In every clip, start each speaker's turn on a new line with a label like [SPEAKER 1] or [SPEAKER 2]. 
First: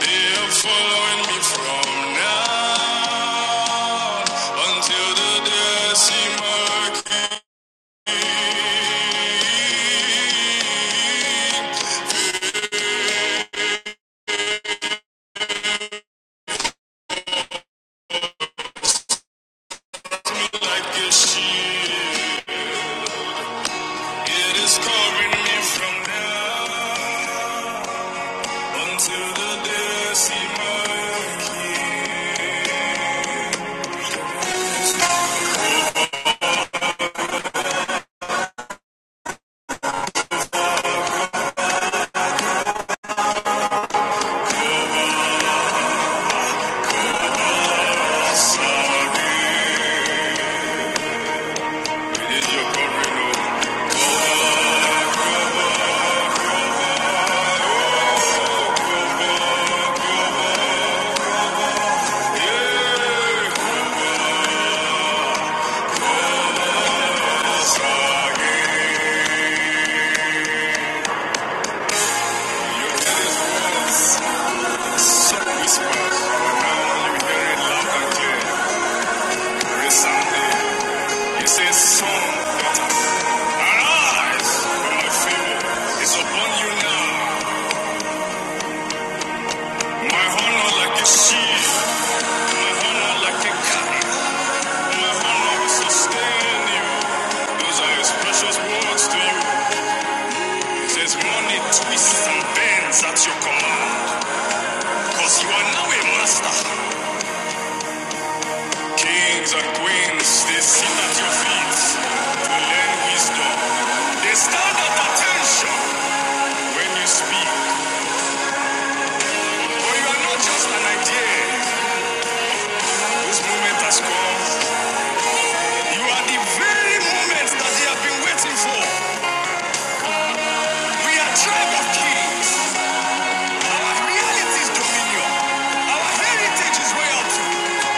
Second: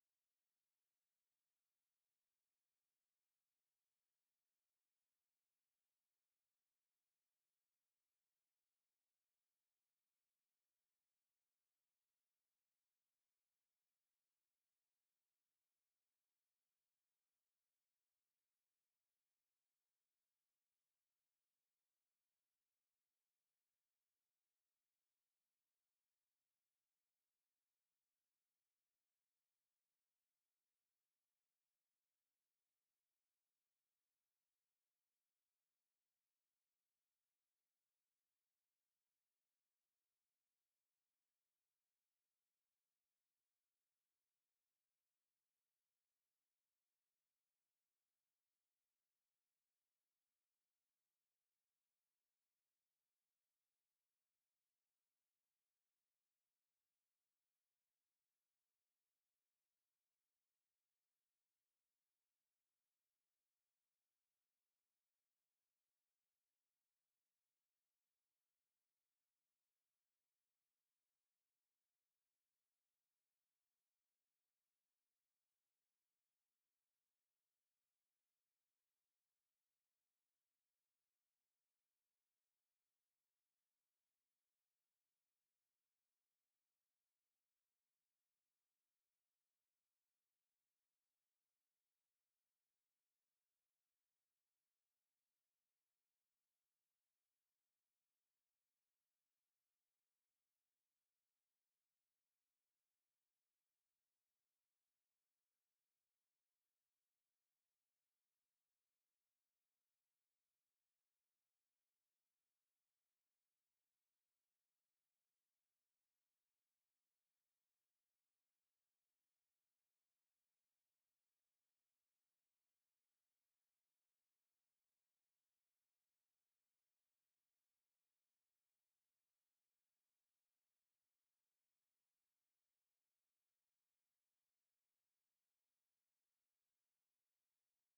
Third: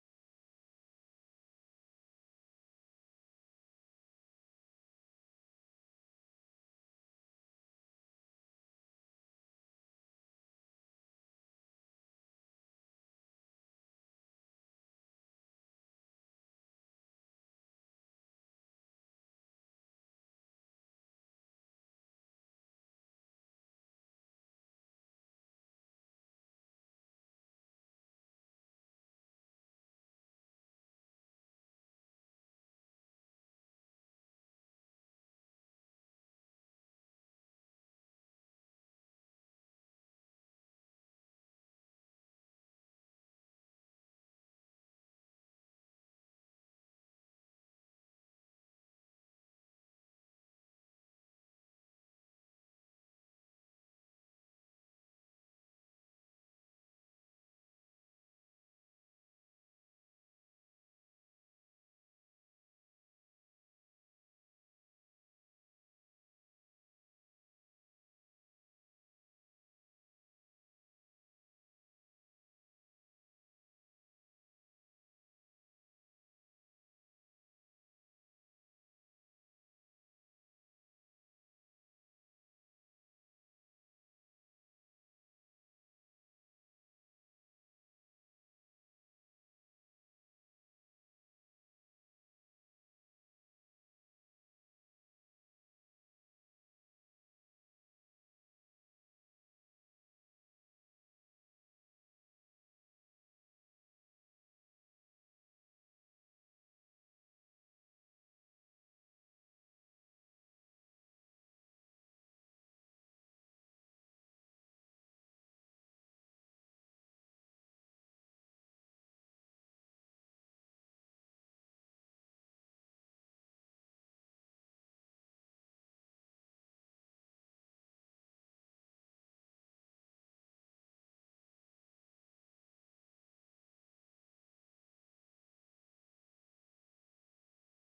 [SPEAKER 1] They're following me from now until the day I see my working like a shield. It is covering me from now until the day I see my working. Sound is your covering over. Some whisper, now you hear it loud and clear. Resounding. It's a song that arise from my favor. It's upon you now. Mahono like a sheep, Mahono like a kite, Mahono will sustain you. Those are his precious words to you. There's money twists and bends at your command, cause you are now a master. Kings and queens, they sit at your feet to learn wisdom. They stand at attention when you speak, but you are not just an idea. This moment has come. You are the very moment that they have been waiting for. We are tribe of kings. Our reality is dominion. Our heritage is royalty.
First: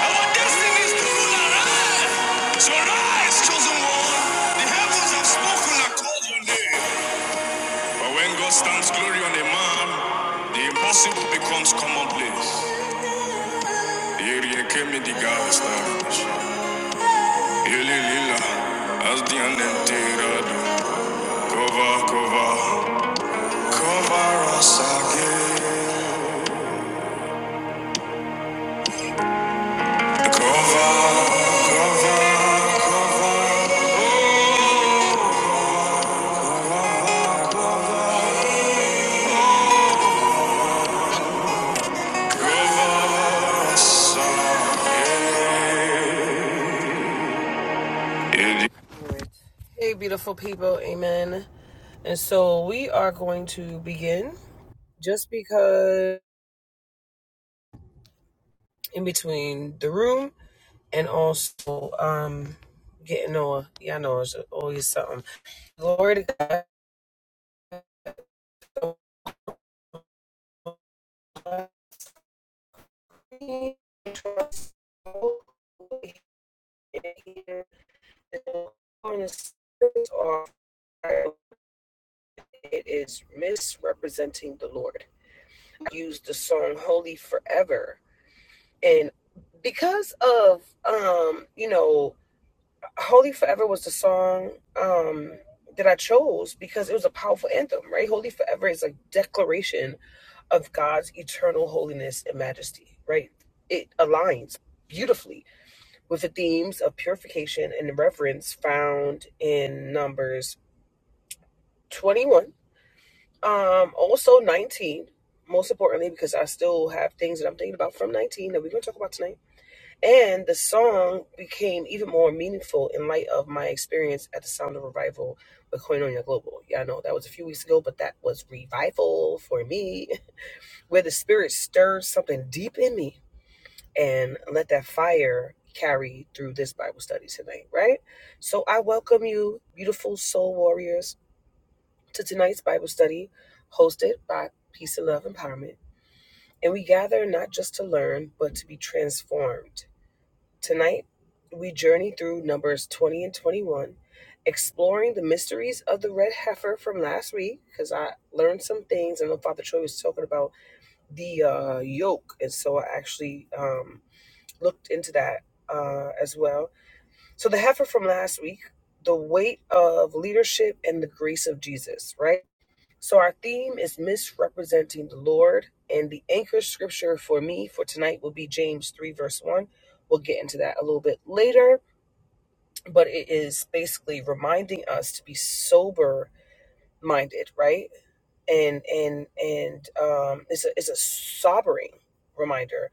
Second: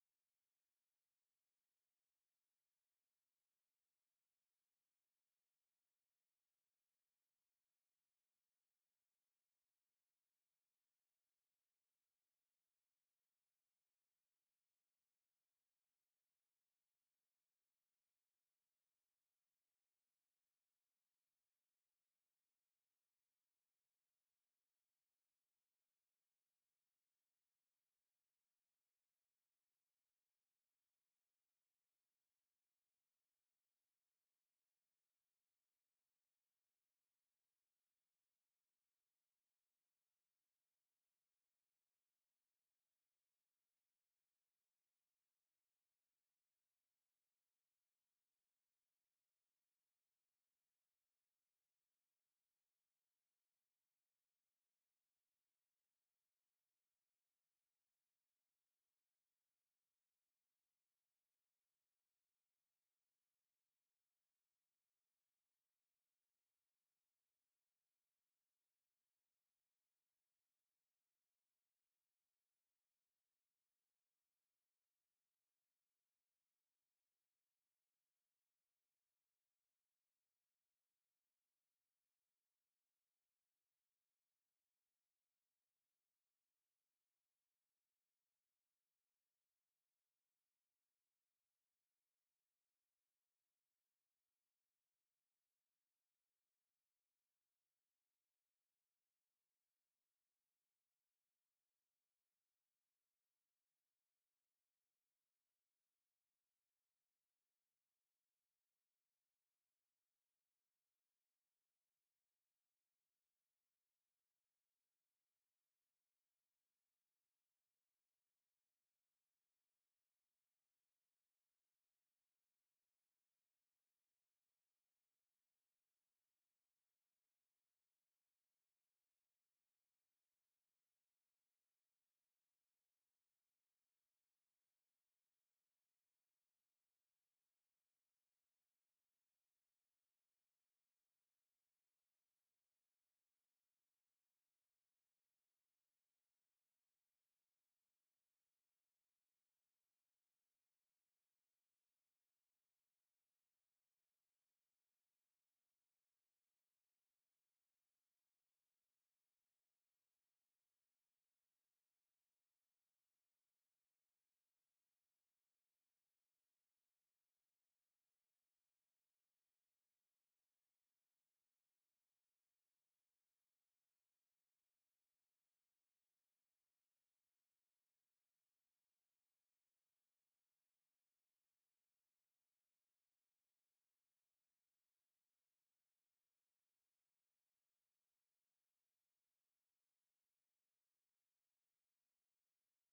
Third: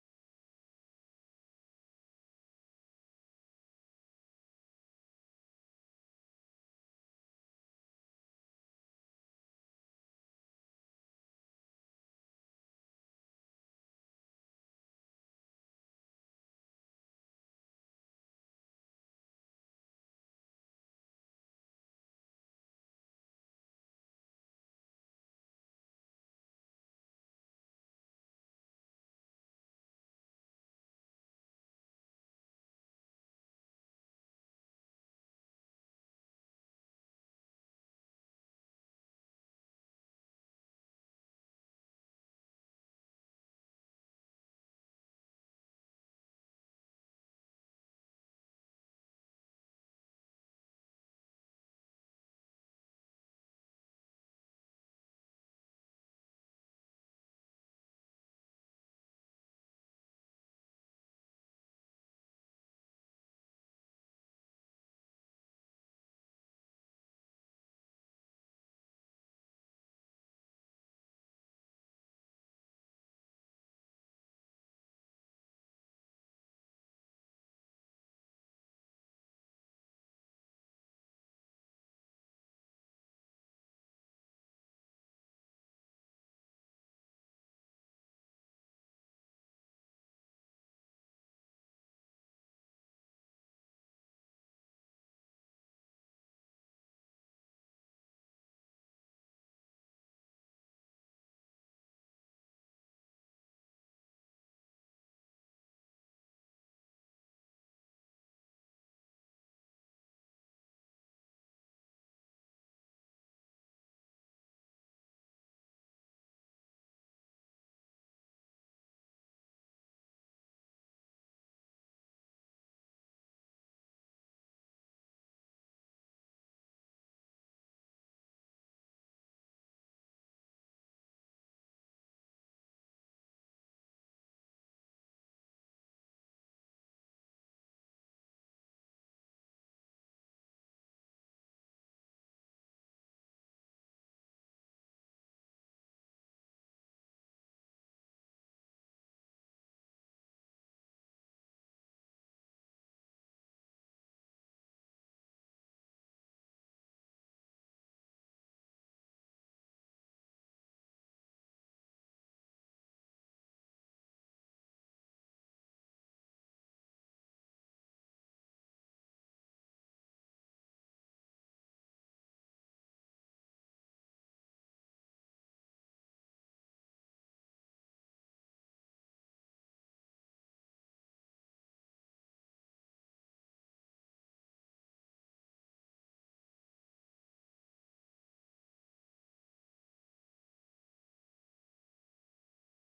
[SPEAKER 1] Our destiny is to rule and reign. So rise, chosen one. The heavens have spoken and called your name. But when God stands glory on a man, the impossible becomes commonplace. Yeri kemi diga established. Ili lila, as the unenterado. Cover, cover, cover us again. Cover, cover. Hey, beautiful people, amen. And so we are going to begin just because in between the room and also um getting on. Y'all know it's always something. Glory to God. Trust It is misrepresenting the Lord. used the song Holy Forever. And because of um, you know, Holy Forever was the song um that I chose because it was a powerful anthem, right? Holy Forever is a declaration of God's eternal holiness and majesty, right? It aligns beautifully with the themes of purification and reverence found in Numbers 21 Um, also 19, most importantly, because I still have things that I'm thinking about from 19 that we're going to talk about tonight. And the song became even more meaningful in light of my experience at the Sound of Revival with Koinonia Global. Yeah, I know that was a few weeks ago, but that was revival for me, where the Spirit stirs something deep in me and let that fire carry through this Bible study tonight, right? So I welcome you, beautiful soul warriors to tonight's Bible study hosted by Peace and Love Empowerment. And we gather not just to learn, but to be transformed. Tonight, we journey through Numbers 20 and 21, exploring the mysteries of the red heifer from last week, because I learned some things. I know Father Troy was talking about the uh, yoke, and so I actually um, looked into that uh, as well. So, the heifer from last week, the weight of leadership and the grace of Jesus, right? So, our theme is misrepresenting the Lord, and the anchor scripture for me for tonight will be James 3, verse 1. We'll get into that a little bit later, but it is basically reminding us to be sober minded, right? And and and um, it's a it's a sobering reminder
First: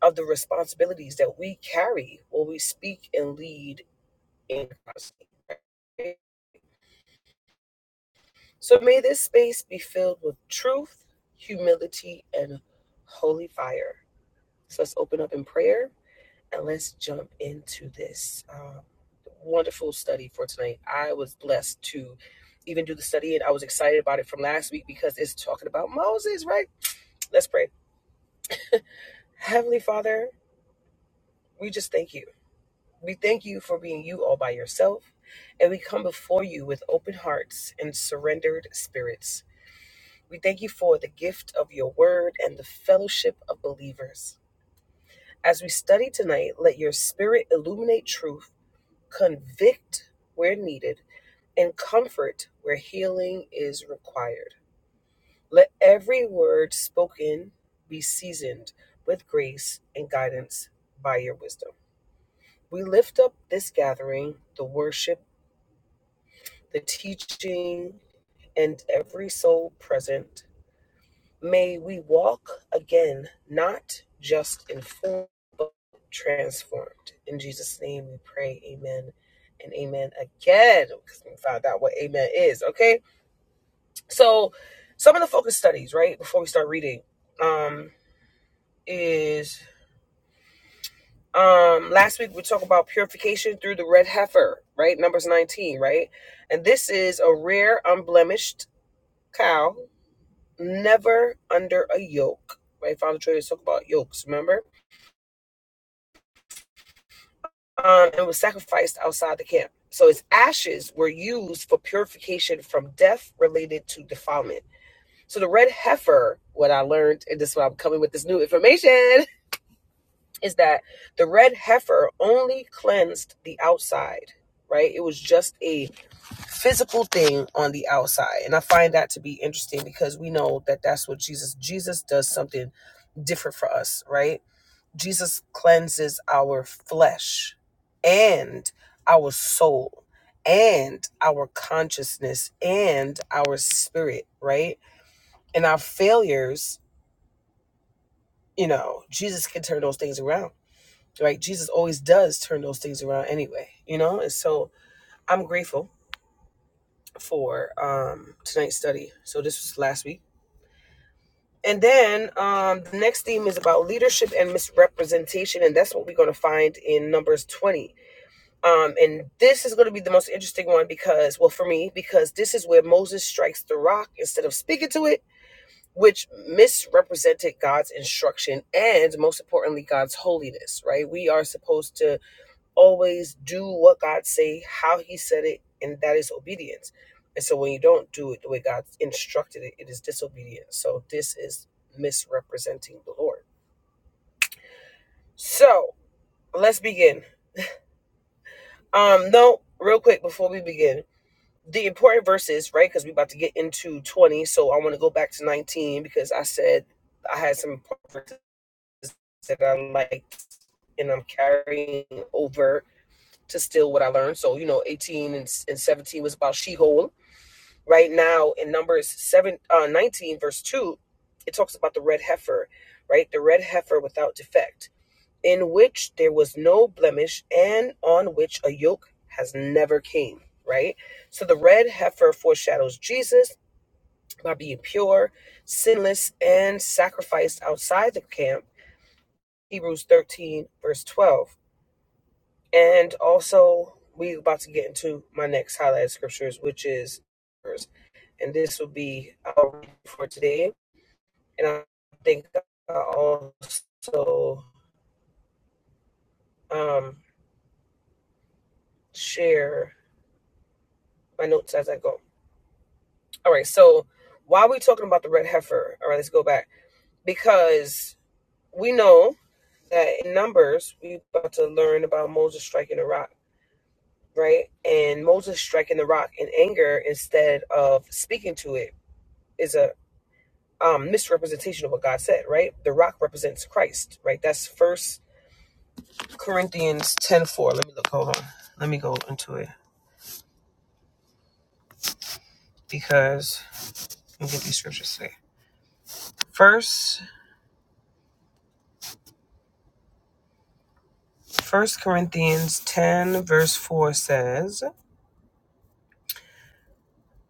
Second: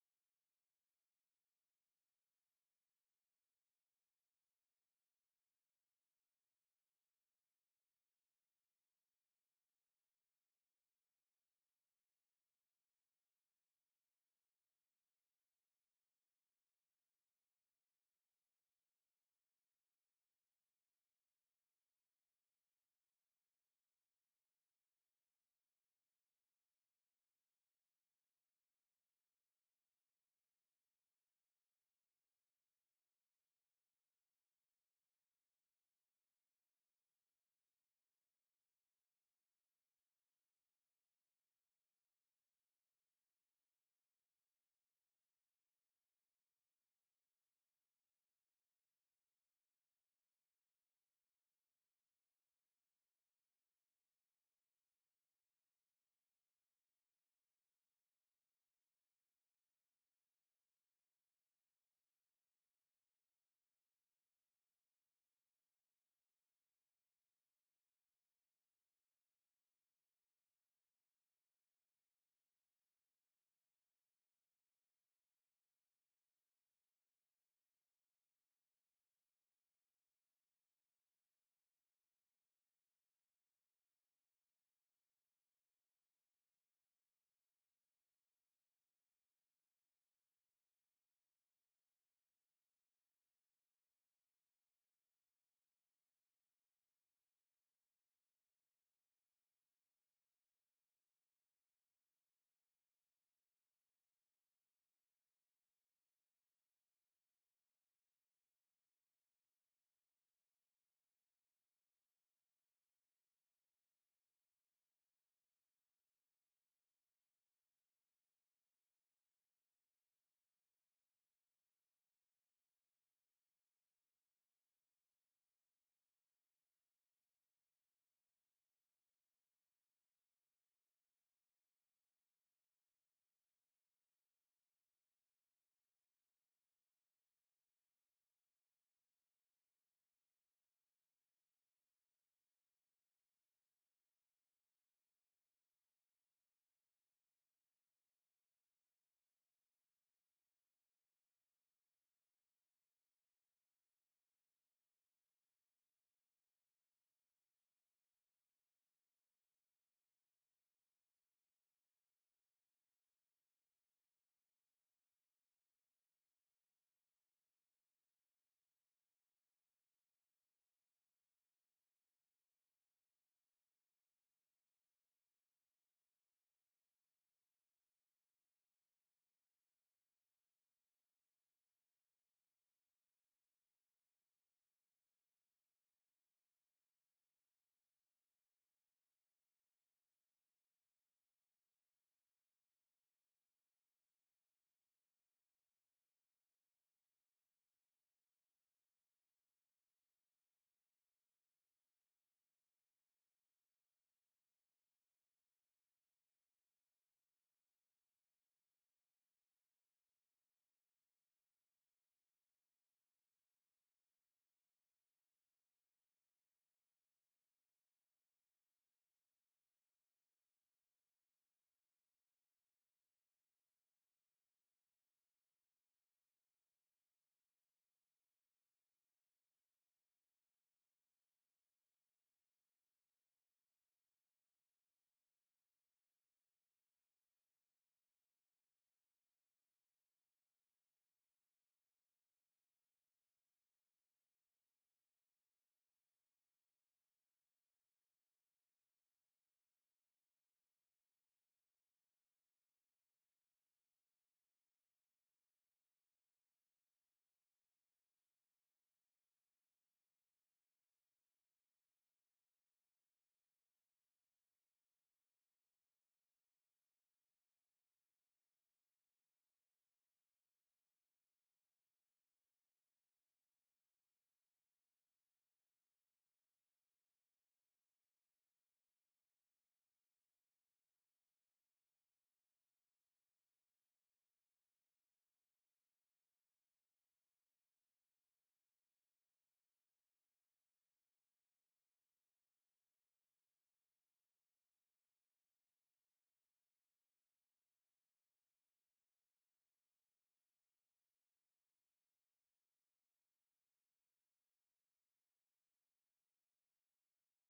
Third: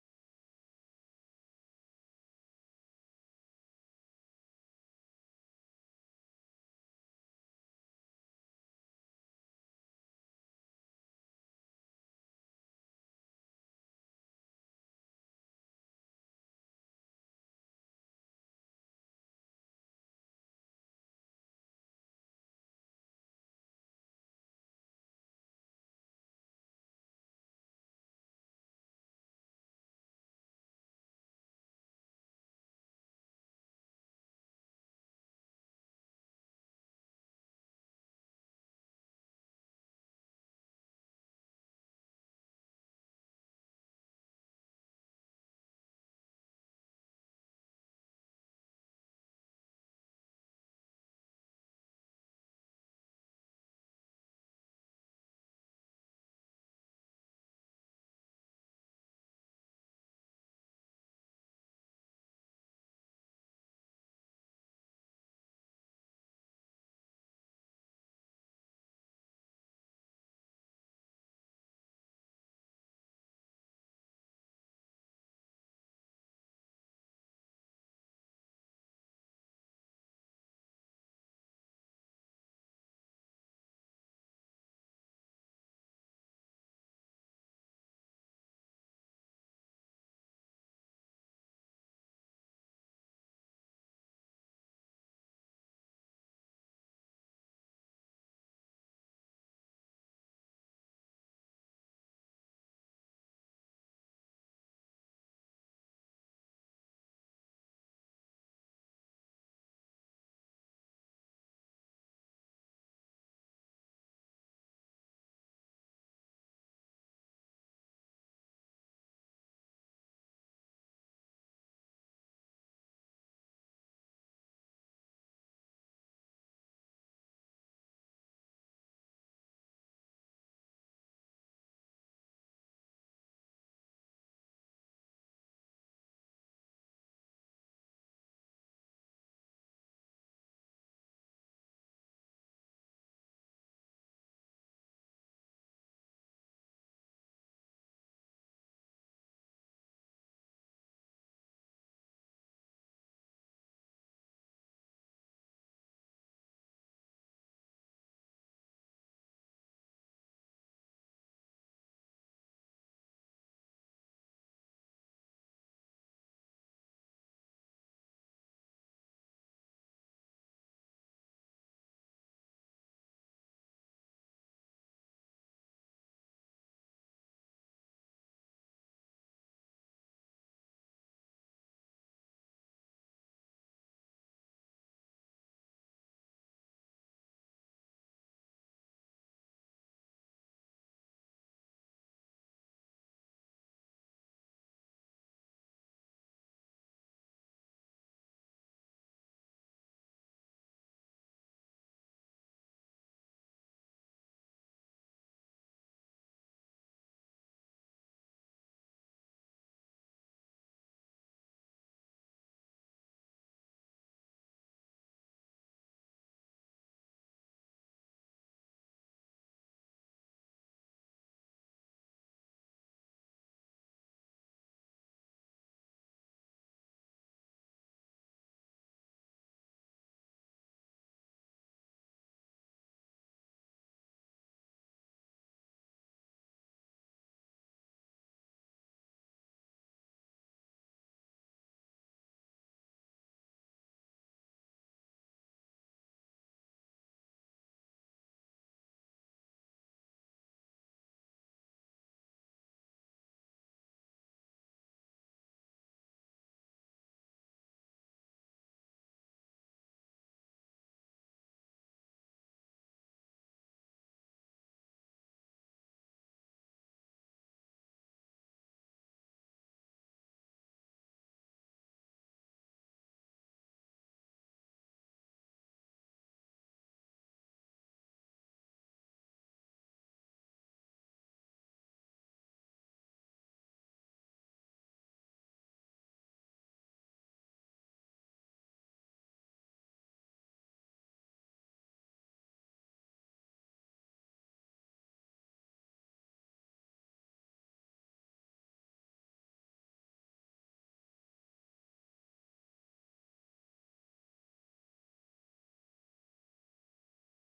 [SPEAKER 1] of the responsibilities that we carry when we speak and lead in Christ. right? So may this space be filled with truth, humility, and holy fire. So let's open up in prayer and let's jump into this um, wonderful study for tonight. I was blessed to even do the study and I was excited about it from last week because it's talking about Moses, right? Let's pray. Heavenly Father, we just thank you. We thank you for being you all by yourself. And we come before you with open hearts and surrendered spirits. We thank you for the gift of your word and the fellowship of believers. As we study tonight, let your spirit illuminate truth, convict where needed, and comfort where healing is required. Let every word spoken be seasoned with grace and guidance by your wisdom. We lift up this gathering, the worship, the teaching, and every soul present May we walk again, not just informed, but transformed. In Jesus' name we pray, amen and amen again, because we found out what amen is, okay? So, some of the focus studies, right, before we start reading, um, is um last week we talked about purification through the red heifer right numbers 19 right and this is a rare unblemished cow never under a yoke right father traders talked about yokes remember um, and was sacrificed outside the camp. So its ashes were used for purification from death related to defilement. So the red heifer, what I learned, and this is why I'm coming with this new information, is that the red heifer only cleansed the outside, right? It was just a physical thing on the outside. And I find that to be interesting because we know that that's what Jesus, Jesus does something different for us, right? Jesus cleanses our flesh and our soul and our consciousness and our spirit, right? And our failures, you know, Jesus can turn those things around, right? Jesus always does turn those things around anyway, you know? And so I'm grateful for um, tonight's study. So this was last week. And then um, the next theme is about leadership and misrepresentation. And that's what we're going to find in Numbers 20 Um, and this is going to be the most interesting one because, well, for me, because this is where Moses strikes the rock instead of speaking to it, which misrepresented God's instruction and, most importantly, God's holiness. Right? We are supposed to always do what God say, how He said it, and that is obedience. And so, when you don't do it the way God instructed it, it is disobedience. So this is misrepresenting the Lord. So let's begin. Um, no, real quick before we begin the important verses, right? Because we're about to get into 20. So I want to go back to 19 because I said I had some important verses that I liked and I'm carrying over to still what I learned. So, you know, 18 and, and 17 was about Sheol. Right now in Numbers 7, uh, 19, verse 2, it talks about the red heifer, right? The red heifer without defect in which there was no blemish and on which a yoke has never came, right? So the red heifer foreshadows Jesus by being pure, sinless, and sacrificed outside the camp, Hebrews 13, verse 12. And also, we're about to get into my next highlighted scriptures, which is, and this will be our read for today. And I think I will also um, share my notes as I go. All right, so why are we talking about the red heifer, all right, let's go back because we know that in Numbers we're about to learn about Moses striking the rock, right? And Moses striking the rock in anger instead of speaking to it is a um, misrepresentation of what God said, right? The rock represents Christ, right? That's First Corinthians ten four. Let me look. Hold on. Let me go into it because let me get these scriptures today. First, First Corinthians ten verse four says.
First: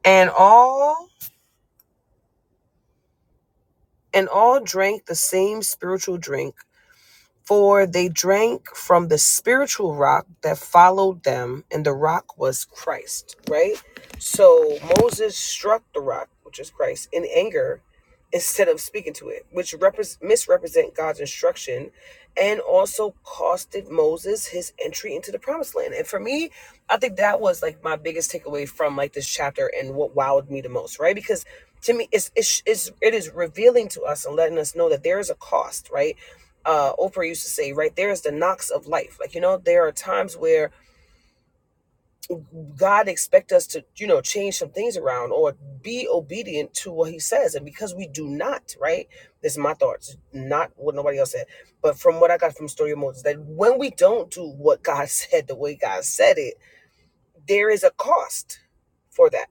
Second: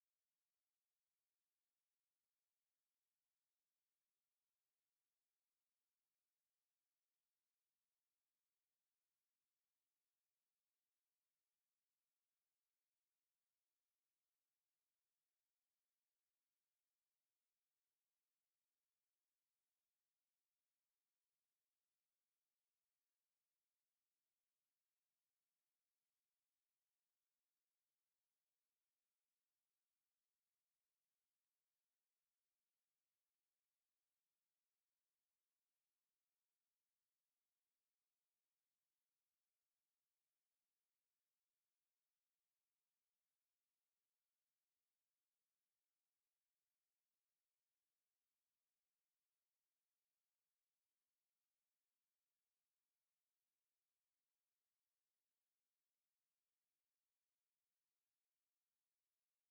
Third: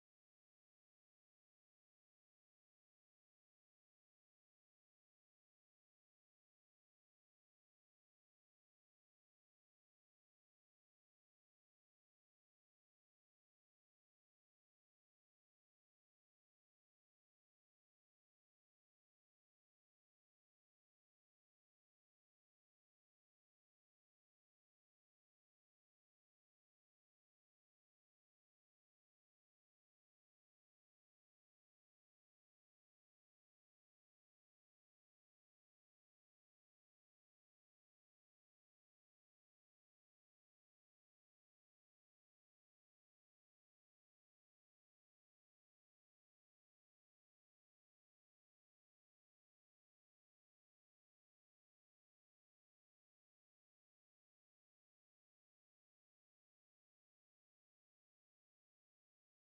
[SPEAKER 1] and all and all drank the same spiritual drink, For they drank from the spiritual rock that followed them, and the rock was Christ, right? So Moses struck the rock, which is Christ, in anger instead of speaking to it, which repres misrepresent God's instruction and also costed Moses his entry into the promised land. And for me, I think that was like my biggest takeaway from like this chapter and what wowed me the most, right? Because to me, it's, it's, it's, it is revealing to us and letting us know that there is a cost, right? uh, Oprah used to say, right there is the knocks of life. Like, you know, there are times where God expects us to, you know, change some things around or be obedient to what he says. And because we do not, right? This is my thoughts, not what nobody else said. But from what I got from Story of Moses, that when we don't do what God said the way God said it, there is a cost for that.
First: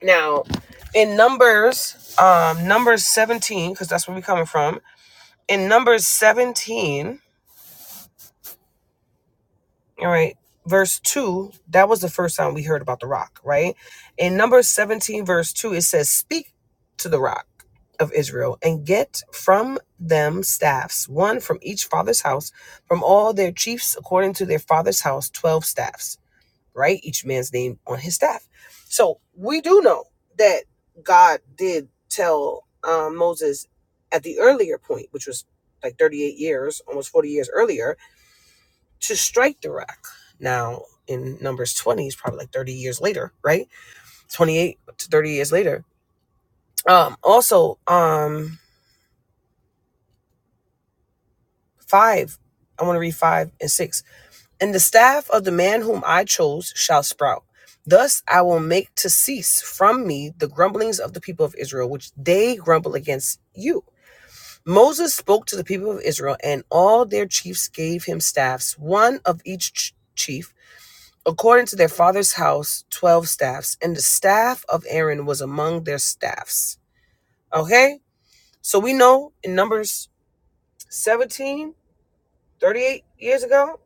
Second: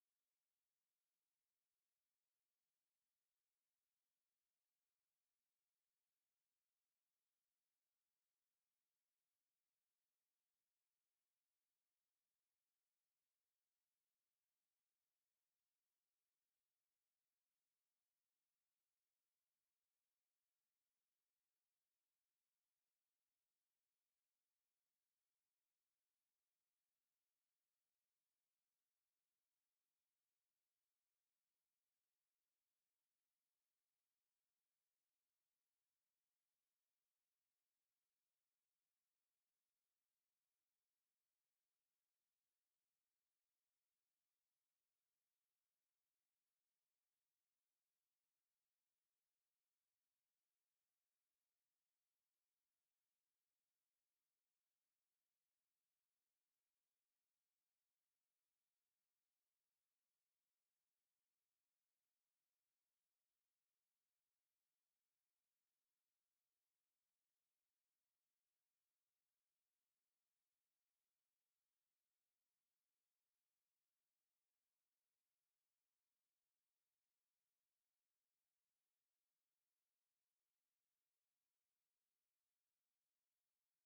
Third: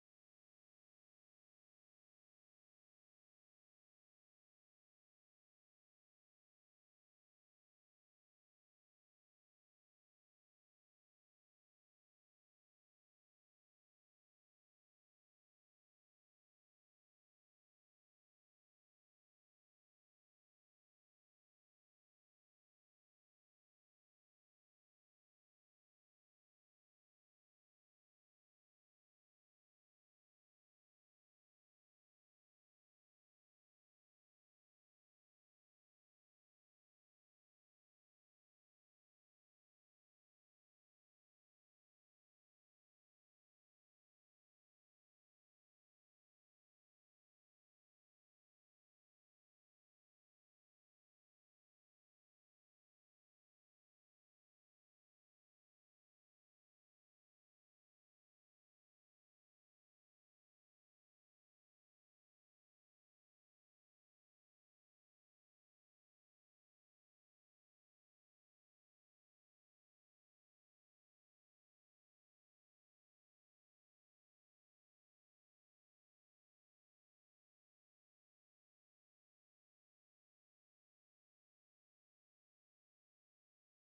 [SPEAKER 1] Now, in Numbers, um, Numbers 17, because that's where we're coming from, in Numbers 17, All right. Verse 2, that was the first time we heard about the rock, right? In Numbers 17, verse 2, it says, Speak to the rock of Israel and get from them staffs, one from each father's house, from all their chiefs according to their father's house, 12 staffs, right? Each man's name on his staff. So we do know that God did tell um, Moses at the earlier point, which was like 38 years, almost 40 years earlier, to strike the rock. Now, in Numbers 20, it's probably like 30 years later, right? 28 to 30 years later. Um, also, um, five, I want to read five and six. And the staff of the man whom I chose shall sprout. Thus I will make to cease from me the grumblings of the people of Israel, which they grumble against you. Moses spoke to the people of Israel, and all their chiefs gave him staffs, one of each chief according to their father's house, 12 staffs, and the staff of Aaron was among their staffs. Okay? So we know in Numbers 17 38 years ago,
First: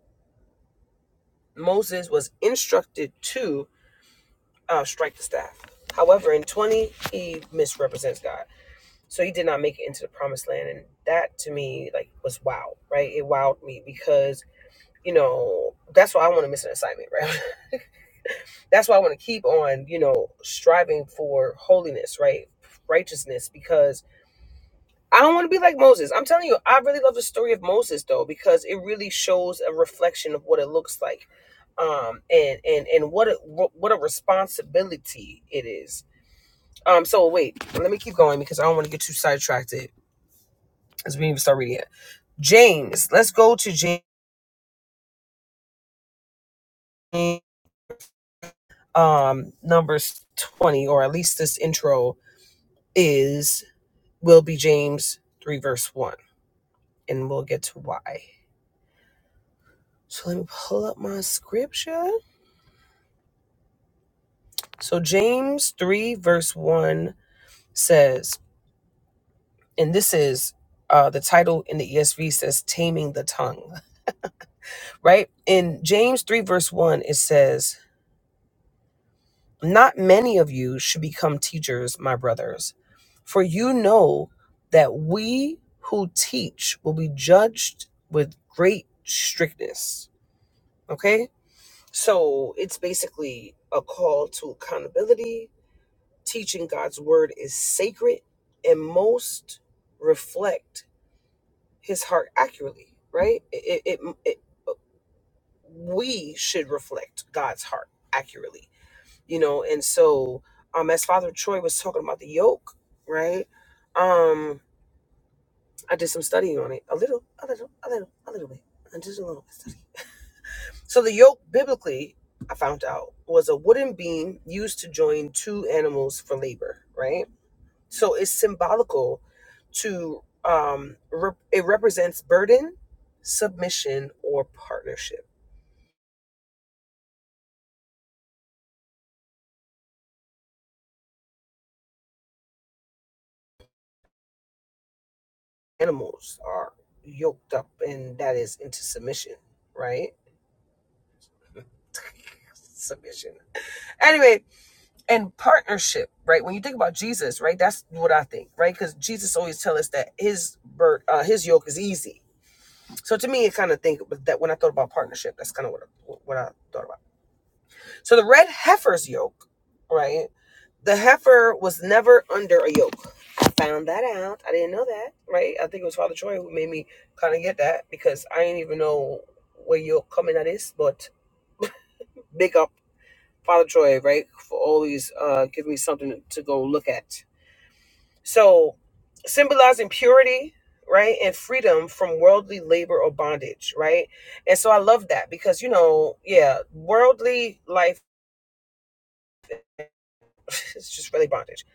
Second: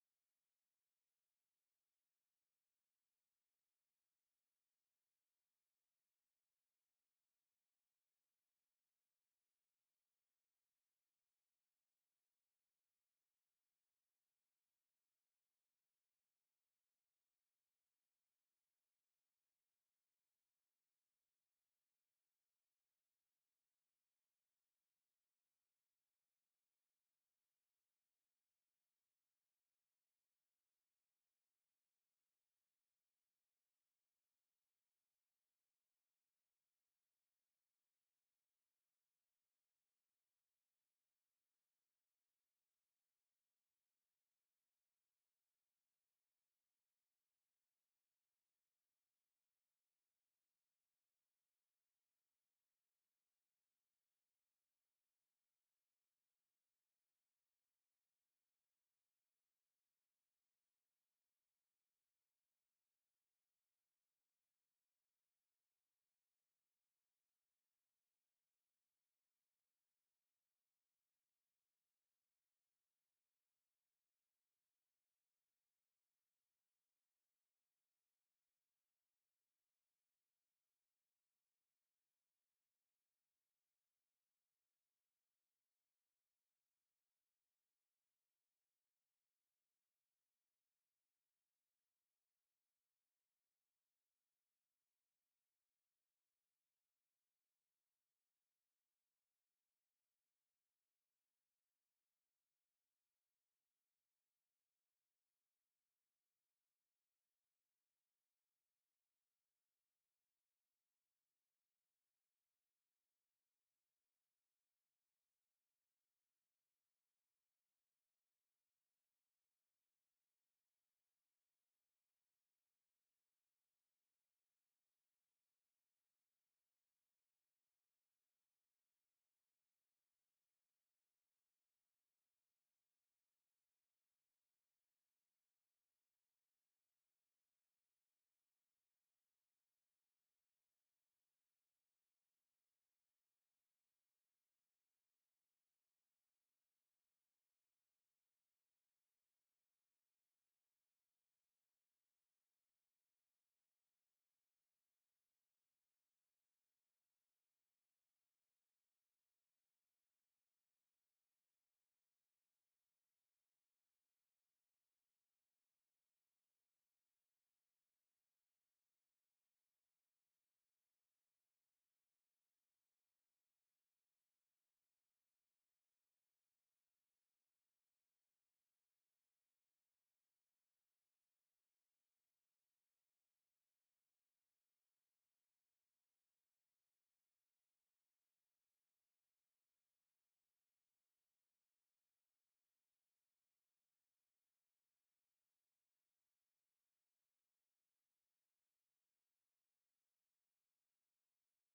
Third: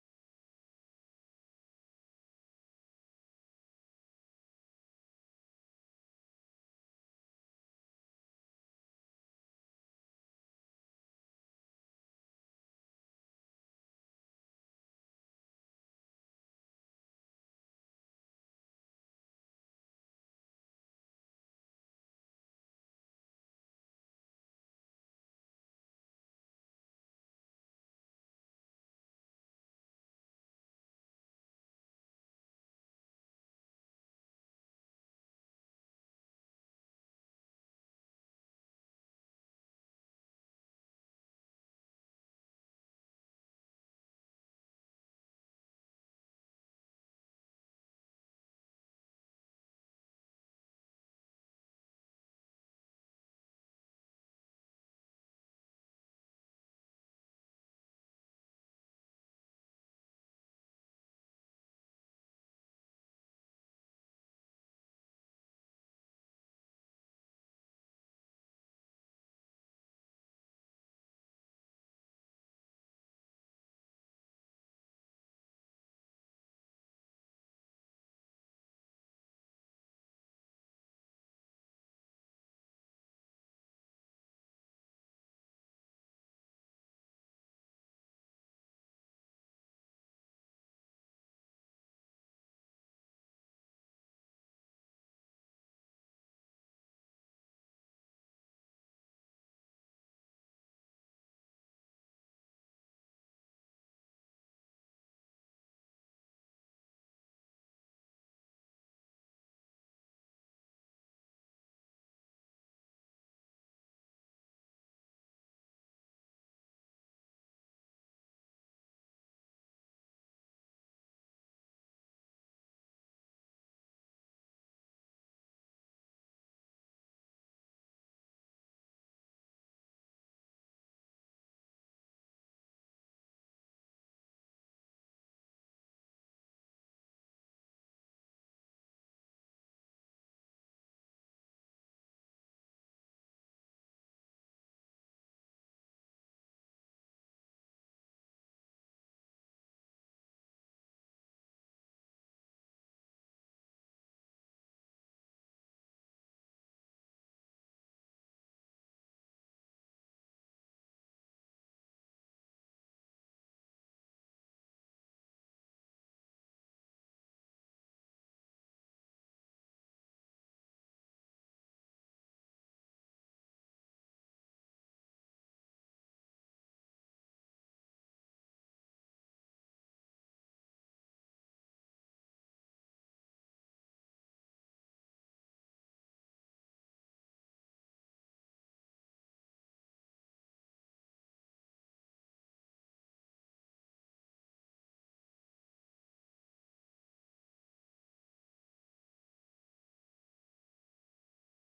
[SPEAKER 1] Moses was instructed to uh, strike the staff. However, in 20, he misrepresents God. So he did not make it into the promised land. And that to me, like, was wow, right? It wowed me because, you know, that's why I want to miss an assignment, right? that's why I want to keep on, you know, striving for holiness, right? Righteousness, because I don't want to be like Moses. I'm telling you, I really love the story of Moses though, because it really shows a reflection of what it looks like, um, and and and what a what a responsibility it is. Um, so wait, let me keep going because I don't want to get too sidetracked as we even start reading it. James, let's go to James, um, numbers twenty, or at least this intro is will be James 3, verse 1. And we'll get to why. So let me pull up my scripture. So James 3, verse 1 says, and this is uh, the title in the ESV says, Taming the Tongue, right? In James 3, verse 1, it says, Not many of you should become teachers, my brothers, for you know that we who teach will be judged with great strictness. Okay? So it's basically a call to accountability. Teaching God's word is sacred, and most reflect His heart accurately. Right? It, it, it, it we should reflect God's heart accurately. You know, and so um, as Father Troy was talking about the yoke, right? Um, I did some studying on it, a little, a little, a little, a little bit, just a little bit. So the yoke, biblically, I found out, was a wooden beam used to join two animals for labor, right? So it's symbolical to, um, rep- it represents burden, submission, or partnership. Animals are yoked up, and that is into submission, right? Submission. Anyway, and partnership, right? When you think about Jesus, right, that's what I think, right? Because Jesus always tell us that his bur- uh, his yoke is easy, So to me, I kind of think that when I thought about partnership, that's kind of what I, what I thought about. So the red heifer's yoke, right? The heifer was never under a yoke. I found that out. I didn't know that, right? I think it was Father Troy who made me kind of get that because I didn't even know where yoke coming at is. But big up Father Troy, right, for always uh, giving me something to go look at So, symbolizing purity, right, and freedom from worldly labor or bondage, right? And so I love that because, you know, yeah, worldly life is just really bondage.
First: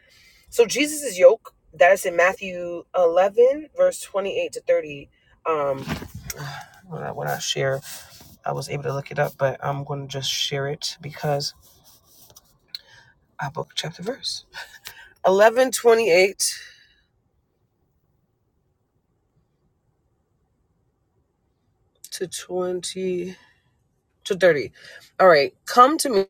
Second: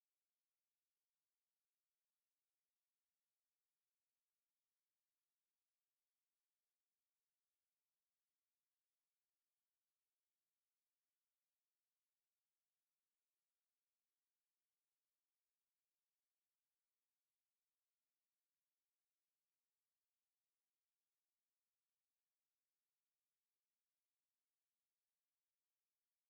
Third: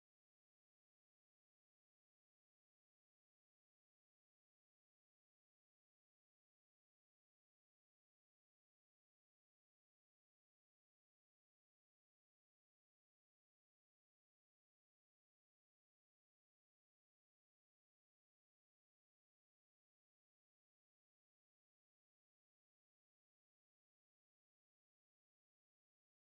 [SPEAKER 1] So, Jesus' yoke, that is in Matthew 11, verse 28 to 30. Um, when I, when I share, I was able to look it up, but I'm going to just share it because I booked chapter verse 11, 28 to 20 to 30. All right, come to me.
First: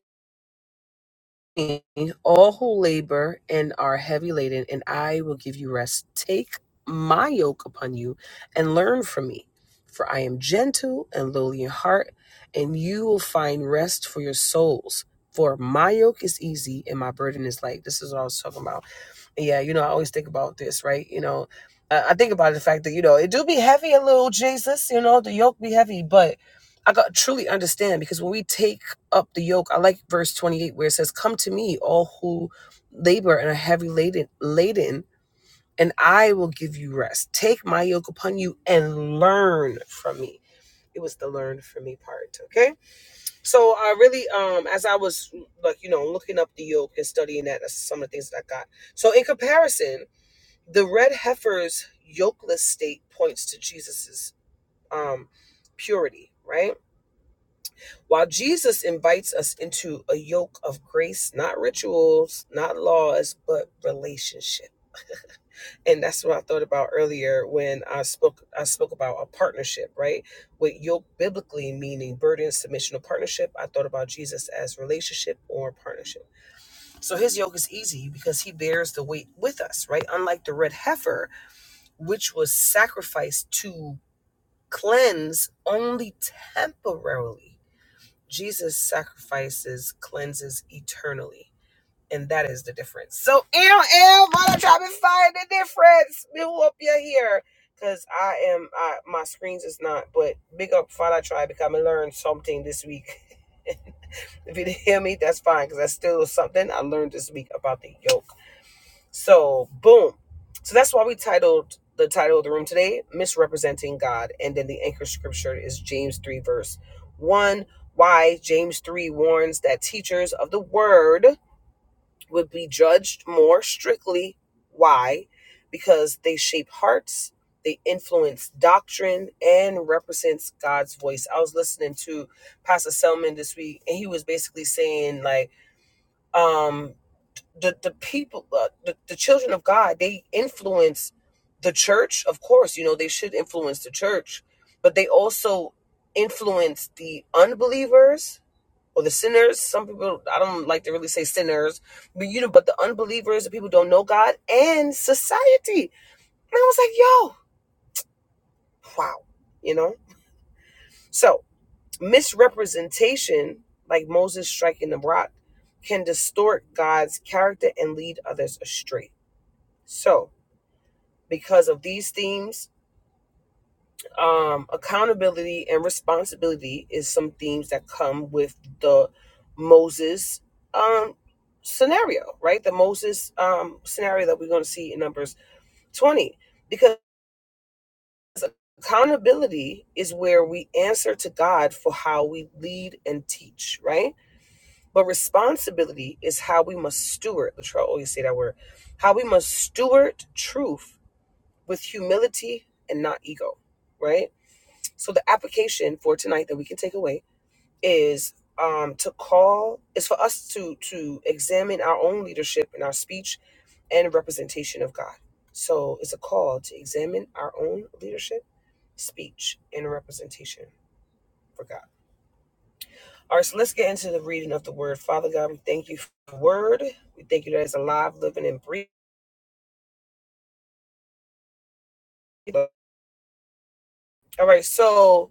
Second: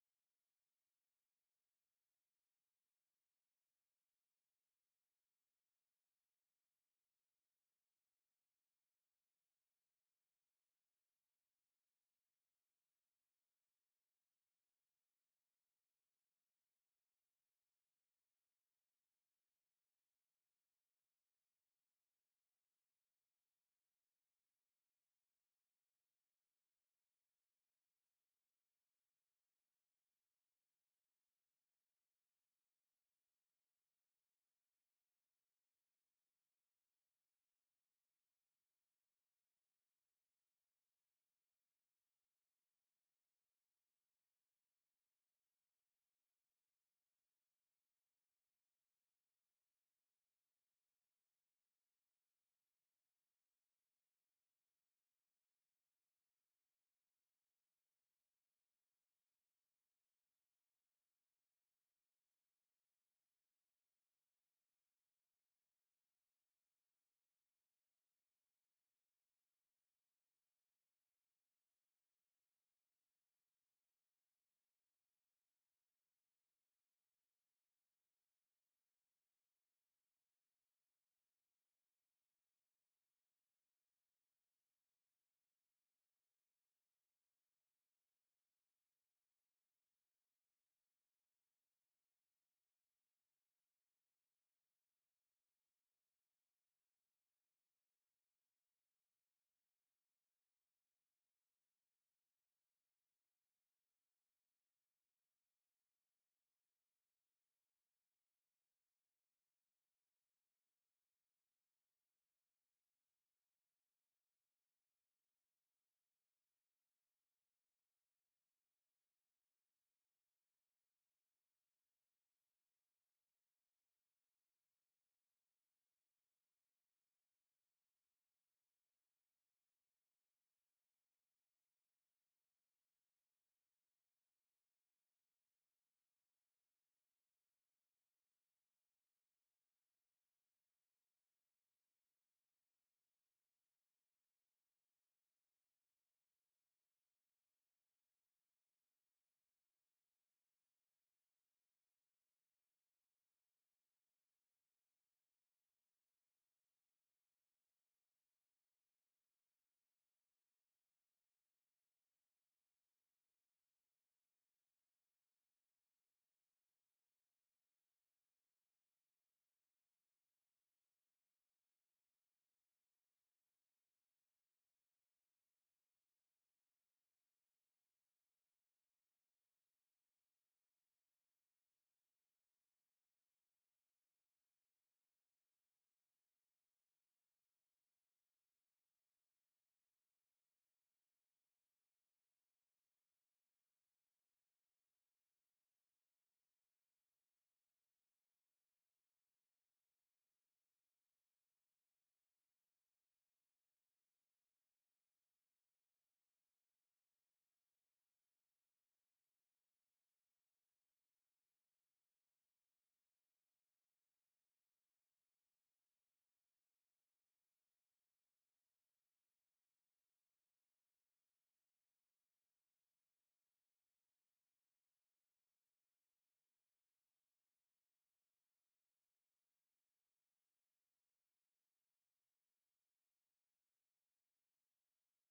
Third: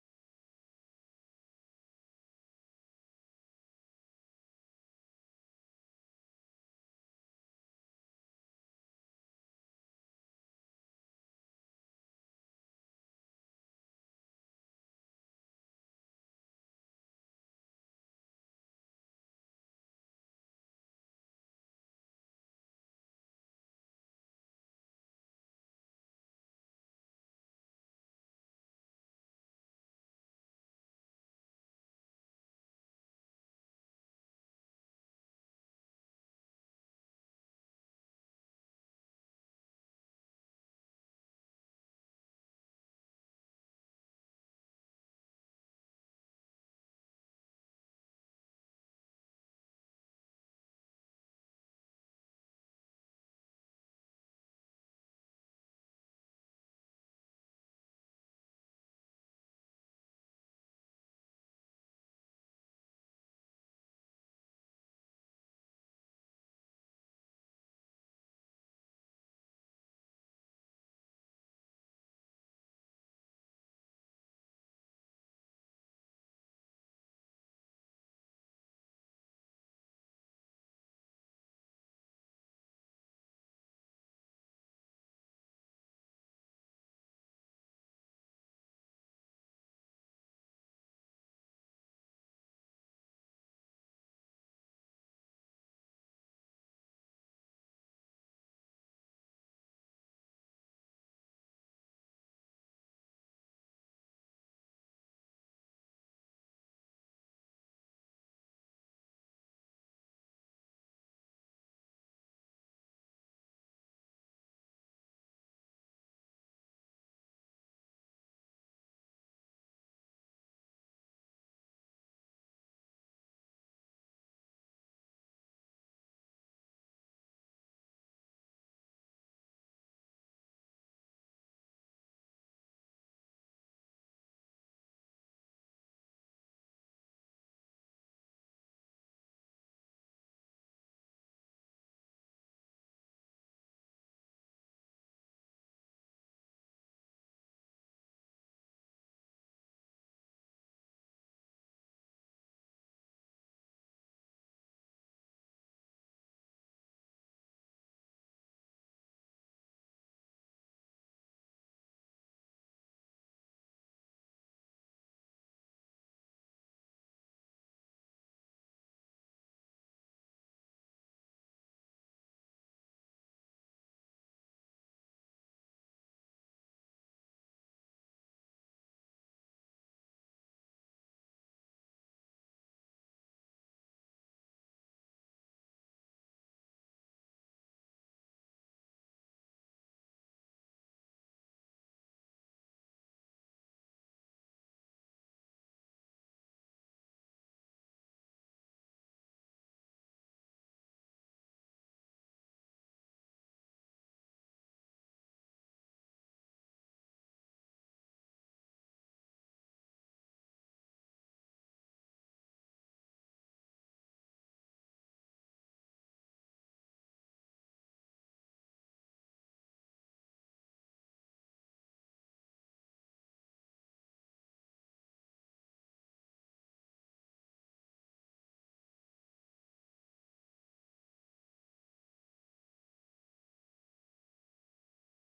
[SPEAKER 1] all who labor and are heavy laden, and I will give you rest. Take my yoke upon you and learn from me, for I am gentle and lowly in heart, and you will find rest for your souls. For my yoke is easy and my burden is light. This is what I was talking about yeah, you know, I always think about this, right? You know, I, I think about the fact that you know it do be heavy a little, Jesus. You know, the yoke be heavy, but I got truly understand because when we take up the yoke, I like verse twenty eight where it says, "Come to me, all who labor and are heavy laden, laden, and I will give you rest. Take my yoke upon you and learn from me." It was the learn from me part, okay? So I really, um, as I was like, you know, looking up the yoke and studying that, that's some of the things that I got. So in comparison, the red heifer's yokeless state points to Jesus's um, purity, right? While Jesus invites us into a yoke of grace, not rituals, not laws, but relationship. And that's what I thought about earlier when I spoke I spoke about a partnership, right? With yoke biblically meaning burden, submission, or partnership. I thought about Jesus as relationship or partnership. So his yoke is easy because he bears the weight with us, right? Unlike the red heifer which was sacrificed to cleanse only temporarily. Jesus sacrifices, cleanses eternally. And that is the difference. So, ew, ew, wanna try to find the difference. We hope you're here. Cause I am, I, my screens is not, but big up Father Try because I learned something this week. if you didn't hear me, that's fine, cause that's still something I learned this week about the yoke. So boom. So that's why we titled the title of the room today, Misrepresenting God. And then the anchor scripture is James 3, verse 1. Why James 3 warns that teachers of the word would be judged more strictly. Why? Because they shape hearts, they influence doctrine, and represents God's voice. I was listening to Pastor Selman this week, and he was basically saying, like, um the the people uh, the, the children of god they influence the church of course you know they should influence the church but they also influence the unbelievers or the sinners some people i don't like to really say sinners but you know but the unbelievers the people who don't know god and society and i was like yo wow you know so misrepresentation like moses striking the rock can distort god's character and lead others astray so because of these themes um, accountability and responsibility is some themes that come with the moses um, scenario right the moses um, scenario that we're going to see in numbers 20 because accountability is where we answer to god for how we lead and teach right but responsibility is how we must steward Latrell always say that word how we must steward truth with humility and not ego right So the application for tonight that we can take away is um, to call is for us to to examine our own leadership and our speech and representation of God. So it's a call to examine our own leadership, speech, and representation for God. All right, so let's get into the reading of the word. Father God, we thank you for the word. We thank you that it's alive, living, and breathing. All right, so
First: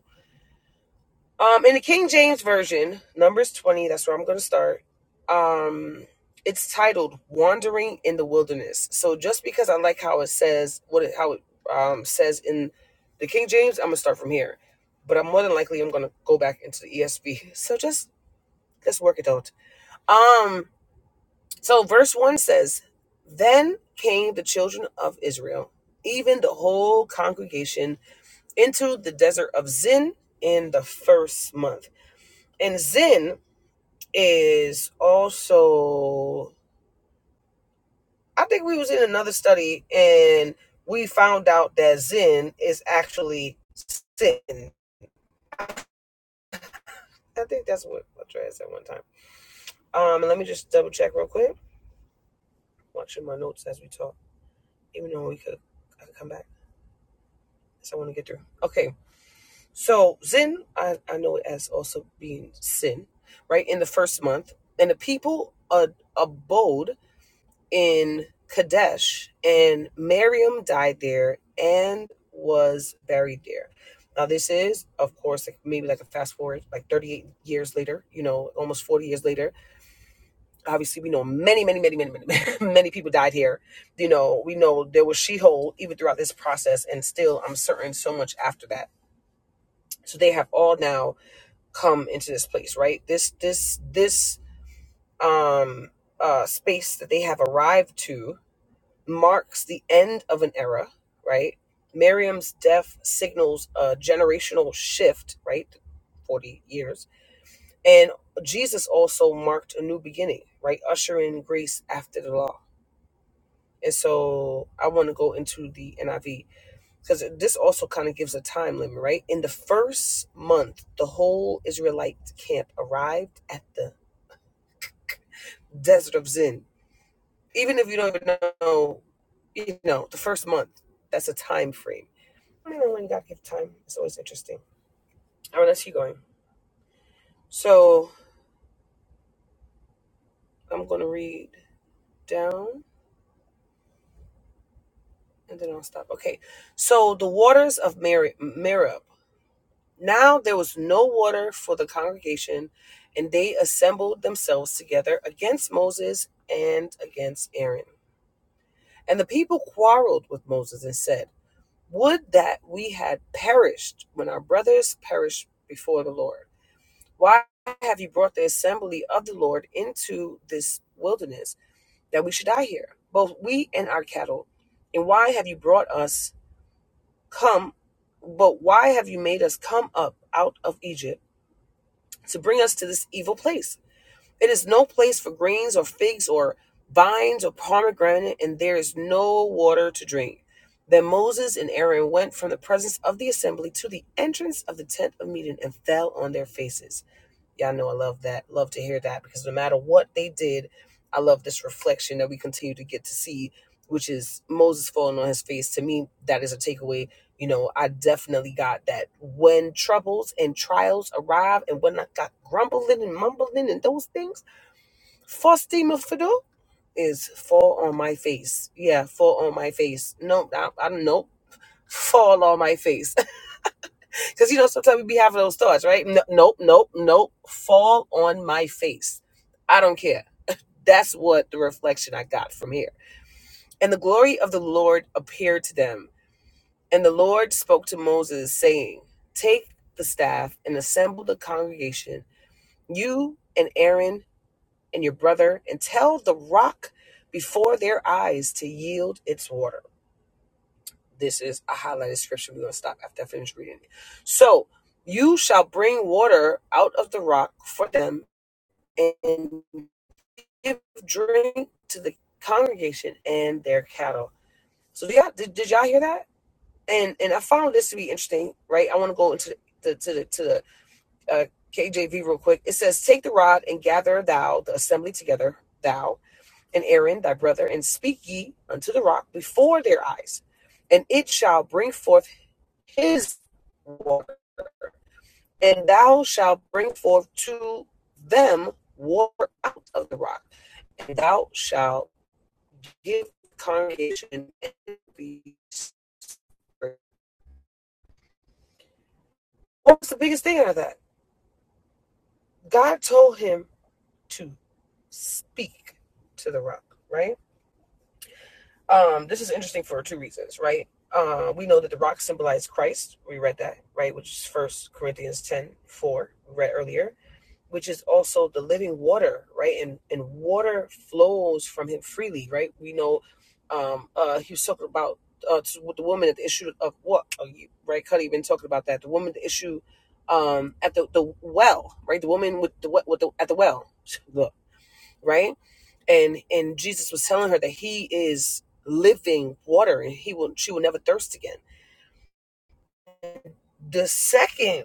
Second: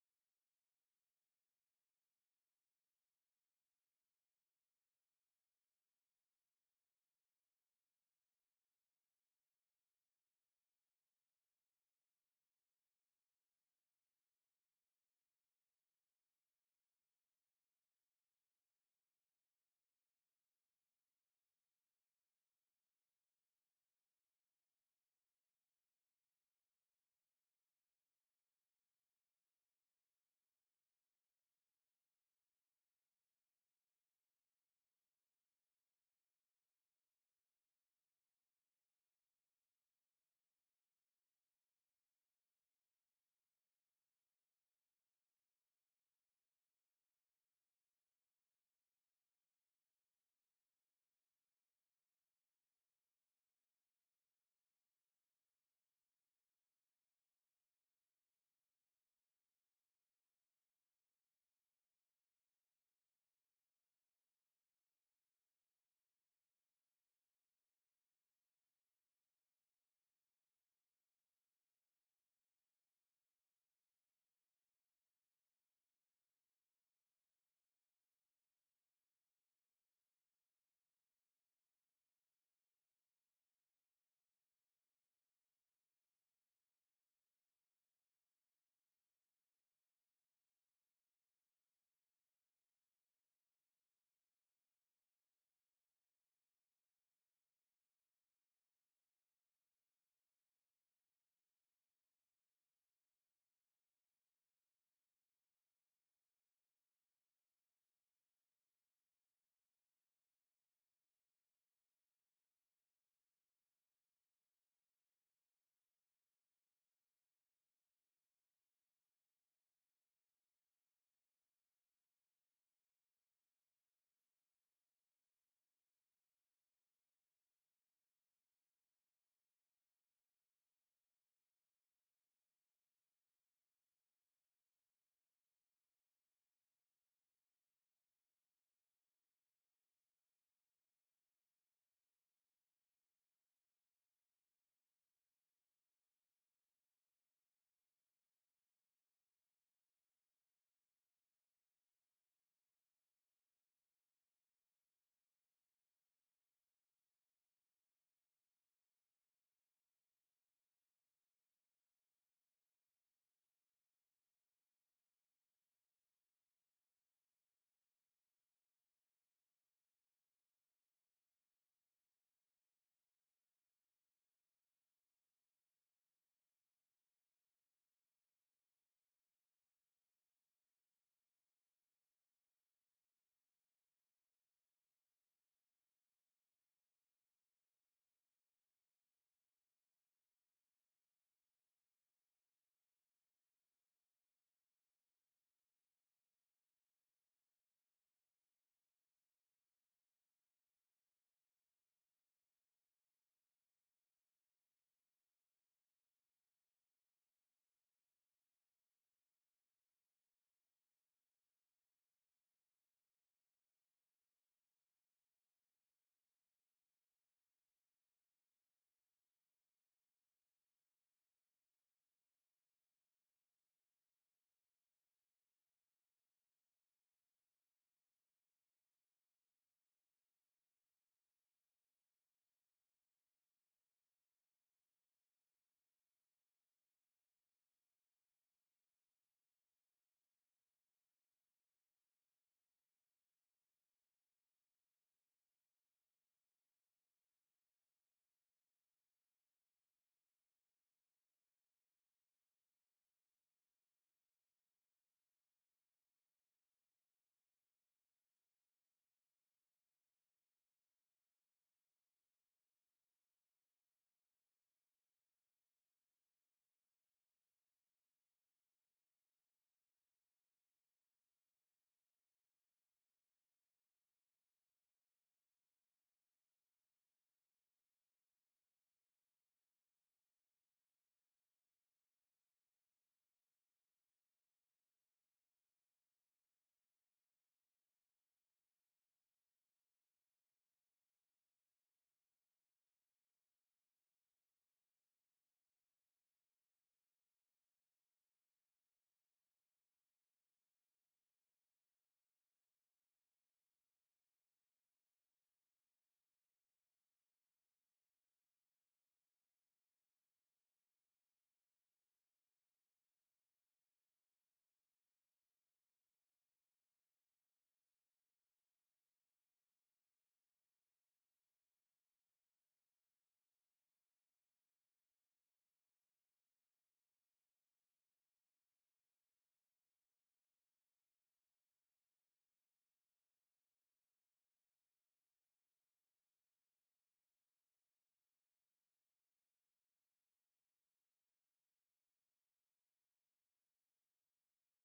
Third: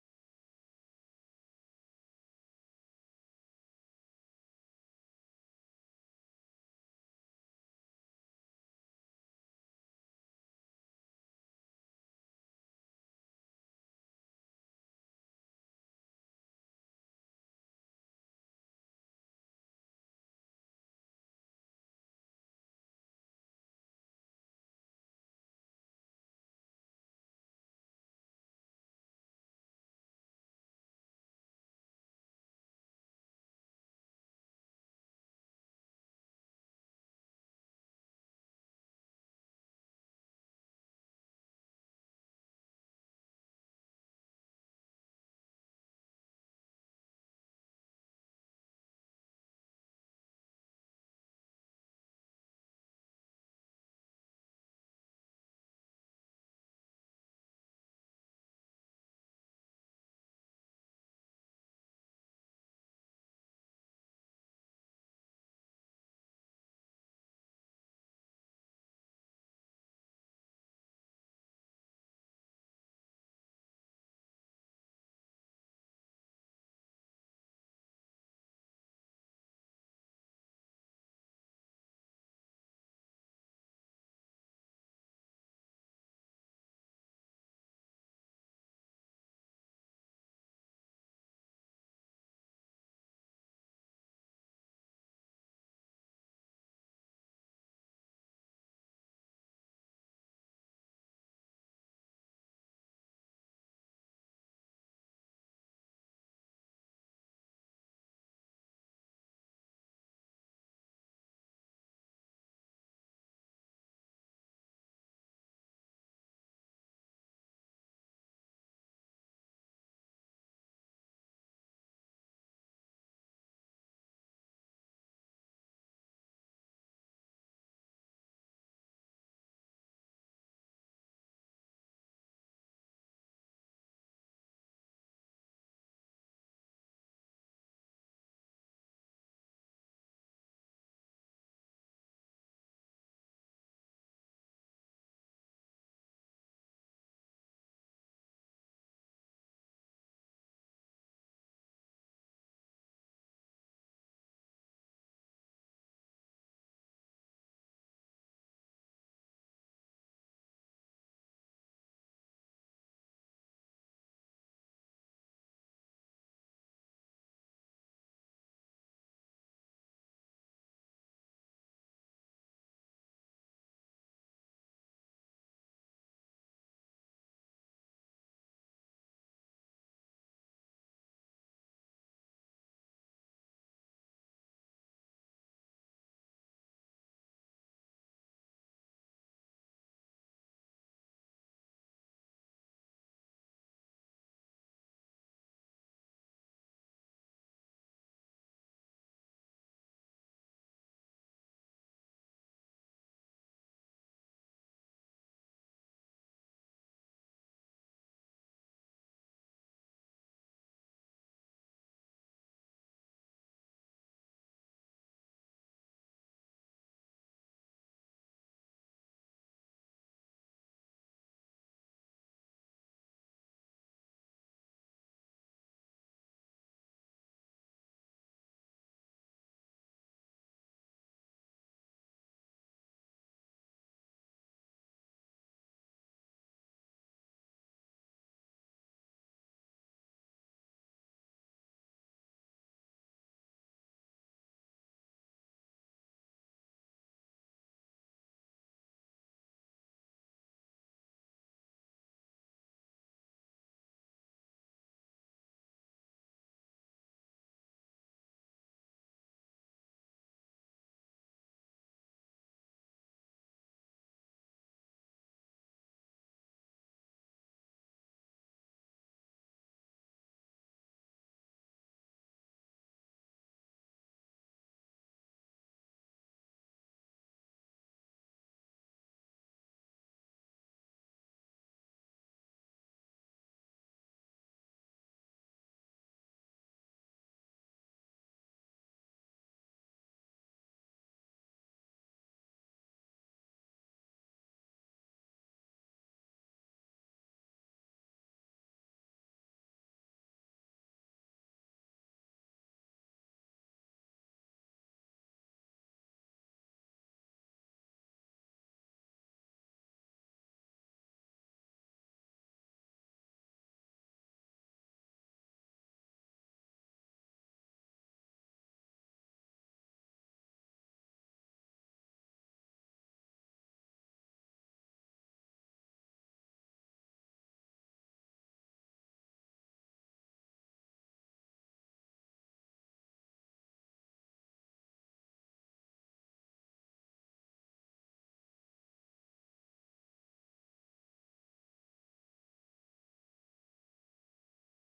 [SPEAKER 1] Um, in the King James Version, Numbers 20, that's where I'm going to start. Um, it's titled Wandering in the Wilderness. So just because I like how it says, what it, how it um, says in the King James, I'm going to start from here. But I'm more than likely, I'm going to go back into the ESV. So just, let's work it out. Um, so verse 1 says, Then came the children of Israel, even the whole congregation, into the desert of Zin in the first month. And Zin is also I think we was in another study and we found out that Zen is actually sin. I think that's what I tried at one time. Um and let me just double check real quick. Watching my notes as we talk. Even though we could I could come back. So I want to get through. Okay. So Zen I, I know it as also being sin, right? In the first month. And the people uh, abode in Kadesh, and Miriam died there and was buried there. Now, this is, of course, like maybe like a fast forward, like 38 years later, you know, almost 40 years later. Obviously, we know many, many, many, many, many, many people died here. You know, we know there was Sheol even throughout this process, and still, I'm certain so much after that. So they have all now come into this place, right? This, this, this, um, uh, space that they have arrived to marks the end of an era, right? Miriam's death signals a generational shift, right? 40 years. And Jesus also marked a new beginning, right? Ushering grace after the law. And so I want to go into the NIV because this also kind of gives a time limit, right? In the first month, the whole Israelite camp arrived at the desert of Zin. Even if you don't even know, you know, the first month, that's a time frame I don't know when God gives time. It's always interesting. All right, let's keep going. So I'm going to read down and then I'll stop. Okay. So the waters of Mer- Merib. Now there was no water for the congregation, and they assembled themselves together against Moses and against Aaron. And the people quarreled with Moses and said, Would that we had perished when our brothers perished before the Lord. Why have you brought the assembly of the Lord into this wilderness that we should die here, both we and our cattle? And why have you brought us come, but why have you made us come up out of Egypt to bring us to this evil place? It is no place for grains or figs or vines or pomegranate, and there is no water to drink. Then Moses and Aaron went from the presence of the assembly to the entrance of the tent of meeting and fell on their faces. Y'all know I love that. Love to hear that because no matter what they did, I love this reflection that we continue to get to see, which is Moses falling on his face. To me, that is a takeaway. You know, I definitely got that when troubles and trials arrive and when I got grumbling and mumbling and those things, first thing must to do is fall on my face. Yeah, fall on my face. No, I, I don't know. Fall on my face. Because you know, sometimes we be having those thoughts, right? No, nope, nope, nope. Fall on my face. I don't care. That's what the reflection I got from here. And the glory of the Lord appeared to them. And the Lord spoke to Moses, saying, Take the staff and assemble the congregation, you and Aaron and your brother, and tell the rock before their eyes to yield its water. This is a highlighted scripture. We're going to stop after I finish reading it. So, you shall bring water out of the rock for them and give drink to the congregation and their cattle. So, did y'all, did, did y'all hear that? And and I found this to be interesting, right? I want to go into the, to the, to the uh, KJV real quick. It says, Take the rod and gather thou the assembly together, thou and Aaron thy brother, and speak ye unto the rock before their eyes, and it shall bring forth his water, and thou shalt bring forth to them water out of the rock, and thou shalt give the congregation what was the biggest thing out of that? God told him to speak to the rock, right? Um, this is interesting for two reasons, right? Uh, we know that the rock symbolized Christ. We read that, right? Which is First Corinthians 10 4 we read earlier which is also the living water, right? And and water flows from him freely, right? We know um uh he was talking about uh with the woman at the issue of what oh, you, right Cuddy been talking about that. The woman the issue um at the, the well, right? The woman with the with the at the well. Look, right? And and Jesus was telling her that he is living water and he will she will never thirst again. The second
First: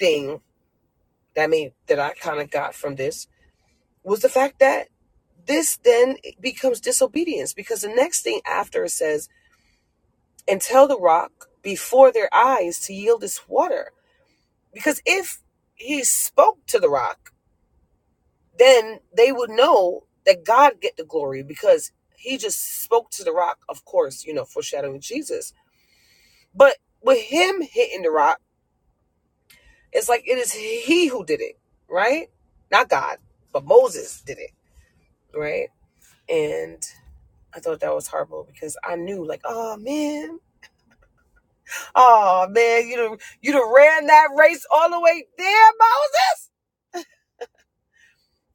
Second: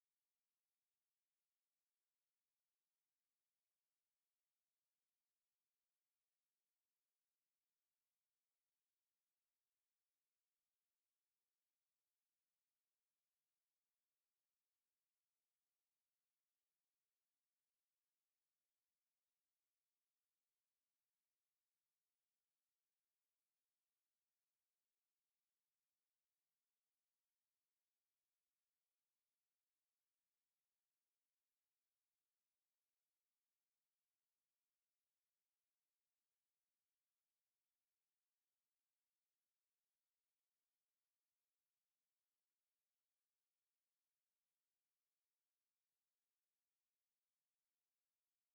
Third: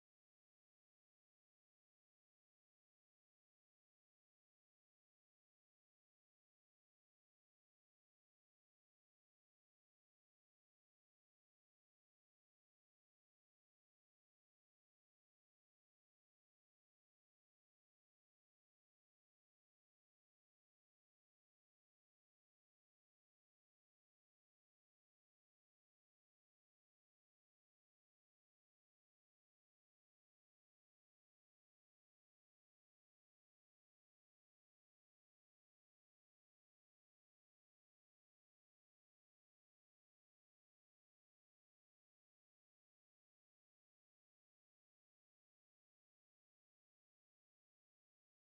[SPEAKER 1] thing that made that I kind of got from this was the fact that this then becomes disobedience because the next thing after it says, and tell the rock before their eyes to yield this water. Because if he spoke to the rock, then they would know that God get the glory because he just spoke to the rock, of course, you know, foreshadowing Jesus. But with him hitting the rock, it's like it is he who did it, right? Not God, but Moses did it, right? And I thought that was horrible because I knew, like, oh man, oh man, you done, you done ran that race all the way there, Moses.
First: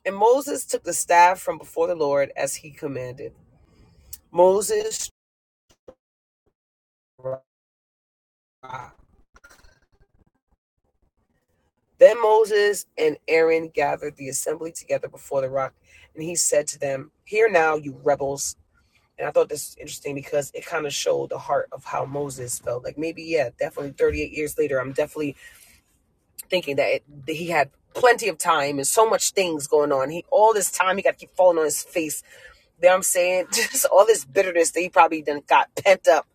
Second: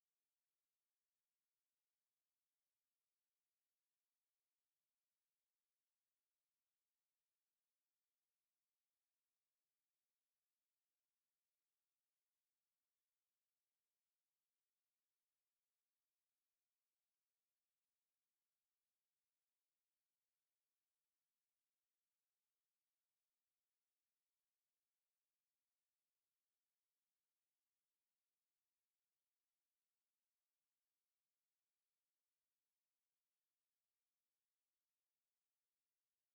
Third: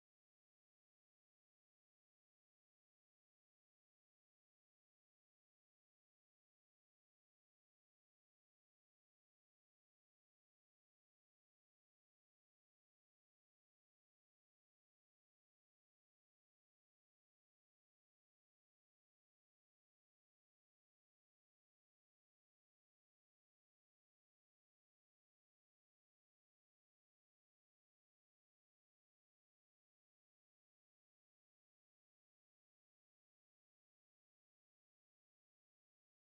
[SPEAKER 1] And Moses took the staff from before the Lord as he commanded. Moses, then Moses and Aaron gathered the assembly together before the rock, and he said to them, "Hear now, you rebels." And I thought this was interesting because it kind of showed the heart of how Moses felt. Like maybe, yeah, definitely 38 years later, I'm definitely thinking that, it, that he had plenty of time and so much things going on. He all this time he got to keep falling on his face. You know what I'm saying? Just all this bitterness that he probably done got pent up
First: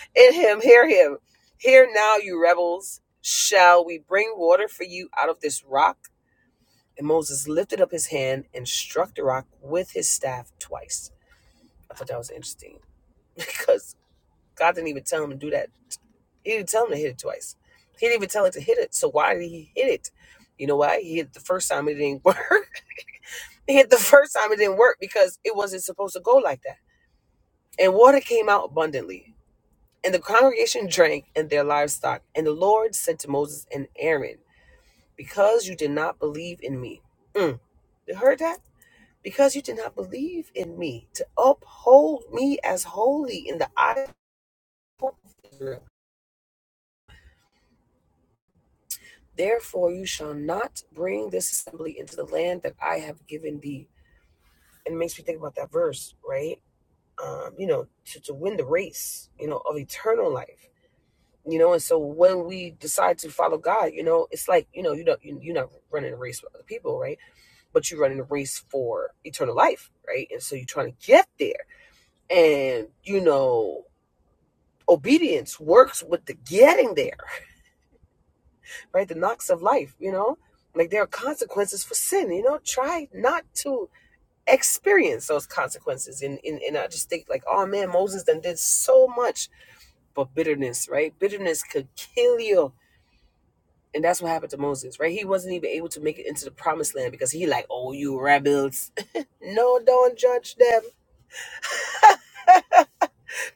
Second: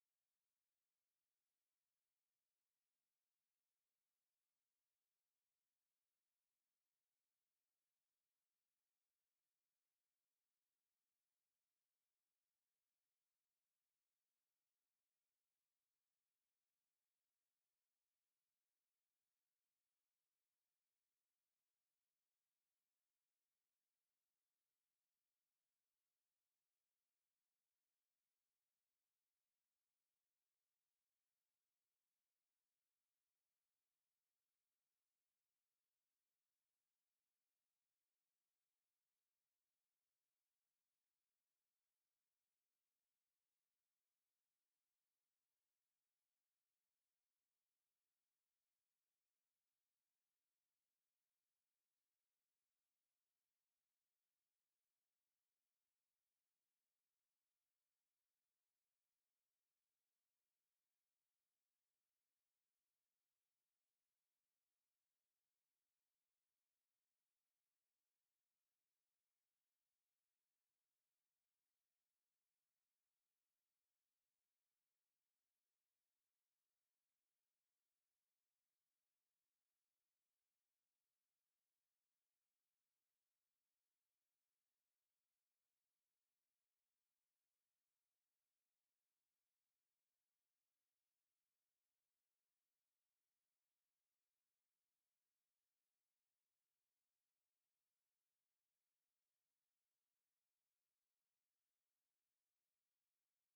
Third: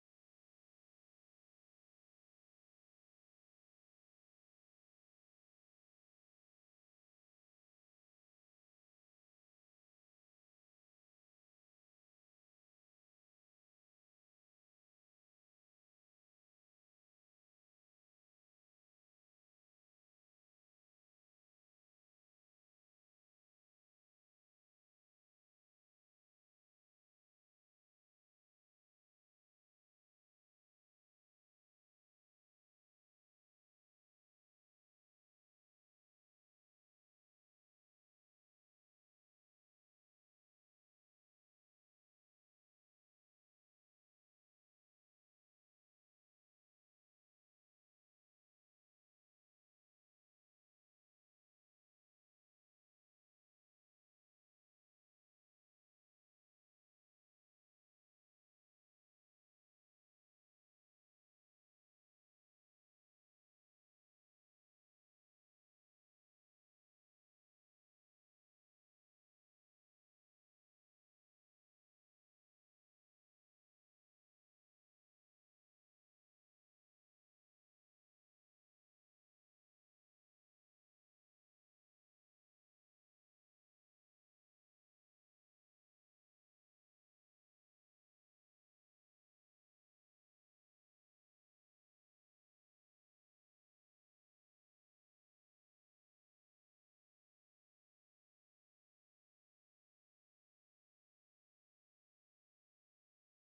[SPEAKER 1] in him. Hear him. Hear now, you rebels. Shall we bring water for you out of this rock? And Moses lifted up his hand and struck the rock with his staff twice. I thought that was interesting because God didn't even tell him to do that He didn't tell him to hit it twice. He didn't even tell him to hit it. So why did he hit it? You know why? He hit it the first time it didn't work. he hit the first time it didn't work because it wasn't supposed to go like that. And water came out abundantly. And the congregation drank and their livestock. And the Lord said to Moses and Aaron, Because you did not believe in me. Mm, you heard that? Because you did not believe in me to uphold me as holy in the eyes." of Israel Therefore, you shall not bring this assembly into the land that I have given thee. And it makes me think about that verse, right? Um, you know, to, to win the race, you know, of eternal life. You know, and so when we decide to follow God, you know, it's like, you know, you don't, you- you're not running a race with other people, right? But you're running a race for eternal life, right? And so you're trying to get there. And, you know, obedience works with the getting there right? The knocks of life, you know? Like there are consequences for sin, you know? Try not to experience those consequences. And, and, and I just think, like, oh man, Moses done did so much, but bitterness, right? Bitterness could kill you. And that's what happened to Moses, right? He wasn't even able to make it into the promised land because he, like, oh, you rebels. no, don't judge them.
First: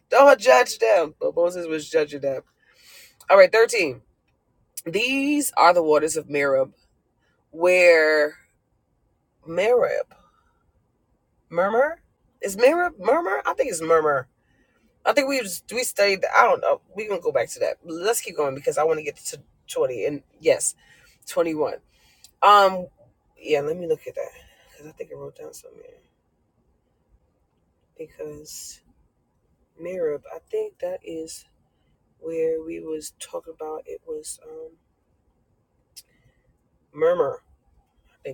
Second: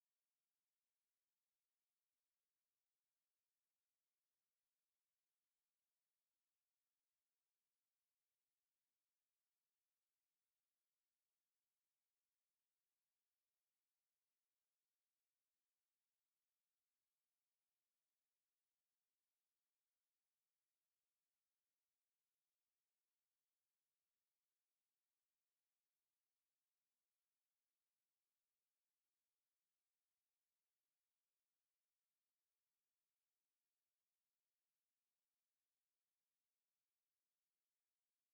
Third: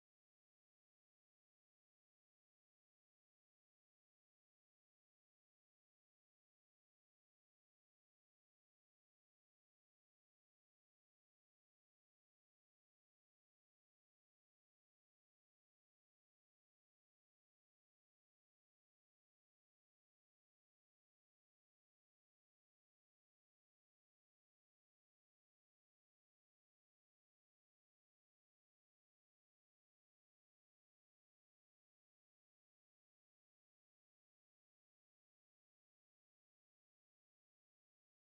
[SPEAKER 1] Don't judge them. But Moses was judging them. All right, 13. These are the waters of Merib, where Merib Murmur? Is Mirror Murmur? I think it's Murmur. I think we was, we studied. I don't know. We're gonna go back to that. Let's keep going because I want to get to twenty and yes, twenty one. Um, yeah. Let me look at that because I think I wrote down something. because Mirab. I think that is where we was talking about. It was um Murmur. I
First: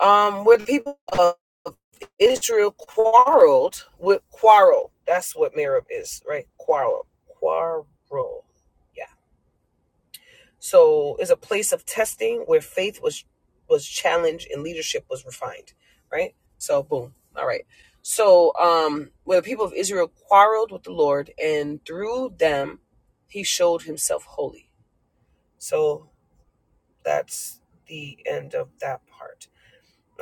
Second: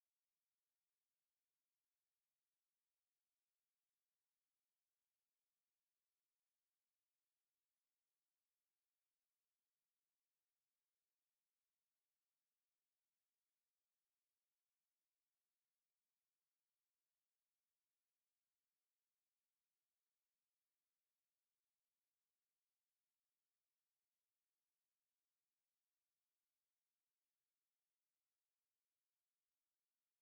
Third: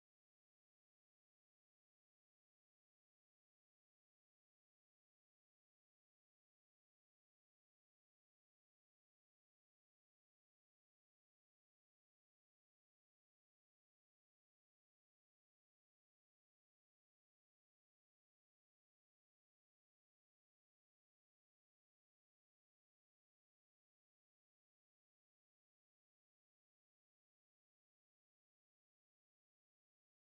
[SPEAKER 1] um, where the people of Israel quarreled with quarrel. That's what Merib is, right? Quarrel. Quarrel. Yeah. So it's a place of testing where faith was was challenged and leadership was refined. Right? So boom. All right. So um where the people of Israel quarreled with the Lord and through them he showed himself holy. So that's the end of that part.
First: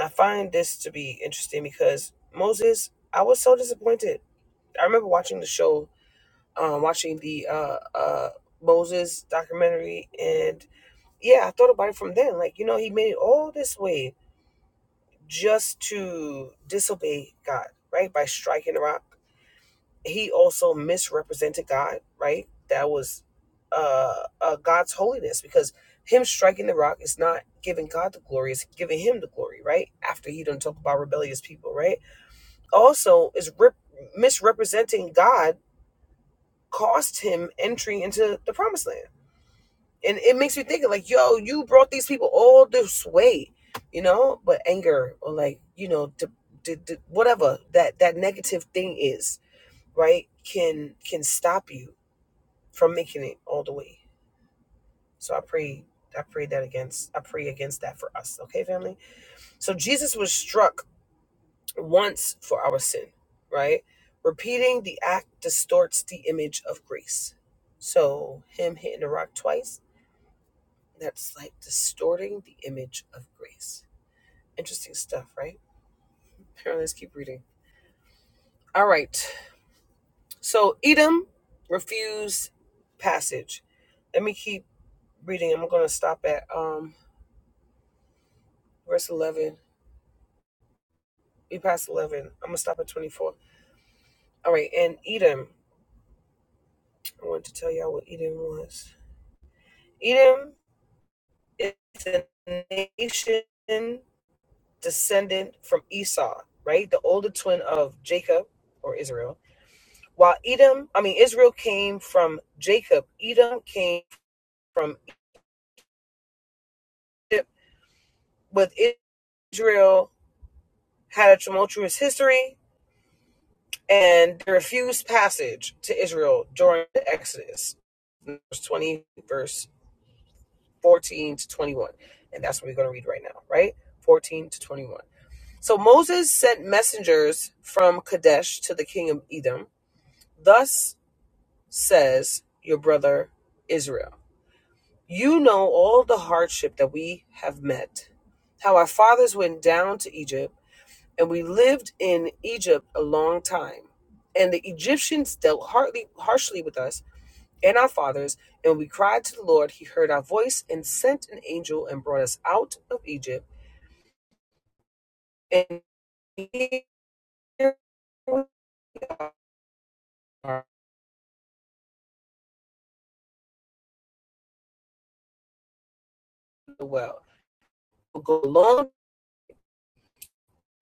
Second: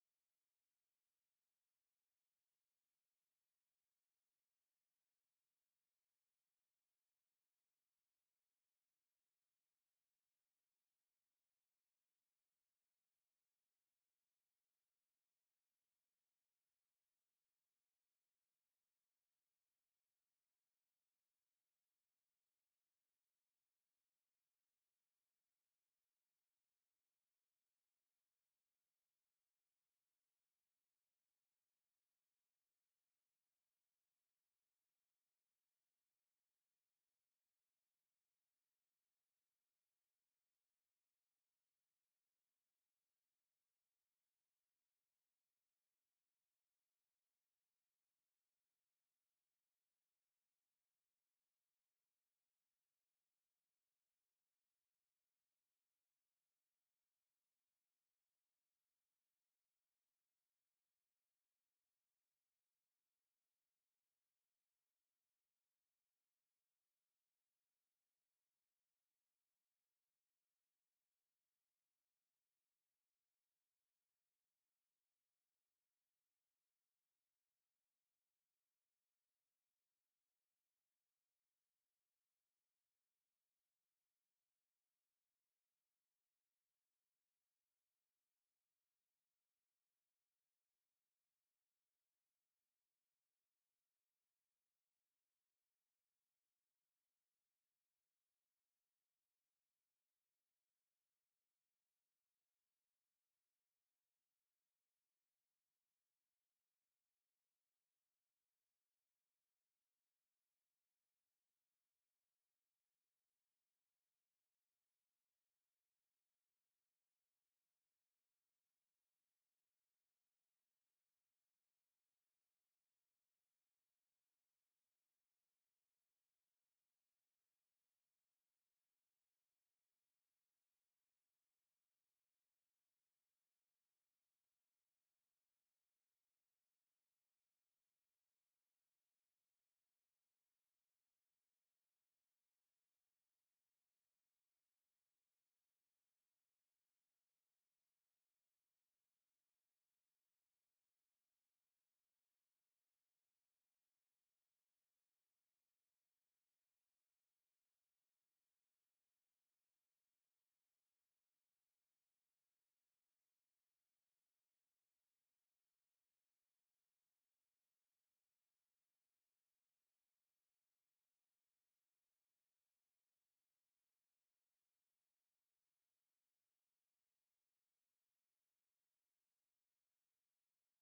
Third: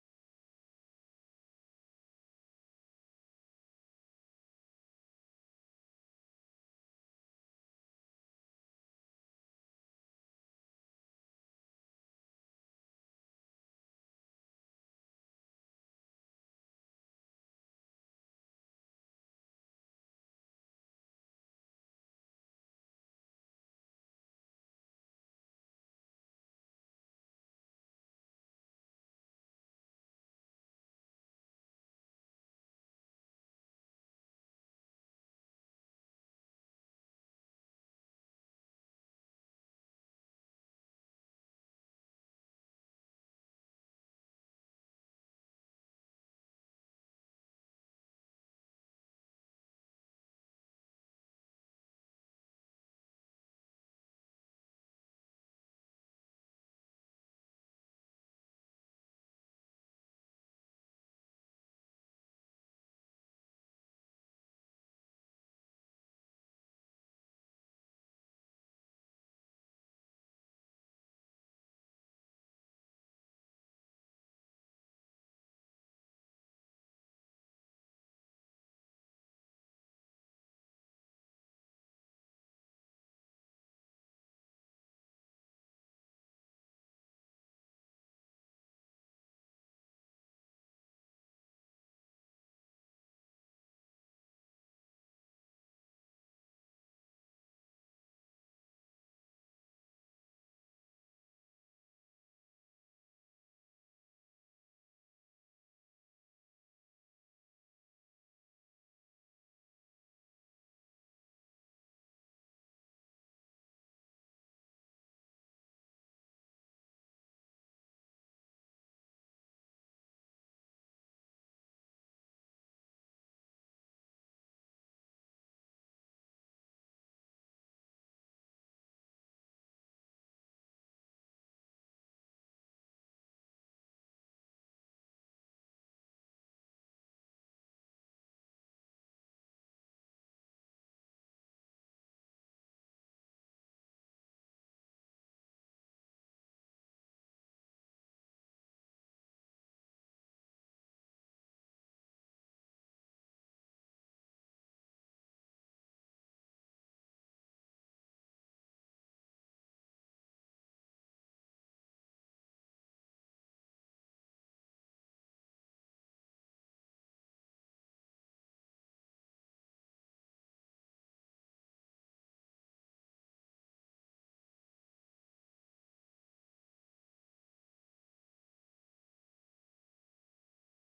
[SPEAKER 1] I find this to be interesting because Moses, I was so disappointed. I remember watching the show, um, watching the uh, uh, Moses documentary, and yeah, I thought about it from then. Like, you know, he made it all this way just to disobey God, right? By striking the rock. He also misrepresented God, right? That was uh, uh, God's holiness because him striking the rock is not giving God the glory, it's giving him the glory, right? After he done talk about rebellious people, right? also is rep- misrepresenting God cost him entry into the promised land. And it makes me think like, yo, you brought these people all this way, you know, but anger or like, you know, d- d- d- whatever that that negative thing is, right? Can can stop you from making it all the way. So I pray I pray that against I pray against that for us, okay, family? So Jesus was struck once for our sin, right? Repeating the act distorts the image of grace. So, him hitting the rock twice, that's like distorting the image of grace. Interesting stuff, right? Apparently, let's keep reading. All right. So, Edom refused passage. Let me keep reading. I'm going to stop at um verse 11. We passed 11. I'm going to stop at 24. All right. And Edom, I wanted to tell y'all what Edom was. Edom It's a nation descendant from Esau, right? The older twin of Jacob or Israel. While Edom, I mean, Israel came from Jacob, Edom came from Egypt. With Israel had a tumultuous history and they refused passage to Israel during the Exodus. verse 20, verse 14 to 21. And that's what we're going to read right now, right? 14 to 21. So Moses sent messengers from Kadesh to the king of Edom. Thus says your brother Israel You know all the hardship that we have met, how our fathers went down to Egypt, and we lived in Egypt a long time. And the Egyptians dealt hardly, harshly with us and our fathers, and we cried to the Lord. He heard our voice and sent an angel and brought us out of Egypt. And here we are in the well. go along,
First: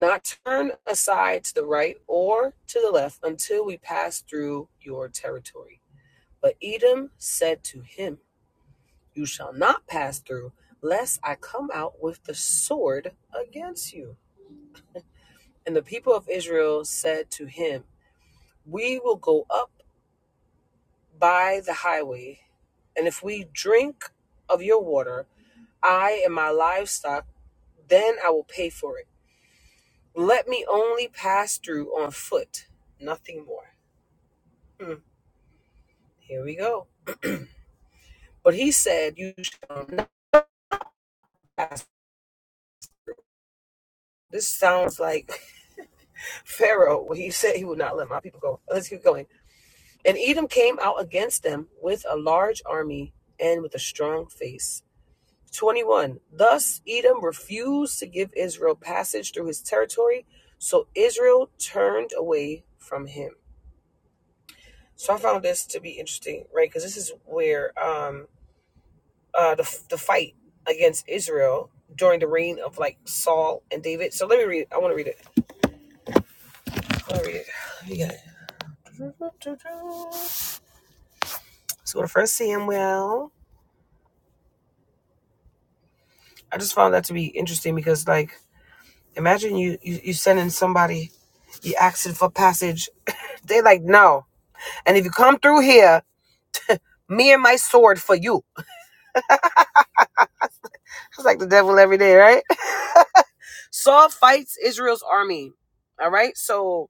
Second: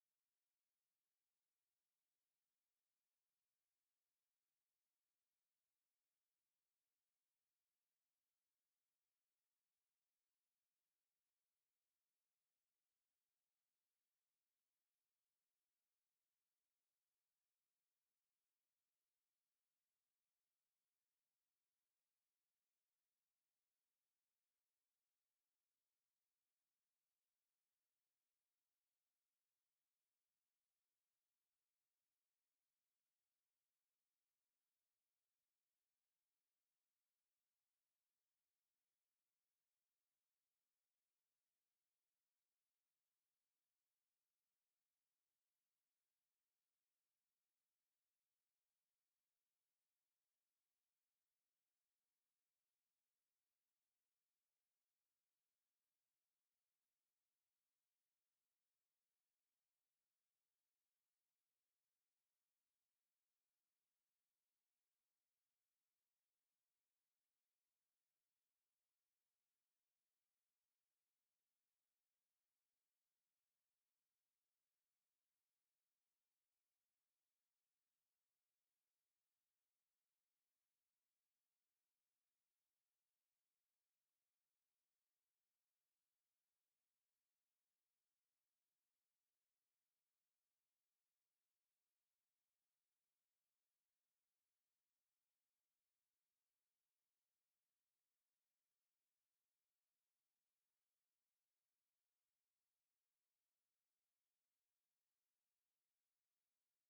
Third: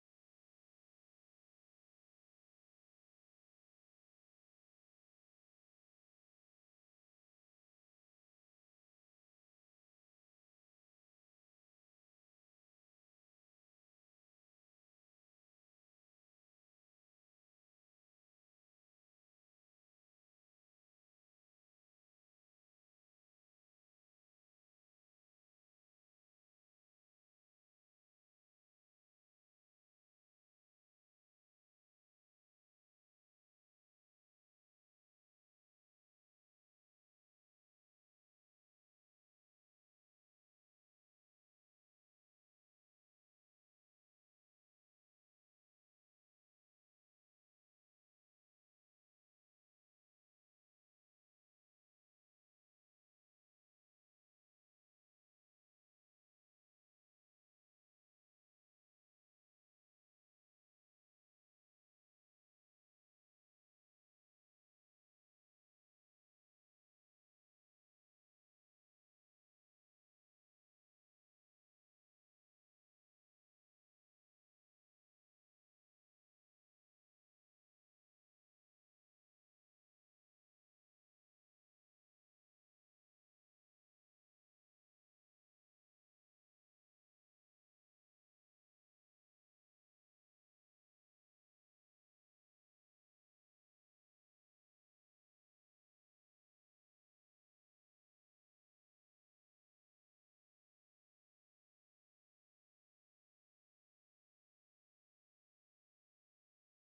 [SPEAKER 1] not turn aside to the right or to the left until we pass through your territory. But Edom said to him, You shall not pass through, lest I come out with the sword against you. And the people of Israel said to him, We will go up by the highway, and if we drink of your water, I and my livestock, then I will pay for it. Let me only pass through on foot, nothing more. Mm, here we go. But he said, You shall not pass. This sounds like Pharaoh, when he said he would not let my people go. Let's keep going. And Edom came out against them with a large army and with a strong face. 21. Thus Edom refused to give Israel passage through his territory, so Israel turned away from him. So I found this to be interesting, right? Because this is where um uh, the the fight against Israel during the reign of like Saul and David. So let me read. It. I want to read it. I want to read it. You got it. So the first Samuel. I just found that to be interesting because like imagine you you, you sending somebody you asking for passage. They like no, and if you come through here, me and my sword for you. It's like the devil every day, right? Saul fights Israel's army. All right, so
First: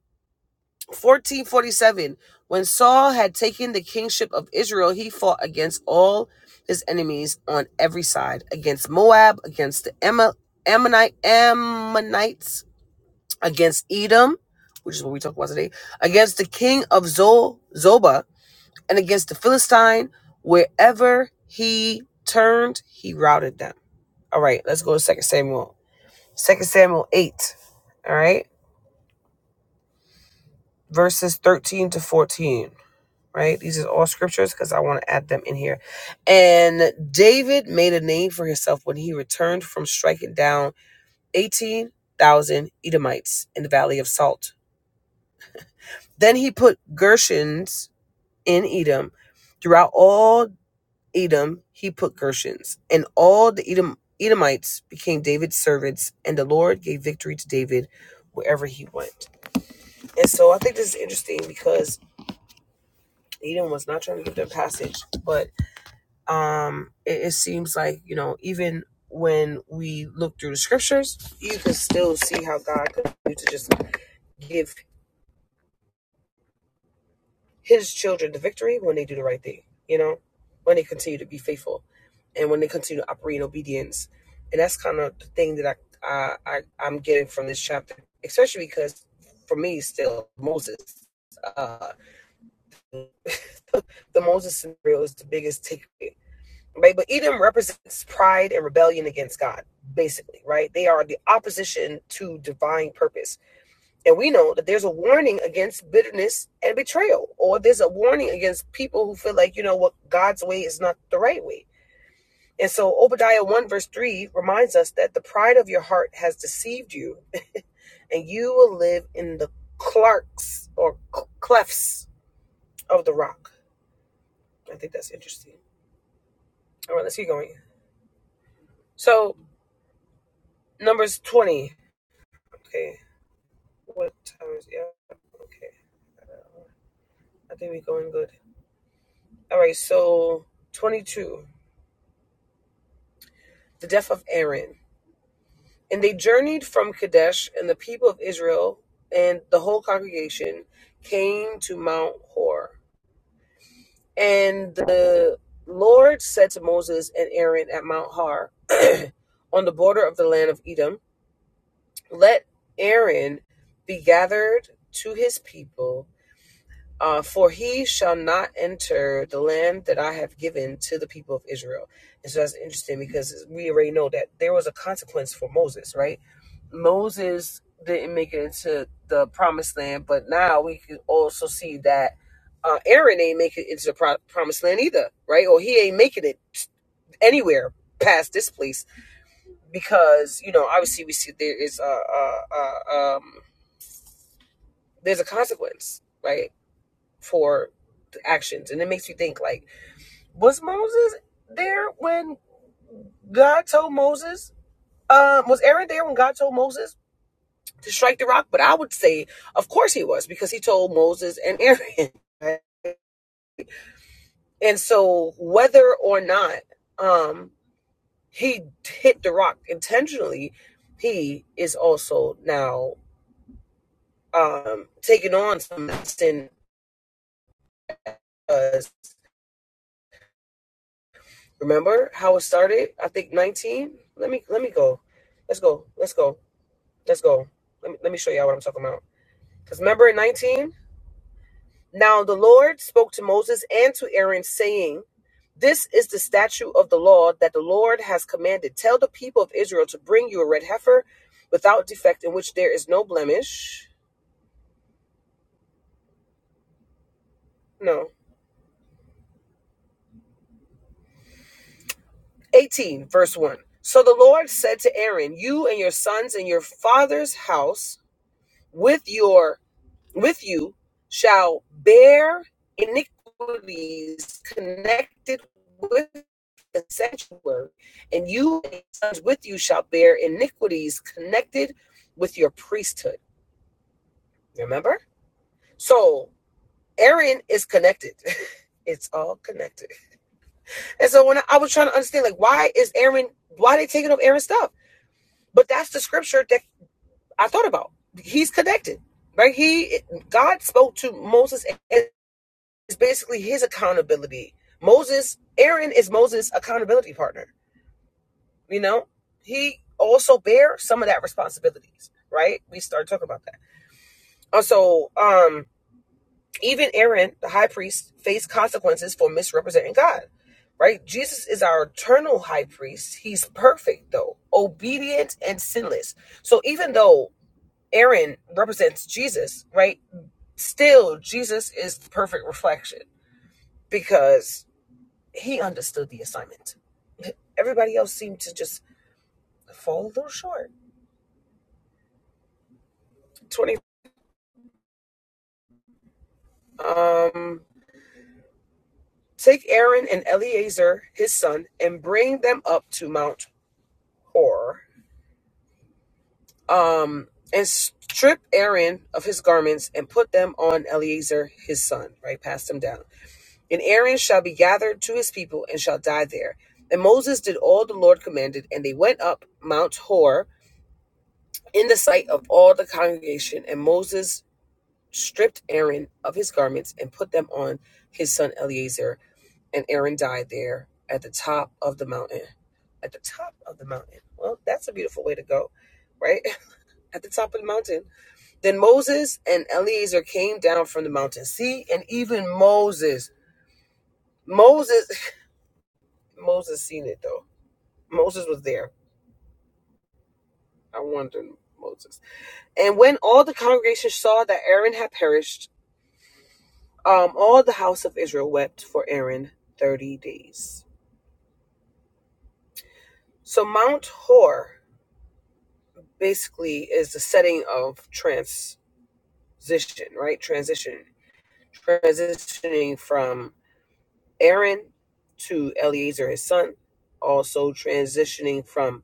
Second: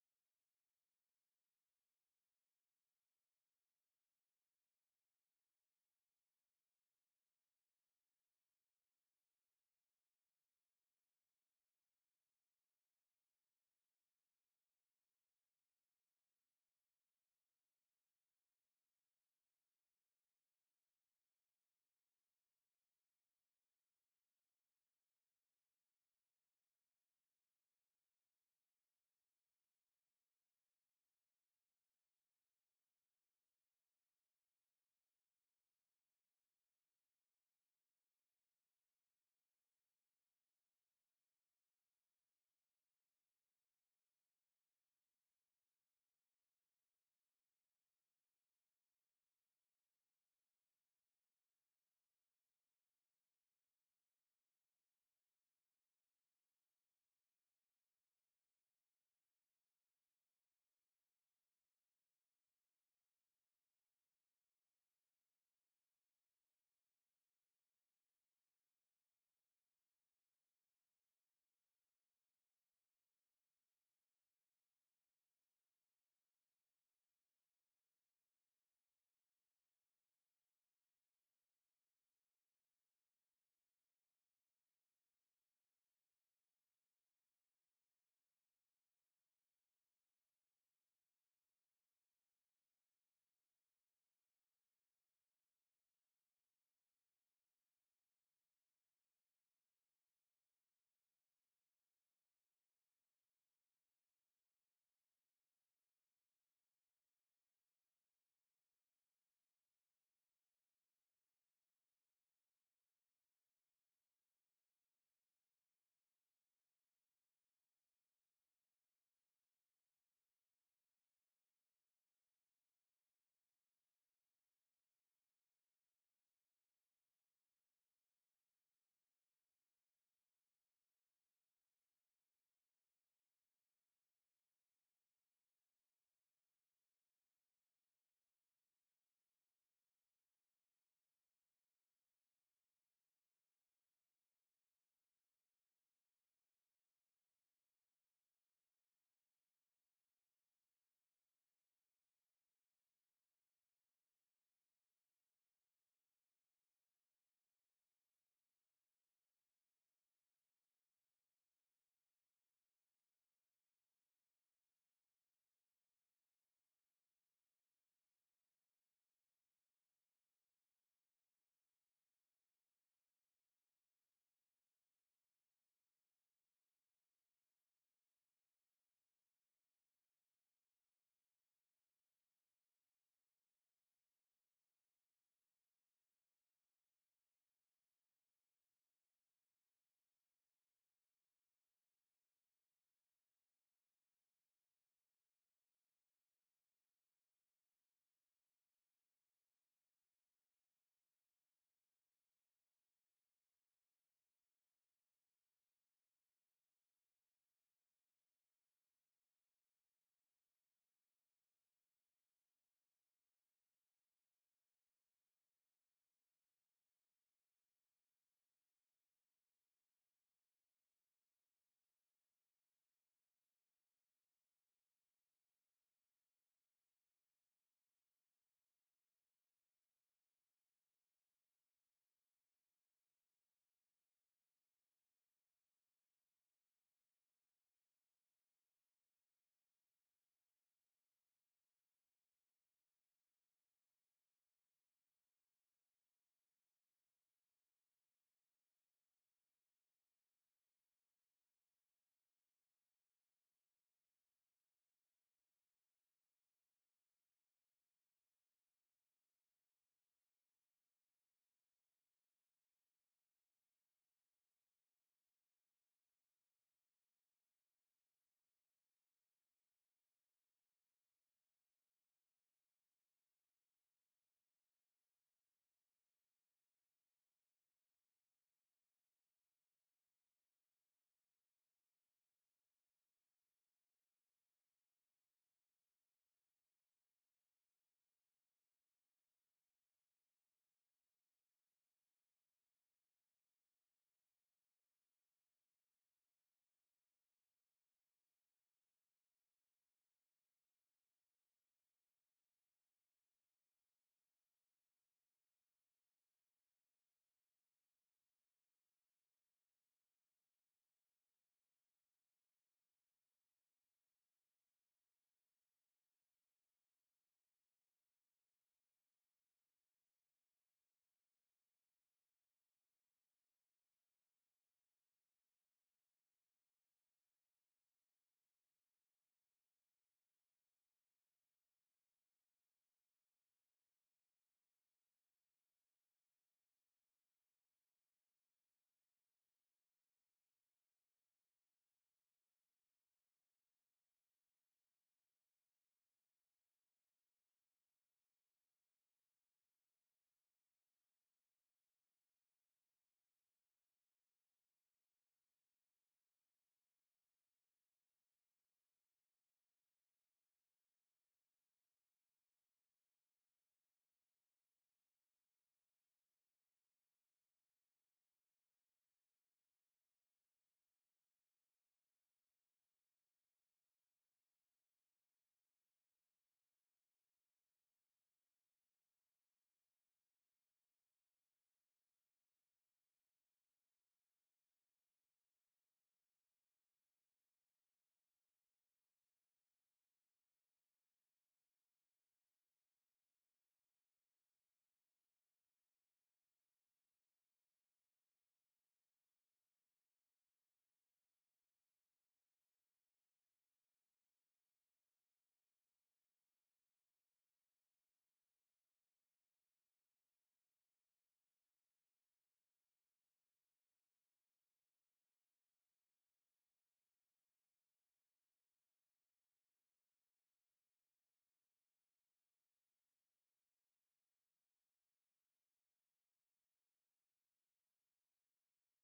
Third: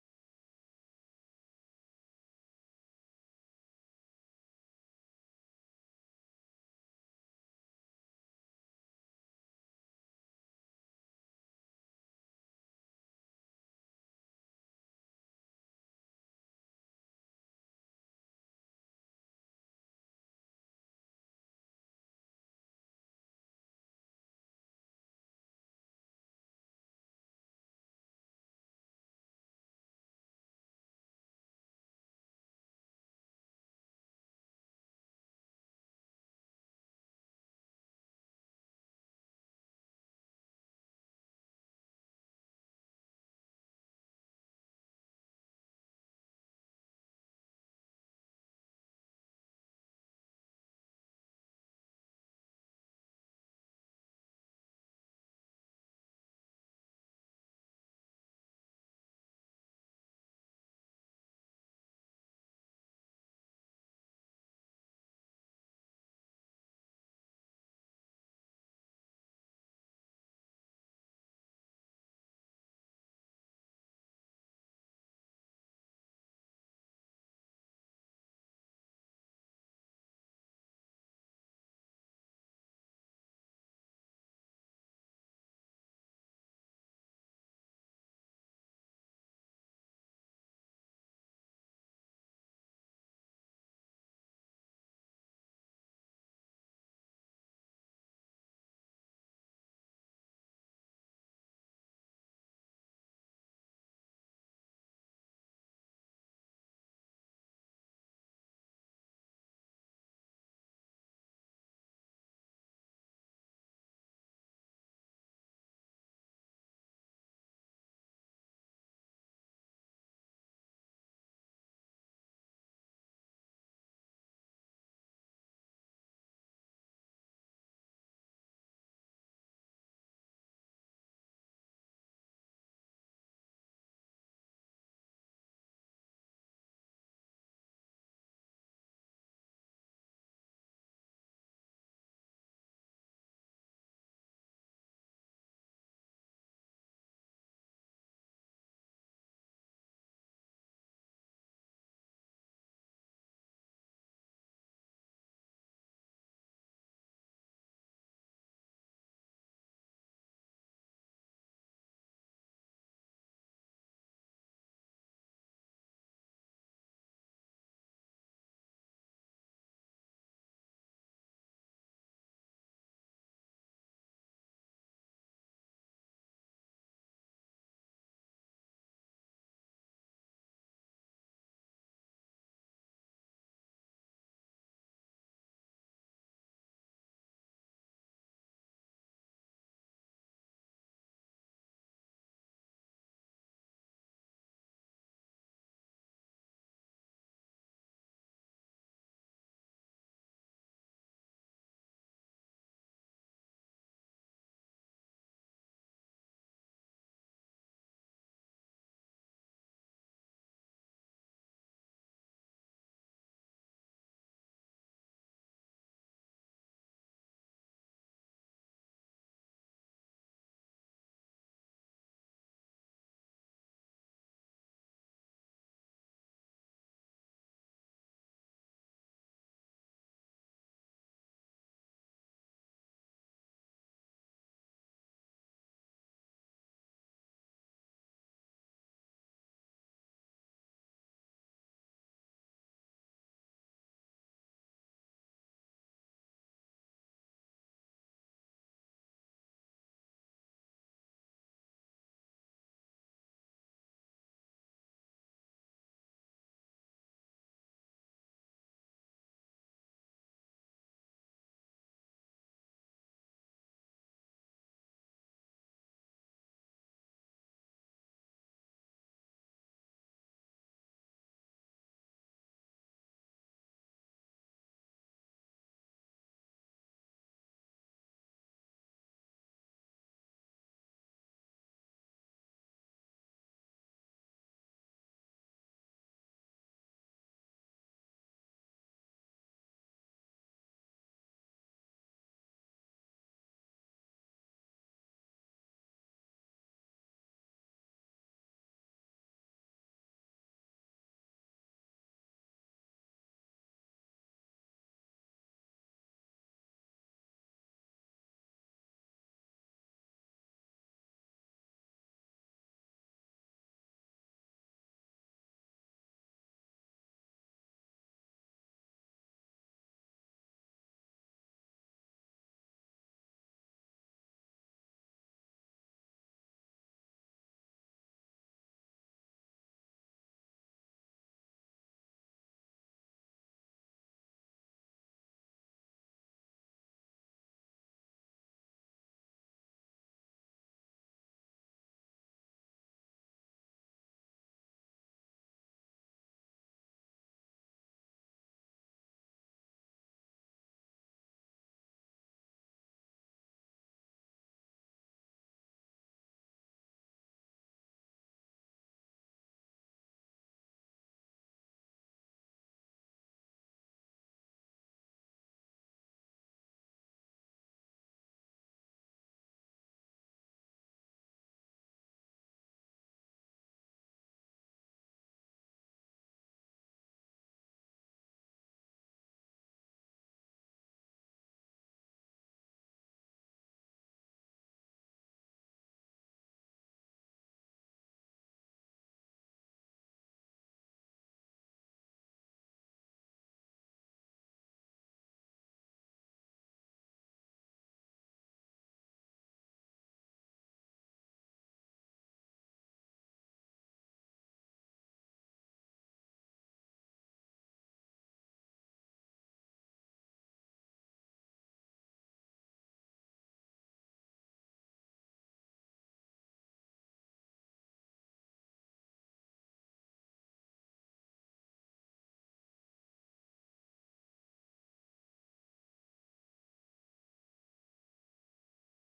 [SPEAKER 1] 1447 when saul had taken the kingship of israel he fought against all his enemies on every side against moab against the ammonite ammonites against edom which is what we talk about today against the king of zobah and against the philistine wherever he turned he routed them all right let's go to Second samuel Second samuel 8 all right verses 13 to 14 right? These are all scriptures because I want to add them in here. And David made a name for himself when he returned from striking down 18,000 Edomites in the Valley of Salt. Then he put Gershons in Edom. Throughout all Edom, he put Gershons. And all the Edom, Edomites became David's servants, and the Lord gave victory to David wherever he went. And so I think this is interesting because Edom was not trying to give them passage, but um it, it seems like you know even when we look through the scriptures you can still see how god could do to just give his children the victory when they do the right thing you know when they continue to be faithful and when they continue to operate in obedience and that's kind of the thing that i i, I i'm getting from this chapter especially because for me still moses uh the moses scenario is the biggest takeaway right? But Edom represents pride and rebellion against God, basically, right? They are the opposition to divine purpose. And we know that there's a warning against bitterness and betrayal, or there's a warning against people who feel like, you know what, God's way is not the right way. And so Obadiah 1 verse 3 reminds us that the pride of your heart has deceived you, and you will live in the clarks or clefts of the rock. I think that's interesting. All right, let's keep going. So, Numbers 20. Okay, What time is it? yeah? Okay, I think we're going good. All right, so 22, the death of Aaron. And they journeyed from Kadesh, and the people of Israel and the whole congregation came to Mount Hor. And the Lord said to Moses and Aaron at Mount Har, on the border of the land of Edom, Let Aaron be gathered to his people, Uh, for he shall not enter the land that I have given to the people of Israel. And so that's interesting because we already know that there was a consequence for Moses, right? Moses didn't make it into the promised land, but now we can also see that uh, Aaron ain't make it into the pro- promised land either, right? Or he ain't making it anywhere past this place because you know obviously we see there is a, a, a um there's a consequence, right? for the actions. And it makes you think like, was Moses there when God told Moses? Um, was Aaron there when God told Moses to strike the rock? But I would say, of course he was, because he told Moses and Aaron. right? And so whether or not um he hit the rock intentionally, he is also now um taking on some sin because remember how it started? I think nineteen. Let me let me go. Let's go. Let's go Let's go. Let me, let me show y'all what I'm talking about. Because remember in 19? Now the Lord spoke to Moses and to Aaron, saying, This is the statute of the law that the Lord has commanded. Tell the people of Israel to bring you a red heifer without defect, in which there is no blemish. No. 18, verse 1. So the Lord said to Aaron, You and your sons and your father's house, with your with you shall bear iniquities connected with the sanctuary, and you and your sons with you shall bear iniquities connected with your priesthood. Remember? So Aaron is connected. it's all connected. And so when I, I was trying to understand, like, why is Aaron, why are they taking up Aaron's stuff? But that's the scripture that I thought about. He's connected, right? He, God spoke to Moses and. It's basically his accountability. Moses, Aaron is Moses' accountability partner. You know, he also bear some of that responsibilities, right? We started talking about that. Also, um, even Aaron, the high priest, faced consequences for misrepresenting God, right? Jesus is our eternal high priest. He's perfect, though, obedient and sinless. So even though Aaron represents Jesus, right? Still, Jesus is the perfect reflection because he understood the assignment. Everybody else seemed to just fall a little short. 20. Um, take Aaron and Eleazar, his son, and bring them up to Mount Hor. Um, and strip Aaron of his garments and put them on Eleazar, his son, right? Pass them down. And Aaron shall be gathered to his people and shall die there. And Moses did all the Lord commanded, and they went up Mount Hor in the sight of all the congregation. And Moses stripped Aaron of his garments and put them on his son Eleazar. And Aaron died there at the top of the mountain. At the top of the mountain. Well, that's a beautiful way to go, right? At the top of the mountain. Then Moses and Eleazar came down from the mountain. See, and even Moses, Moses, Moses seen it though. Moses was there. I wondered, Moses. And when all the congregation saw that Aaron had perished, um, all the house of Israel wept for Aaron 30 days. So Mount Hor basically is the setting of transition, right? Transition, transitioning from Aaron to Eleazar, his son. Also transitioning from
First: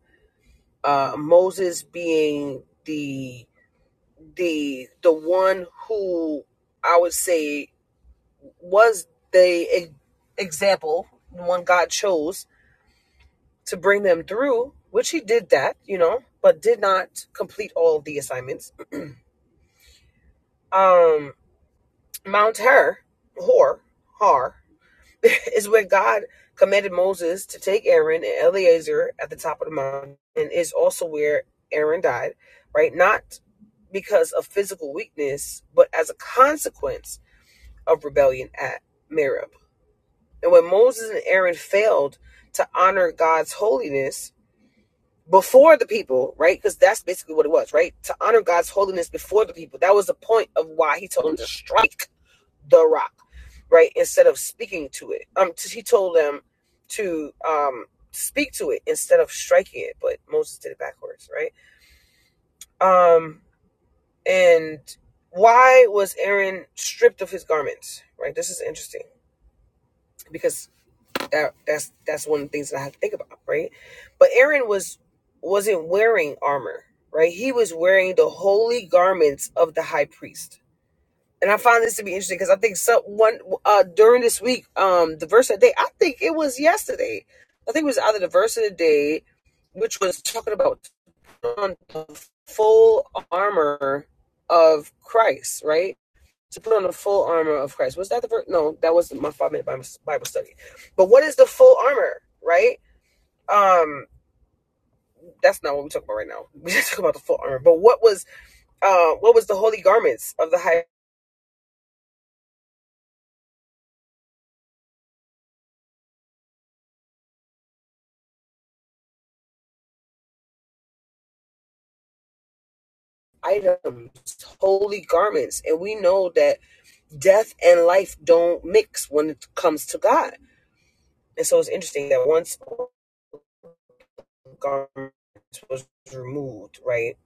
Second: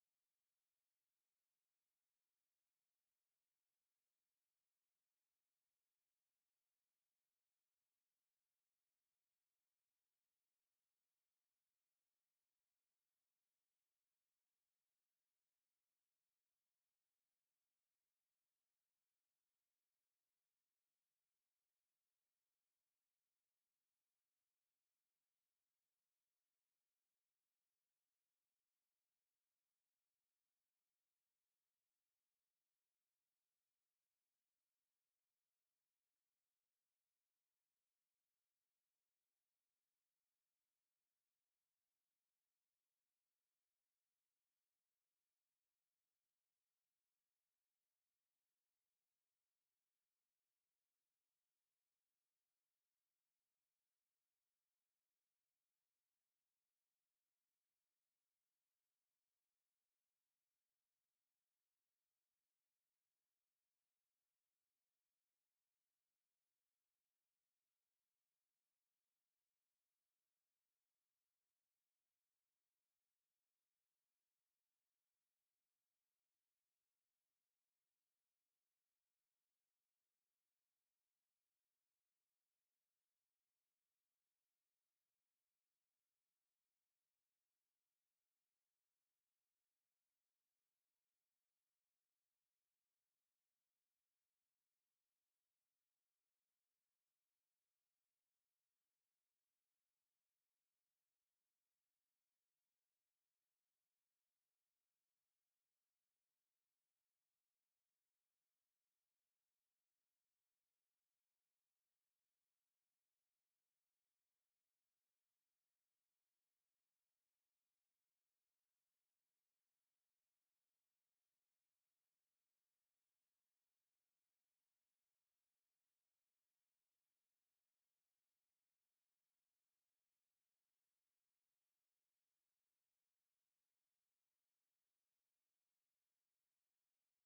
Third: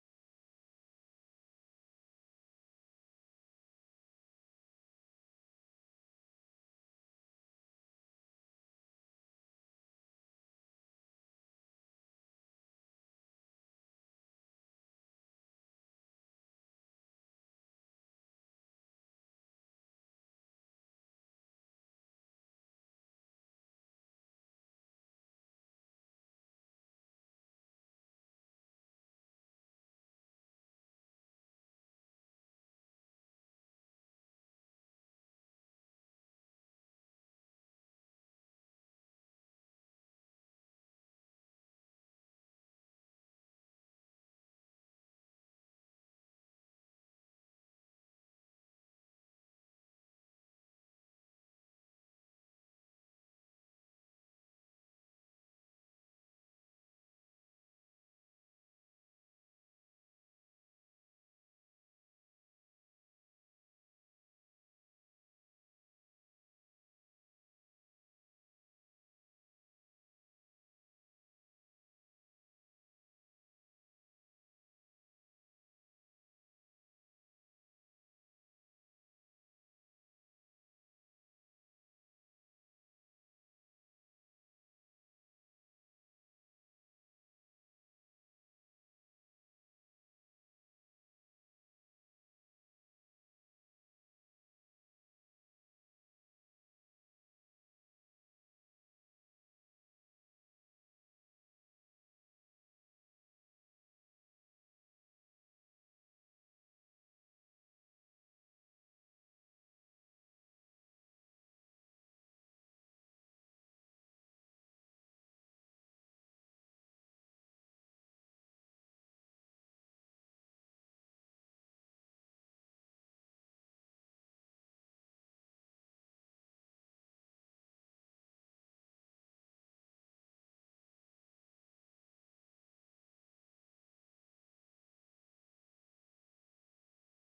[SPEAKER 1] uh, Moses being the the the one who I would say was the e- example, the one God chose to bring them through, which he did that, you know, but did not complete all of the assignments Um, Mount Her, Hor, Har, is where God commanded Moses to take Aaron and Eleazar at the top of the mountain, and is also where Aaron died, right? Not because of physical weakness, but as a consequence of rebellion at Merib. And when Moses and Aaron failed to honor God's holiness before the people, right? Because that's basically what it was, right? To honor God's holiness before the people. That was the point of why he told them to strike the rock, right? Instead of speaking to it. Um, he told them to um speak to it instead of striking it, but Moses did it backwards, right? Um, and why was Aaron stripped of his garments, right? This is interesting because that that's that's one of the things that I have to think about, right? But Aaron was wasn't wearing armor, right? He was wearing the holy garments of the high priest and I find this to be interesting because I think some one uh, during this week, um, the verse of the day, I think it was yesterday. I think it was either the verse of the day, which was talking about put on the full armor of Christ, right? To put on the full armor of Christ. Was that the verse? No, that wasn't my five minute Bible study. But what is the full armor, right? Um, that's not what we're talking about right now. We're just talking about the full armor. But what was uh what was the holy garments of the high items, holy garments. And we know that death and life don't mix when it comes to God. And so it's interesting that once garments was removed, right,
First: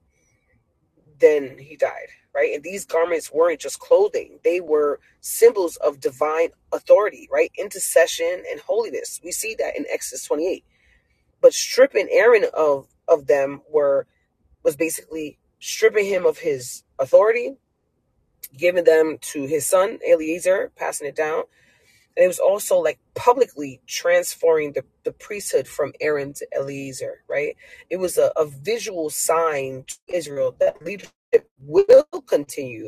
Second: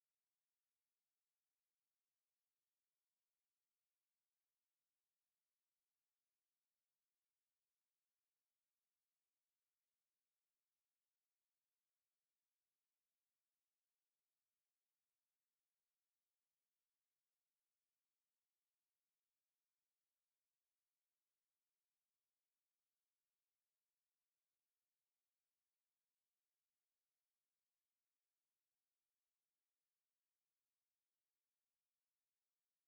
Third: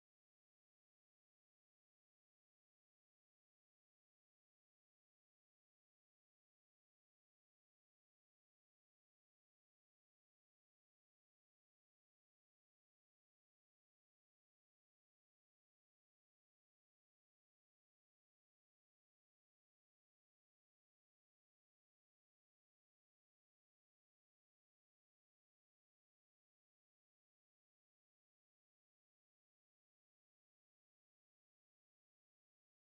[SPEAKER 1] then he died, right? And these garments weren't just clothing, they were symbols of divine authority, right? Intercession and holiness. We see that in Exodus 28. But stripping Aaron of of them were was basically stripping him of his authority giving them to his son Eliezer, passing it down. And it was also like publicly transferring the, the priesthood from Aaron to Eliezer, right? It was a, a visual sign to Israel that leadership will continue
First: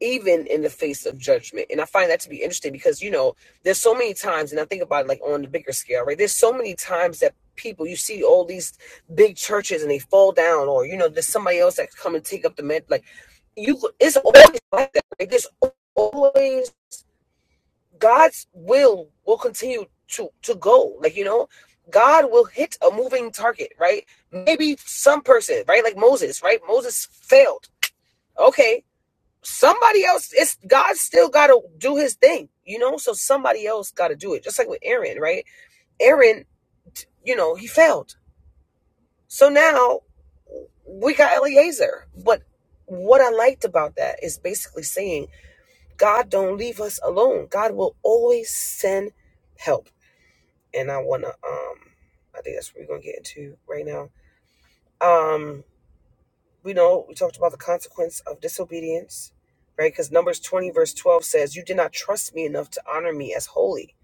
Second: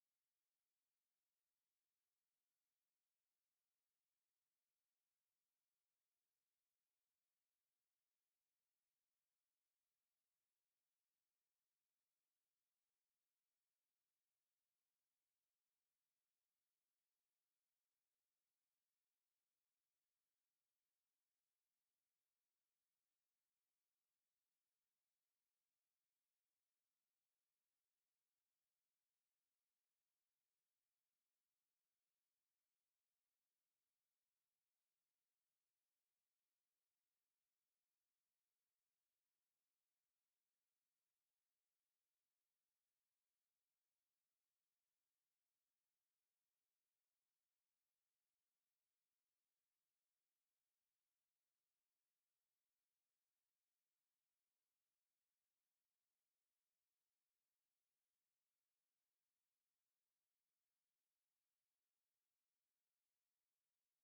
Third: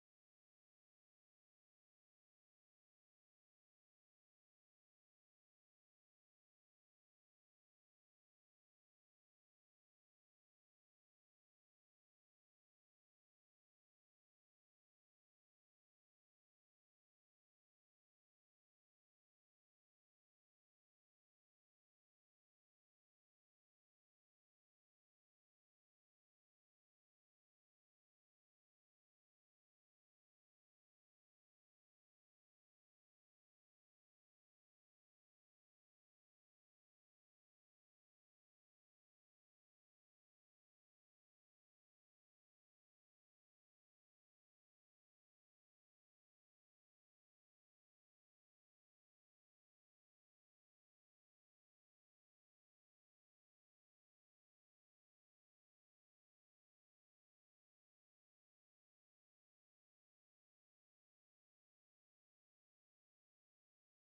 [SPEAKER 1] even in the face of judgment. And I find that to be interesting because, you know, there's so many times, and I think about it like on the bigger scale, right? There's so many times that people, you see all these big churches and they fall down, or, you know, there's somebody else that come and take up the med. Like, you, it's always like that. Like, there's always God's will will continue to to go. Like, you know, God will hit a moving target, right? Maybe some person, right? Like Moses, right? Moses failed. Okay, somebody else it's god still got to do his thing you know so somebody else got to do it just like with aaron right aaron you know he failed so now we got eliezer but what i liked about that is basically saying god don't leave us alone god will always send help and i want to um i think that's what we're gonna get into right now Um, we know we talked about the consequence of disobedience, right? Because Numbers 20, verse 12 says, You did not trust me enough to honor me as holy,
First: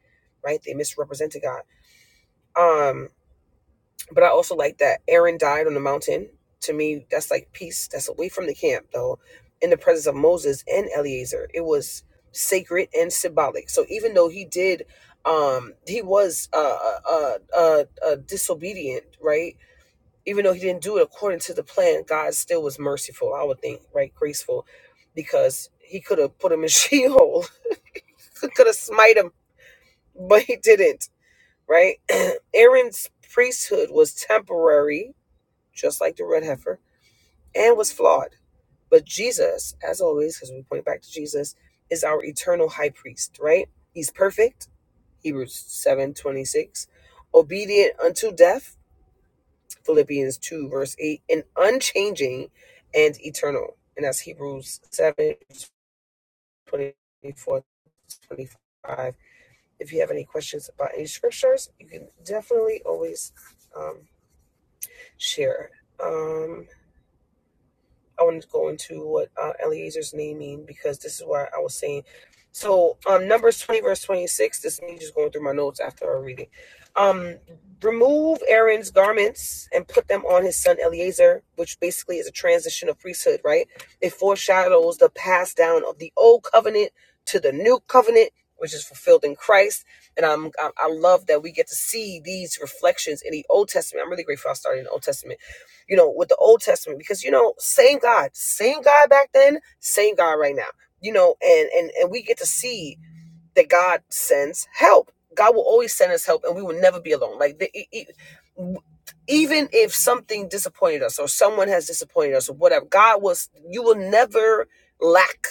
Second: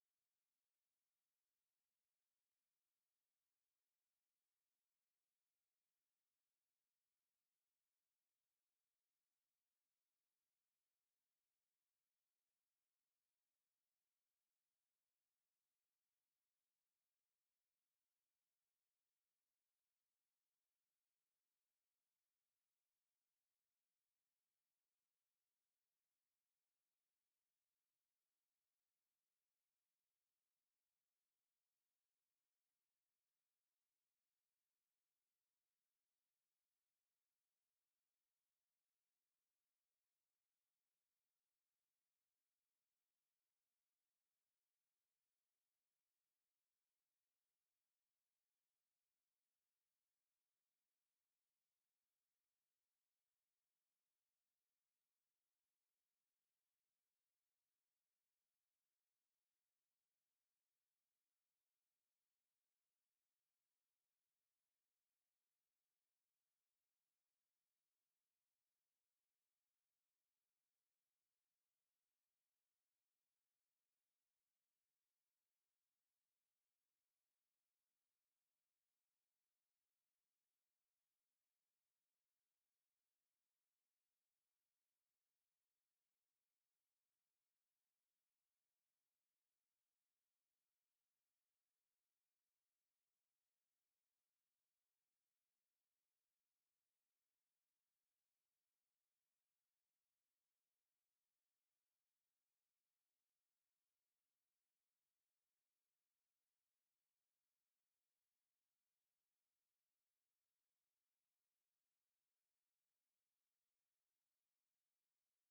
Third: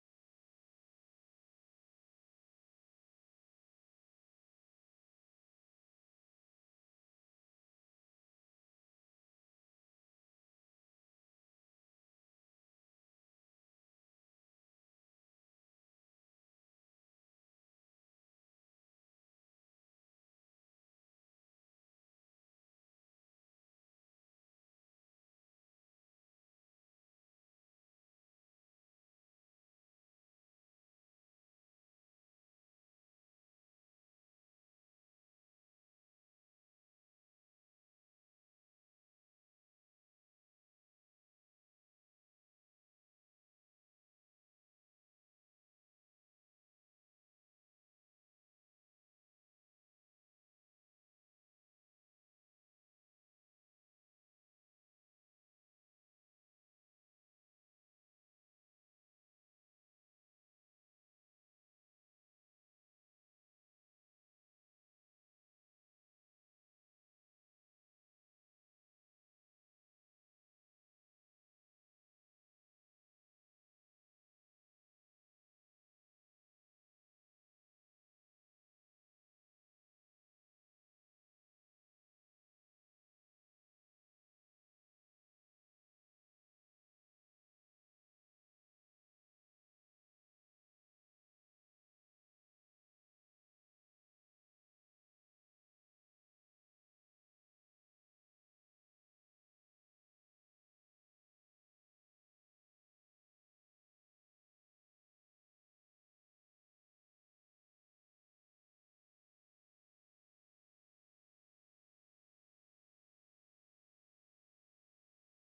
[SPEAKER 1] right? They misrepresented God. Um, but I also like that Aaron died on the mountain. To me, that's like peace. That's away from the camp, though, in the presence of Moses and Eleazar. It was sacred and symbolic. So even though he did, um, he was uh, uh, uh, uh, uh, disobedient, right? even though he didn't do it according to the plan, God still was merciful, I would think, right? Graceful, because he could have put him in Sheol, could have smite him, but he didn't, right? Aaron's priesthood was temporary, just like the red heifer, and was flawed. But Jesus, as always, because we point back to Jesus, is our eternal high priest, right? He's perfect, Hebrews seven twenty six, obedient unto death, Philippians 2, verse 8, and unchanging and eternal. And that's Hebrews seven twenty four twenty five. If you have any questions about any scriptures, you can definitely always um, share. Um, I wanted to go into what uh, Eliezer's naming because this is why I was saying. So, um, Numbers 20, verse 26, this is me just going through my notes after our reading. Um, remove Aaron's garments and put them on his son Eliezer, which basically is a transition of priesthood, right? It foreshadows the pass down of the old covenant to the new covenant, which is fulfilled in Christ. And I'm, I, I love that we get to see these reflections in the Old Testament. I'm really grateful I started in the Old Testament you know, with the Old Testament because you know, same God, same God back then, same God right now. You know, and and and we get to see that God sends help. God will always send us help, and we will never be alone. Like the, e- e- w- even if something disappointed us or someone has disappointed us or whatever, God was. You will never lack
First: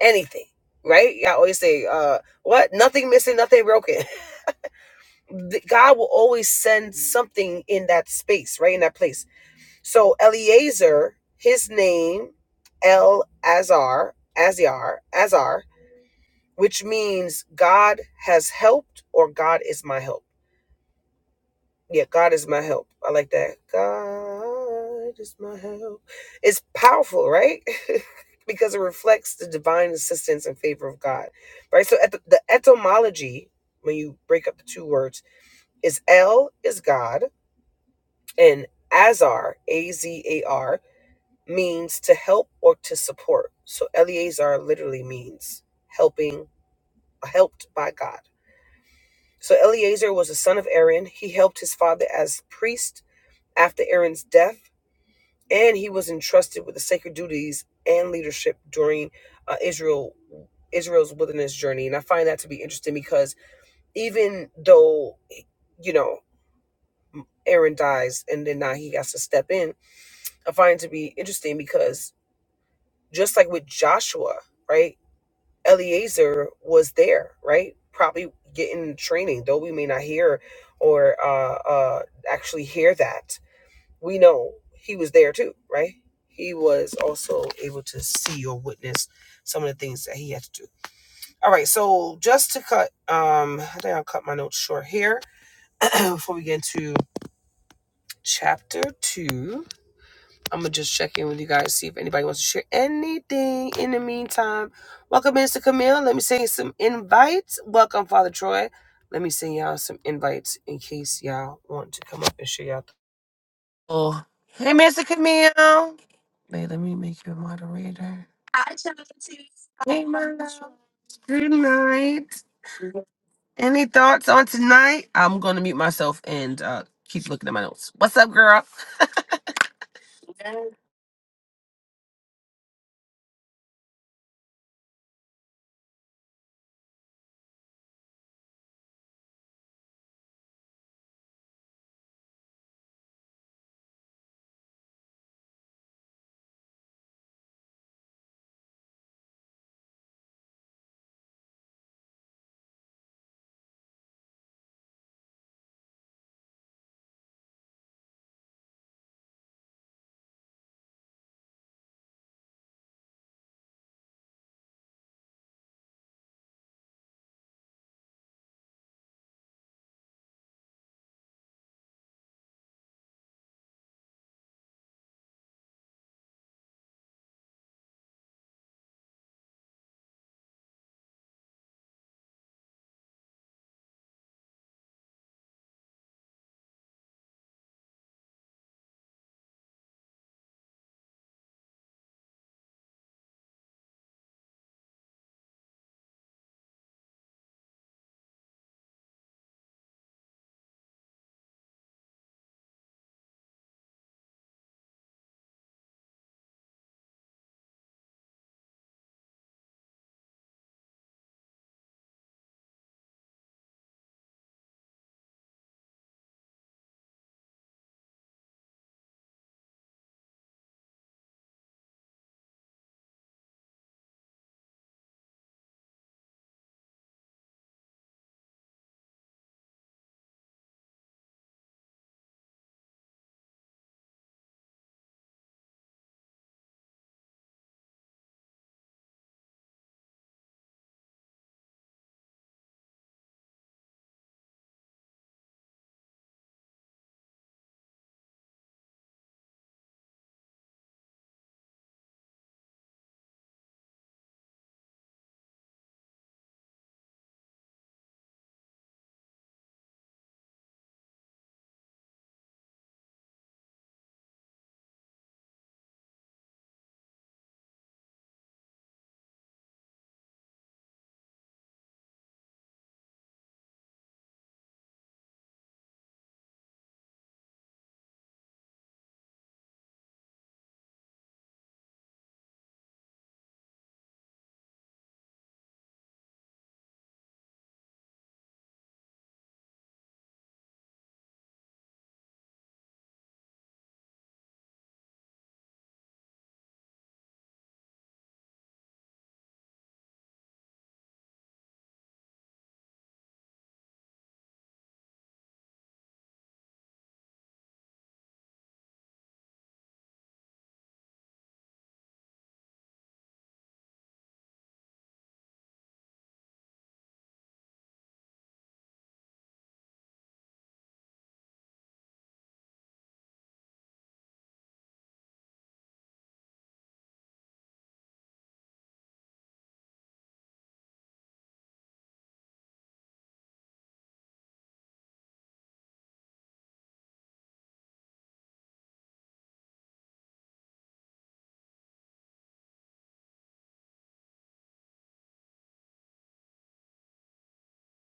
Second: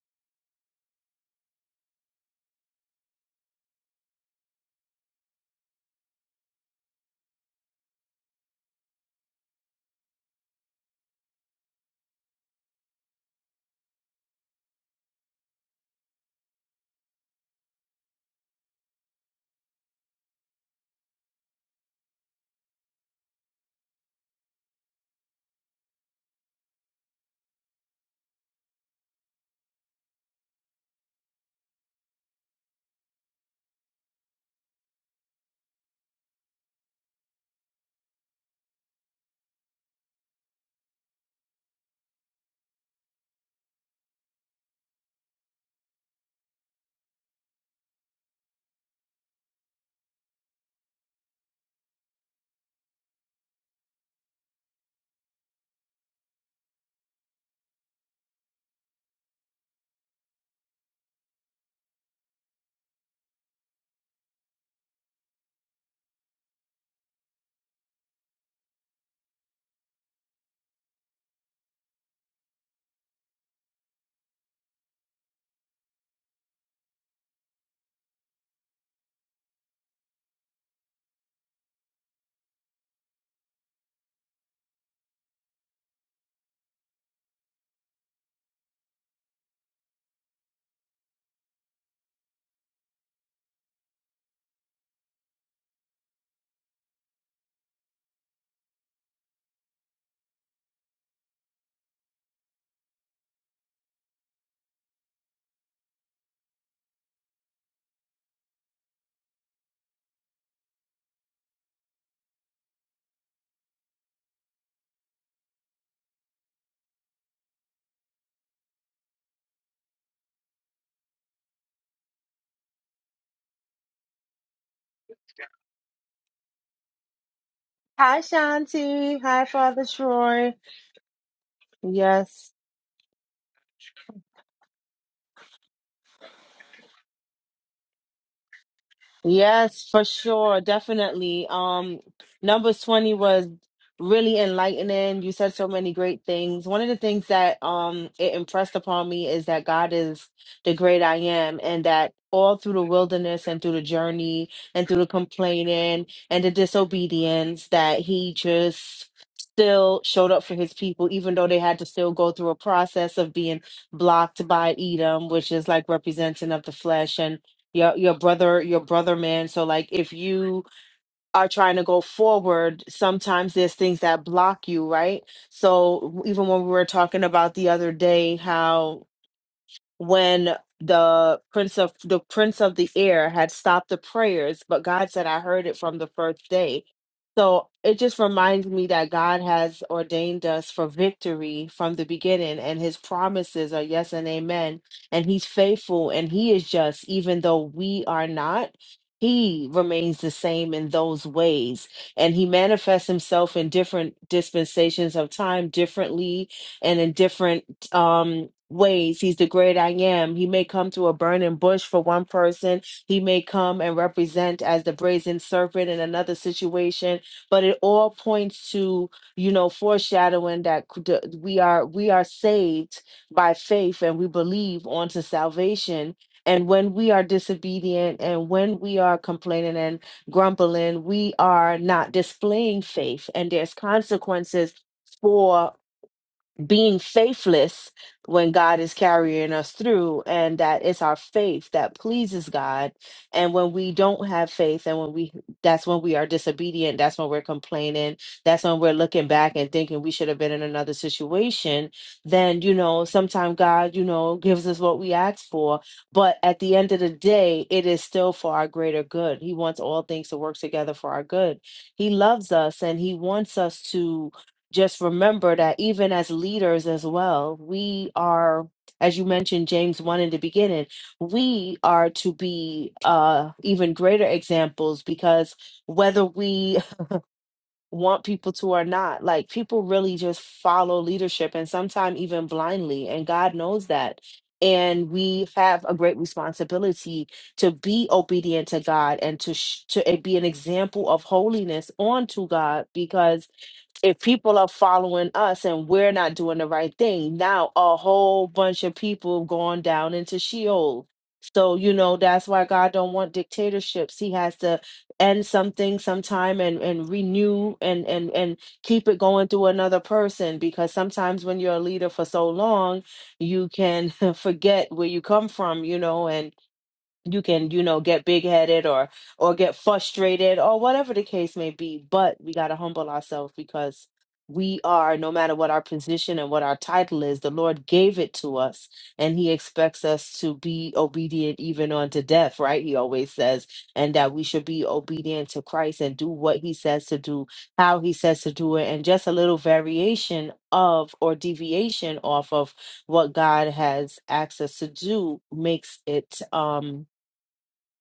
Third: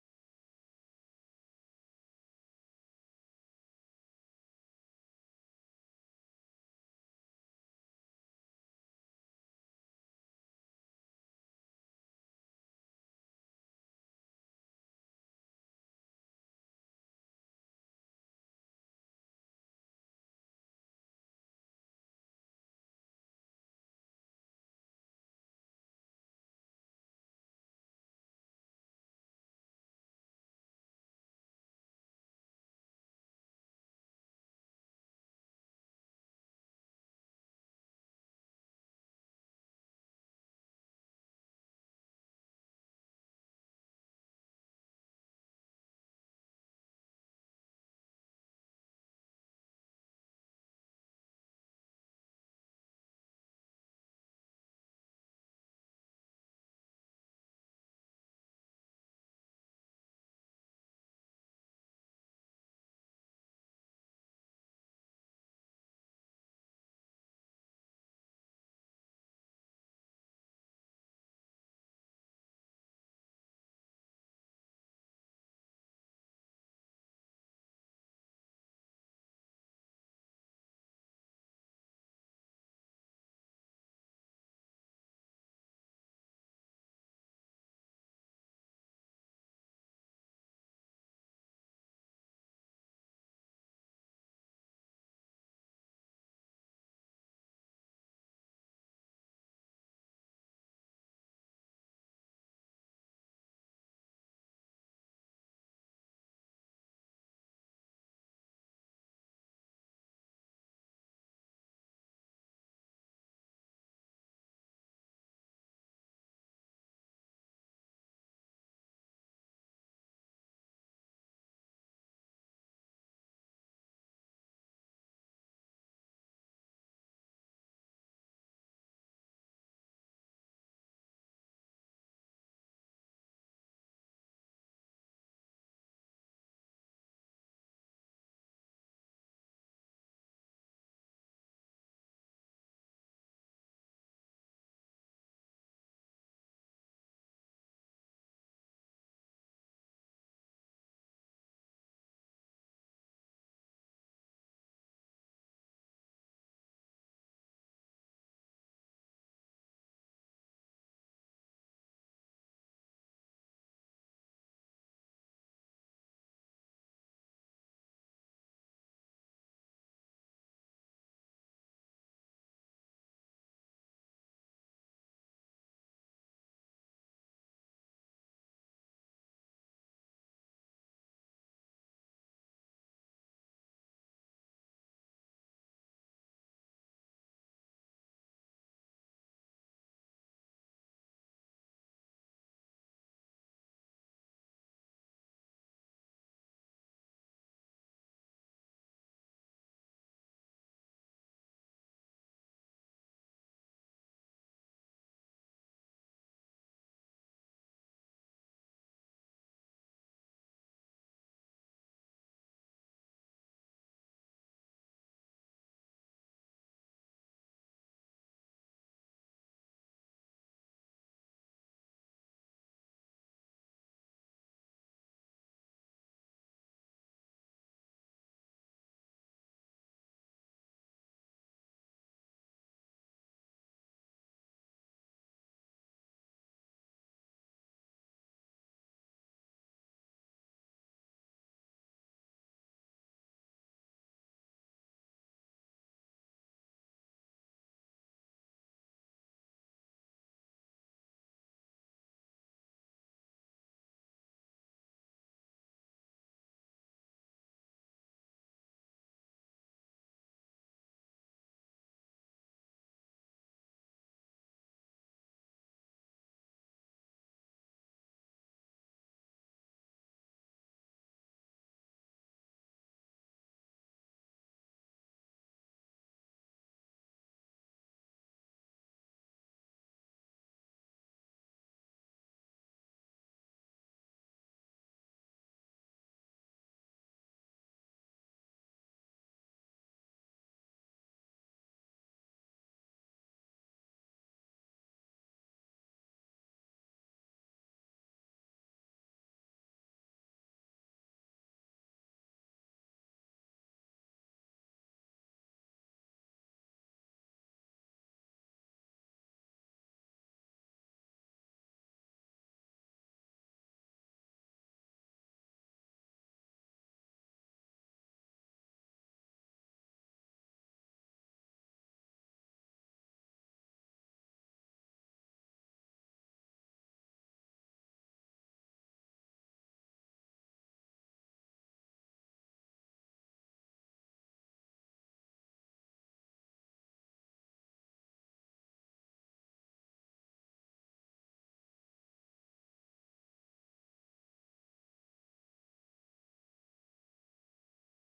[SPEAKER 1] anything, right? Yeah, I always say, uh, "What? Nothing missing, nothing broken." The- God will always send something in that space, right in that place so Eliezer, his name, El Azar, Aziar, Azar, which means God has helped or God is my help. Yeah, God is my help. I like that. God is my help. It's powerful, right? because it reflects the divine assistance and favor of God, right? So at the, the etymology, when you break up the two words, is El is God and Azar, A Z A R means to help or to support. So Eleazar literally means helping, helped by God. So Eleazar was a son of Aaron. He helped his father as priest after Aaron's death, and he was entrusted with the sacred duties and leadership during uh, Israel Israel's wilderness journey. And I find that to be interesting because even though you know Aaron dies and then now he has to step in, I find it to be interesting because just like with Joshua, right? Eliezer was there, right? Probably getting training, though we may not hear or uh, uh, actually hear that. We know he was there too, right? He was also able to see or witness some of the things that he had to do. All right, so just to cut, um, I think I'll cut my notes short here before we get into chapter two. I'm gonna just check in with you guys, see if anybody wants to share anything in the meantime. Welcome, Mr. Camille. Let me send you some invites. Welcome, Father Troy. Let me send y'all some invites in case y'all want to come up and share y'all. Oh, hey, Mr. Camille. Wait, let me make you a moderator. Hey, my love. good night. Any thoughts on tonight? I'm gonna mute myself and uh, keep looking at my notes. What's
[SPEAKER 2] Hi,
[SPEAKER 1] up, girl?
[SPEAKER 2] Shanti. Hi, Father Troy. Yes, Yes, for sure, definitely. Um, Numbers 20 was really enlightening. You said so many great things. One of the things that um it impressed upon me is that God is the great I am, and that all through the wilderness and through the journey and through the complaining and the disobedience, that He just still showed up for His people, even though they had to still go through a process of being blocked by Edom, which is like representing of the flesh. And your your brother your brother man so like if you are trying to go forward sometimes there's things that block you right so even when we were talking about the other day how when the prince of the prince of the air had stopped the prayers but god said i heard it from the first day so it just reminds me that god has ordained us for victory from the beginning and his promises are yes and amen and he's faithful and he is just even though we are not he remains the same in those ways and he manifests himself in different dispensations of time differently and in different um ways he's the great i am he may come to a burning bush for one person he may come and represent as the brazen serpent in another situation but it all points to you know foreshadowing that c- the- we are we are saved by faith and we believe onto salvation and when we are disobedient and when we are complaining and grumbling we are not displaying faith and there's consequences for being faithless when God is carrying us through, and that it's our faith that pleases God. And when we don't have faith, and when we that's when we are disobedient, that's when we're complaining, that's when we're looking back and thinking we should have been in another situation, then you know, sometimes God, you know, gives us what we ask for, but at the end of the day, it is still for our greater good. He wants all things to work together for our good. He loves us and he wants us to just remember that even as leaders as well, we are, as you mentioned, James 1 in the beginning, we are to be uh, even greater examples because whether we want people to or not, like people really just follow leadership and sometimes even blindly. And God knows that. And we have a great responsibility to be obedient to God and to sh- to eh, be an example of holiness onto God because if people are following us and we're not doing the right thing, now a whole bunch of people going down into Sheol. So, you know, that's why God don't want dictatorships. He has to end something sometime and, and renew and, and, and keep it going through another person because sometimes when you're a leader for so long, you can forget where you come from, you know, and you can you know get big headed or or get frustrated or whatever the case may be but we got to humble ourselves because we are no matter what our position and what our title is the lord gave it to us and he expects us to be obedient even unto death right he always says and that we should be obedient to christ and do what he says to do how he says to do it and just a little variation of or deviation off of what god has asked us to do makes it um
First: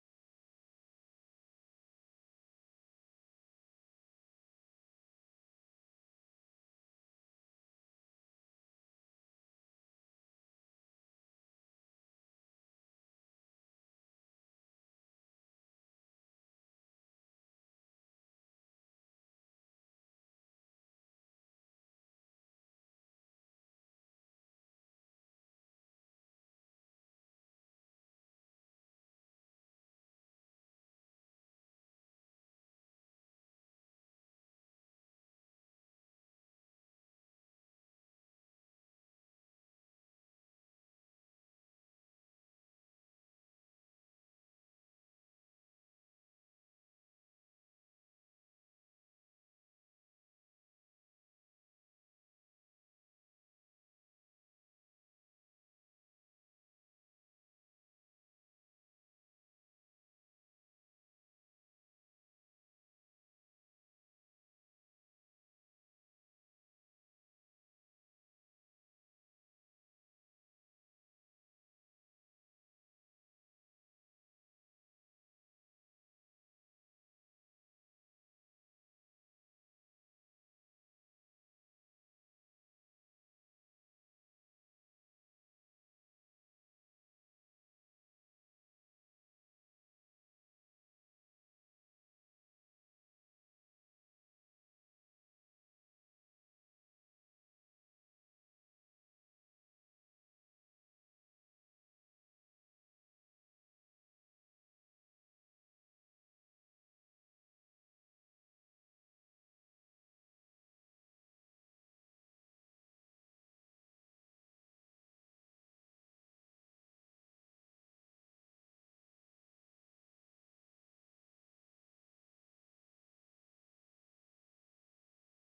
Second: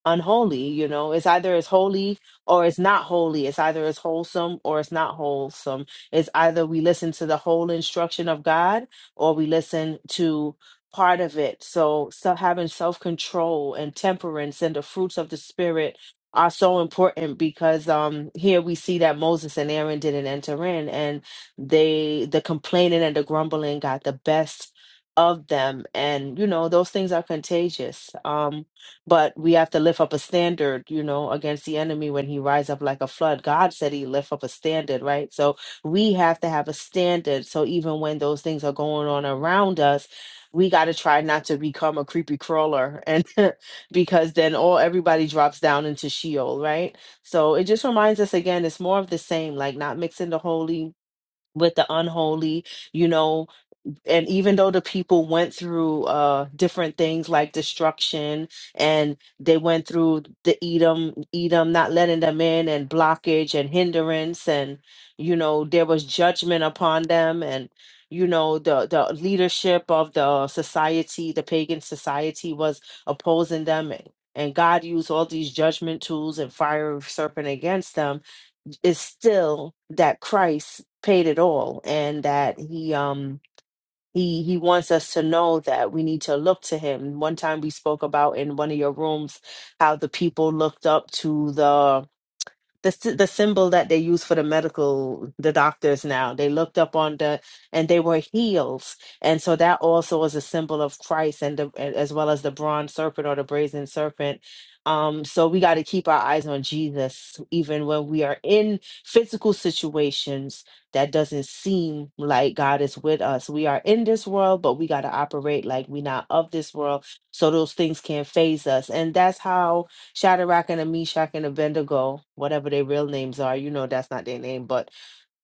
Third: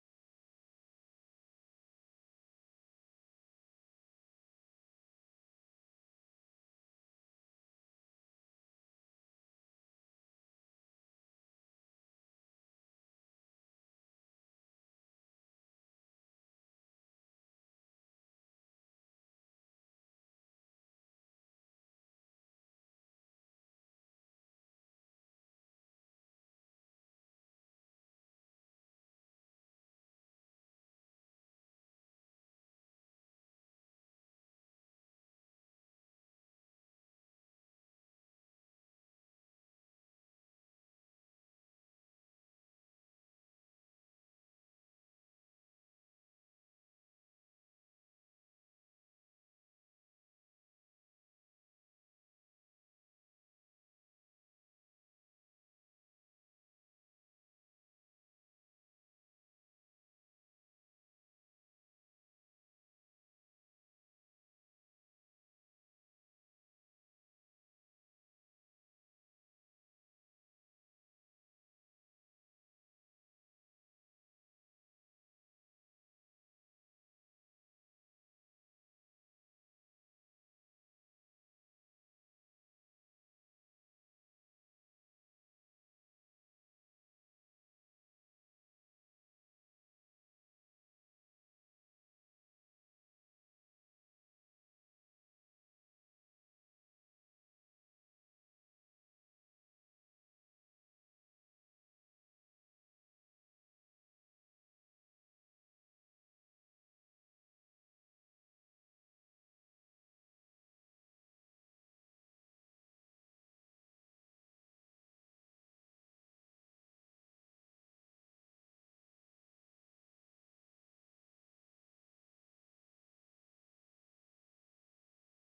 [SPEAKER 2] unholy you know it's either it's holy or it's not holy it's either it's wholesome or it's not wholesome it's either we listen to the whole instruction of god or we listen to part of it so so having self-control and temperance and the fruits of the spirit are so important because um here we see that moses and aaron didn't enter in and they the complaining and the grumbling got the best of them and you know those things are contagious um but we have to lift up a standard you know against the enemy when he rise up like a flood god said he lift up a standard right so we have to have a standard so even when those things are going on around us we got to try not to become a creepy crawler and because then all everybody drops down into sheol right so it just reminds us again it's more of the same like not mixing the holy with the unholy you know and even though the people went through uh different things like destruction and they went through the Edom Edom not letting them in and blockage and hindrance and you know there was judgment upon them and you know the the leadership of the society the pagan society was opposing them and and God used all these judgment tools and fire of serpent against them is still that Christ paid it all and that he um he he wants us to know that we need to look to him one time we spoke about in one of your rooms how the people looked up to the the sy- the symbol that they use for the medical the doctors now they looked up on the and they were heels and so that also is a symbol of christ and the, and as well as the bronze serpent or the brazen serpent um so we got to keep our eyes on jesus even when we are in physical situations that doesn't seem like god is with us we are in this world but we got to operate like we're not of this world so those things can't phase us and that's how Shadrach and a Meshach and Abednego, whatever their real names are, you know that's not their name, but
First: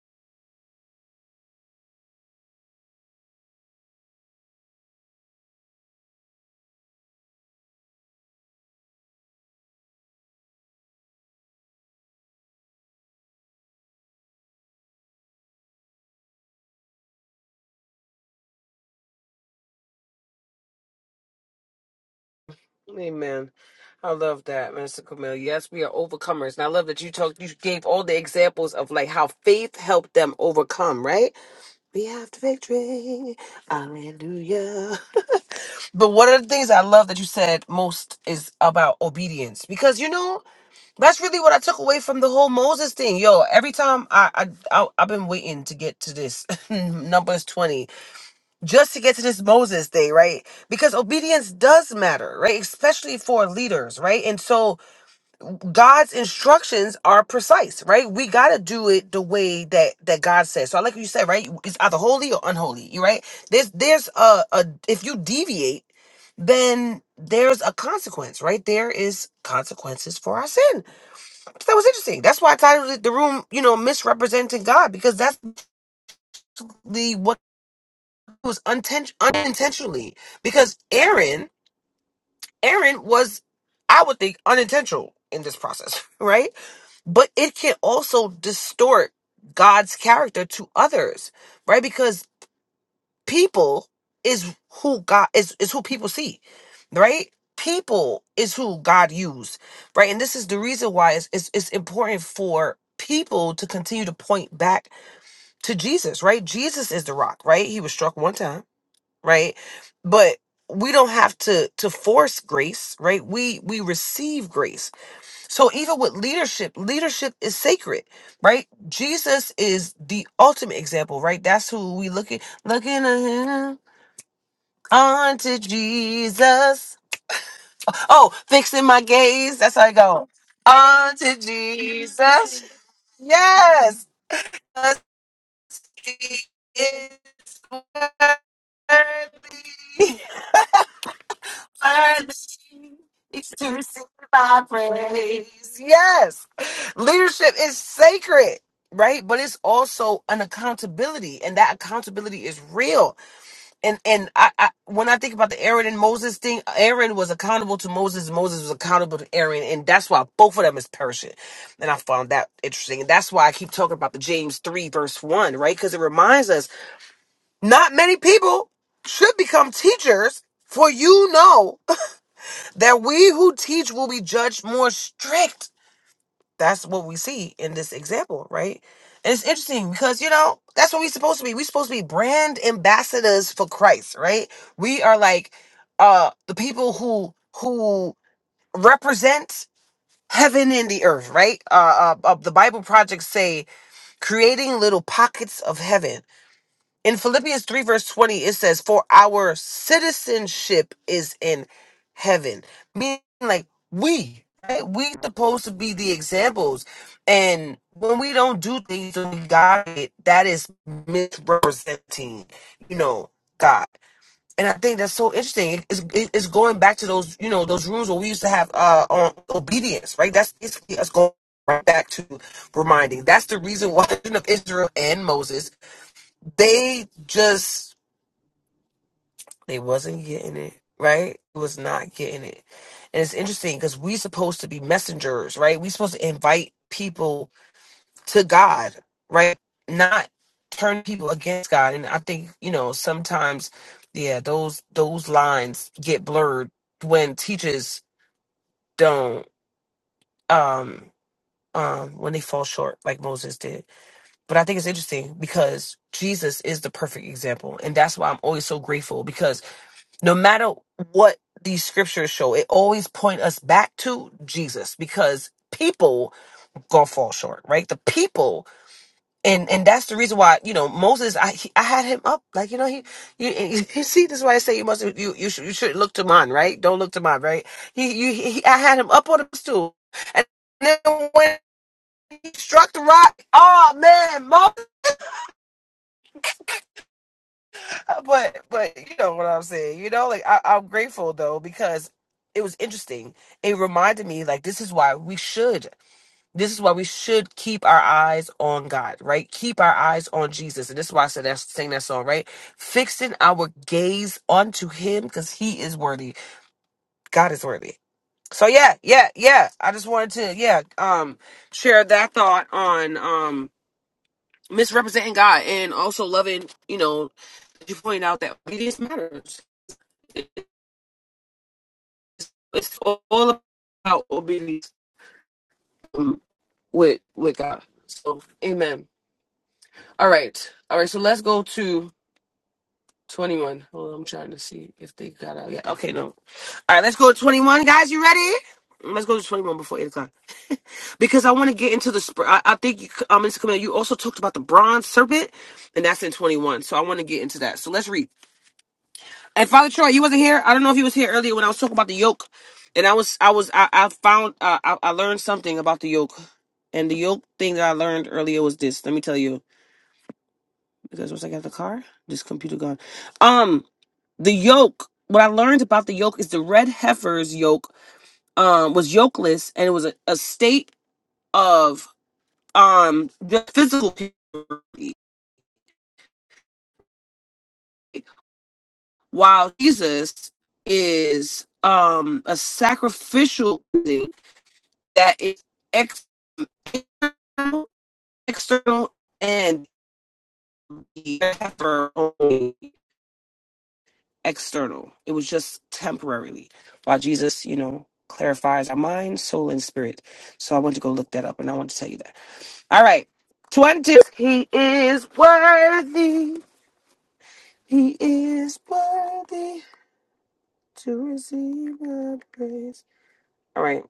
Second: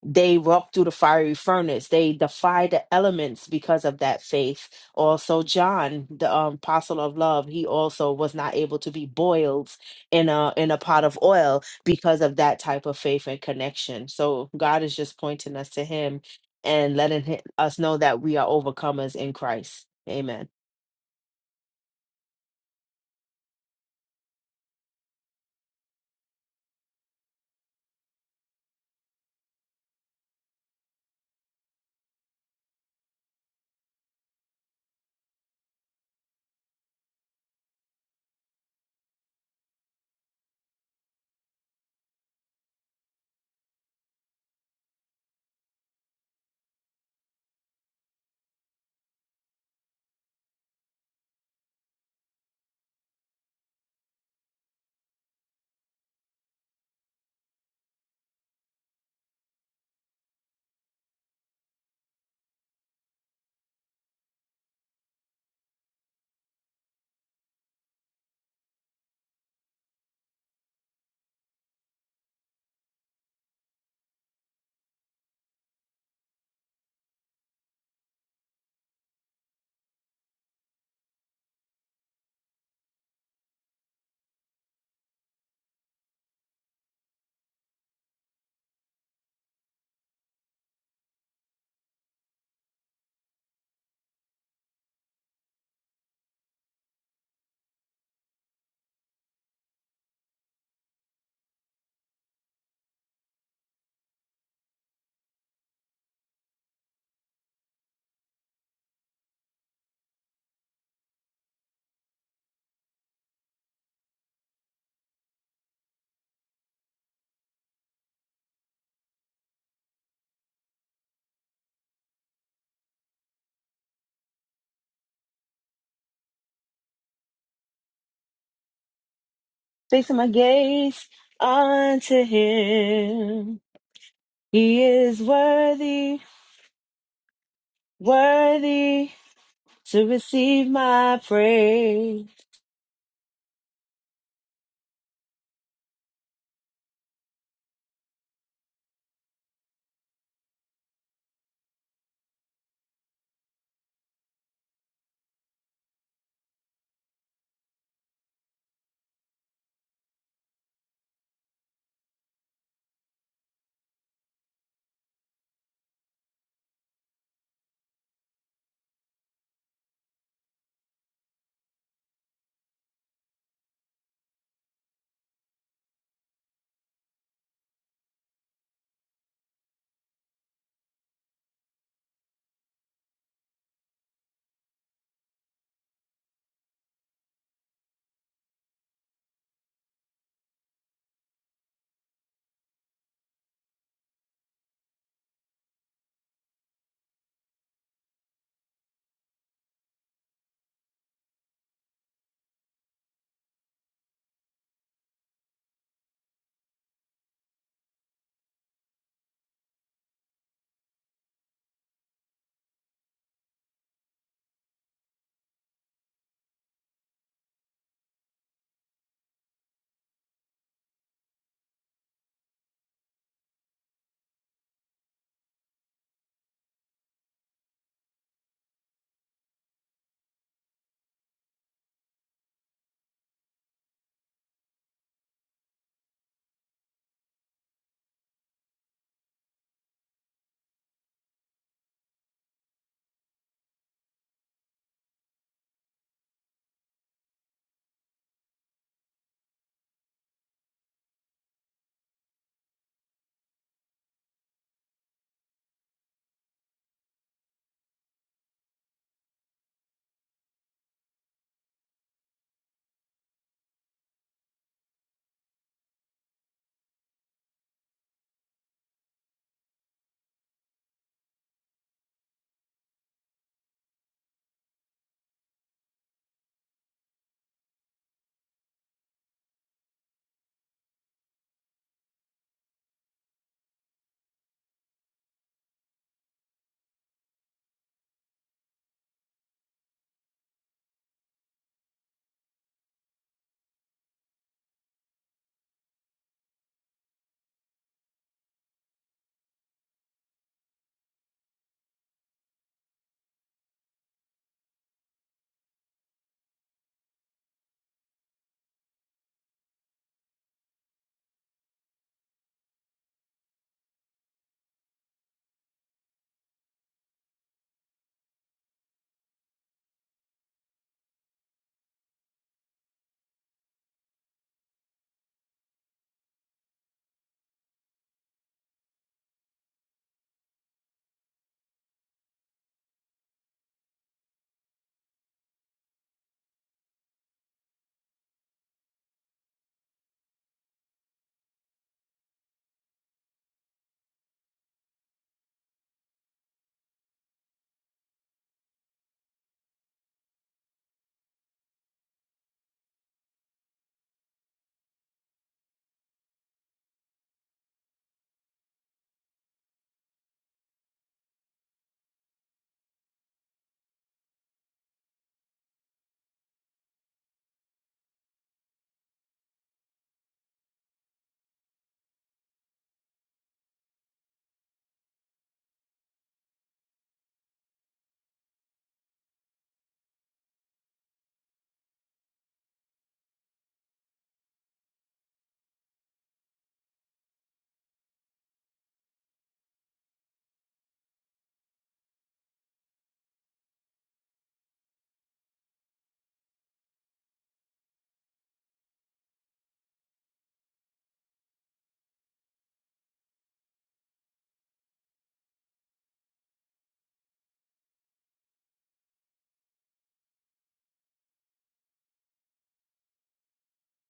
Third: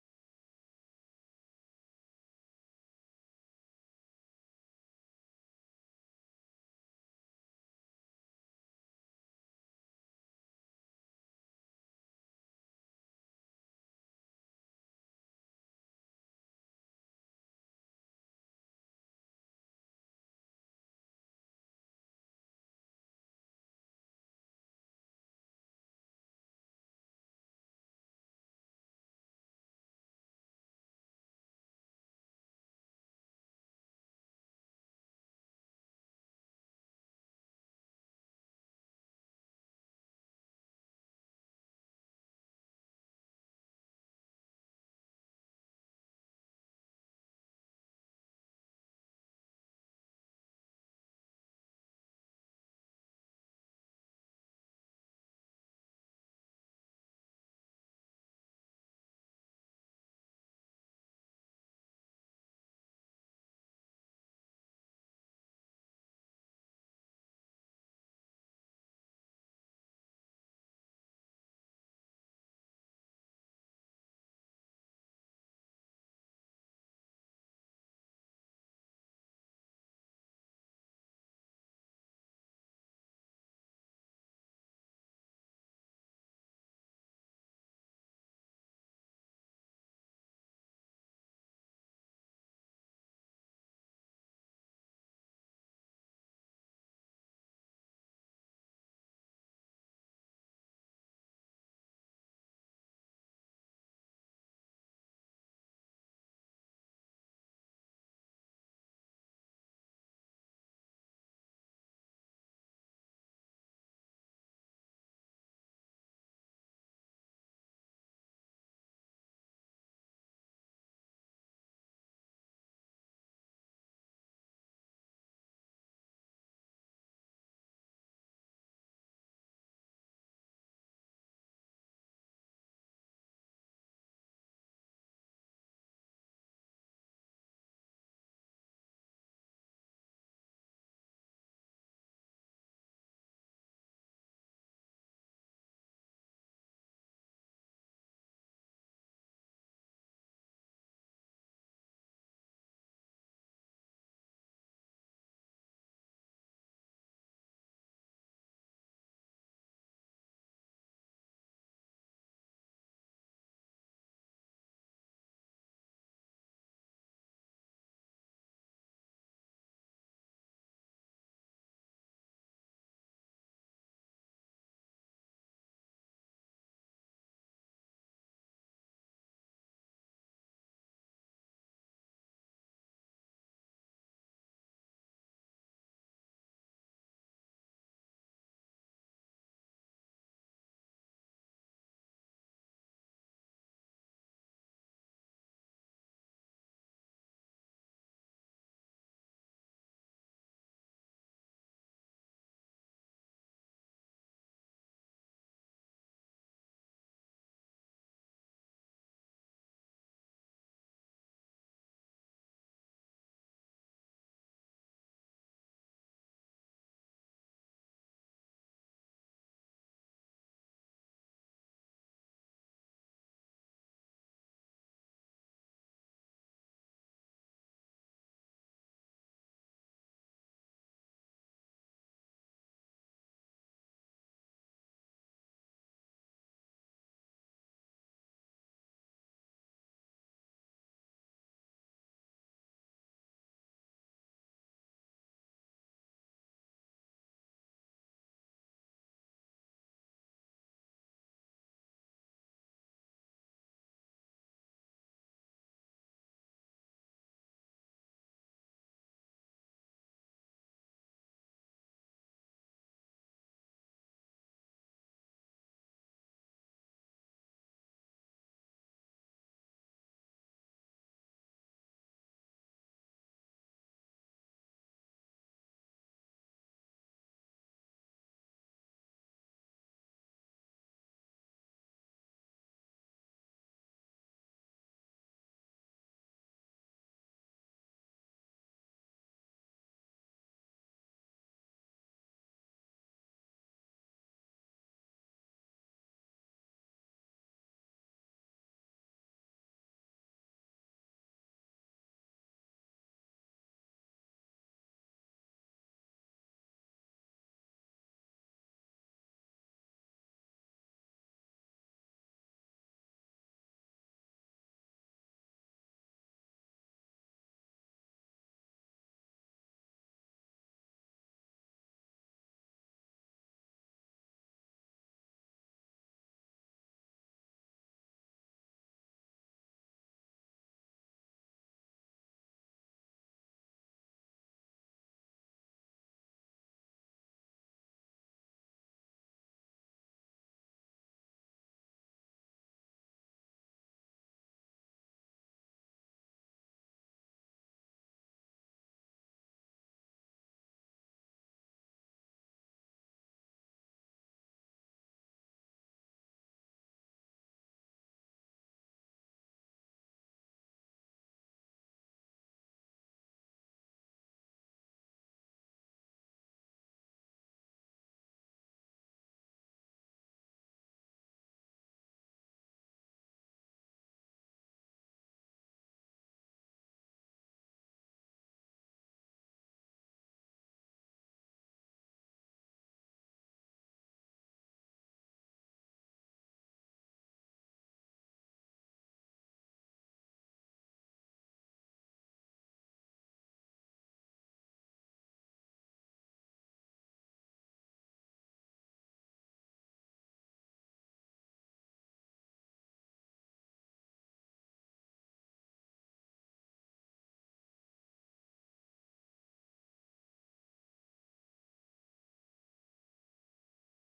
[SPEAKER 2] they walked through the fiery furnace. They defied the elements because of that faith. Also, John, the um, apostle of love, he also was not able to be boiled in a in a pot of oil because of that type of faith and connection. So God is just pointing us to Him and letting hi- us know that we are overcomers in Christ. Amen.
[SPEAKER 1] Amen. I love that, Mr. Camille. Yes, we are overcomers. And I love that you talked you gave all the examples of like how faith helped them overcome, right? We have the victory. Hallelujah. But one of the things I love that you said most is about obedience. Because you know, that's really what I took away from the whole Moses thing. Yo, every time I I, I I've been waiting to get to this numbers 20 just to get to this Moses day, right? Because obedience does matter, right? Especially for leaders, right? And so God's instructions are precise, right? We gotta do it the way that that God says. So, like you said, right? It's either holy or unholy, you right? There's there's a, a if you deviate, then there's a consequence, right? There is consequences for our sin. So That was interesting. That's why I titled it the room, you know, misrepresenting God, because that's the what. was unten- unintentionally because Aaron, Aaron was, I would think, unintentional in this process, right? But it can also distort God's character to others, right? Because people is who God is is who people see, right? People is who God used, right? And this is the reason why it's it's, it's important for people to continue to point back to Jesus, right? Jesus is the rock, right? He was struck one time right but we don't have to to force grace right we we receive grace so even with leadership leadership is sacred right jesus is the ultimate example right that's who we look at looking at him unto jesus oh fixing my gaze that's how i
[SPEAKER 2] Fixing
[SPEAKER 1] go
[SPEAKER 2] my gaze
[SPEAKER 1] unto jesus
[SPEAKER 2] unto Him
[SPEAKER 1] yes
[SPEAKER 2] He
[SPEAKER 1] 'cause
[SPEAKER 2] is worthy,
[SPEAKER 1] he is
[SPEAKER 2] worthy to
[SPEAKER 1] worthy.
[SPEAKER 2] receive my praise.
[SPEAKER 1] Yes. Leadership is sacred, right? But it's also an accountability, and that accountability is real. And and I, I when I think about the Aaron and Moses thing, Aaron was accountable to Moses, Moses was accountable to Aaron, and that's why both of them is perishing. And I found that interesting. And that's why I keep talking about the James 3 verse 1, right? Because it reminds us not many people should become teachers, for you know that we who teach will be judged more strict that's what we see in this example, right? And it's interesting because you know that's what we're supposed to be. We're supposed to be brand ambassadors for Christ, right? We are like uh the people who who represent heaven and the earth, right? Uh, uh, uh the Bible projects say creating little pockets of heaven in Philippians 3, verse 20, it says, For our citizenship is in heaven. Meaning, like, we, right? We supposed to be the examples. And when we don't do things and we God it, that is misrepresenting, you know, God. And I think that's so interesting. It- It's, it- it's going back to those, you know, those rules where we used to have uh, on obedience, right? That's basically us going right back to reminding. That's the reason why the children of Israel and Moses they just they wasn't getting it right It was not getting it and it's interesting because we supposed to be messengers right we supposed to invite people to god right not turn people against god and i think you know sometimes yeah those those lines get blurred when teachers don't um um when they fall short like moses did but i think it's interesting because jesus is the perfect example and that's why i'm always so grateful because no matter what these scriptures show, it always point us back to Jesus because people gonna fall short, right? The people, and and that's the reason why you know Moses. I he, I had him up like you know he you, you you see this is why I say you must you you should you should look to mine, right? Don't look to mine, right? He you he- I had him up on the stool, and then when he struck the rock, oh man, Moses. Uh, but but you know what I'm saying. You know, like I, I'm grateful though because it was interesting. It reminded me like this is why we should. This is why we should keep our eyes on God, right? Keep our eyes on Jesus, and this is why I said that sing that song, right? Fixing our gaze onto Him because He is worthy. God is worthy. So yeah, yeah, yeah. I just wanted to yeah um share that thought on um misrepresenting God and also loving. You know, you point out that obedience matters it's all about obedience um, with with God. So amen. All right. All right. So let's go to 21. Hold on, I'm trying to see if they got out. Yeah. Okay, no. All right, let's go to 21, guys. You ready? Let's go to 21 before 8 o'clock. Because I want to get into the sp I, I think you um Mr. Camille, you also talked about the bronze serpent, and that's in 21. So I want to get into that. So let's read. And Father Troy, you wasn't here. I don't know if you was here earlier when I was talking about the yoke, and I was, I was, I, I found, uh, I, I learned something about the yoke, and the yoke thing that I learned earlier was this. Let me tell you, because once I got the car, this computer gone. Um, the yoke. What I learned about the yoke is the red heifer's yoke, um, was yokeless, and it was a, a state of um the physical purity, while Jesus is um a sacrificial. thing. that is external, external, and external. It was just temporarily while Jesus, you know, clarifies our mind, soul, and spirit. So I want to go look that up and I want to tell you that. All right. 20. He is worthy. He is worthy to receive the praise. All right.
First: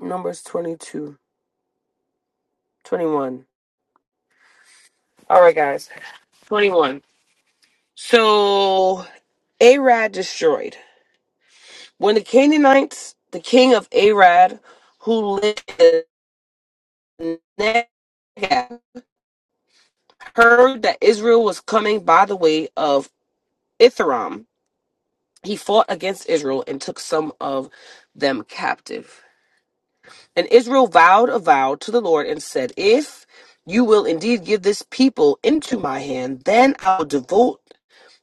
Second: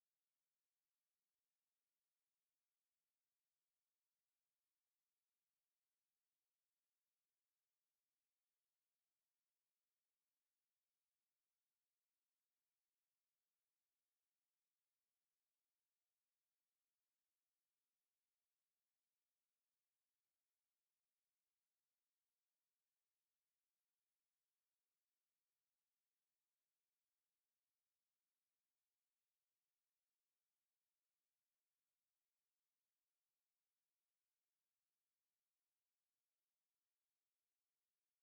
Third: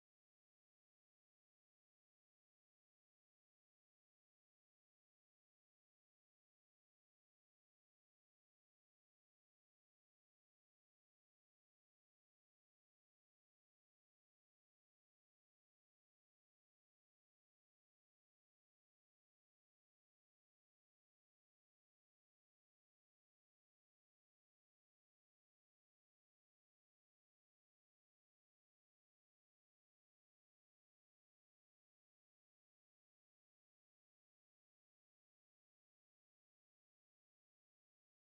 [SPEAKER 1] Numbers 22, 21. All right, guys. 21. So Arad destroyed. When the Canaanites, the king of Arad, who lived in Negev, heard that Israel was coming by the way of Ithram, he fought against Israel and took some of them captive. And Israel vowed a vow to the Lord and said, If you will indeed give this people into my hand, then I'll devote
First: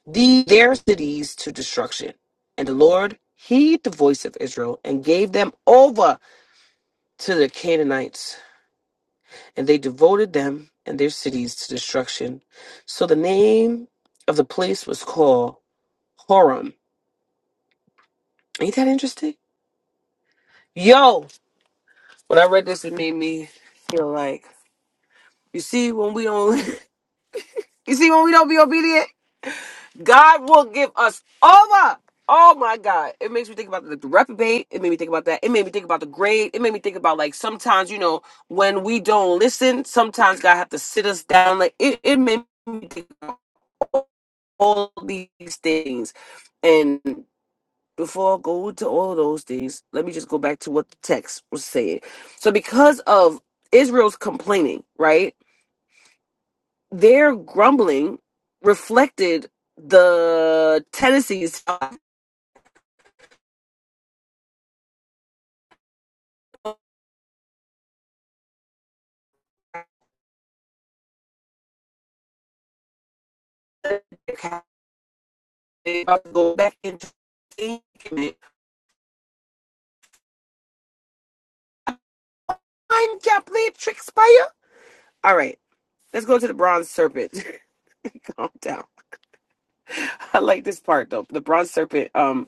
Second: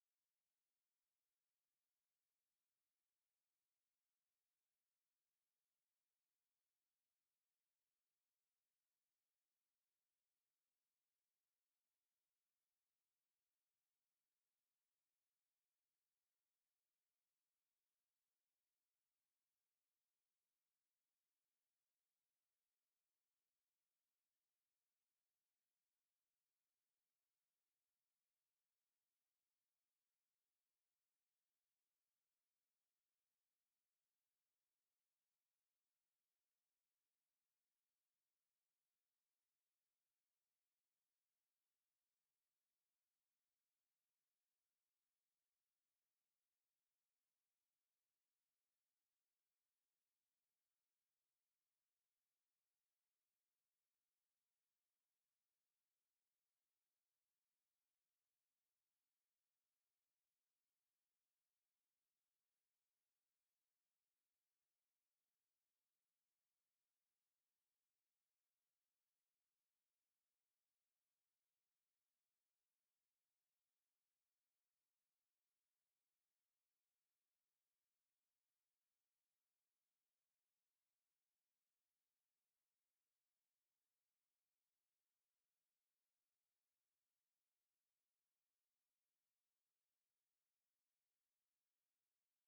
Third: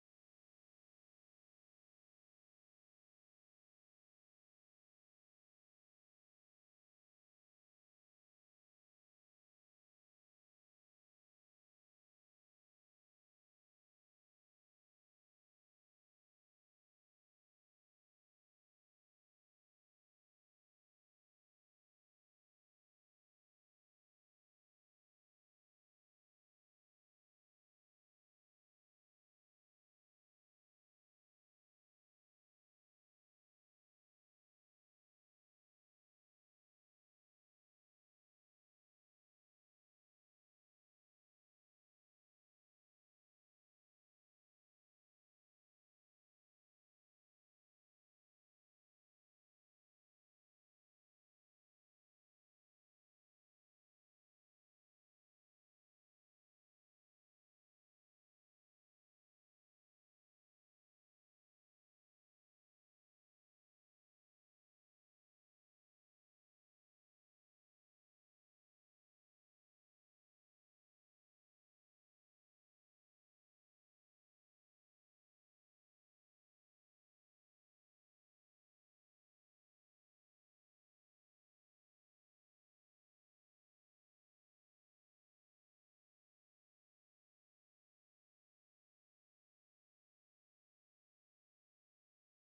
[SPEAKER 1] the, their cities to destruction. And the Lord heed the voice of Israel and gave them over to the Canaanites, and they devoted them and their cities to destruction. So the name of the place was called Horam. Ain't that interesting? Yo, when I read this, it made me feel like you see when we don't, you see when we don't be obedient. God will give us over. Oh my God. It makes me think about the, the reprobate. It made me think about that. It made me think about the grade. It made me think about like sometimes, you know, when we don't listen, sometimes God have to sit us down. Like it, it made me think about all all these things. And before I go to all of those things, let me just go back to what the text was saying. So because of Israel's complaining, right? Their grumbling reflected the tendencies Okay, About go back into treatment. I'm not playing tricks by you. All right, let's go to the bronze serpent. Calm down. I like this part though. The bronze serpent um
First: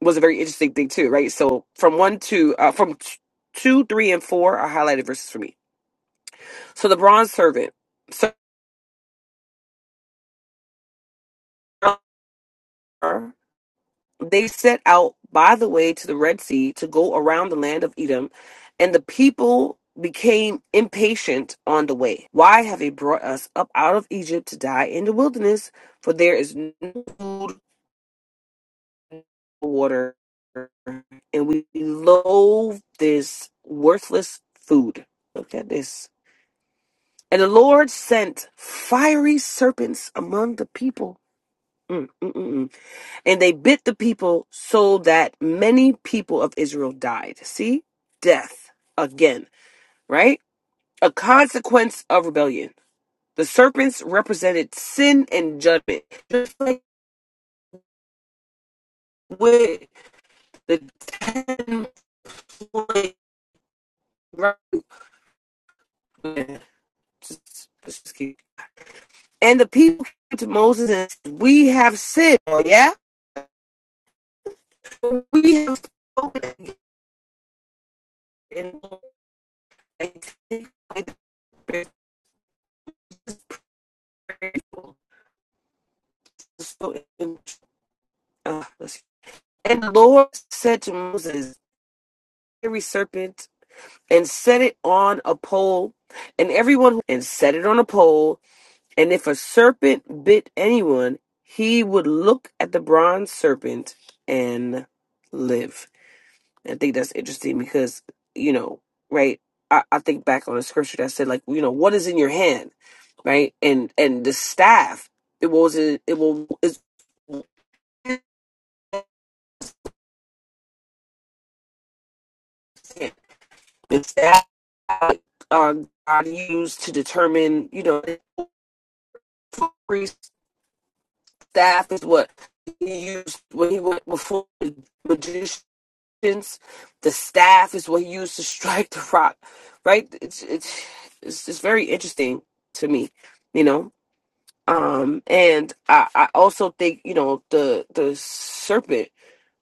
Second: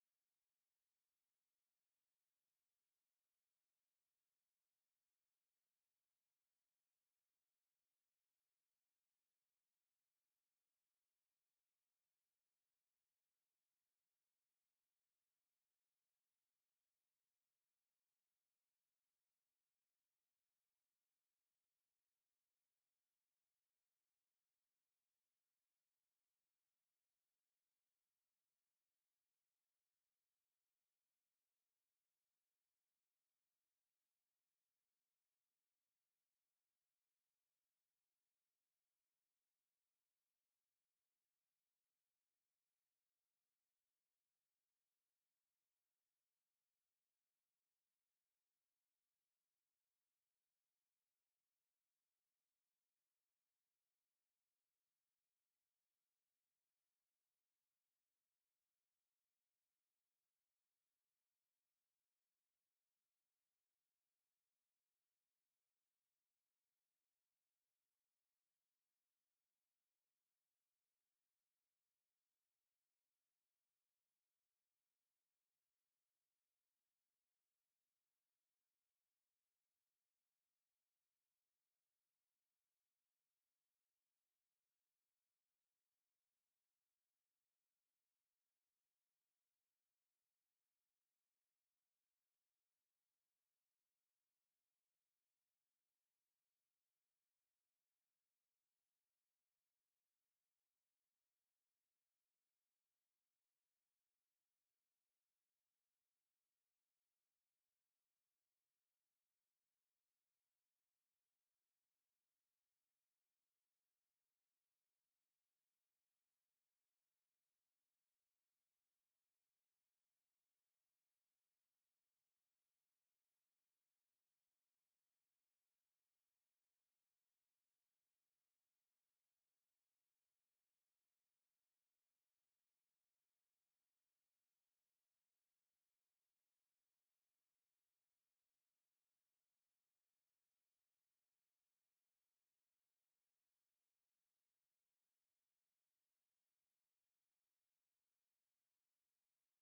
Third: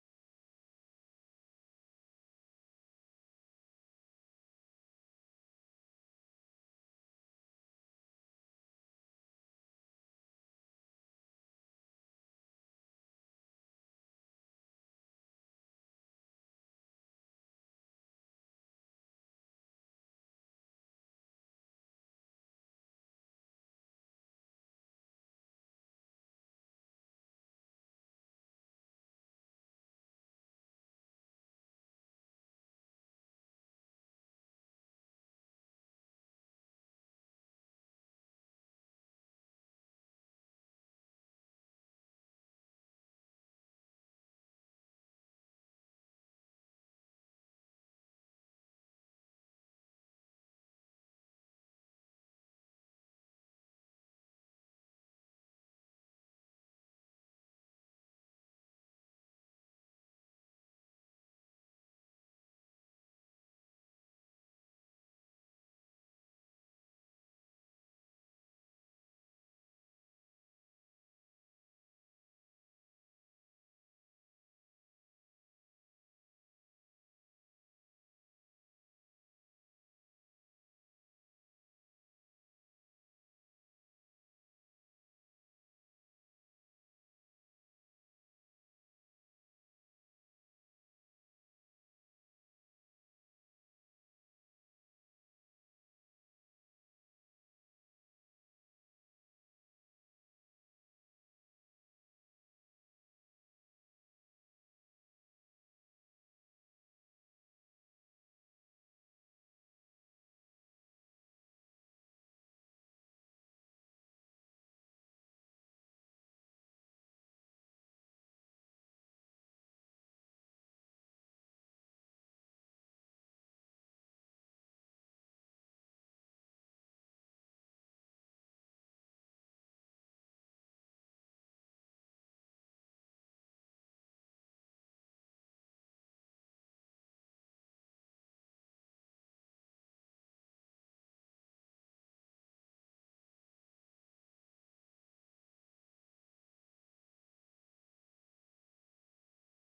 [SPEAKER 1] was a very interesting thing too, right? So from one to uh, from t- two, three, and four are highlighted verses for me. So the bronze serpent. so, they set out by the way to the Red Sea to go around the land of Edom, and the people became impatient on the way. Why have they brought us up out of Egypt to die in the wilderness? For there is no food, no water, and we loathe this worthless food. Look at this. And the Lord sent fiery serpents among the people. Mm, mm, mm, mm. And they bit the people so that many people of Israel died. See? Death again, right? A consequence of rebellion. The serpents represented sin and judgment. Just like with the ten plagues, right? Just- keep- And the people came to Moses and said, We have sinned, oh, yeah? We have spoken and So, uh, let's And the Lord said to Moses, every serpent, and set it on a pole, and everyone who and set it on a pole, and if a serpent bit anyone, he would look at the bronze serpent and live. And I think that's interesting because, you know, right? I, I think back on a scripture that said, like, you know, what is in your hand, right? And and the staff, it was it, it will is It's that um, God used to determine, you know, the staff is what he used when he went before the magicians. The staff is what he used to strike the rock, right? It's it's it's just very interesting to me, you know. Um, and I, I also think you know the the serpent.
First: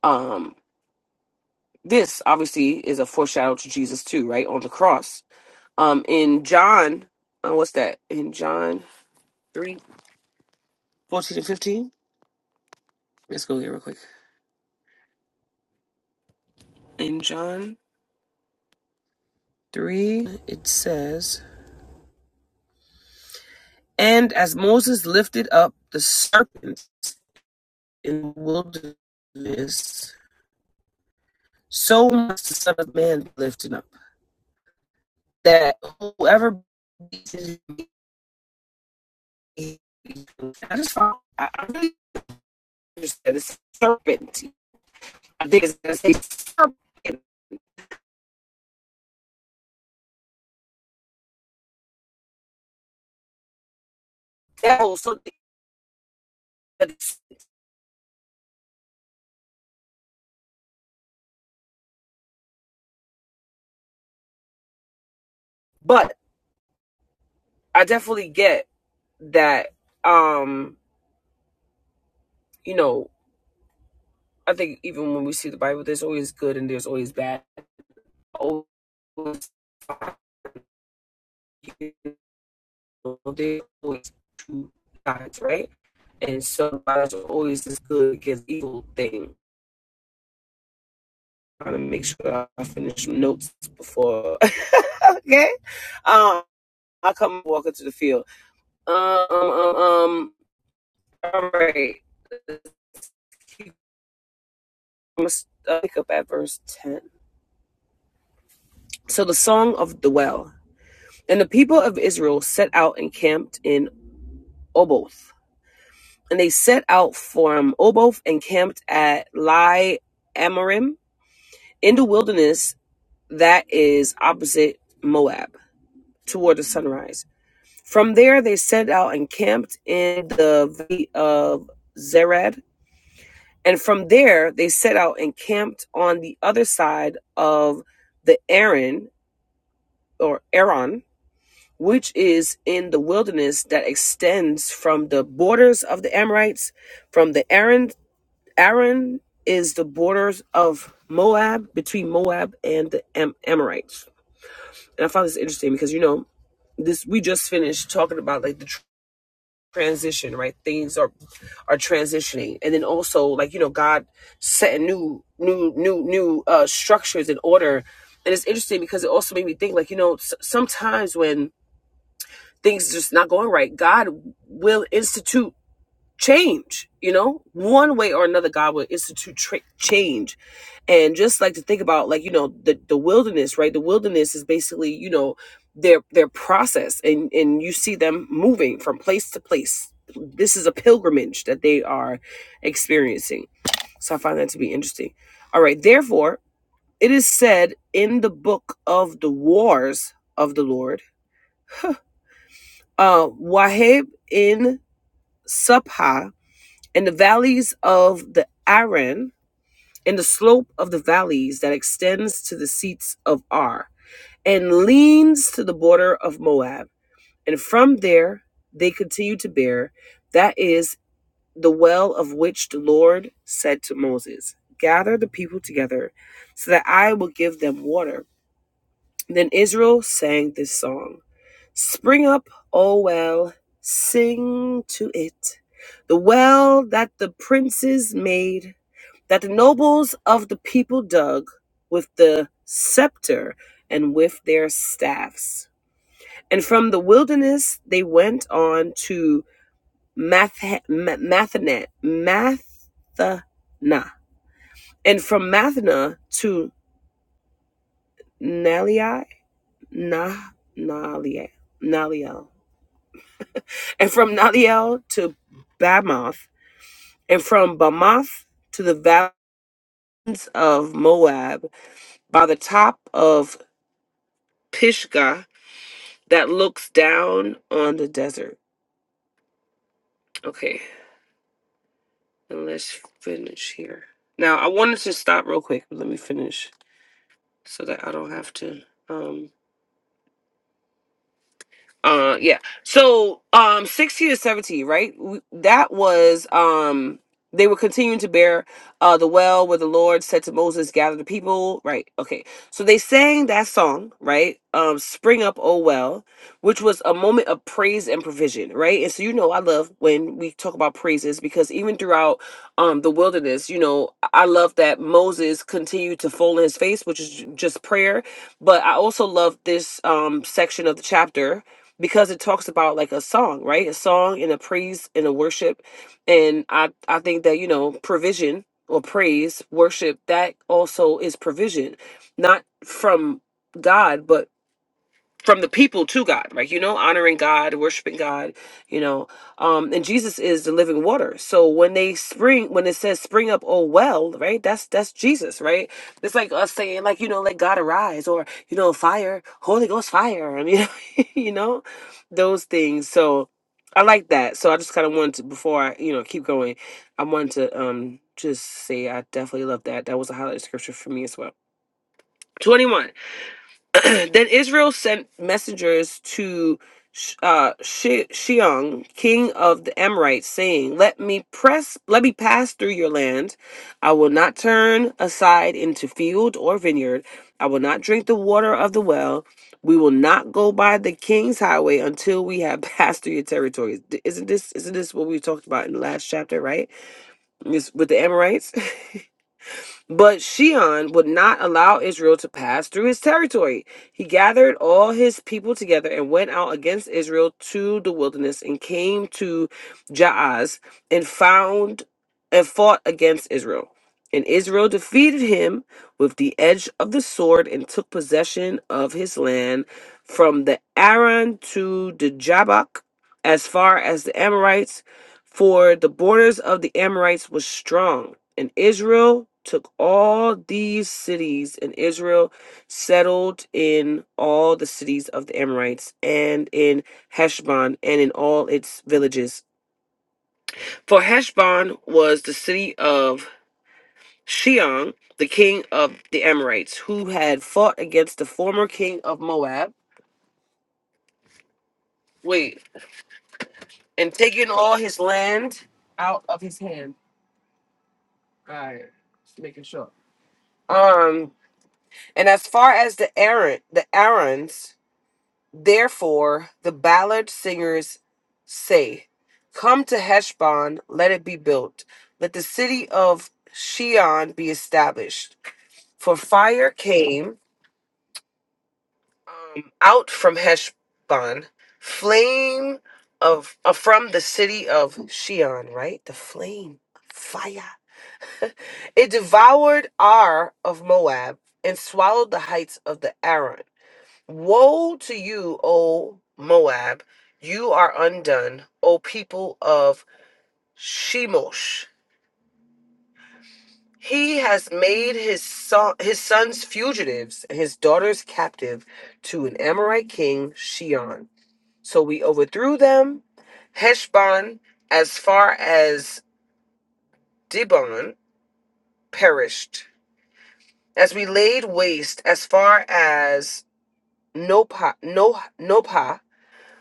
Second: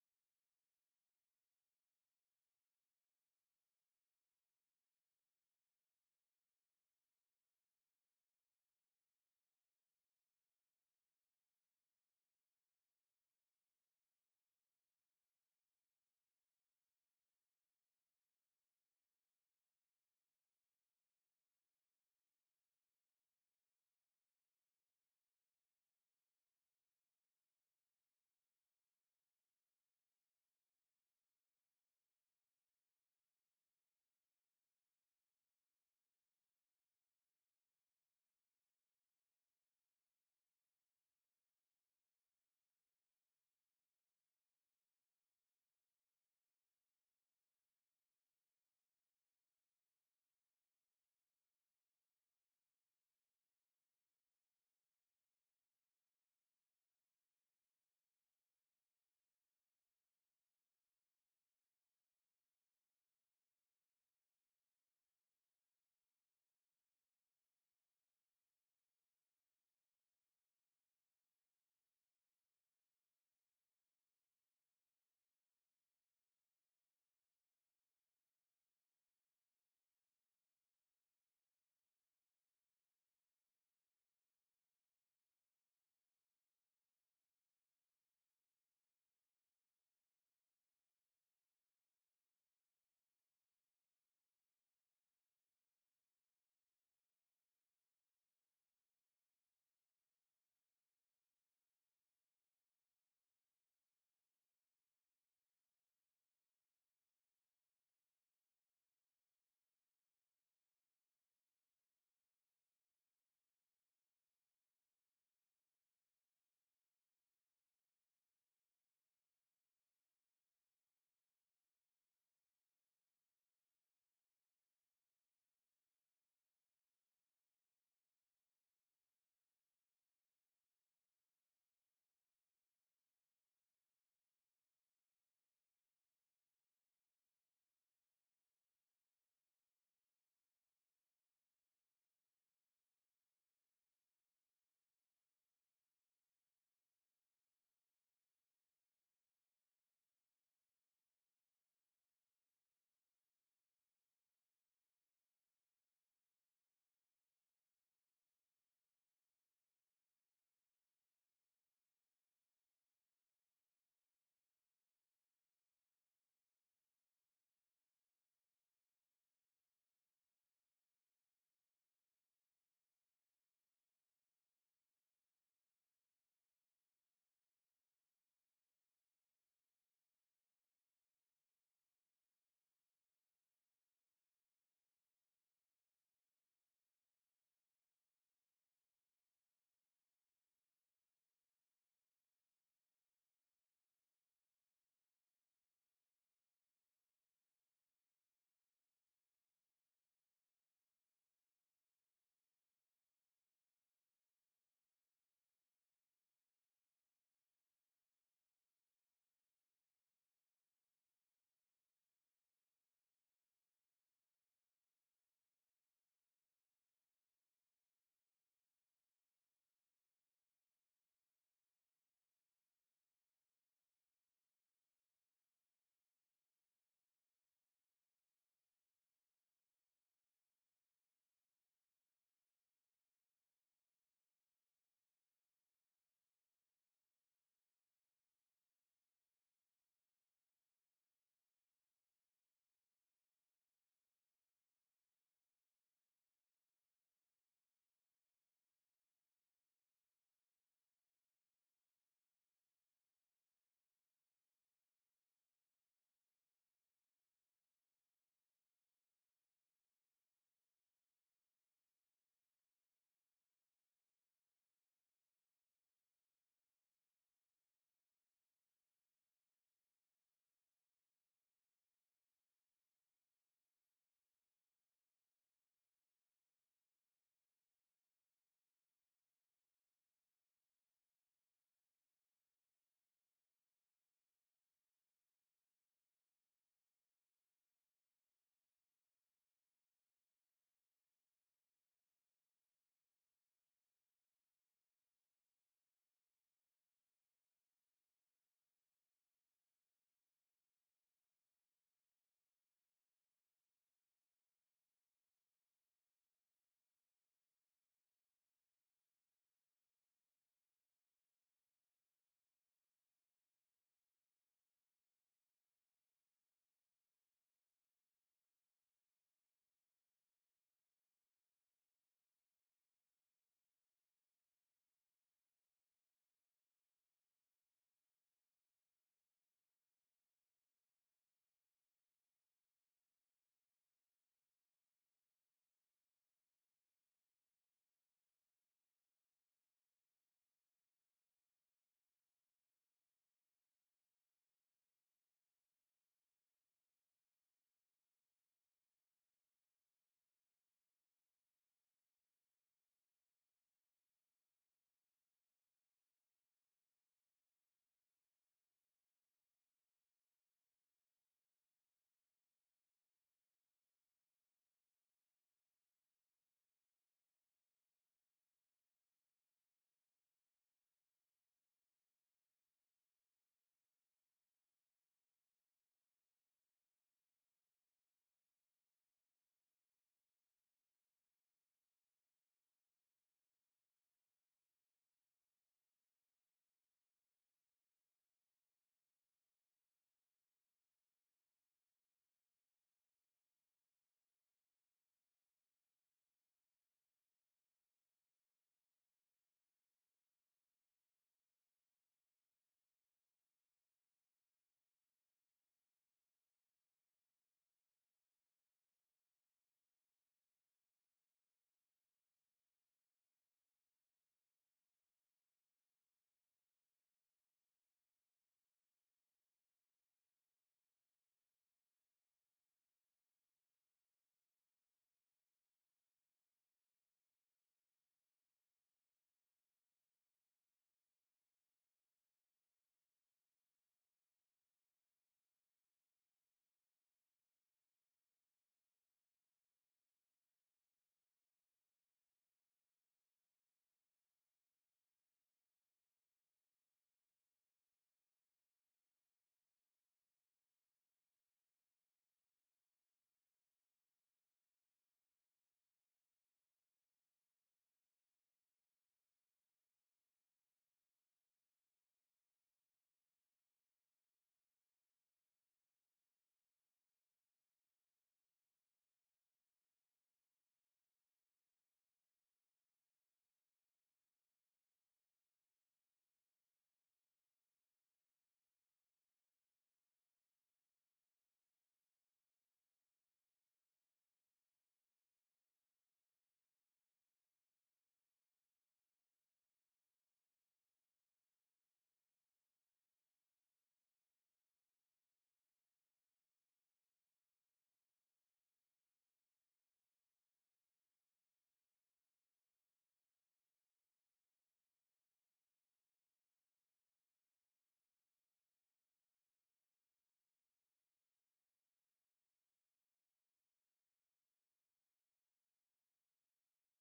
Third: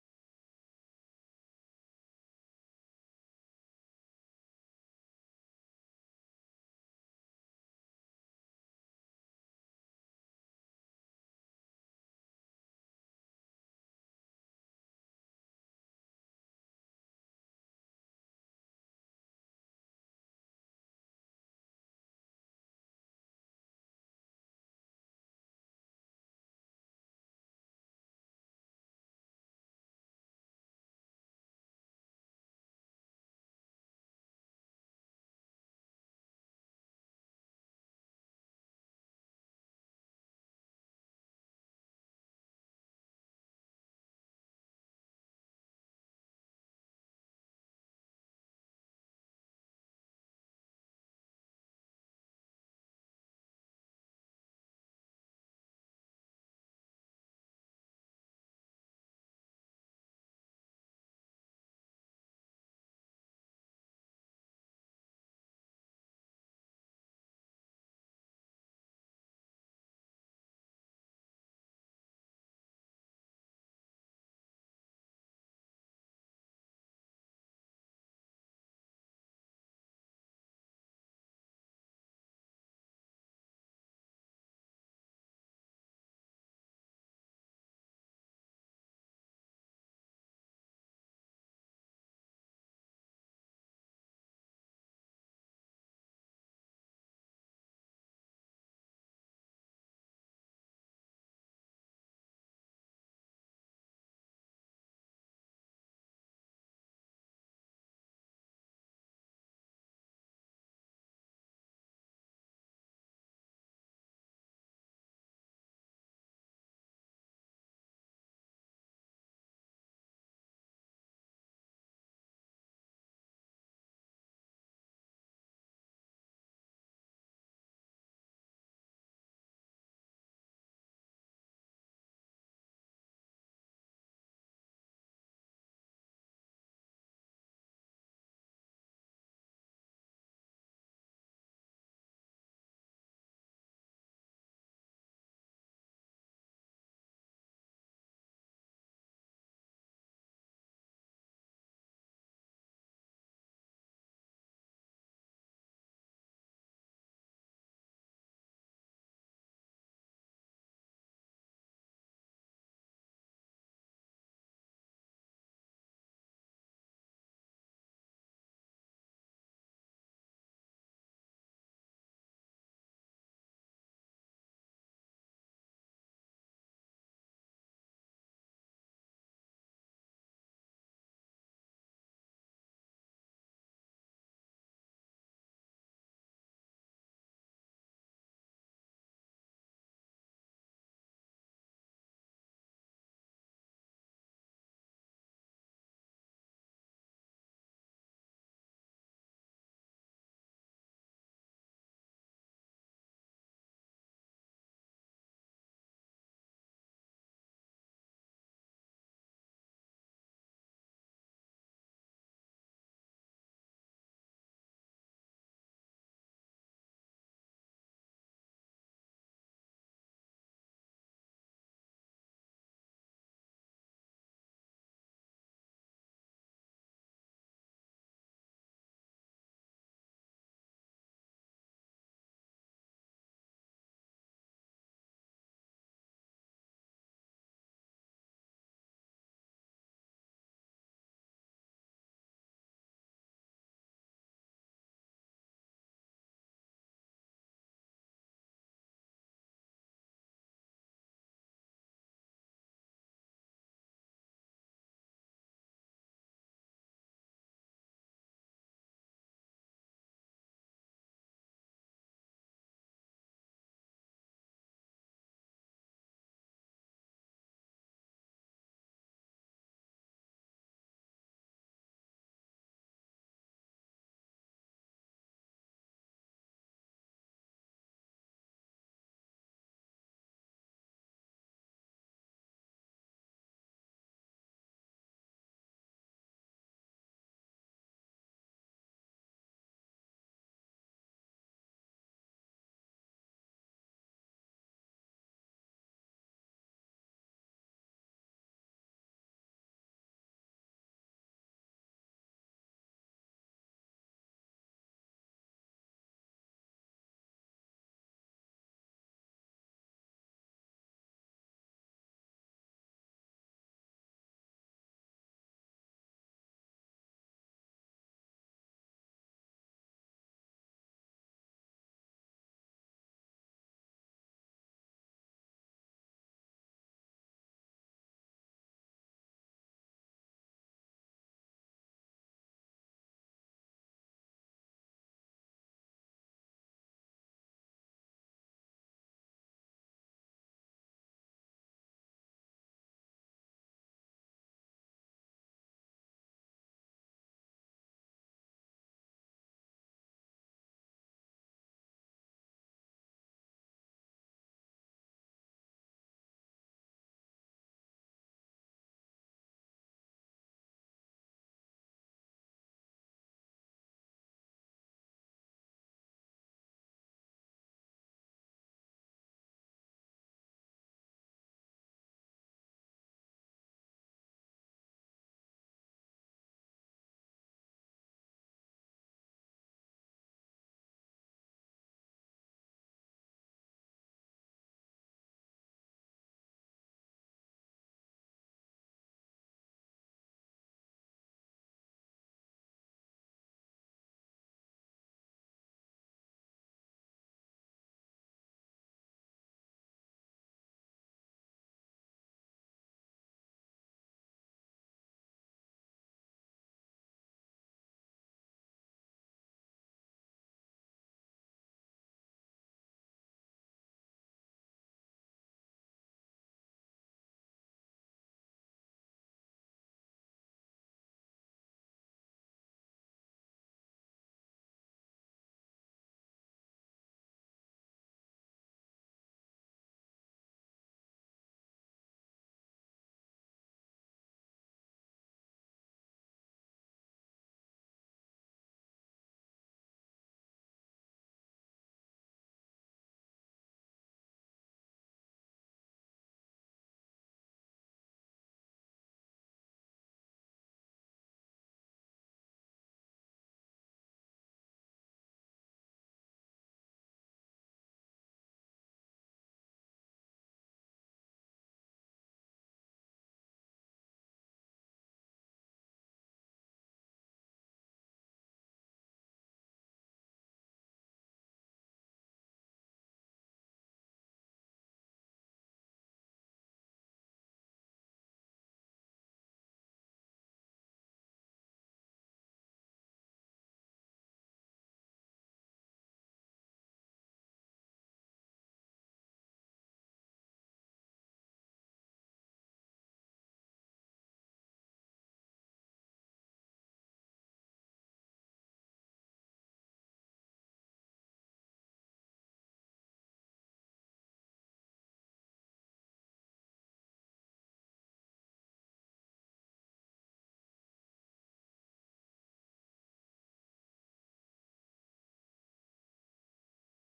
[SPEAKER 1] Um, this obviously is a foreshadow to Jesus too, right on the cross Um, in John, uh, what's that? In John three, fourteen 14 and 15? Let's go here real quick. In John 3, it says, And as Moses lifted up the serpent in the wilderness, so must the Son of Man be lifted up, that whoever believes in him may- be saved." I just found, I, I really understand this serpent. I think it's going to say serpent, devil, something. But I definitely get that um, you know, I think even when we see the Bible, there's always good and there's always bad. Always you know, there's always two sides, right? And so there's always this good against evil thing. I'm Trying to make sure I finish notes before okay. Um I come walk into the field. Um um um um, all right. Let's keep- I'm gonna pick up at verse 10. So the song of the well. And the people of Israel set out and camped in Oboth. And they set out from Oboth and camped at Lai Amorim in the wilderness that is opposite Moab toward the sunrise. From there they set out and camped in the valley of Zered. And from there they set out and camped on the other side of the Aaron or Aaron which is in the wilderness that extends from the borders of the Amorites, from the Aaron. Aaron is the borders of Moab between Moab and the Am- Amorites. And I found this interesting because you know this. We just finished talking about like the tr- transition, right? Things are are transitioning, and then also like you know God setting new new new new uh, structures in order. And it's interesting because it also made me think like you know s- sometimes when things just not going right, God will institute change. You know, one way or another, God will institute tra- change. And just like to think about, like you know, the the wilderness, right? The wilderness is basically, you know, their their process, and and you see them moving from place to place. This is a pilgrimage that they are experiencing. So I find that to be interesting. All right, therefore, it is said in the book of the wars of the Lord, uh, Wahib in Supha, and the valleys of the Aran, and the slope of the valleys that extends to the seats of Ar, and leans to the border of Moab. And from there they continue to bear, that is the well of which the Lord said to Moses, Gather the people together, so that I will give them water then Israel sang this song Spring up, O well, sing to it. The well that the princes made, that the nobles of the people dug with the scepter and with their staffs. And from the wilderness they went on to Math- Ma- Mathana, Mathana. And from Mathana to Naliel." Nah, Naliai, and from Nadiel to Bamoth, and from Bamoth to the valleys of Moab, by the top of Pisgah that looks down on the desert. Okay, and let's finish here. Now, I wanted to stop real quick, but let me finish so that I don't have to. Um, Uh, yeah. So, um, sixteen to seventeen, right? W- That was um, they were continuing to bear uh the well where the Lord said to Moses, "Gather the people." Right. Okay. So they sang that song, right? Um, "Spring Up, O Well," which was a moment of praise and provision, right? And so you know, I love when we talk about praises because even throughout um the wilderness, you know, I I love that Moses continued to fall on his face, which is j- just prayer. But I also love this um section of the chapter because it talks about like a song, right? A song and a praise and a worship. And I, I think that, you know, provision or praise, worship, that also is provision, not from God, but from the people to God, right? You know, honoring God, worshiping God, you know. Um, and Jesus is the living water. So when they spring, when it says spring up, oh well, right? That's that's Jesus, right? It's like us saying, like, you know, let God arise or, you know, fire, Holy Ghost fire, and you know, you know, those things. So I like that. So I just kind of wanted to before I, you know, keep going, I wanted to um just say I definitely love that. That was a highlight of scripture for me as well. 21. then Israel sent messengers to Sh- uh, She- Sheung, king of the Amorites, saying, "Let me press, let me pass through your land. I will not turn aside into field or vineyard. I will not drink the water of the well. We will not go by the king's highway until we have passed through your territories." D- Isn't this isn't this what we talked about in the last chapter, right? This, with the Amorites. But Sheon would not allow Israel to pass through his territory. He gathered all his people together and went out against Israel to the wilderness and came to Jaaz and found and fought against Israel. And Israel defeated him with the edge of the sword and took possession of his land from the Aran to the Jabbok as far as the Amorites, for the borders of the Amorites was strong. And Israel took all these cities, and Israel settled in all the cities of the Amorites, and in Heshbon, and in all its villages. For Heshbon was the city of Sheong, the king of the Amorites, who had fought against the former king of Moab. Wait, and taken all his land out of his hand. All right, just making sure. Um, and as far as the Aaron, the Aarons Therefore, the ballad singers say, Come to Heshbon, let it be built. Let the city of Shion be established. For fire came um, out from Heshbon, flame of uh, from the city of Shion, right? The flame, fire. It devoured Ar of Moab and swallowed the heights of the Aran. Woe to you, O Moab! You are undone, O people of Shemosh. He has made his son, his sons fugitives and his daughters captive to an Amorite king, Shion. So we overthrew them. Heshbon, as far as Dibon, perished. As we laid waste as far as Nopa, no, Nopa,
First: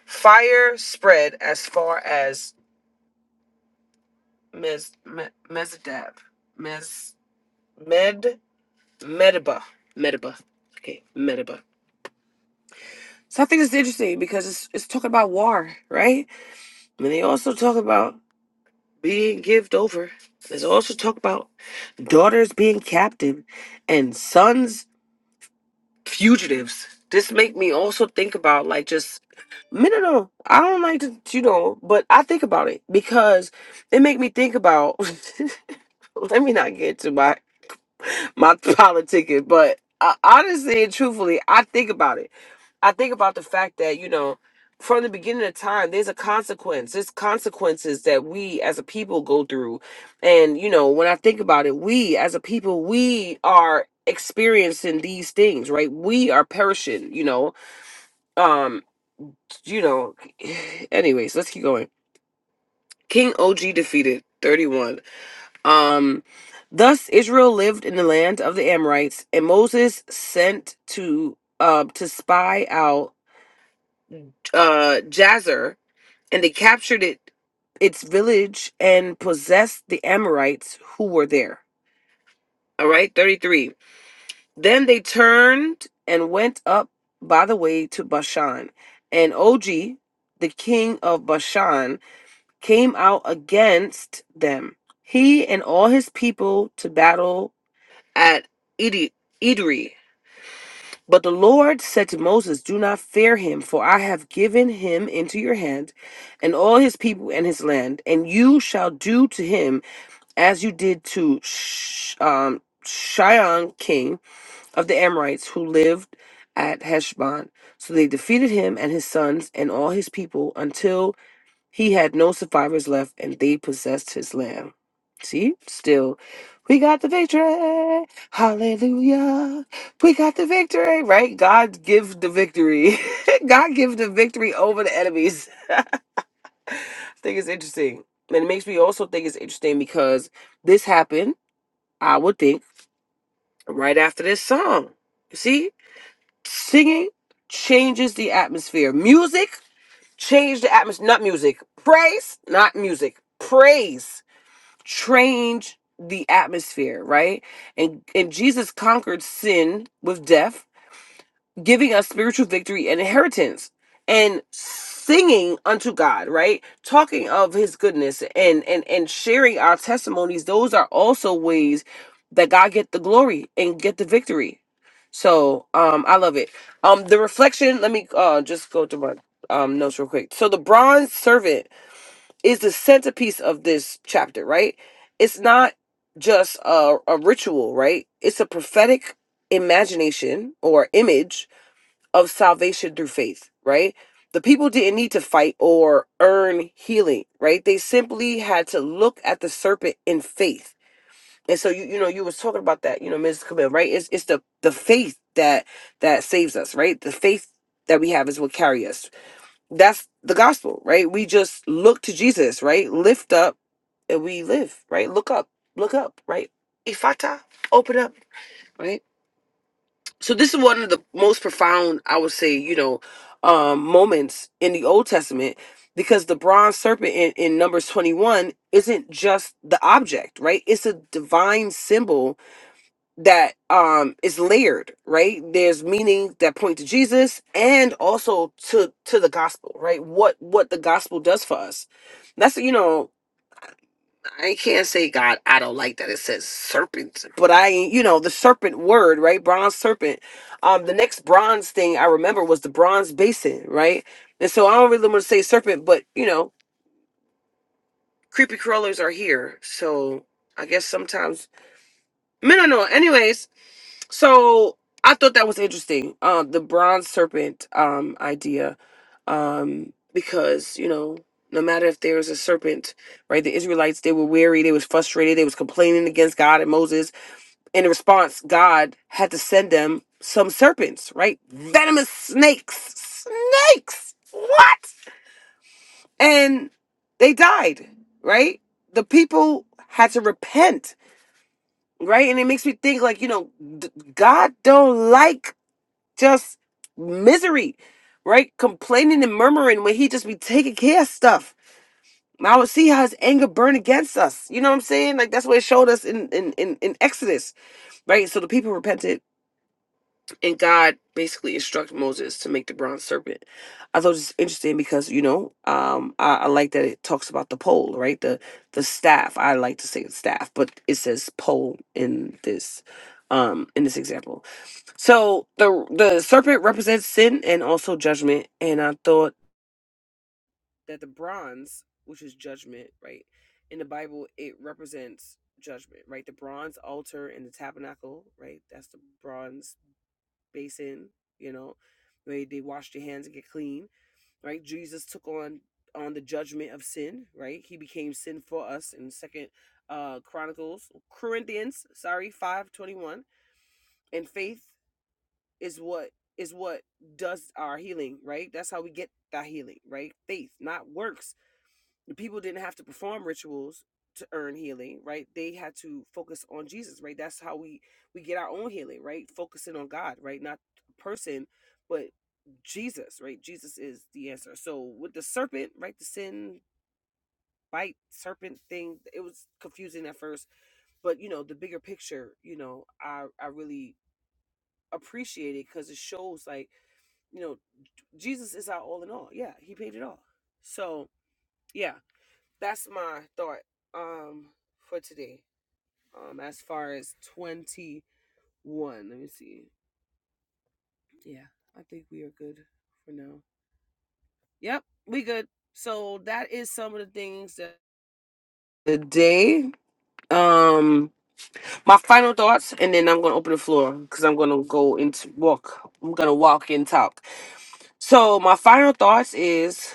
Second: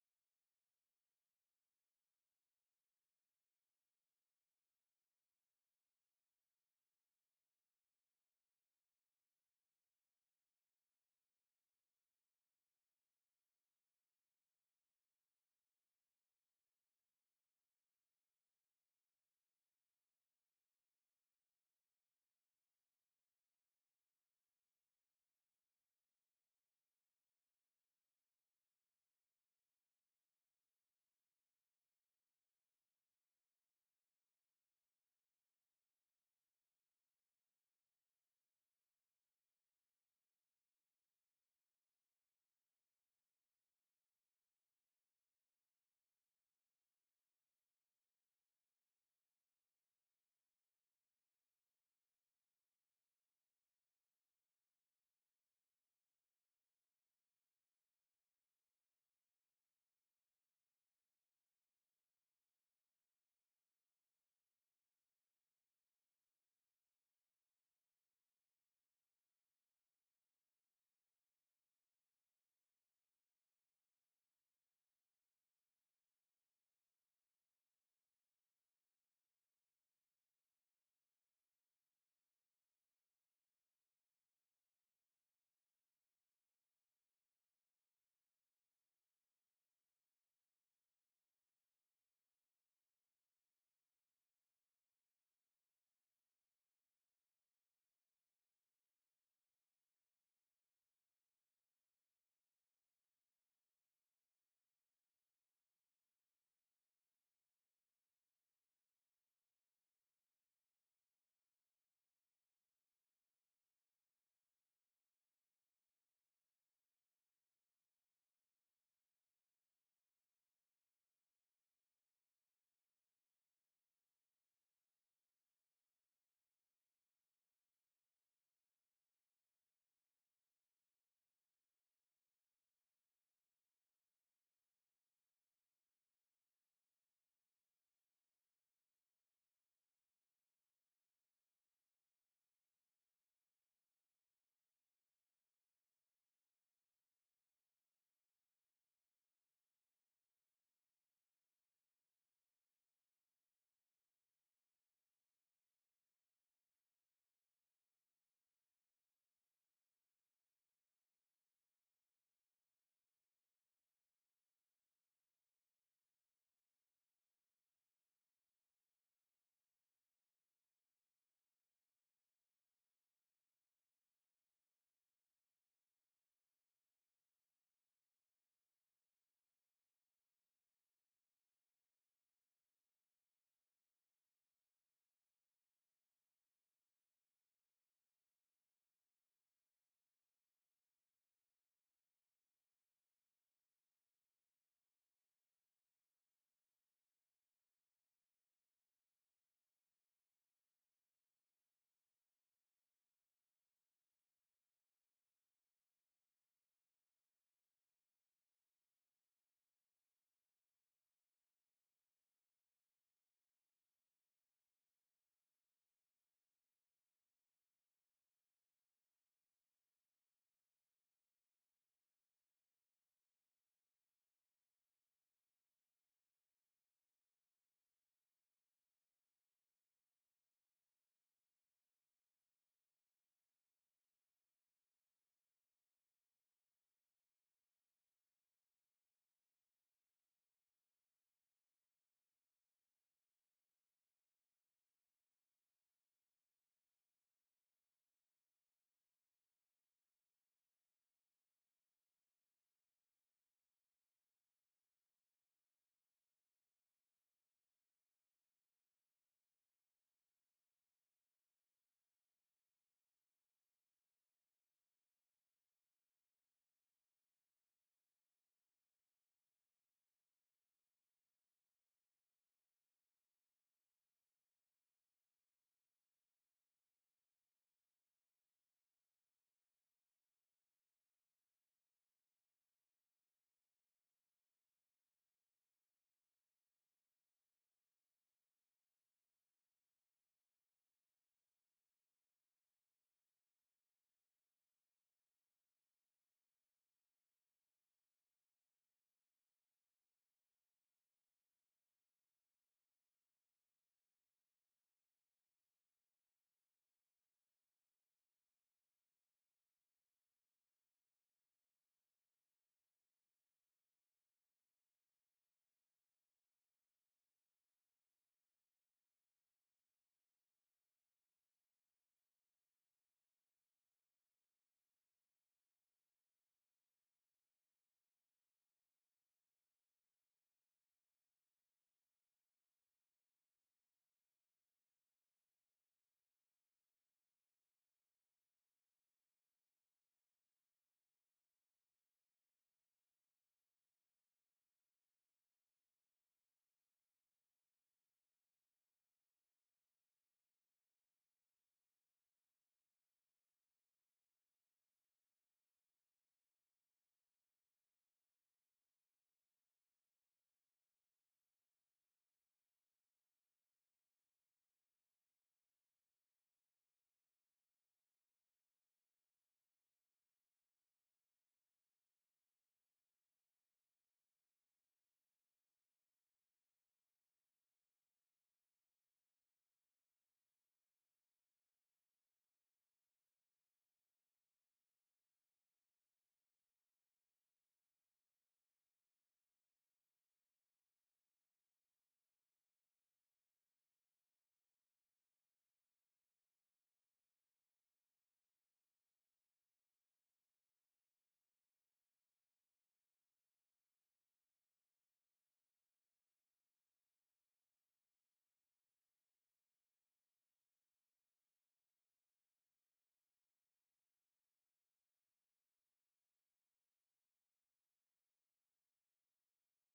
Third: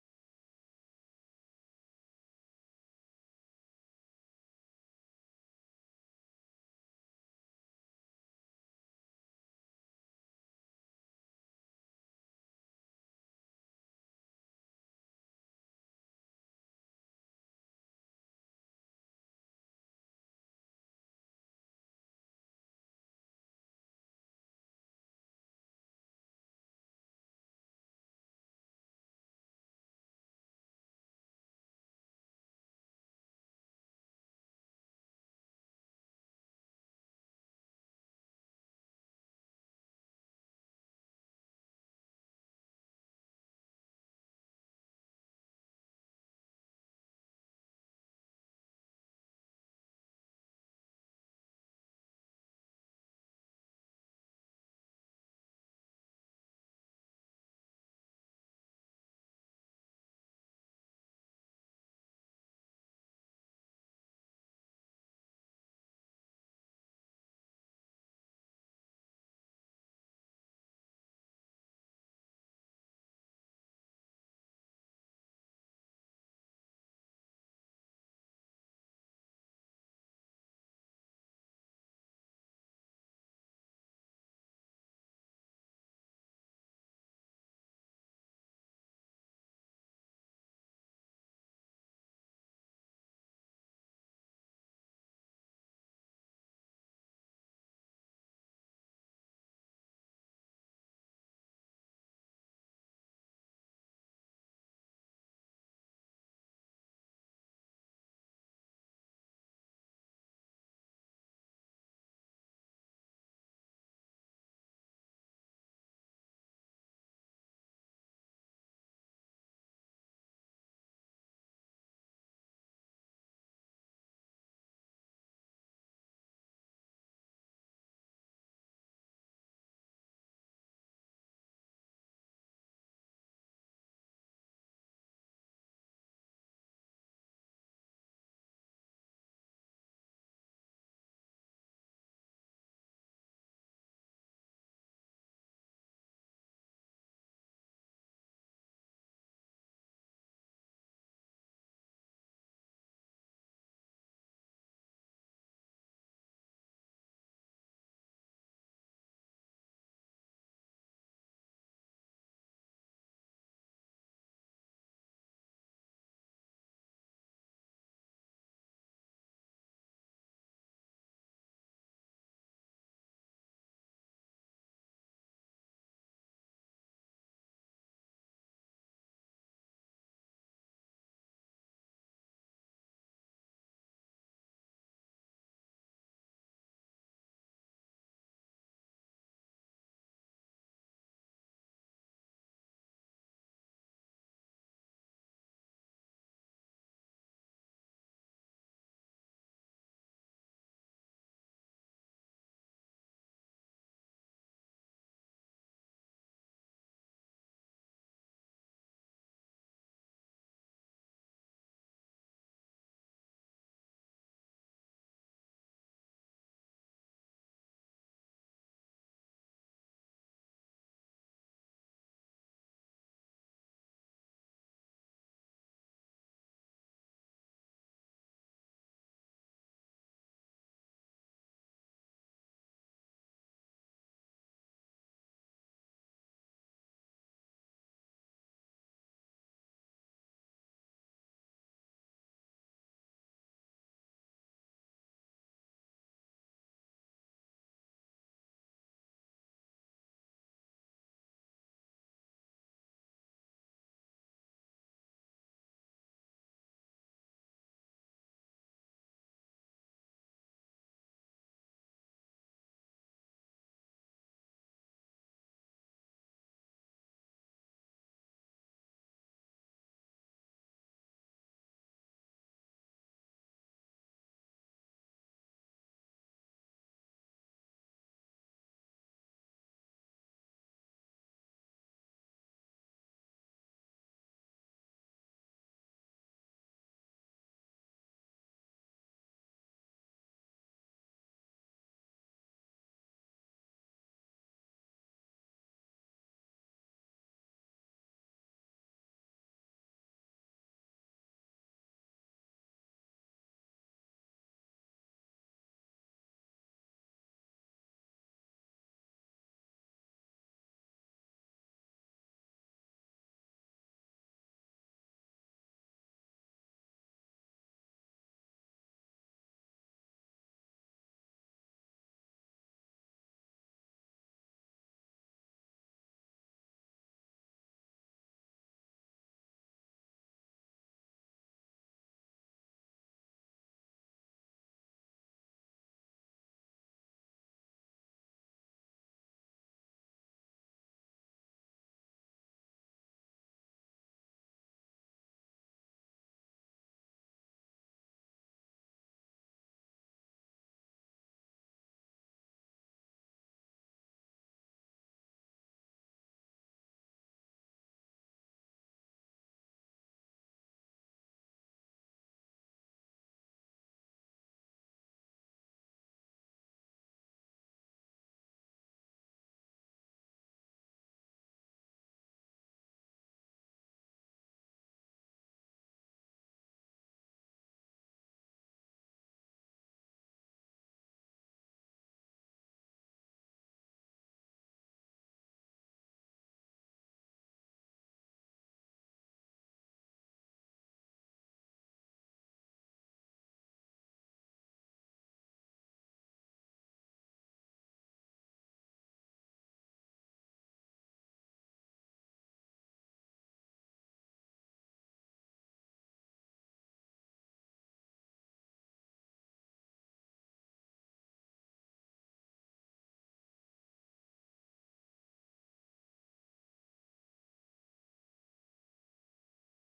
[SPEAKER 1] fire spread as far as Mes Me- Mezdab. Mes Med Medeba. Medeba. Okay, Medeba. So I think it's interesting because it's it's talking about war, right? And they also talk about being given over. There's also talk about daughters being captive and sons fugitives. This make me also think about like just no, no, no. I don't like to, you know, but I think about it because it make me think about. let me not get to my my pilot But uh, honestly and truthfully, I think about it. I think about the fact that, you know, from the beginning of time, there's a consequence. There's consequences that we as a people go through. And, you know, when I think about it, we as a people, we are experiencing these things, right? We are perishing, you know. Um, you know, anyways, let's keep going. King OG defeated 31. Um, thus Israel lived in the land of the Amorites, and Moses sent to uh, to spy out uh, Jazer, and they captured it, its village, and possessed the Amorites who were there. All right, thirty three. Then they turned and went up by the way to Bashan, and Og, the king of Bashan, came out against them, he and all his people, to battle at Edi- Edrei. But the Lord said to Moses, Do not fear him, for I have given him into your hand, and all his people and his land, and you shall do to him as you did to Sh- um, Shion, king of the Amorites, who lived at Heshbon. So they defeated him and his sons and all his people until he had no survivors left, and they possessed his land. See, still, we got the victory. Hallelujah. We got the victory, right? God give the victory. God give the victory over the enemies. I think it's interesting. And it makes me also think it's interesting because this happened, I would think, right after this song. See, singing changes the atmosphere. Music changed the atmosphere. Not music. Praise, not music. Praise change the atmosphere, right? And and Jesus conquered sin with death, giving us spiritual victory and inheritance and singing unto God, right? Talking of his goodness and and and sharing our testimonies, those are also ways that God get the glory and get the victory. So, um I love it. Um the reflection, let me uh just go to my um notes real quick. So the bronze servant is the centerpiece of this chapter, right? It's not just a, a ritual, right? It's a prophetic imagination or image of salvation through faith, right? The people didn't need to fight or earn healing, right? They simply had to look at the serpent in faith. And so you you know you was talking about that, you know, Mrs. Camille, right? It's it's the the faith that that saves us, right? The faith that we have is what carries us, that's the gospel, right? We just look to Jesus, right? Lift up and we live, right? Look up, look up, right? Ifata, open up, right? So this is one of the most profound, I would say, you know, um, moments in the Old Testament because the bronze serpent in, in Numbers 21 isn't just the object, right? It's a divine symbol that um is layered right there's meaning that point to jesus and also to to the gospel right what what the gospel does for us that's you know i can't say god i don't like that it says serpent but i you know the serpent word right bronze serpent um the next bronze thing i remember was the bronze basin right and so i don't really want to say serpent but you know creepy crawlers are here so i guess sometimes I don't know anyways So I thought that was interesting. Um, the bronze serpent um idea, um, because you know, no matter if there was a serpent, right? The Israelites they were weary, they was frustrated, they was complaining against God and Moses. In response, God had to send them some serpents, right? Venomous snakes, snakes. What? And they died, right? The people had to repent, right? And it makes me think, like you know, d- God don't like just misery, right? Complaining and murmuring when he just be taking care of stuff. And I would see how his anger burn against us. You know what I'm saying? Like that's what it showed us in in in, in Exodus, right? So the people repented, and God basically instructed Moses to make the bronze serpent. I thought it was interesting because you know um, I, I like that it talks about the pole, right? The the staff. I like to say staff, but it says pole in this um in this example so the the serpent represents sin and also judgment, and I thought that the bronze, which is judgment, right? In the Bible, it represents judgment, right? The bronze altar and the tabernacle, right? That's the bronze basin, you know, where they wash their hands and get clean, right? Jesus took on on the judgment of sin, right? He became sin for us in Second uh Chronicles, Corinthians, sorry, five twenty one, and faith. is what is what does our healing, right? That's how we get that healing, right? Faith, not works. The people didn't have to perform rituals to earn healing, right? They had to focus on Jesus, right? That's how we we get our own healing, right? Focusing on God, right? Not a person, but Jesus, right? Jesus is the answer. So with the serpent, right? The sin bite serpent thing, it was confusing at first, but you know, the bigger picture, you know, I I really appreciate it because it shows like you know Jesus is our all in all. Yeah, he paid it all. So yeah, that's my thought um for today. Um as far as twenty one. Let me see. Yeah, I think we are good for now. Yep, we good. So that is some of the things that the day. Um my final thoughts, and then I'm gonna open the floor because I'm gonna go into walk. I'm gonna walk and talk. So my final thoughts is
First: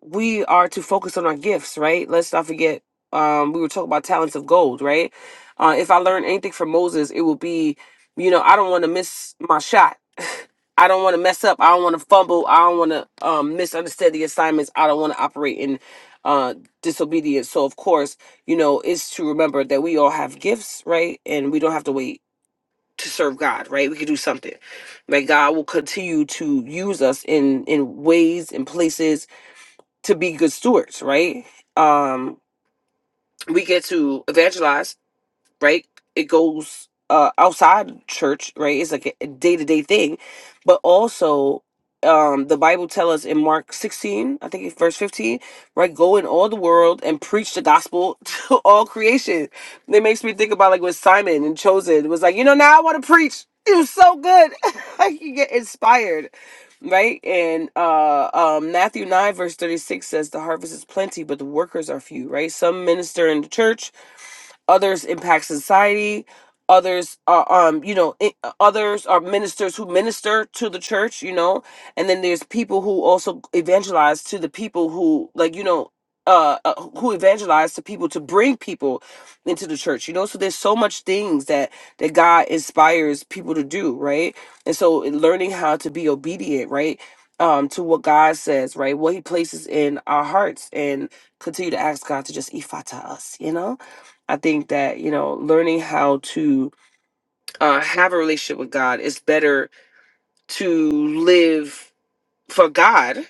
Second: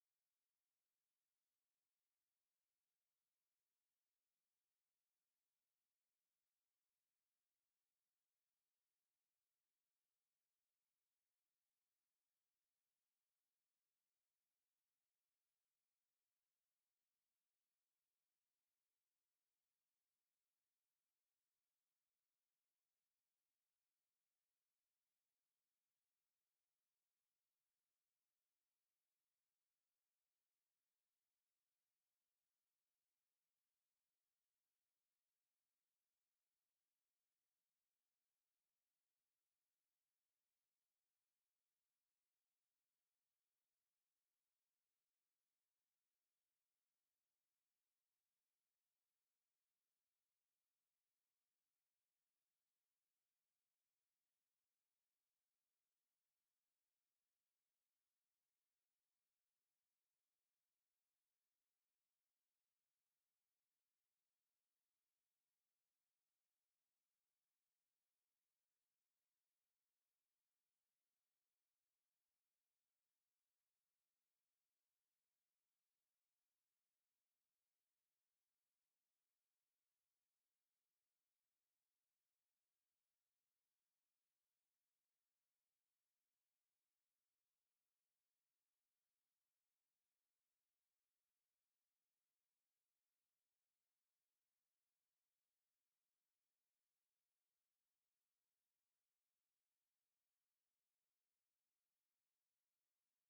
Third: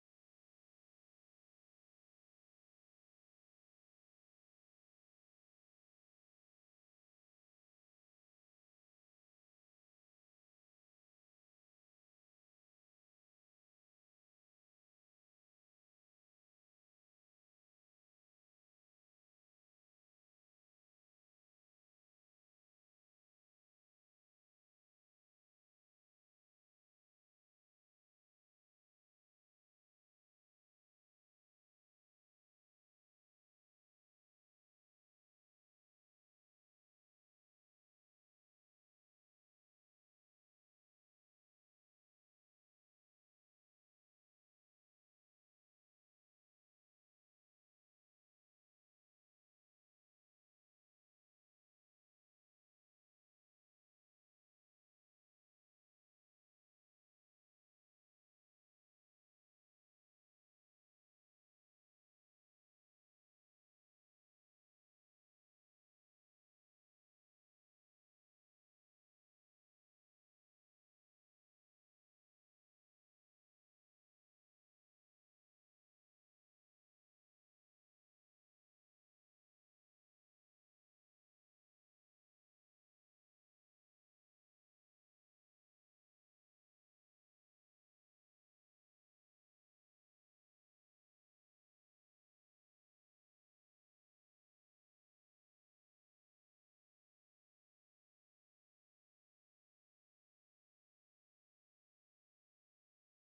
[SPEAKER 1] we are to focus on our gifts, right? Let's not forget um we were talking about talents of gold, right? Uh if I learn anything from Moses, it will be, you know, I don't want to miss my shot. I don't want to mess up. I don't want to fumble. I don't want to um misunderstand the assignments. I don't want to operate in uh disobedience. So of course you know, is to remember that we all have gifts, right? And we don't have to wait to serve God, right? We could do something. Like God will continue to use us in in ways and places to be good stewards, right? Um we get to evangelize right? It goes uh outside church, right? It's like a day to day thing, but also um the Bible tells us in Mark 16, I think it's verse 15, right? Go in all the world and preach the gospel to all creation. It makes me think about like with Simon and Chosen was like, you know, now I want to preach. It was so good. like you get inspired. Right? And uh um Matthew 9 verse 36 says the harvest is plenty, but the workers are few, right? Some minister in the church, others impact society others are um you know i- others are ministers who minister to the church you know and then there's people who also evangelize to the people who like you know uh, uh who evangelize to people to bring people into the church you know so there's so much things that that god inspires people to do right and so in learning how to be obedient right um to what god says right what he places in our hearts and continue to ask god to just ifata us you know I think that, you know, learning how to uh, have a relationship with God is better to live for God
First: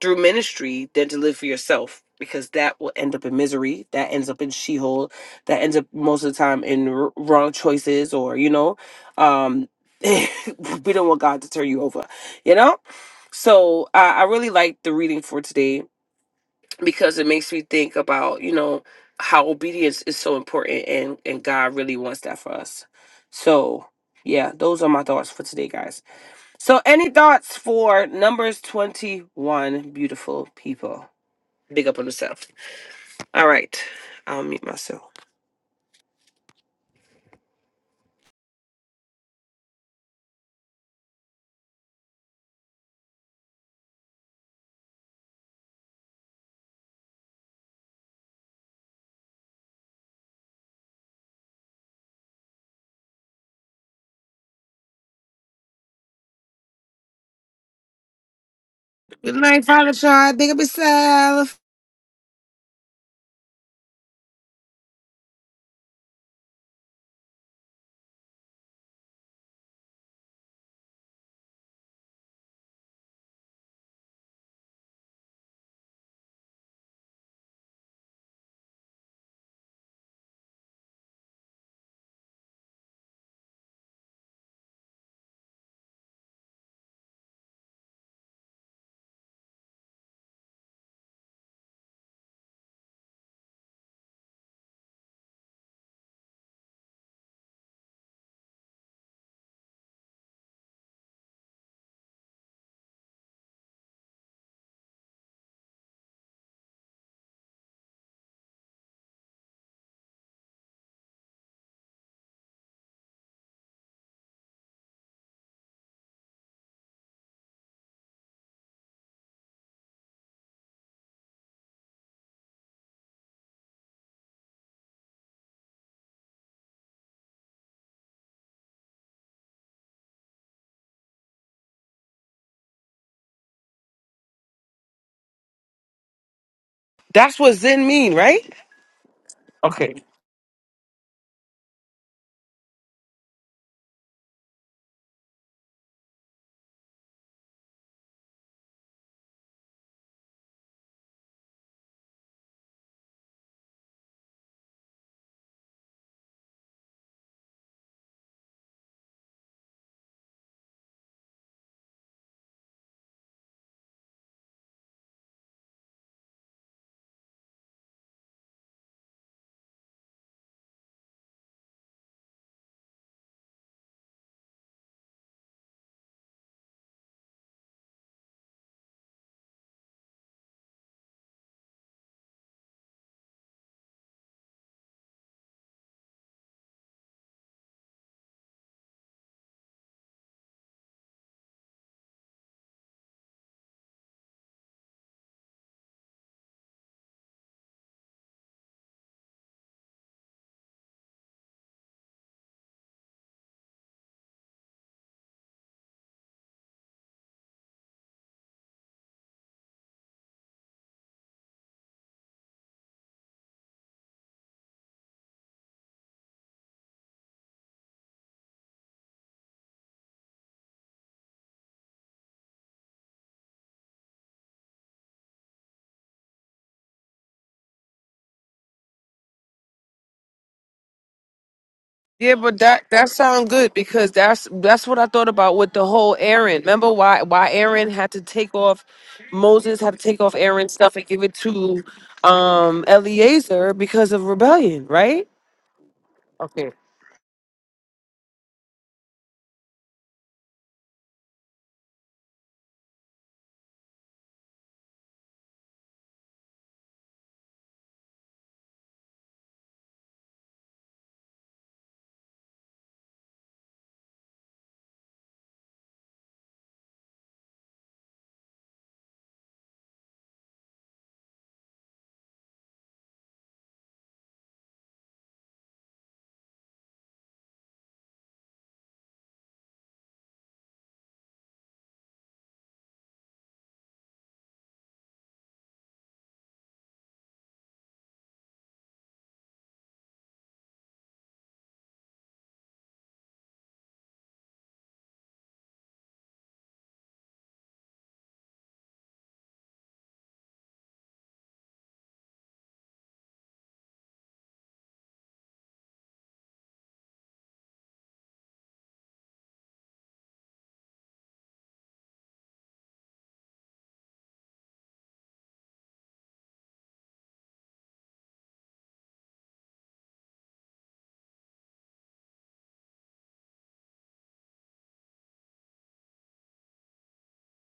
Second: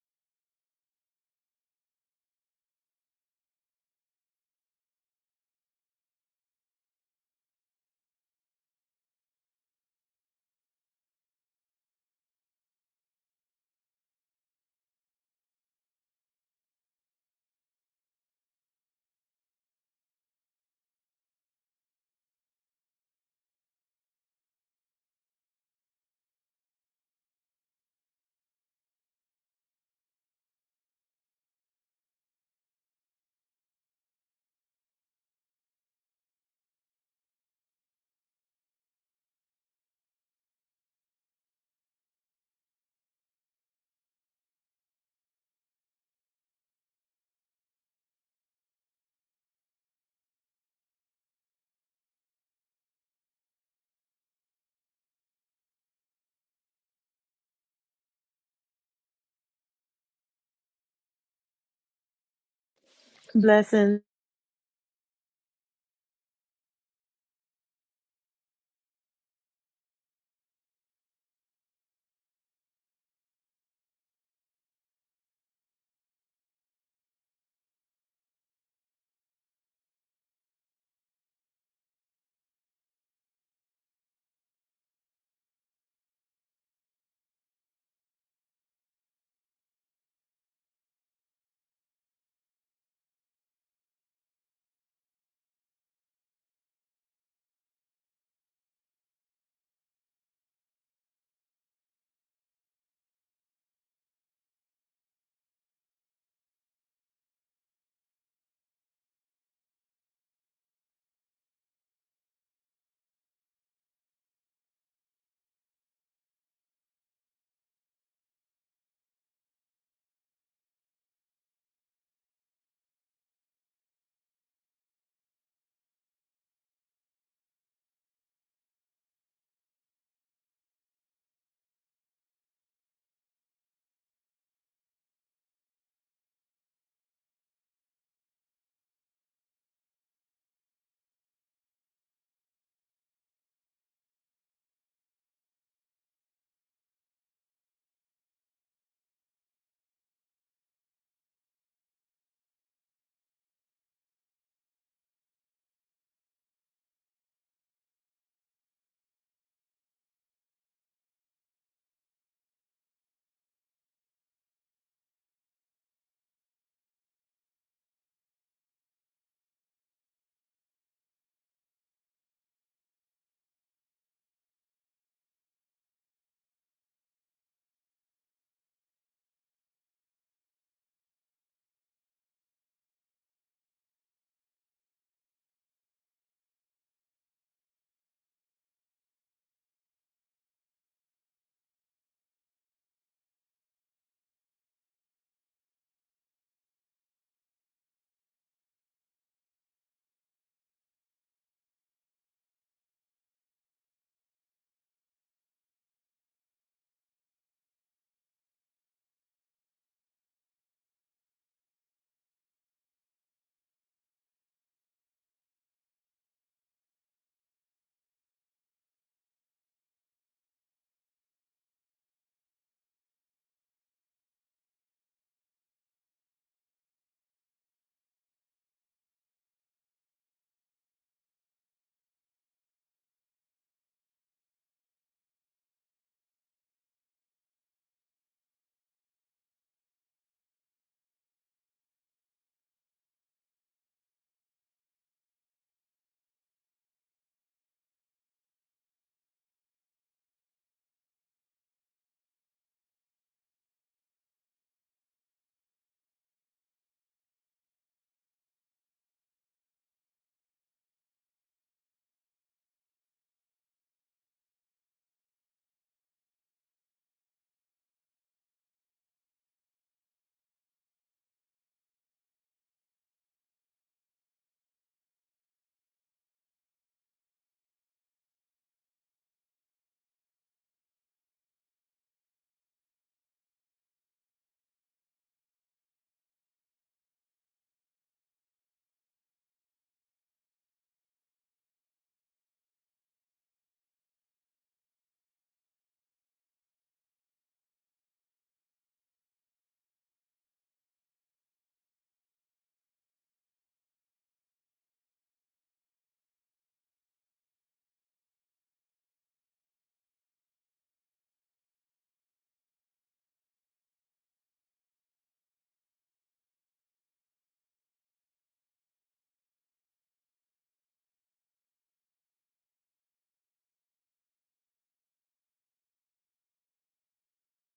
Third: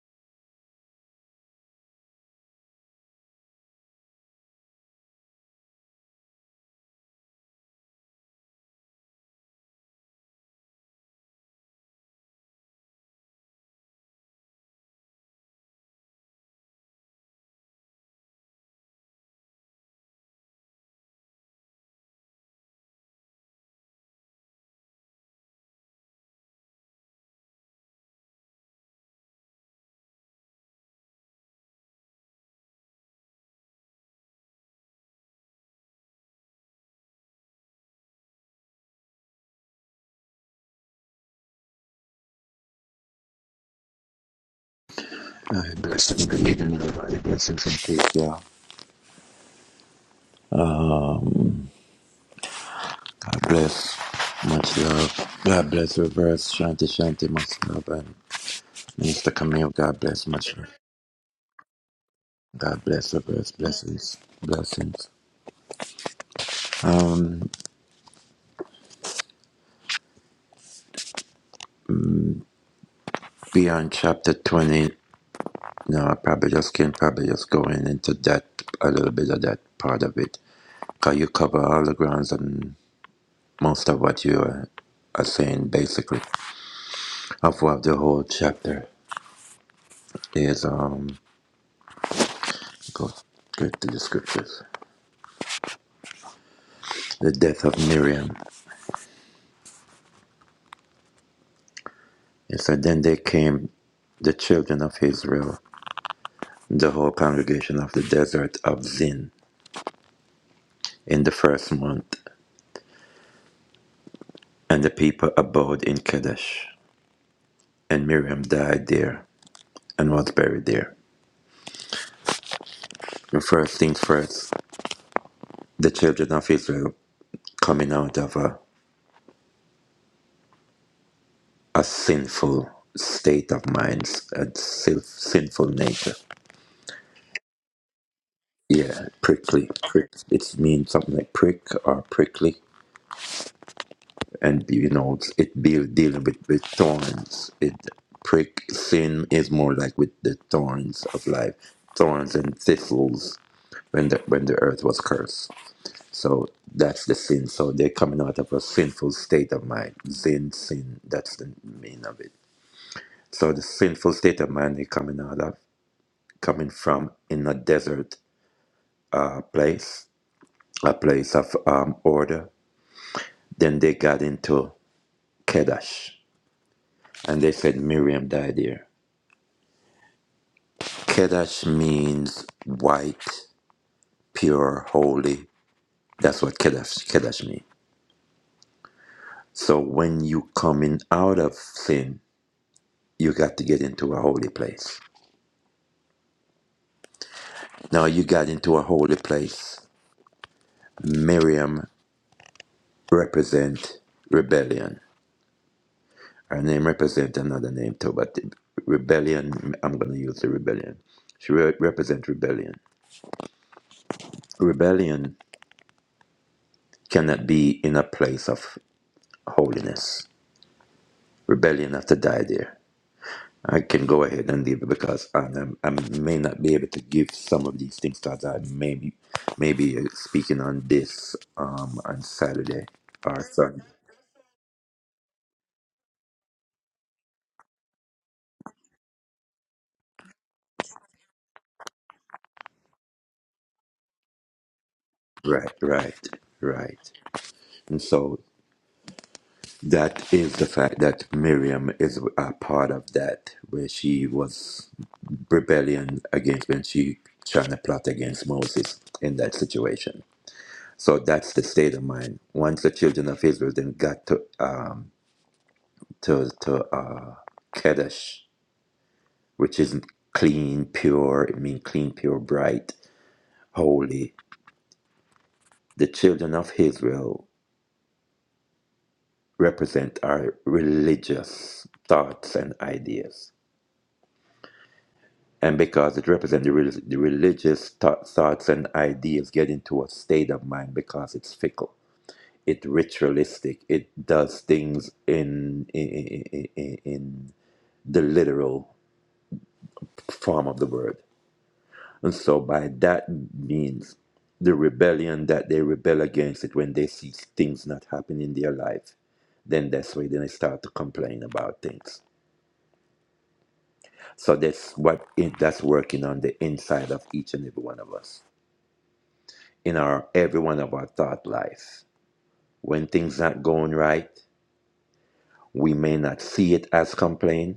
[SPEAKER 1] through ministry than to live for yourself because that will end up in misery. That ends up in she hole. That ends up most of the time in r- wrong choices or, you know, um, we don't want God to turn you over, you know? So I I really like the reading for today because it makes me think about you know how obedience is so important and and god really wants that for us so yeah those are my thoughts for today guys so any thoughts for numbers 21 beautiful people big up on yourself all right i'll meet myself
[SPEAKER 3] Aye, blessings, good everybody. Blessings and peace, y'all. God bless. Much love. God bless Reverse. Shanti Shanti, much love. And
[SPEAKER 1] Good
[SPEAKER 3] Mr.
[SPEAKER 1] night,
[SPEAKER 3] Camille,
[SPEAKER 1] Father
[SPEAKER 3] God bless.
[SPEAKER 1] Sean. Big
[SPEAKER 3] Much
[SPEAKER 1] up
[SPEAKER 3] love.
[SPEAKER 1] yourself.
[SPEAKER 3] God bless Reverse.
[SPEAKER 2] Blessing.
[SPEAKER 3] Blessings. Blessings. Um, beyond chapter 20, no, I probably just can probably just go in into that, a little bit of that part of it. Because you cover all the grounds and most of what you are, are saying, basically, of what the whole chapter is. um, Go, go to the scriptures. The death of Miriam. It said, Then they came the children of Israel, the whole congregation of the desert of Zin, in the first month, and the people abode in Kadesh. And Miriam died there and was buried there. The first things first, the children of Israel coming out of a, a sinful state of minds, a sin- sinful nature.
[SPEAKER 1] that's what zen mean right
[SPEAKER 3] Yeah, prickly,
[SPEAKER 1] Okay.
[SPEAKER 3] prick. It means something like prick or prickly. and you know it's, it deal, dealing with, with thorns it prick sin is more like with the thorns of life thorns and thistles when the when the earth was cursed so that's the sin so they're coming out of a sinful state of mind sin sin that's the meaning of it so the sinful state of mind they're coming out of coming from in a desert uh, place a place of um, order then they got into kedash and they said miriam died here Kedesh means white, pure, holy. That's what Kedesh, Kedesh means. So when you coming out of sin, you got to get into a holy place. Now you got into a holy place. Miriam represent rebellion. Her name represent another name too, but rebellion, I'm going to use the rebellion. She re- represent rebellion. Rebellion cannot be in a place of holiness. Rebellion have to die there I can go ahead and leave it because I, am- I may not be able to give some of these things because I may be, may be uh, speaking on this um, on
[SPEAKER 1] Yeah, but that
[SPEAKER 3] Saturday
[SPEAKER 1] that
[SPEAKER 3] or
[SPEAKER 1] sounds good
[SPEAKER 3] Sunday.
[SPEAKER 1] because that's that's what I thought about with the whole Aaron. Remember why why Aaron had to take off Moses had to take off Aaron's stuff and give it to um Eliezer because of rebellion, right?
[SPEAKER 3] Right, right,
[SPEAKER 1] Okay.
[SPEAKER 3] right. And so that is the fact that Miriam is a part of that where she was rebellion against when she trying to plot against Moses in that situation. So that's the state of mind. Once the children of Israel then got to um. to to uh, Kadesh, which is clean, pure. It means clean, pure, bright, holy. The children of Israel represent our religious thoughts and ideas, and because it represents the, rel- the religious thought, thoughts and ideas, get into a state of mind because it's fickle. It's ritualistic. It does things in in, in, in in the literal form of the word And so by that means the rebellion that they rebel against it when they see things not happening in their life, then that's why then they start to complain about things. So that's what it, that's working on the inside of each and every one of us. In our every one of our thought life. When things not going right, we may not see it as complain,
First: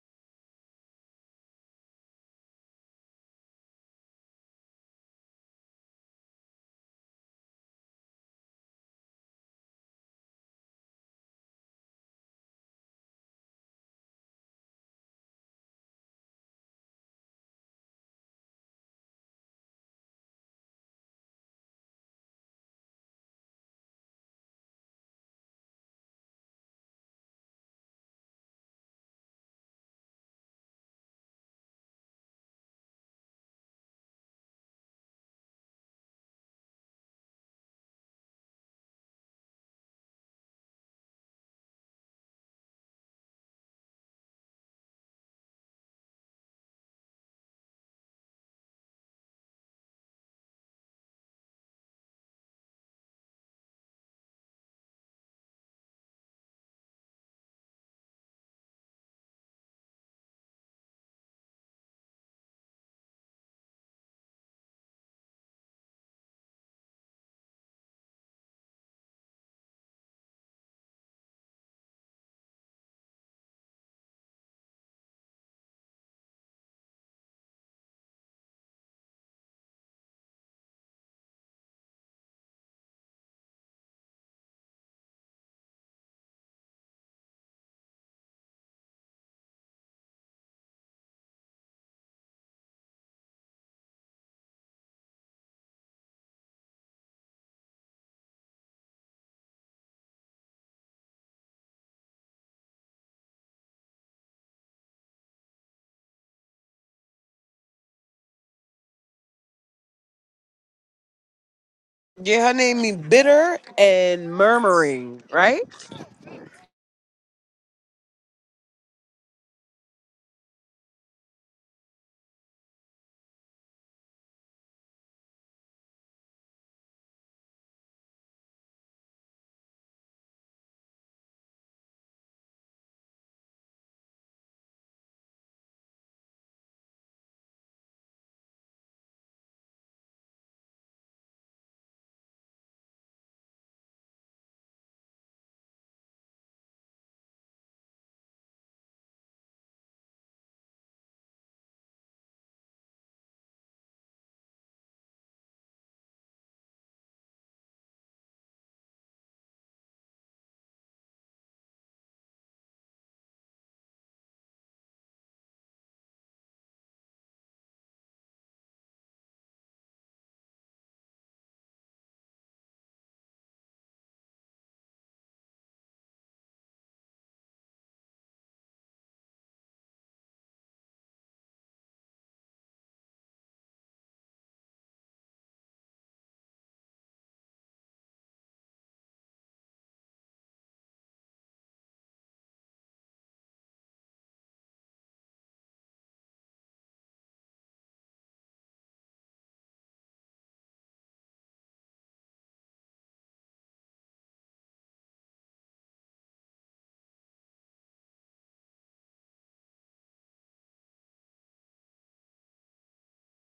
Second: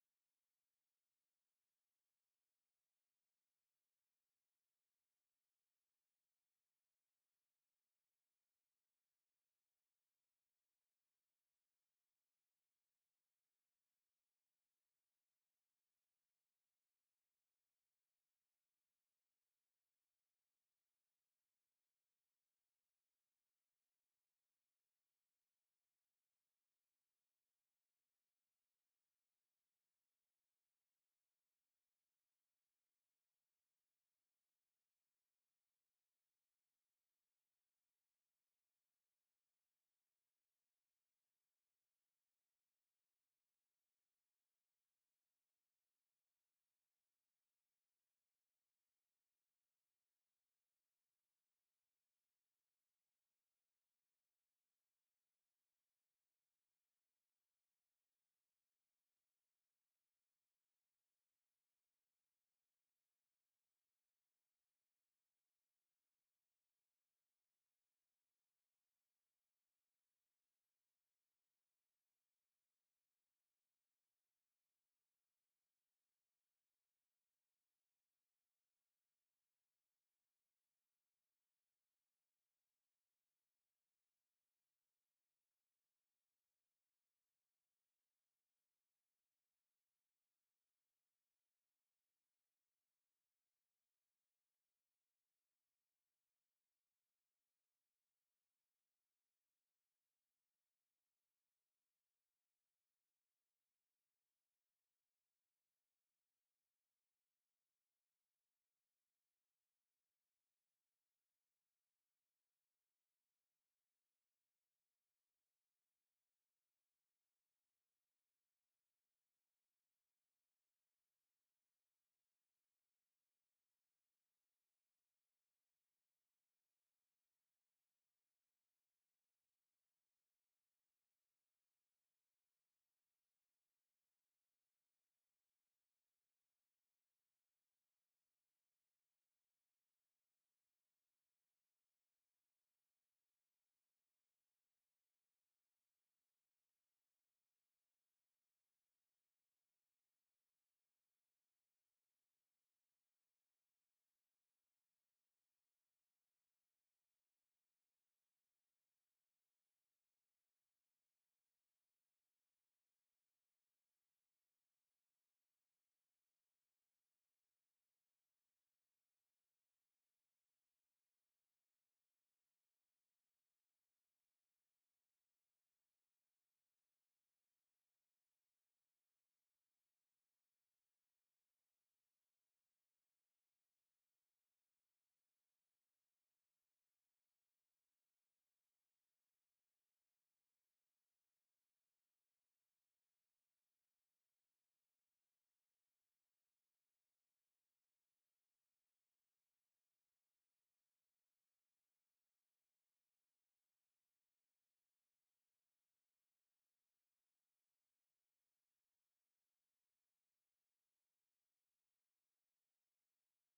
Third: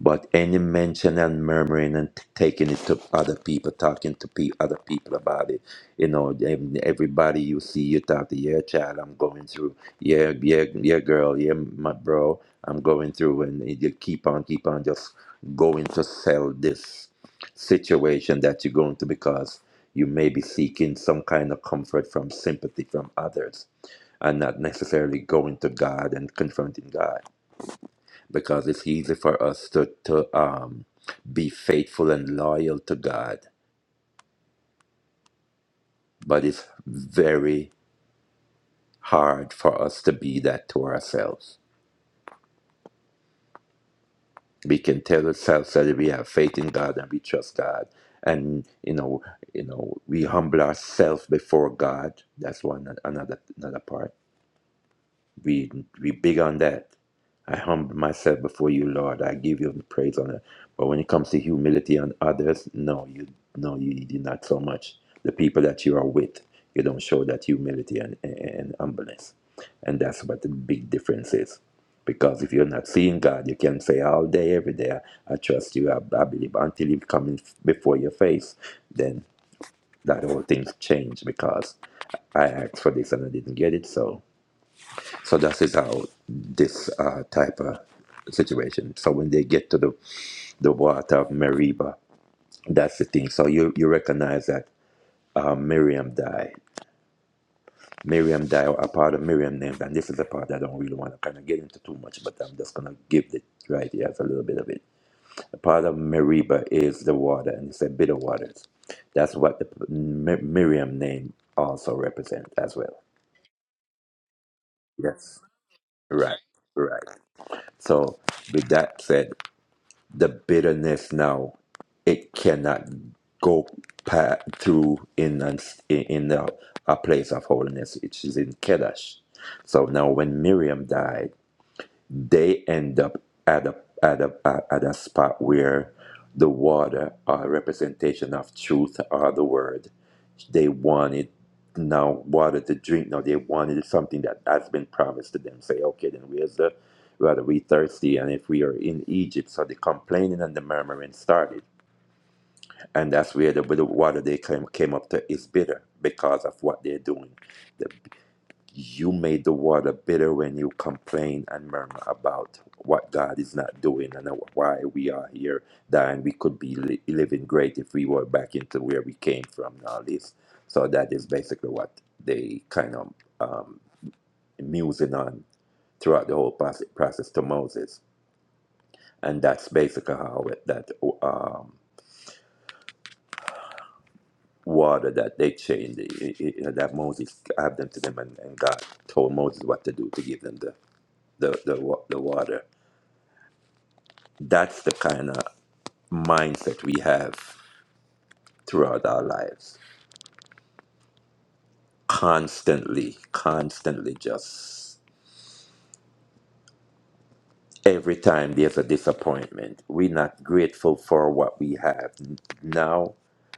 [SPEAKER 3] But any mention and murmuring and t- taking it to other people, talking to pe- other people about it, you know, em- everybody you see, you talk to, yeah, child, I'm going through, yeah, yeah, yeah, girl, yeah, my bro, I'm going through, and it- you keep on, keep on, just going to sell this situation that you're going to because you may be seeking some kind of comfort from sympathy from others and not necessarily going to God and confronting God because it's easy for us to, to um, be faithful and loyal to God, but it's very hard for us to be that to ourselves. We can tell ourselves that we have faith in God and we trust God, and you know, you know, we humble ourselves before God. That's one another another part We we big on that. I humble myself before you, Lord. I give you the praise on it. But when it comes to humility on others, no, you no, you, you do not so much. The people that you are with, you don't show that humility and, and, and humbleness. And that's what the big difference is. Because if you're not seeing God, you can say all day, every day, I, I trust you, I, I believe, until you come in before your face, then that whole thing's changed because I asked for this and I didn't get it, so so that is how this uh, type of situation. So when they get to the, the water of Meribah, that's the thing. So you, you recognize that uh, Miriam died. Miriam died, a part of Miriam named, and this is a part I don't really want to kind of get into too much, but I'm just going to give it right here as a little bit of it. A part of Meribah is the water, and it's a bitter waters. That's what the mm, Mi- Miriam name also
[SPEAKER 1] Yeah,
[SPEAKER 3] represents
[SPEAKER 1] her
[SPEAKER 3] as
[SPEAKER 1] name
[SPEAKER 3] well.
[SPEAKER 1] means bitter and murmuring,
[SPEAKER 3] Yes.
[SPEAKER 1] right?
[SPEAKER 3] Right. Right. So with that said, the bitterness now it cannot go pa- through in an, in a, a place of holiness which is in Kedesh. So now when Miriam died, they end up at a at a at a spot where the water are representation of truth or the word they wanted now water to drink. Now they wanted something that has been promised to them. Say, okay, then where's the rather we thirsty and if we are in Egypt. So the complaining and the murmuring started. And that's where the, with the water they came, came up to is bitter because of what they're doing. The you made the water bitter when you complain and murmur about what God is not doing and why we are here dying. We could be li- living great if we were back into where we came from and all this. So that is basically what they kind of um, musing on throughout the whole process, process to Moses. And that's basically how it, that um, water that they changed, it, it, it- that Moses gave them to them and, and God told Moses what to do to give them the, the, the, wa- the water That's the kind of mindset we have throughout our lives. Constantly, constantly just. every time there's a disappointment. We're not grateful for what we have n- now,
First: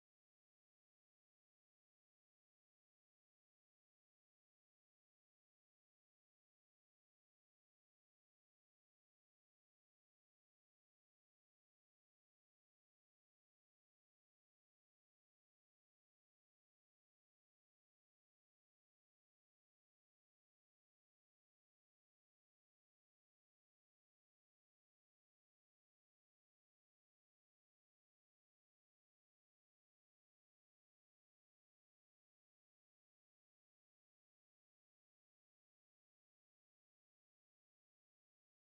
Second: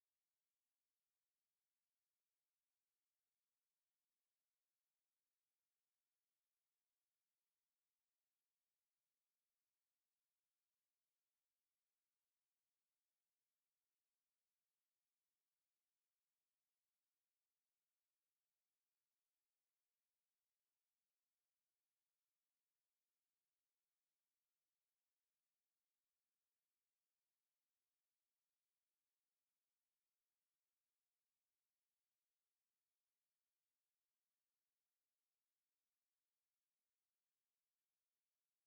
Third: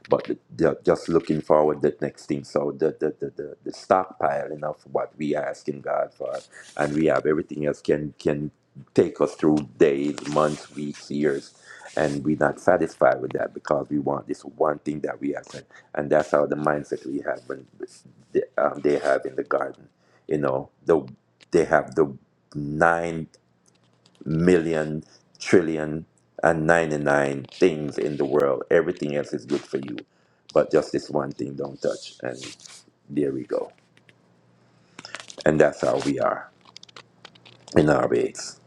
[SPEAKER 3] but the, the- just looking forward the next thing. So the the, the, the the stockpiling of what we asking God for, and we have everything else can can take us through days, months, weeks, years, and we're not satisfied with that because we want this one thing that we have, and, and that's how the mindset we have when they, um, they have in the garden. You know, the they have the nine. Million, trillion, and ninety-nine things in the world. Everything else is good for you. But just this one thing don't touch. And there we go. And that's how we are in our ways.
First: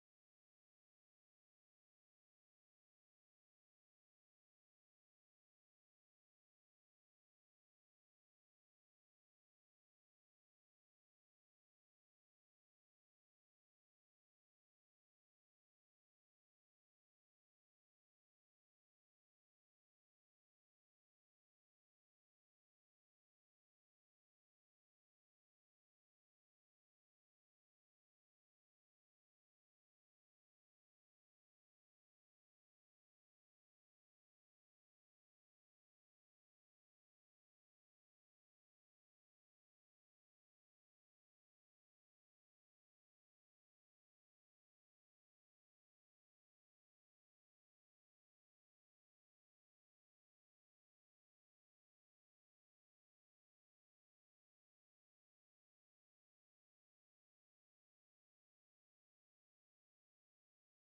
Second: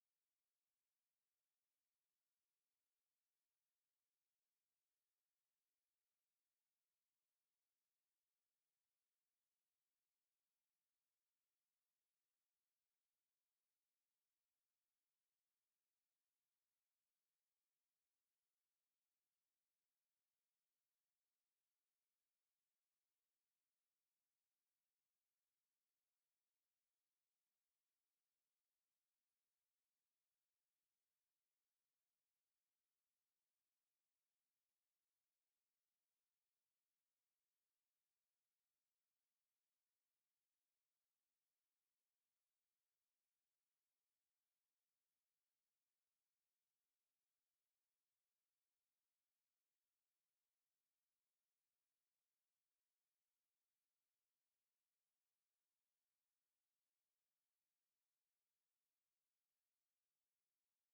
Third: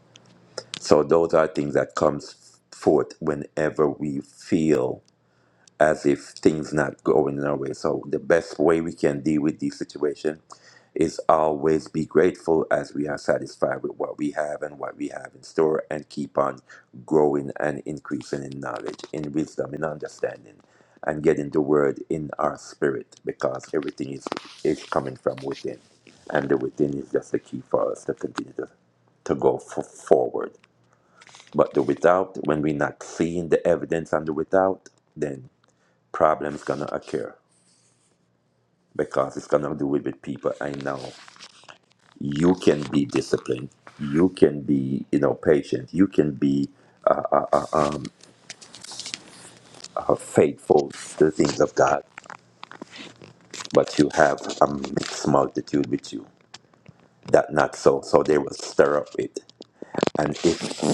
[SPEAKER 3] So those are things that comes forth whenever we feel as if things not going our way. So the best way we can deal with this situation is always be grateful as we are satisfied with what we have and what we have in store and keep on growing and increasing in knowledge, in wisdom, in understanding, and getting the word in our spirit because everything is, is coming from within. And the within is just the key for us to continue to, to go f- forward. But the without, when we're not seeing the evidence on the without, then problems gonna occur because it's gonna do it with people I know. You can be disciplined. You can be, you know, patient. You can be uh, uh, faithful to the things of God, but you have a mixed multitude with you. That not so. So they will stir up it. And if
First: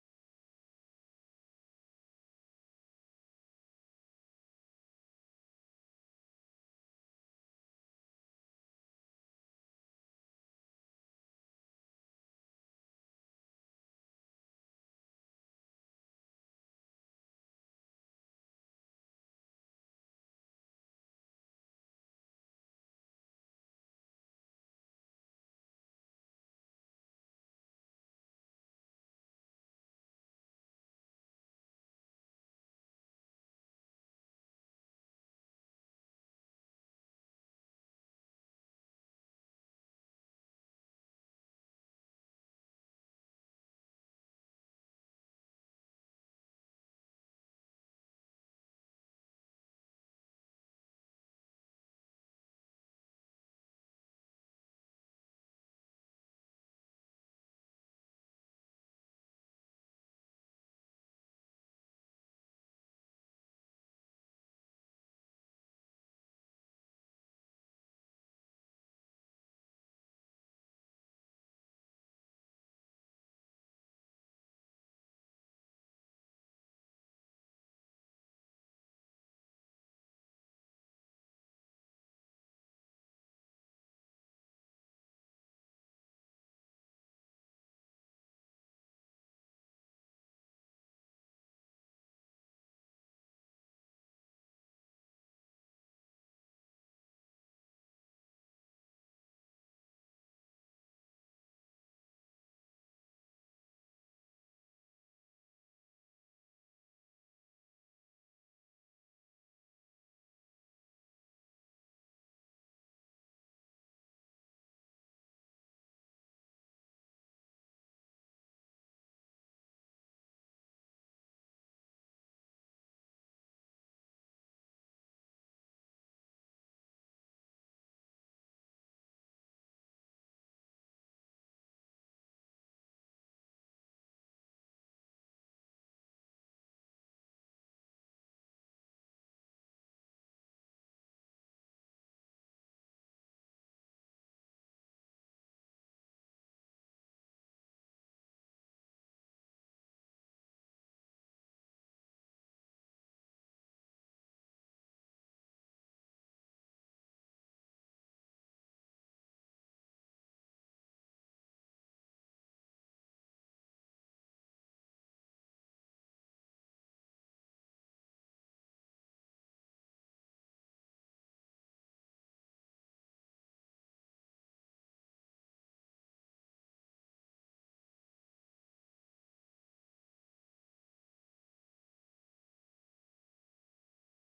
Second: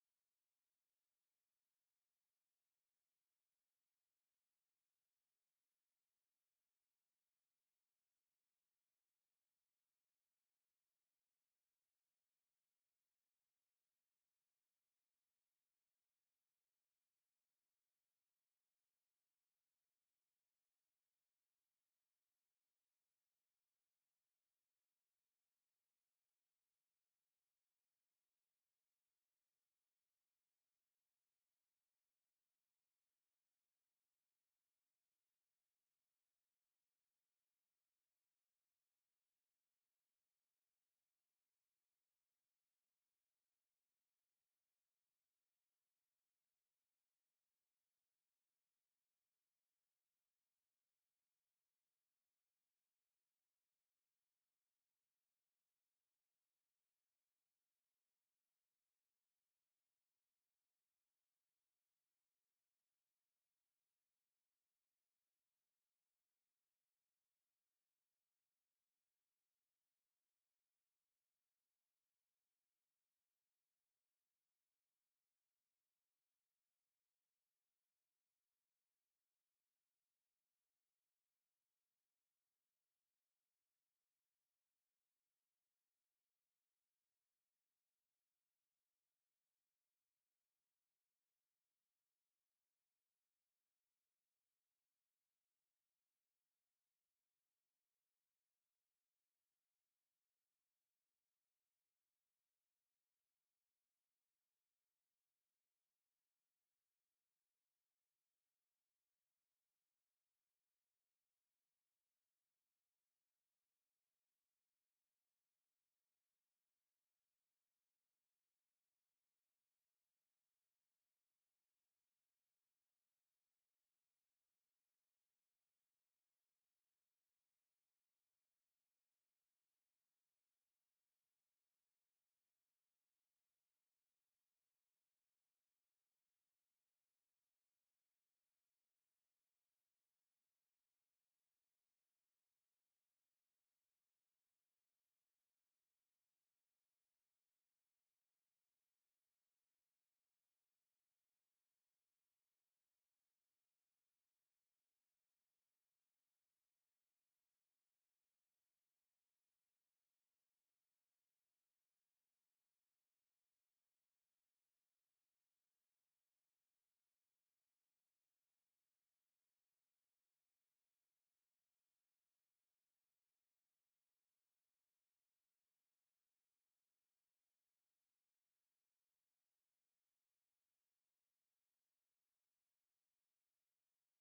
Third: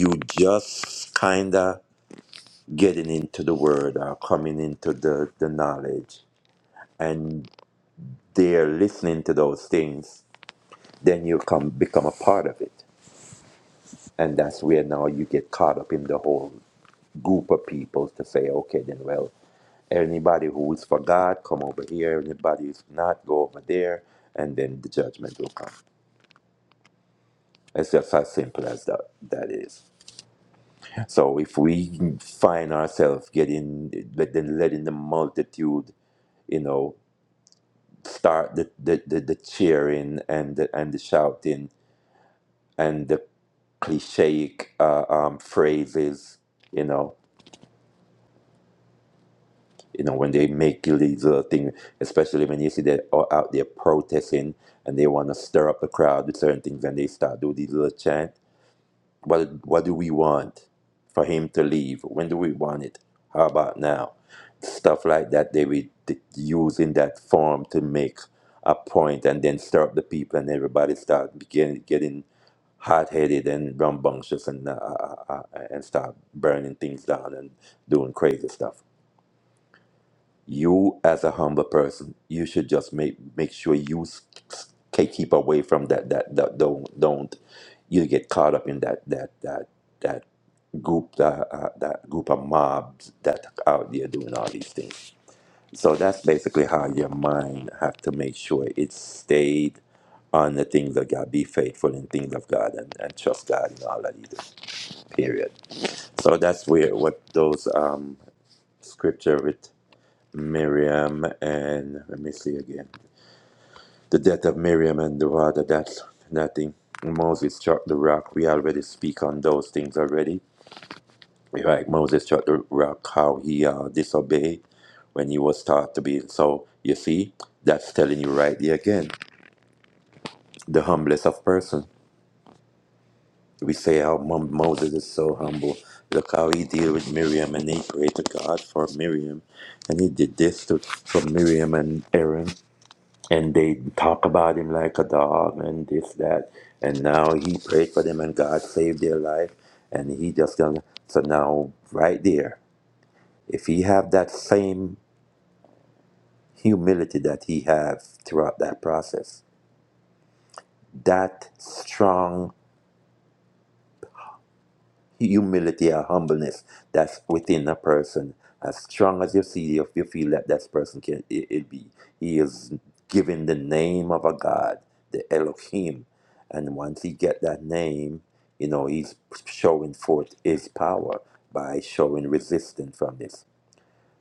[SPEAKER 3] you just kinda getting into the word or coming into the, the knowledge and they're listening to those things, then you come become a part of it And that's where now you get caught up in the whole group of people to say, okay, then, well, anybody who is for God, come over here. Anybody who's not, go over there. And then the judgment will come. It's just as simple as that, that is. So if we find ourselves getting, let- then letting the multitude, you know, start the, the, the, the cheering and the, and the shouting and the cliche uh, um, phrases, you know. you know, when they make these little things, especially when you see that all out there protesting and they want to stir up the crowd with certain things and they start do these little chant. What, what do we want for him to leave? When do we want it? How about now? Stuff like that, they would t- use in that form to make a point and then stir up the people and everybody start begin, getting hot-headed and rambunctious and, uh, uh, uh, uh, and start burning things down and doing crazy stuff you as a humble person you should just make make sure you s- s- ke- keep away from that that, that don't don't you get caught up in that that that that group that uh, that group of mobs that out there doing all these things so that's basically how your mind have to make sure it's stayed on the things of God, be faithful in things of God, and, and trust God in all that He does. Period. So that's where what those um, scripture with. Miriam and let me see again. The death of Miriam and the water, that's nothing. Moses struck the rock. We already speak on those things already. Right, Moses struck the rock, how he uh, disobeyed when he was taught to be. So you see, that's telling you right there again, the humblest of person. We say how Mo- Moses is so humble. Look how he deal with Miriam, and he prayed to God for Miriam, and he did this to for Miriam and Aaron. and they talk about him like a dog and this that and now he prayed for them and god saved their life and he just gonna so now right there if he have that same humility that he have throughout that process that strong humility or humbleness that's within a person. As strong as you see, if you feel that that person can, it, it be. He is given the name of a God, the Elohim, and once he get that name, you know he's showing forth his power by showing resistance from this.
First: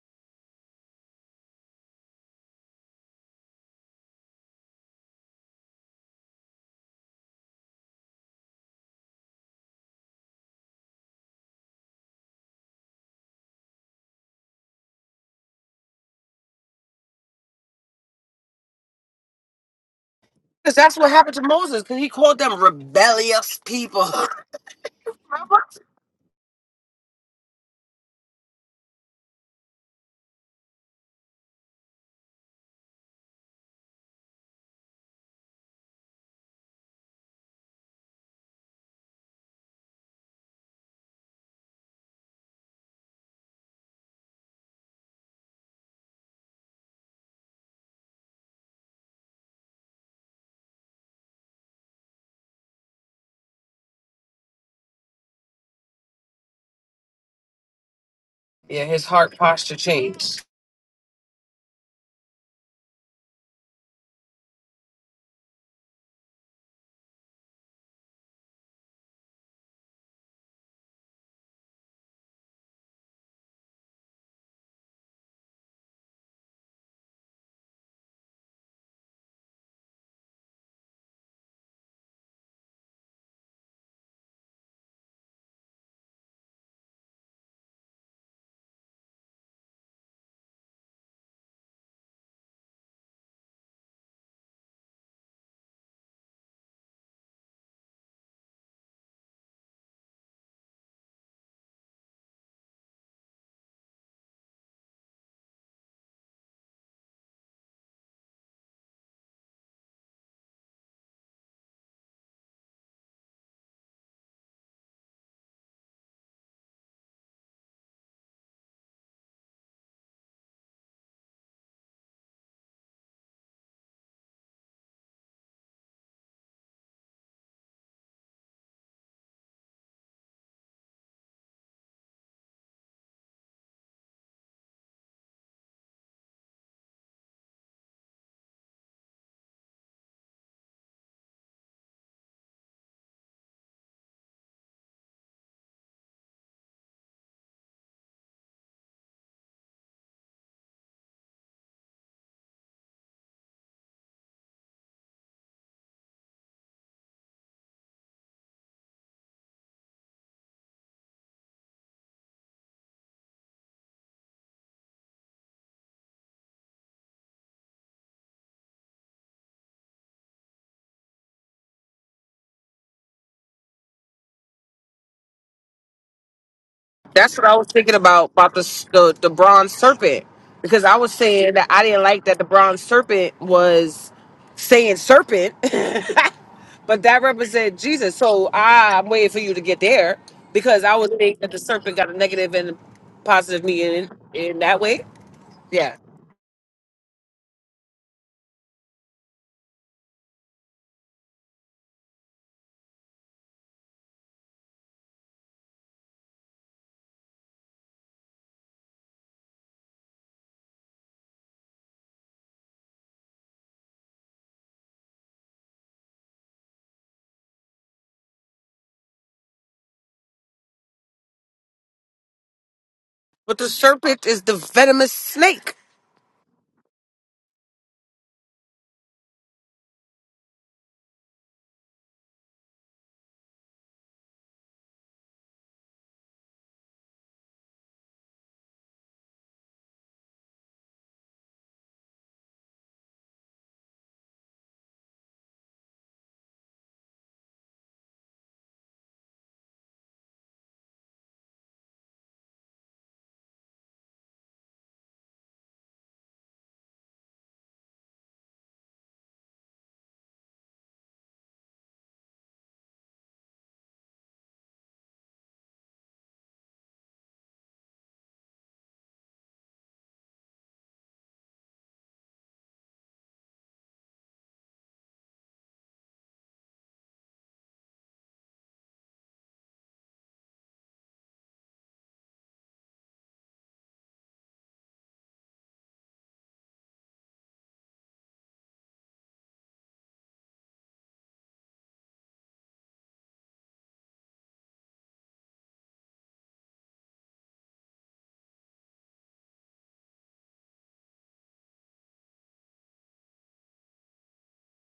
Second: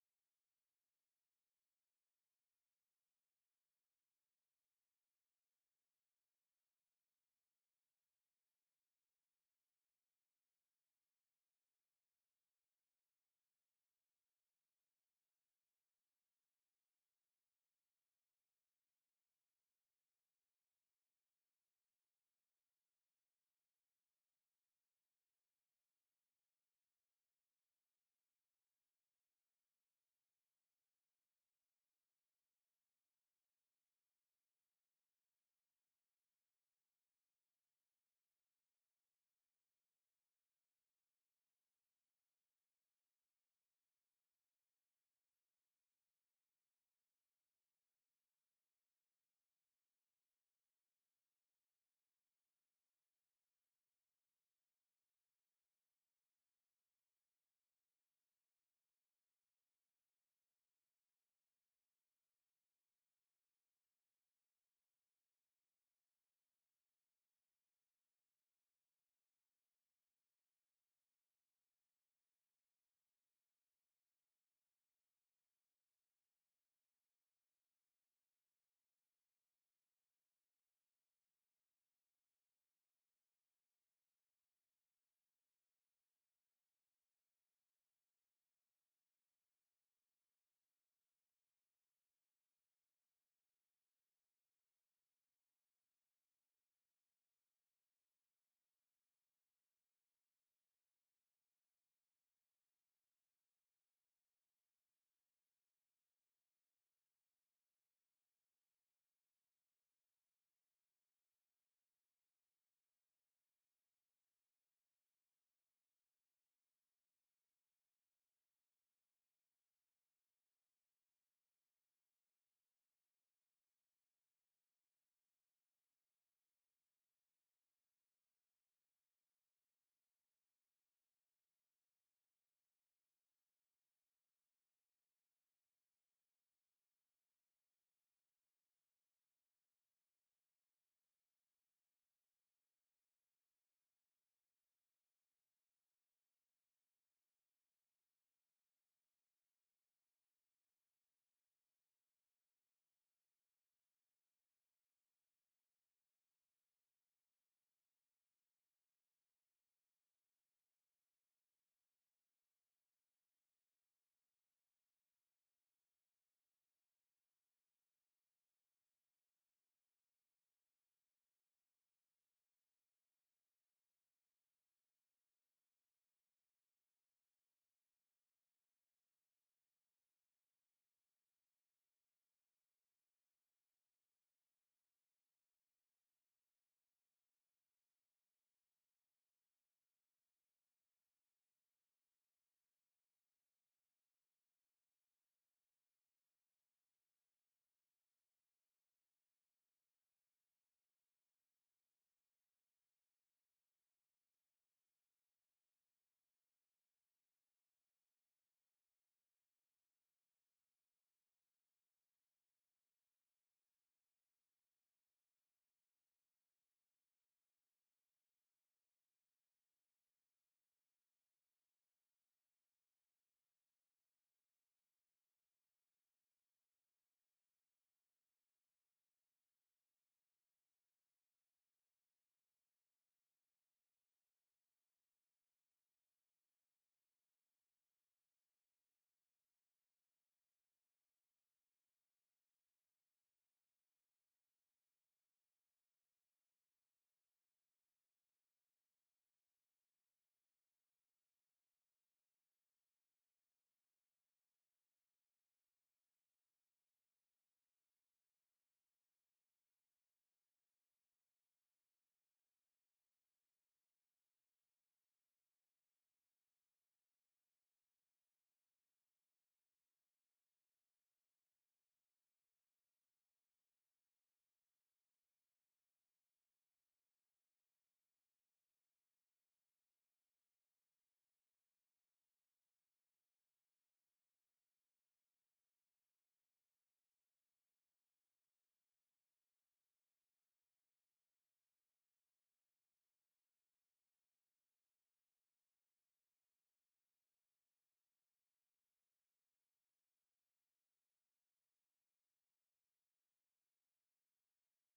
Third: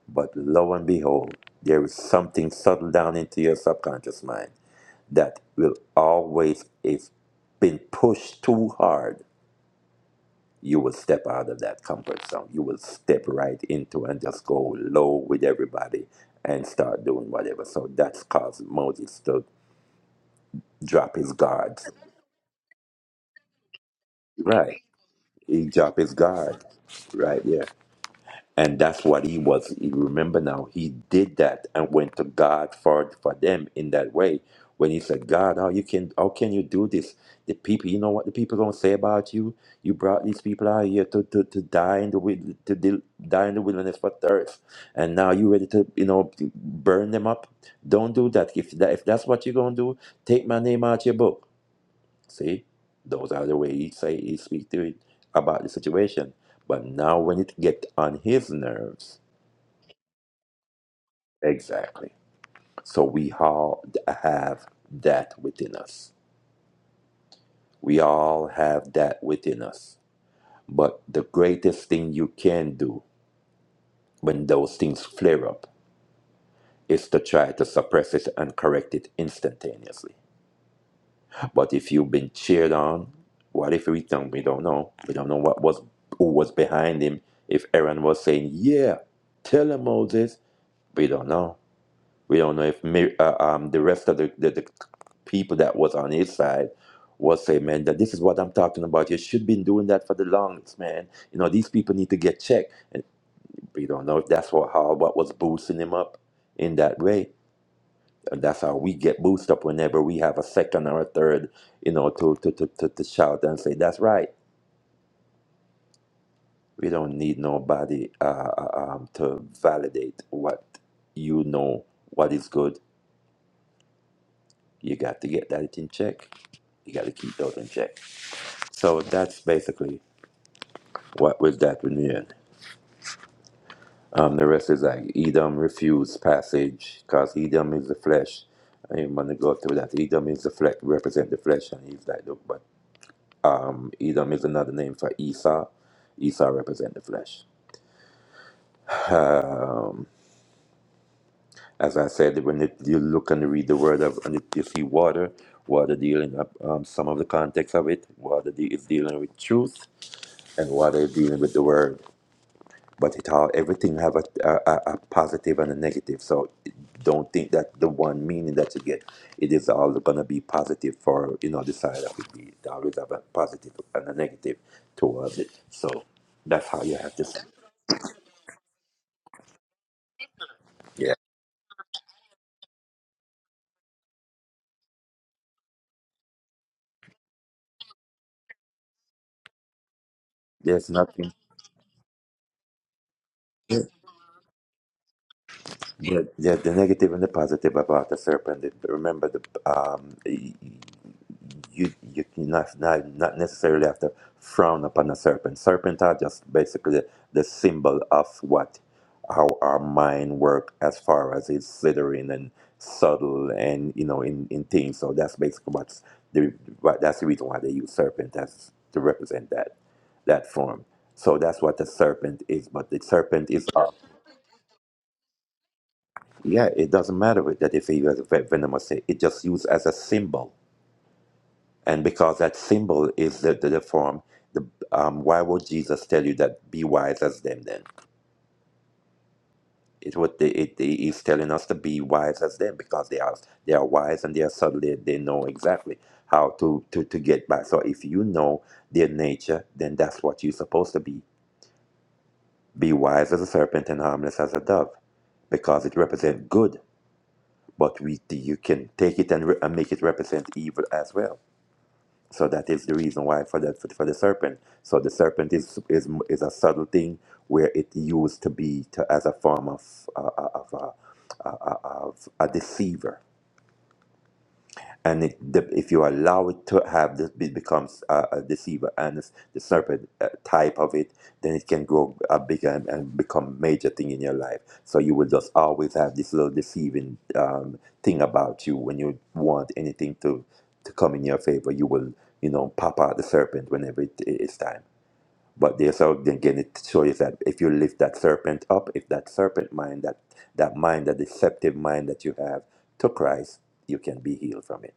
[SPEAKER 3] But lo and behold, there is something subtle down into your subconscious mind that will always is been pushed too hard you will step out of that comfort zone. You will step right into and just go low with everybody and start doing whatever. So that's caused Moses to
[SPEAKER 1] Because that's what
[SPEAKER 3] drop his
[SPEAKER 1] happened to
[SPEAKER 3] guard.
[SPEAKER 1] Moses. Because he called them rebellious people.
[SPEAKER 3] Right. He dropped his guard. Right. Yeah. And that's what he was. He remember now, he did that and went to God for for them in that way. When he said, God, how you can how can you do this? The people, you know what the people gonna say about you? You brought these people out here to, to, to die in the wil- to dil- die in the wilderness for thirst, and now you ready to you know burn them up? Don't do that. If that if that's what you're gonna do, take my name out your book. See, those are the way he say he speak to it about the situation. But now when it get on his
[SPEAKER 1] Yeah, his
[SPEAKER 3] nerves,
[SPEAKER 1] heart posture changed.
[SPEAKER 3] exactly. So we all have that within us. We all have that within us. But the greatest thing you can do when those things flare up is to try to suppress it and correct it instantaneously. But if you've been cheered on, what if we don't? We don't know. We don't know what was who was behind him. If Aaron was saying, "Yeah, tell him Moses," we don't know. We don't know if Mi- uh, um, the rest of the, the the people that was on his side was saying, "Man, that this is what I'm talking about. You should been doing that for the longest, man. You know these people need to get checked." And we don't know if that's what how what was boosting him up in that way that's how we get boosted up whenever we have a second or a third, you know, to to to, to, to shout and say that's right. We don't need nobody uh, uh, um, to validate what you know, what is good. You got to get that in check. You got to keep those in check. So that's basically what with that union. Um, the rest is like Edom refused passage because Edom is the flesh. I didn't want to go through that. Edom is the flesh, represent the flesh, and he's like, look, but Edom is another name for Esau. Esau represents the flesh. Um, as I said, when it, you look and read the word of, and it, you see water, water dealing up um, some of the context of it. Water de- is dealing with truth, and water is dealing with the word. But it all everything have a, a, a positive and a negative. So don't think that the one meaning that you get, it is all gonna be positive for you know the side of it. It always have a positive and a negative towards it. So that's how you have to.
[SPEAKER 1] That's what I was thinking about about the s- the, the bronze serpent because I
[SPEAKER 3] Yeah.
[SPEAKER 1] was saying that I didn't like that the bronze serpent was saying serpent, but that represents Jesus. So I, I'm waiting for you to get there because
[SPEAKER 3] There's
[SPEAKER 1] I would
[SPEAKER 3] nothing.
[SPEAKER 1] think that the serpent got a negative and positive
[SPEAKER 3] Yeah,
[SPEAKER 1] meaning in that way. Yeah,
[SPEAKER 3] yeah, yeah, the negative and the positive about the serpent. If- Remember, the um, y- you you not not not necessarily have to frown upon a serpent. Serpent are just basically the symbol of what how our mind work as far as it's slithering and subtle and you know in in things. So that's basically what's the what, that's the reason why they use serpent as to represent that that form. So that's what the serpent is. But the serpent
[SPEAKER 1] but
[SPEAKER 3] is.
[SPEAKER 1] the serpent is the venomous snake.
[SPEAKER 3] Yeah, it doesn't matter with that if he was ve- venomous. It it just used as a symbol, and because that symbol is the the, the form, the um, why would Jesus tell you that be wise as them? Then it would it, it he's telling us to be wise as them because they are they are wise and they are subtle. They, they know exactly how to to to get by. So if you know their nature, then that's what you're supposed to be. Be wise as a serpent and harmless as a dove, because it represents good. but we you can take it and, re- and make it represent evil as well. So that is the reason why for the for for the serpent. So the serpent is is is a subtle thing where it used to be to, as a form of uh, uh, of, uh, uh, uh, of a deceiver and it, the, if you allow it to have this it becomes a, a deceiver and it's the serpent uh, type of it then it can grow uh, bigger and, and become a major thing in your life so you will just always have this little deceiving um, thing about you when you want anything to to come in your favor you will you know pop out the serpent whenever it, it's time but there's so then again it shows you that if you lift that serpent up, if that serpent mind, that that mind, that deceptive mind that you have to Christ, you can be healed from it.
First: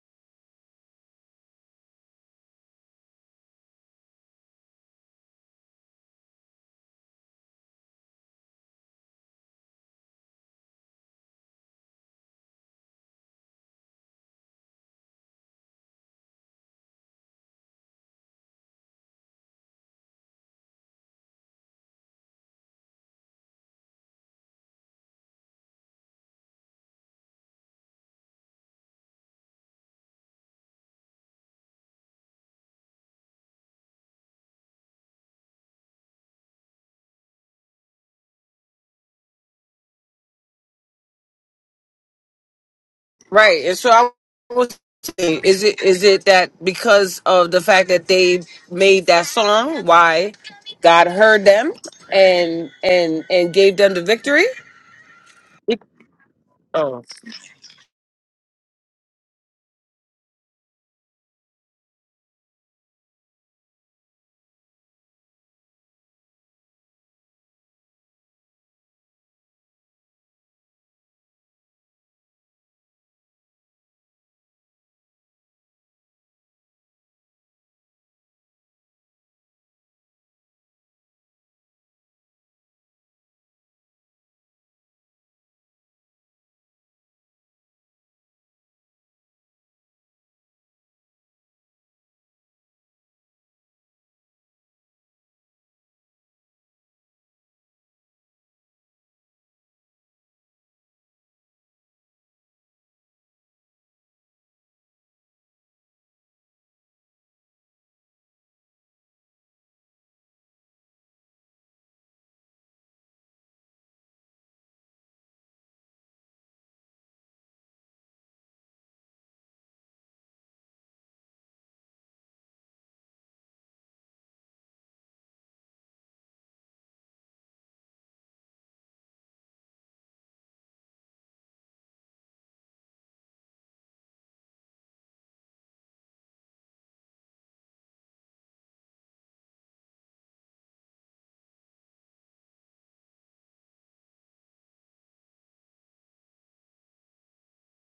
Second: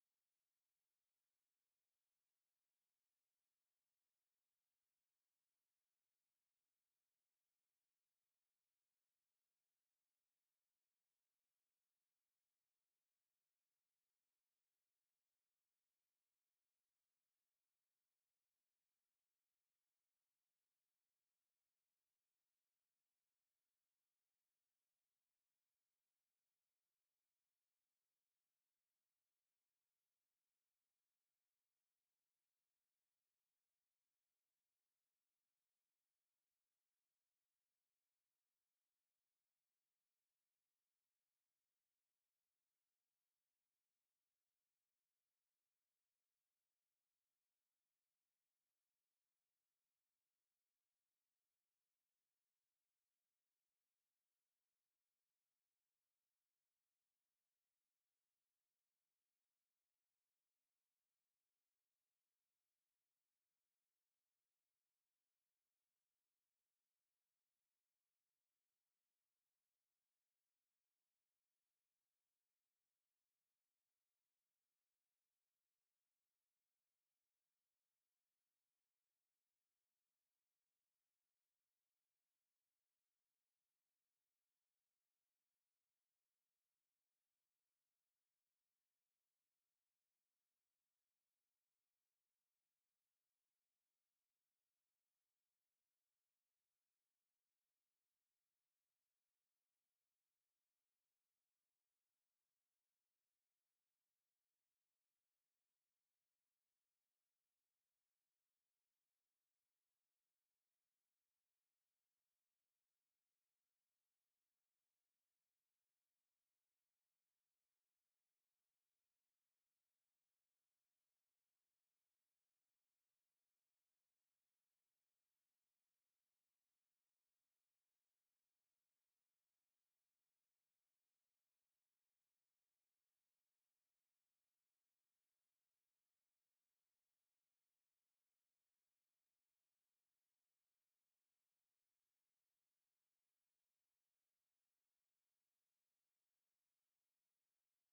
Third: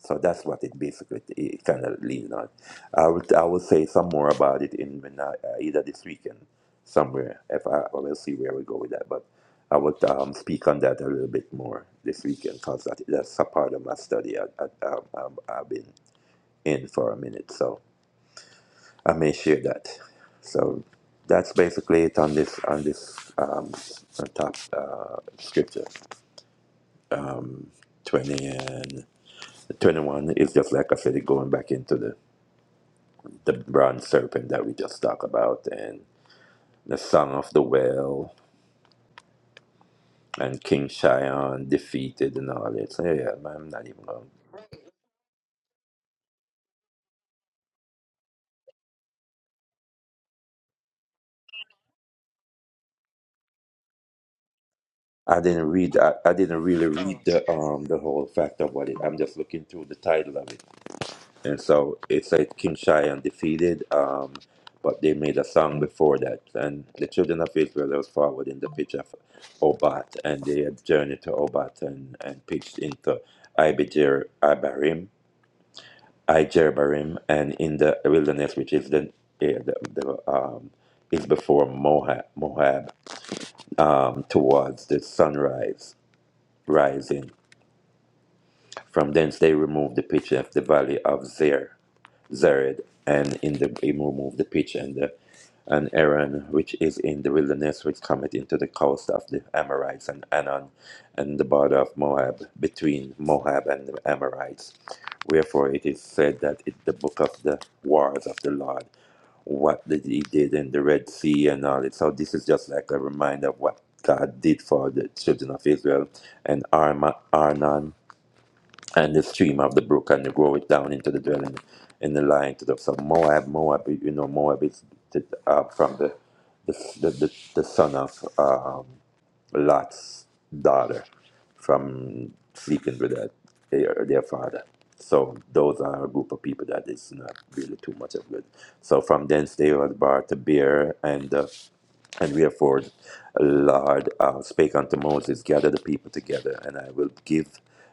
[SPEAKER 3] So that's what it basically it kind of leans on. I will I will say some more about it in when I, uh, either this weekend somewhere. If I I will see where we go with that, but I would um, speak on that a little bit more this weekend because that, that's a part of my study I, I, um, um, I've been in for a minute. So. I may share that. So that's basically it on this on this um, top uh, scripture. Twenty and twenty-one is just like I said, it going back into the the bronze serpent that we just talked about, and the song of the well, and King Shion defeated and all that. So yeah,
[SPEAKER 1] Right.
[SPEAKER 3] I'm
[SPEAKER 1] And
[SPEAKER 3] not
[SPEAKER 1] so
[SPEAKER 3] even
[SPEAKER 1] I
[SPEAKER 3] going.
[SPEAKER 1] was saying, is it is it that because of the fact that they made that song, why God heard them and and and gave them the victory?
[SPEAKER 3] I didn't read. I, I didn't really
[SPEAKER 1] Oh.
[SPEAKER 3] read the um the whole fact of what it. I'm just looking through the title of it. And so it's like Kinshai undefeated, um, but they made a song before that. And the children of Israel was forward in the pitch of Obat, and they had journeyed to Obat and, and pitched into Ibijer Ibarim, Ijerbarim, and in the wilderness, which is the, eh, the, the um, is before Moab, Moab um, towards the sunrise rising. From thence they removed the pitch of the valley of Zer Zared, and in the he removed the pitch and the and Aaron, which is in the wilderness, which cometh into the coast of the Amorites and Anon, and the border of Moab, between Moab and the Amorites. Wherefore it is said that in the book of the wars of the Lord, what did he did in the Red Sea and all it. So this is just like a reminder of what God did for the children of Israel and Arma, Arnon and the stream of the brook and they grow it down into the dwelling in the line to the so Moab, Moab, you know, Moab is t- uh, from the the, the, the the son of um, Lot's daughter from sleeping with their, their their father. So those are a group of people that is not really too much of good. So from thence they were brought to Beer, and uh, and wherefore, Lord, uh, spake unto Moses, gather the people together, and I will give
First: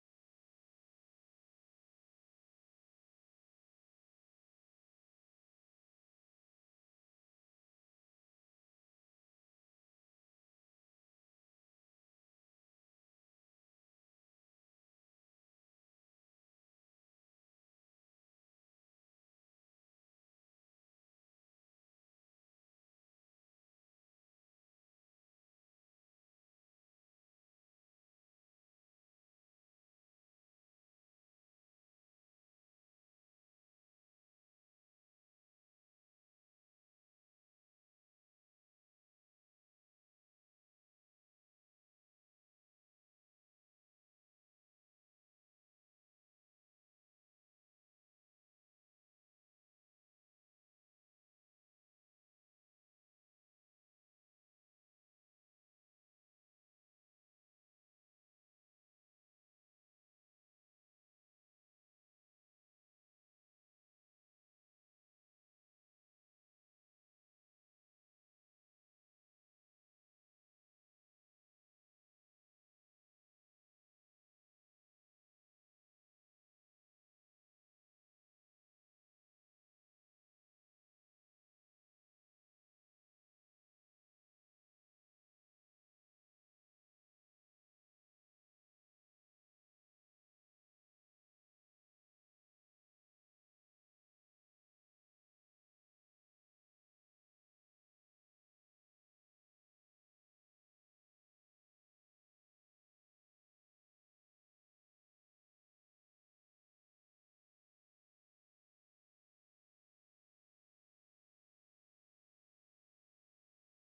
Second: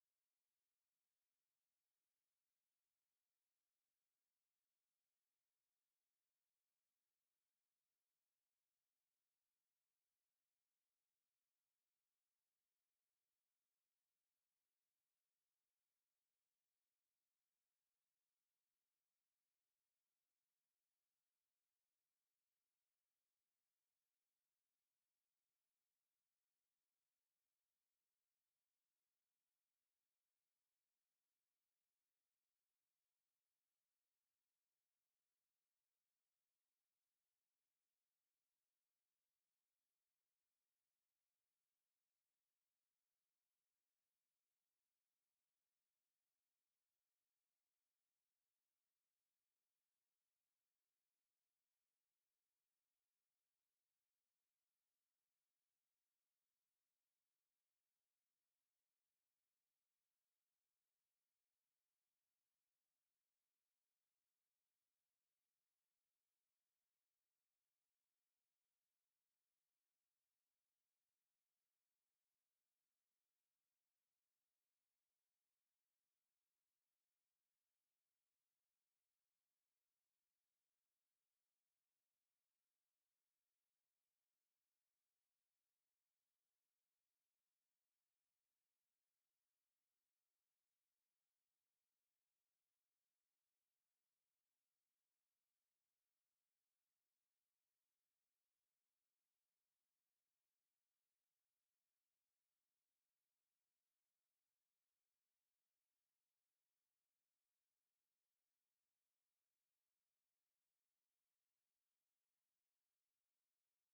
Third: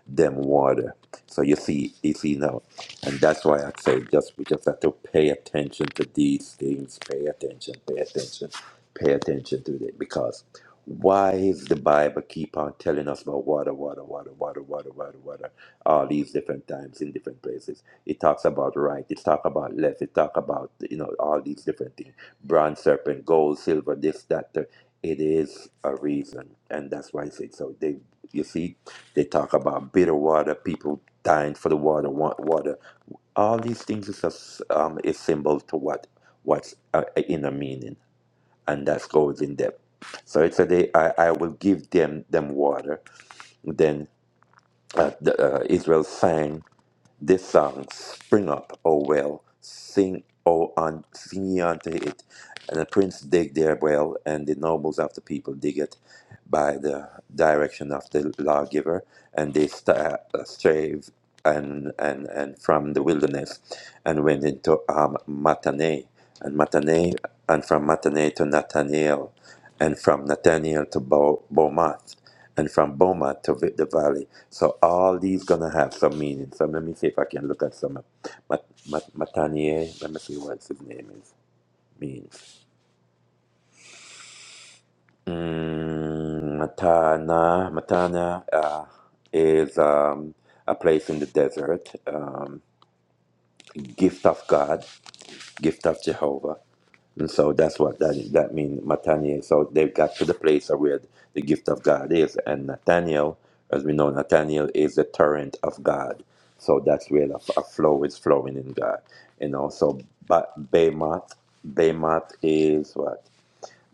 [SPEAKER 3] them water. So you see, you see now, and that's why I say just we just have to pay attention to these things. Pay attention, pay attention, pay attention to it. Because why is the Bible keep on telling us about water, water, water, water, water, water, water, all these different times in different places? It talks about right, it talks about left, it talks about you know all these different things bronze serpent, gold, silver, this, that, the, it is a reason. And that's why I say so. They, you see, they talk about bitter water, people dying for the water, want water. All these things is a, s- um, is symbol to what what's uh, in a meaning, and that goes in depth. So it's a day I, I will give them them water. Then uh, the, uh, Israel sang this song, spring up, oh well, sing, oh on, sing ye unto it and the prince dig their well, and the nobles of the people dig it by the direction of the lawgiver, and they sta uh, strave and, and, and from the wilderness and went into um, Mataneh, and Mataneh, and from Mataneh to Nathaniel, and from Nathaniel to Bo- Bomath, and from Bomath to Vi- the valley. So all these gonna have some meaning. So let me see if I can look at some of Mat- Mat- Mataneh. Let me see what his name is means. Mm, Matana, Matana uh, is um, a place in the desert, um, gift of God, gift of Jehovah. And so that's what that, that means, Matania. So they got to the place of where the gift of God is. And Nathaniel, as we know, Nathaniel is the torrent of God. So that's where a, a flow is flowing in God. And also, but Behemoth, Behemoth is what?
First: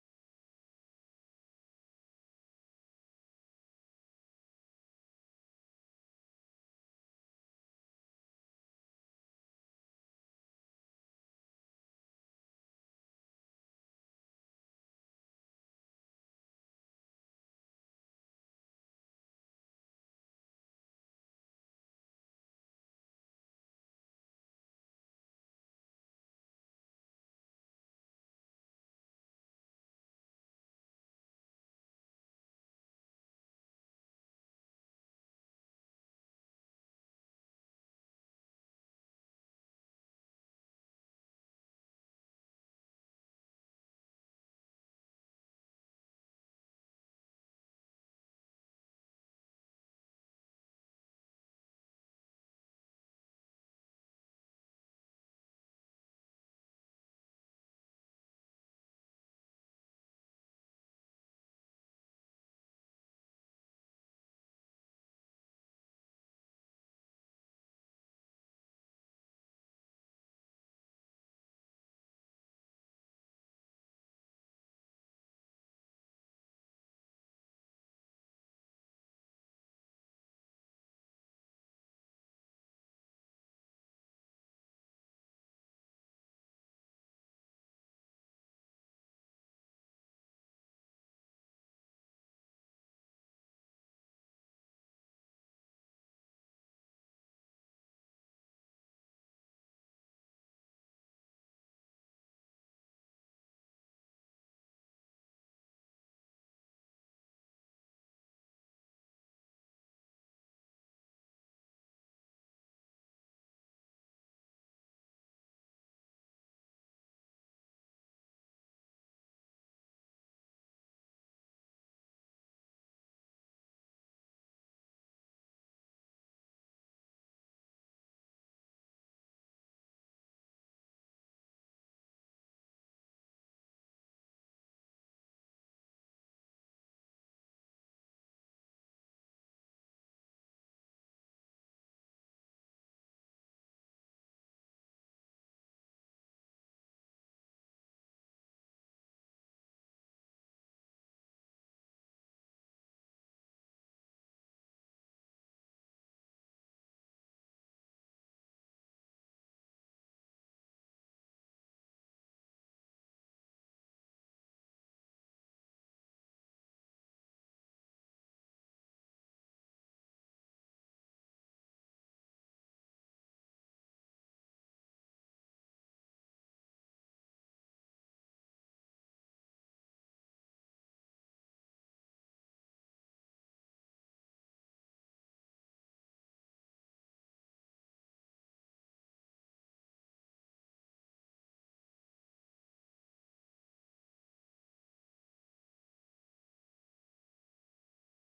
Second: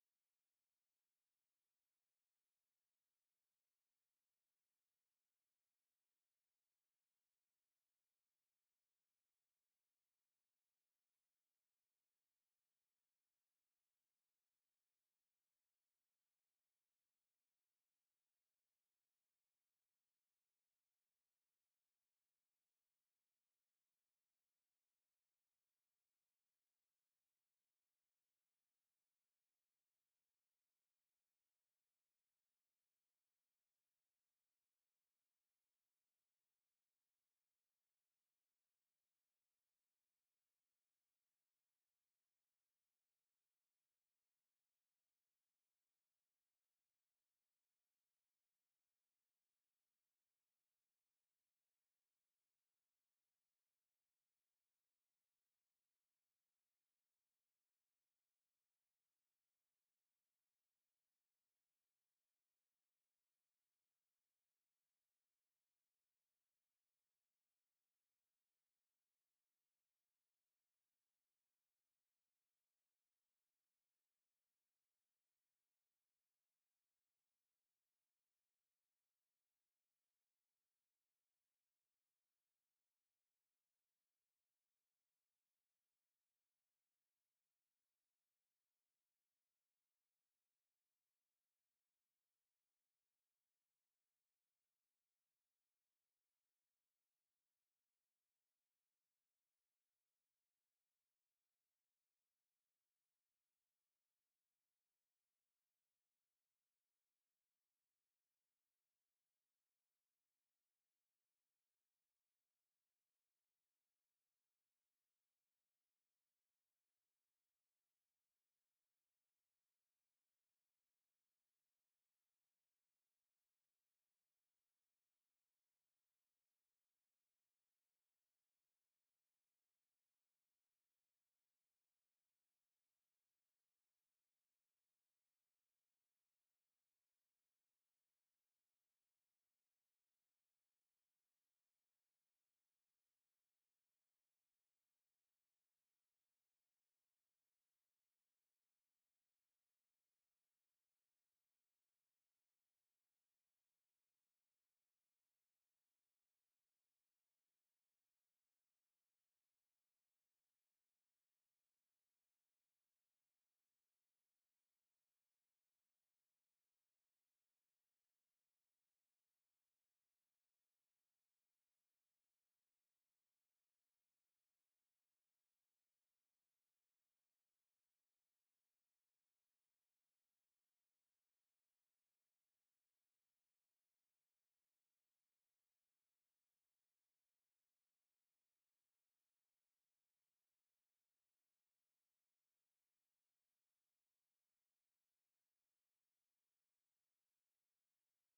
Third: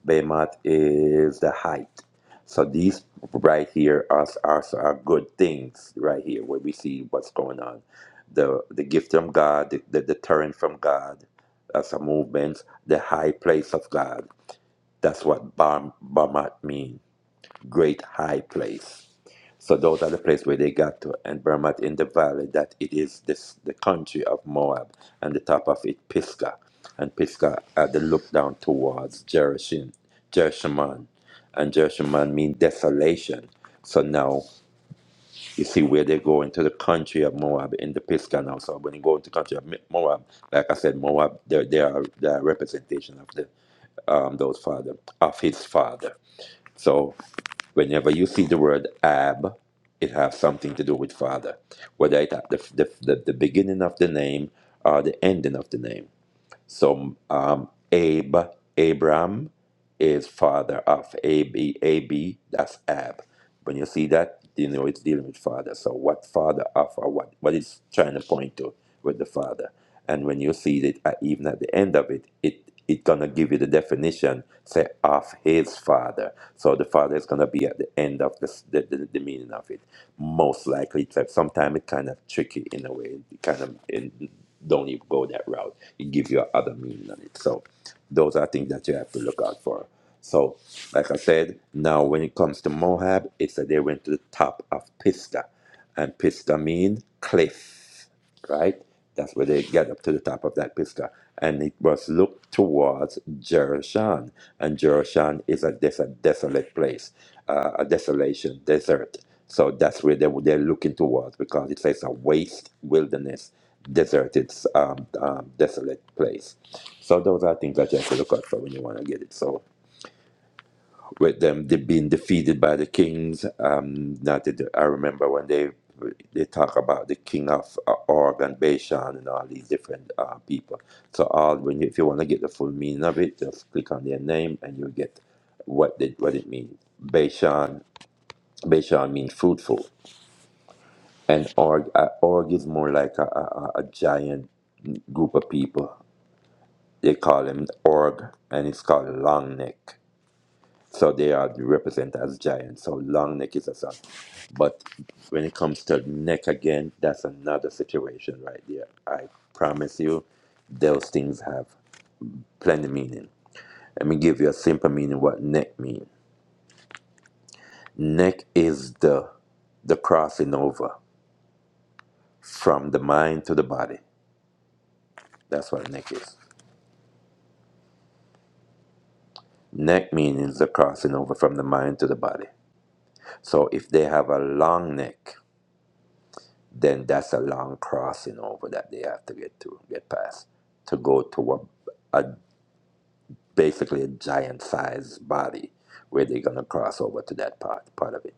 [SPEAKER 3] Behemoth is the height. So these right here are, are, are good things right here where we see what's going on. The the gift from God, the, the deterrent from God, as a movement, the high place of God. That's what Bam Bamat mean. Great high place. So those are the place where they got to, and Bermat in the valley, that it is this the country of Moab, and the top of it Pisgah, and Pisgah at the look down towards Jerushin, Jerushaman, and Jerushaman mean desolation. So now you see where they go into the country of Moab in the Pisgah now. So when you go into the country of Mi- Moab, like I said, Moab, they they are the representation of the um, those father of his father. So. Whenever you see the word Ab, it has something to do with father, whether it's at the, the, the, the beginning of the name or the ending of the name. So um, Abe, Abram is father of AB, AB, that's Ab. When you see that, you know it's dealing with father. So what father of or what, what it's trying to point to with the father. And when you see it, uh, even at the end of it, it it gonna give you the definition, say, of his father. So the father is gonna be at the end of this, the, the, the meaning of it. Most likely, it's like, sometimes it's kind of tricky in a way, kind of in don't even go that route. It gives you other meaning on it. So those are things that you have to look out for. So, like I said, now when it comes to Moab, it's that they went to the top of Pista, and Pista means cliff right? That's where they get up to the top of that Pisgah. And it was looked towards Jerushan. And Jerushan is a, des- a desolate place, uh, a desolation, desert. So that's where they, were- they're looking towards because it says a waste wilderness, deserted, um, um, desolate place. So those are things that you have to look out for when you want to get it. So with them they being defeated by the kings. Um, that they, do- I remember when they they talk about the king of uh, Og and Bashan and all these different uh, people. So all when you, if you want to get the full meaning of it, just click on their name and you get what it what it means. Bashan Bashan means fruitful, and Org uh, Og is more like a, a, a a giant group of people. They call him Org, and it's called Long Neck. So they are represented as giants. So long neck is a son. But when it comes to neck again, that's another situation right there. I promise you, those things have plenty meaning. Let me give you a simple meaning what neck means. Neck is the the crossing over from the mind to the body. That's what neck is. Neck meaning the crossing over from the mind to the body. So if they have a long neck, then that's a long crossing over that they have to get to get past to go to a, a basically a giant size body where they're gonna cross over to that part part of it.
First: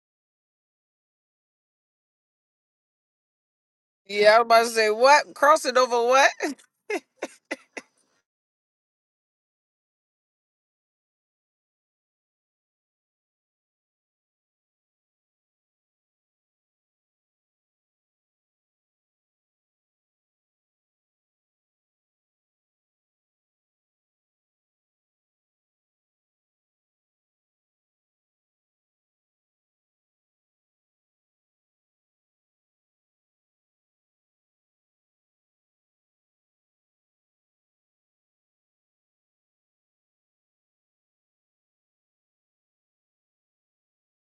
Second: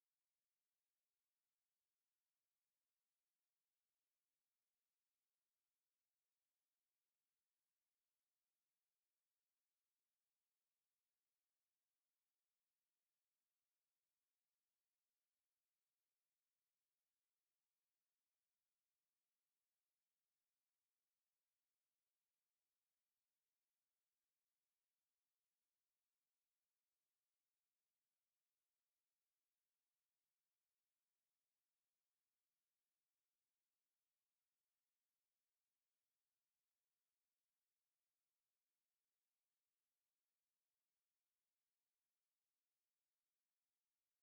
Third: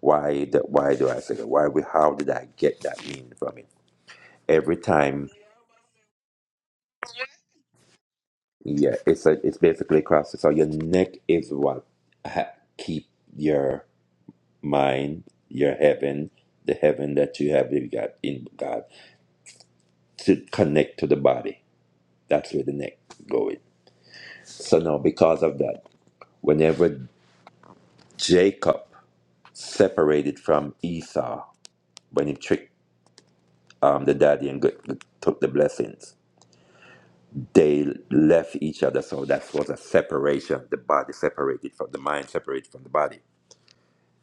[SPEAKER 3] Why the, why do I say that? Why we how did I get that meaning from it?
[SPEAKER 1] Yeah, I was about to
[SPEAKER 3] Every
[SPEAKER 1] say
[SPEAKER 3] time,
[SPEAKER 1] what? Crossing over what?
[SPEAKER 3] yeah, it's a it's basically crossing. So your neck is what ha- keep your mind, your heaven, the heaven that you have you got in God to connect to the body. That's where the neck going. So now, because of that, whenever Jacob separated from Esau, when he tricked um, the daddy and got, took the blessings, they left each other. So that was a separation. The body separated from the mind, separated from the body.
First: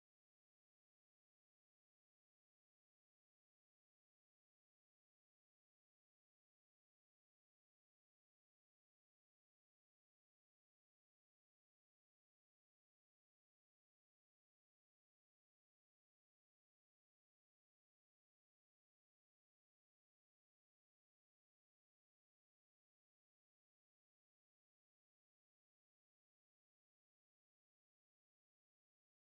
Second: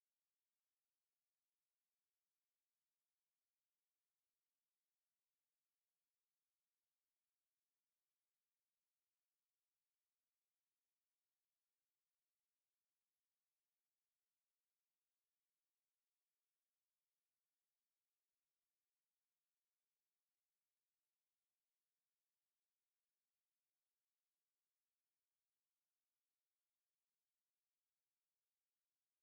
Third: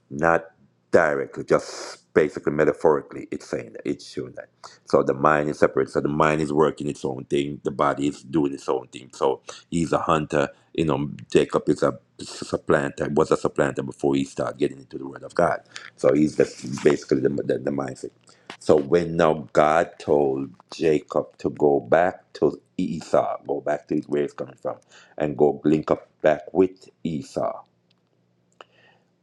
[SPEAKER 3] not directly, just basically metaphorically, it's saying that it's showing that. So the mind is separate. So the mind is working its own thing. The body is doing its own thing. So he's a hunter. You know, Jacob is a supplanter. Was a supplanter before he started getting into the Word of God. So he's just basically the, the, the mindset. So when now God told Jacob to go back to Esau, go back to where he's coming from, and go link up back with Esau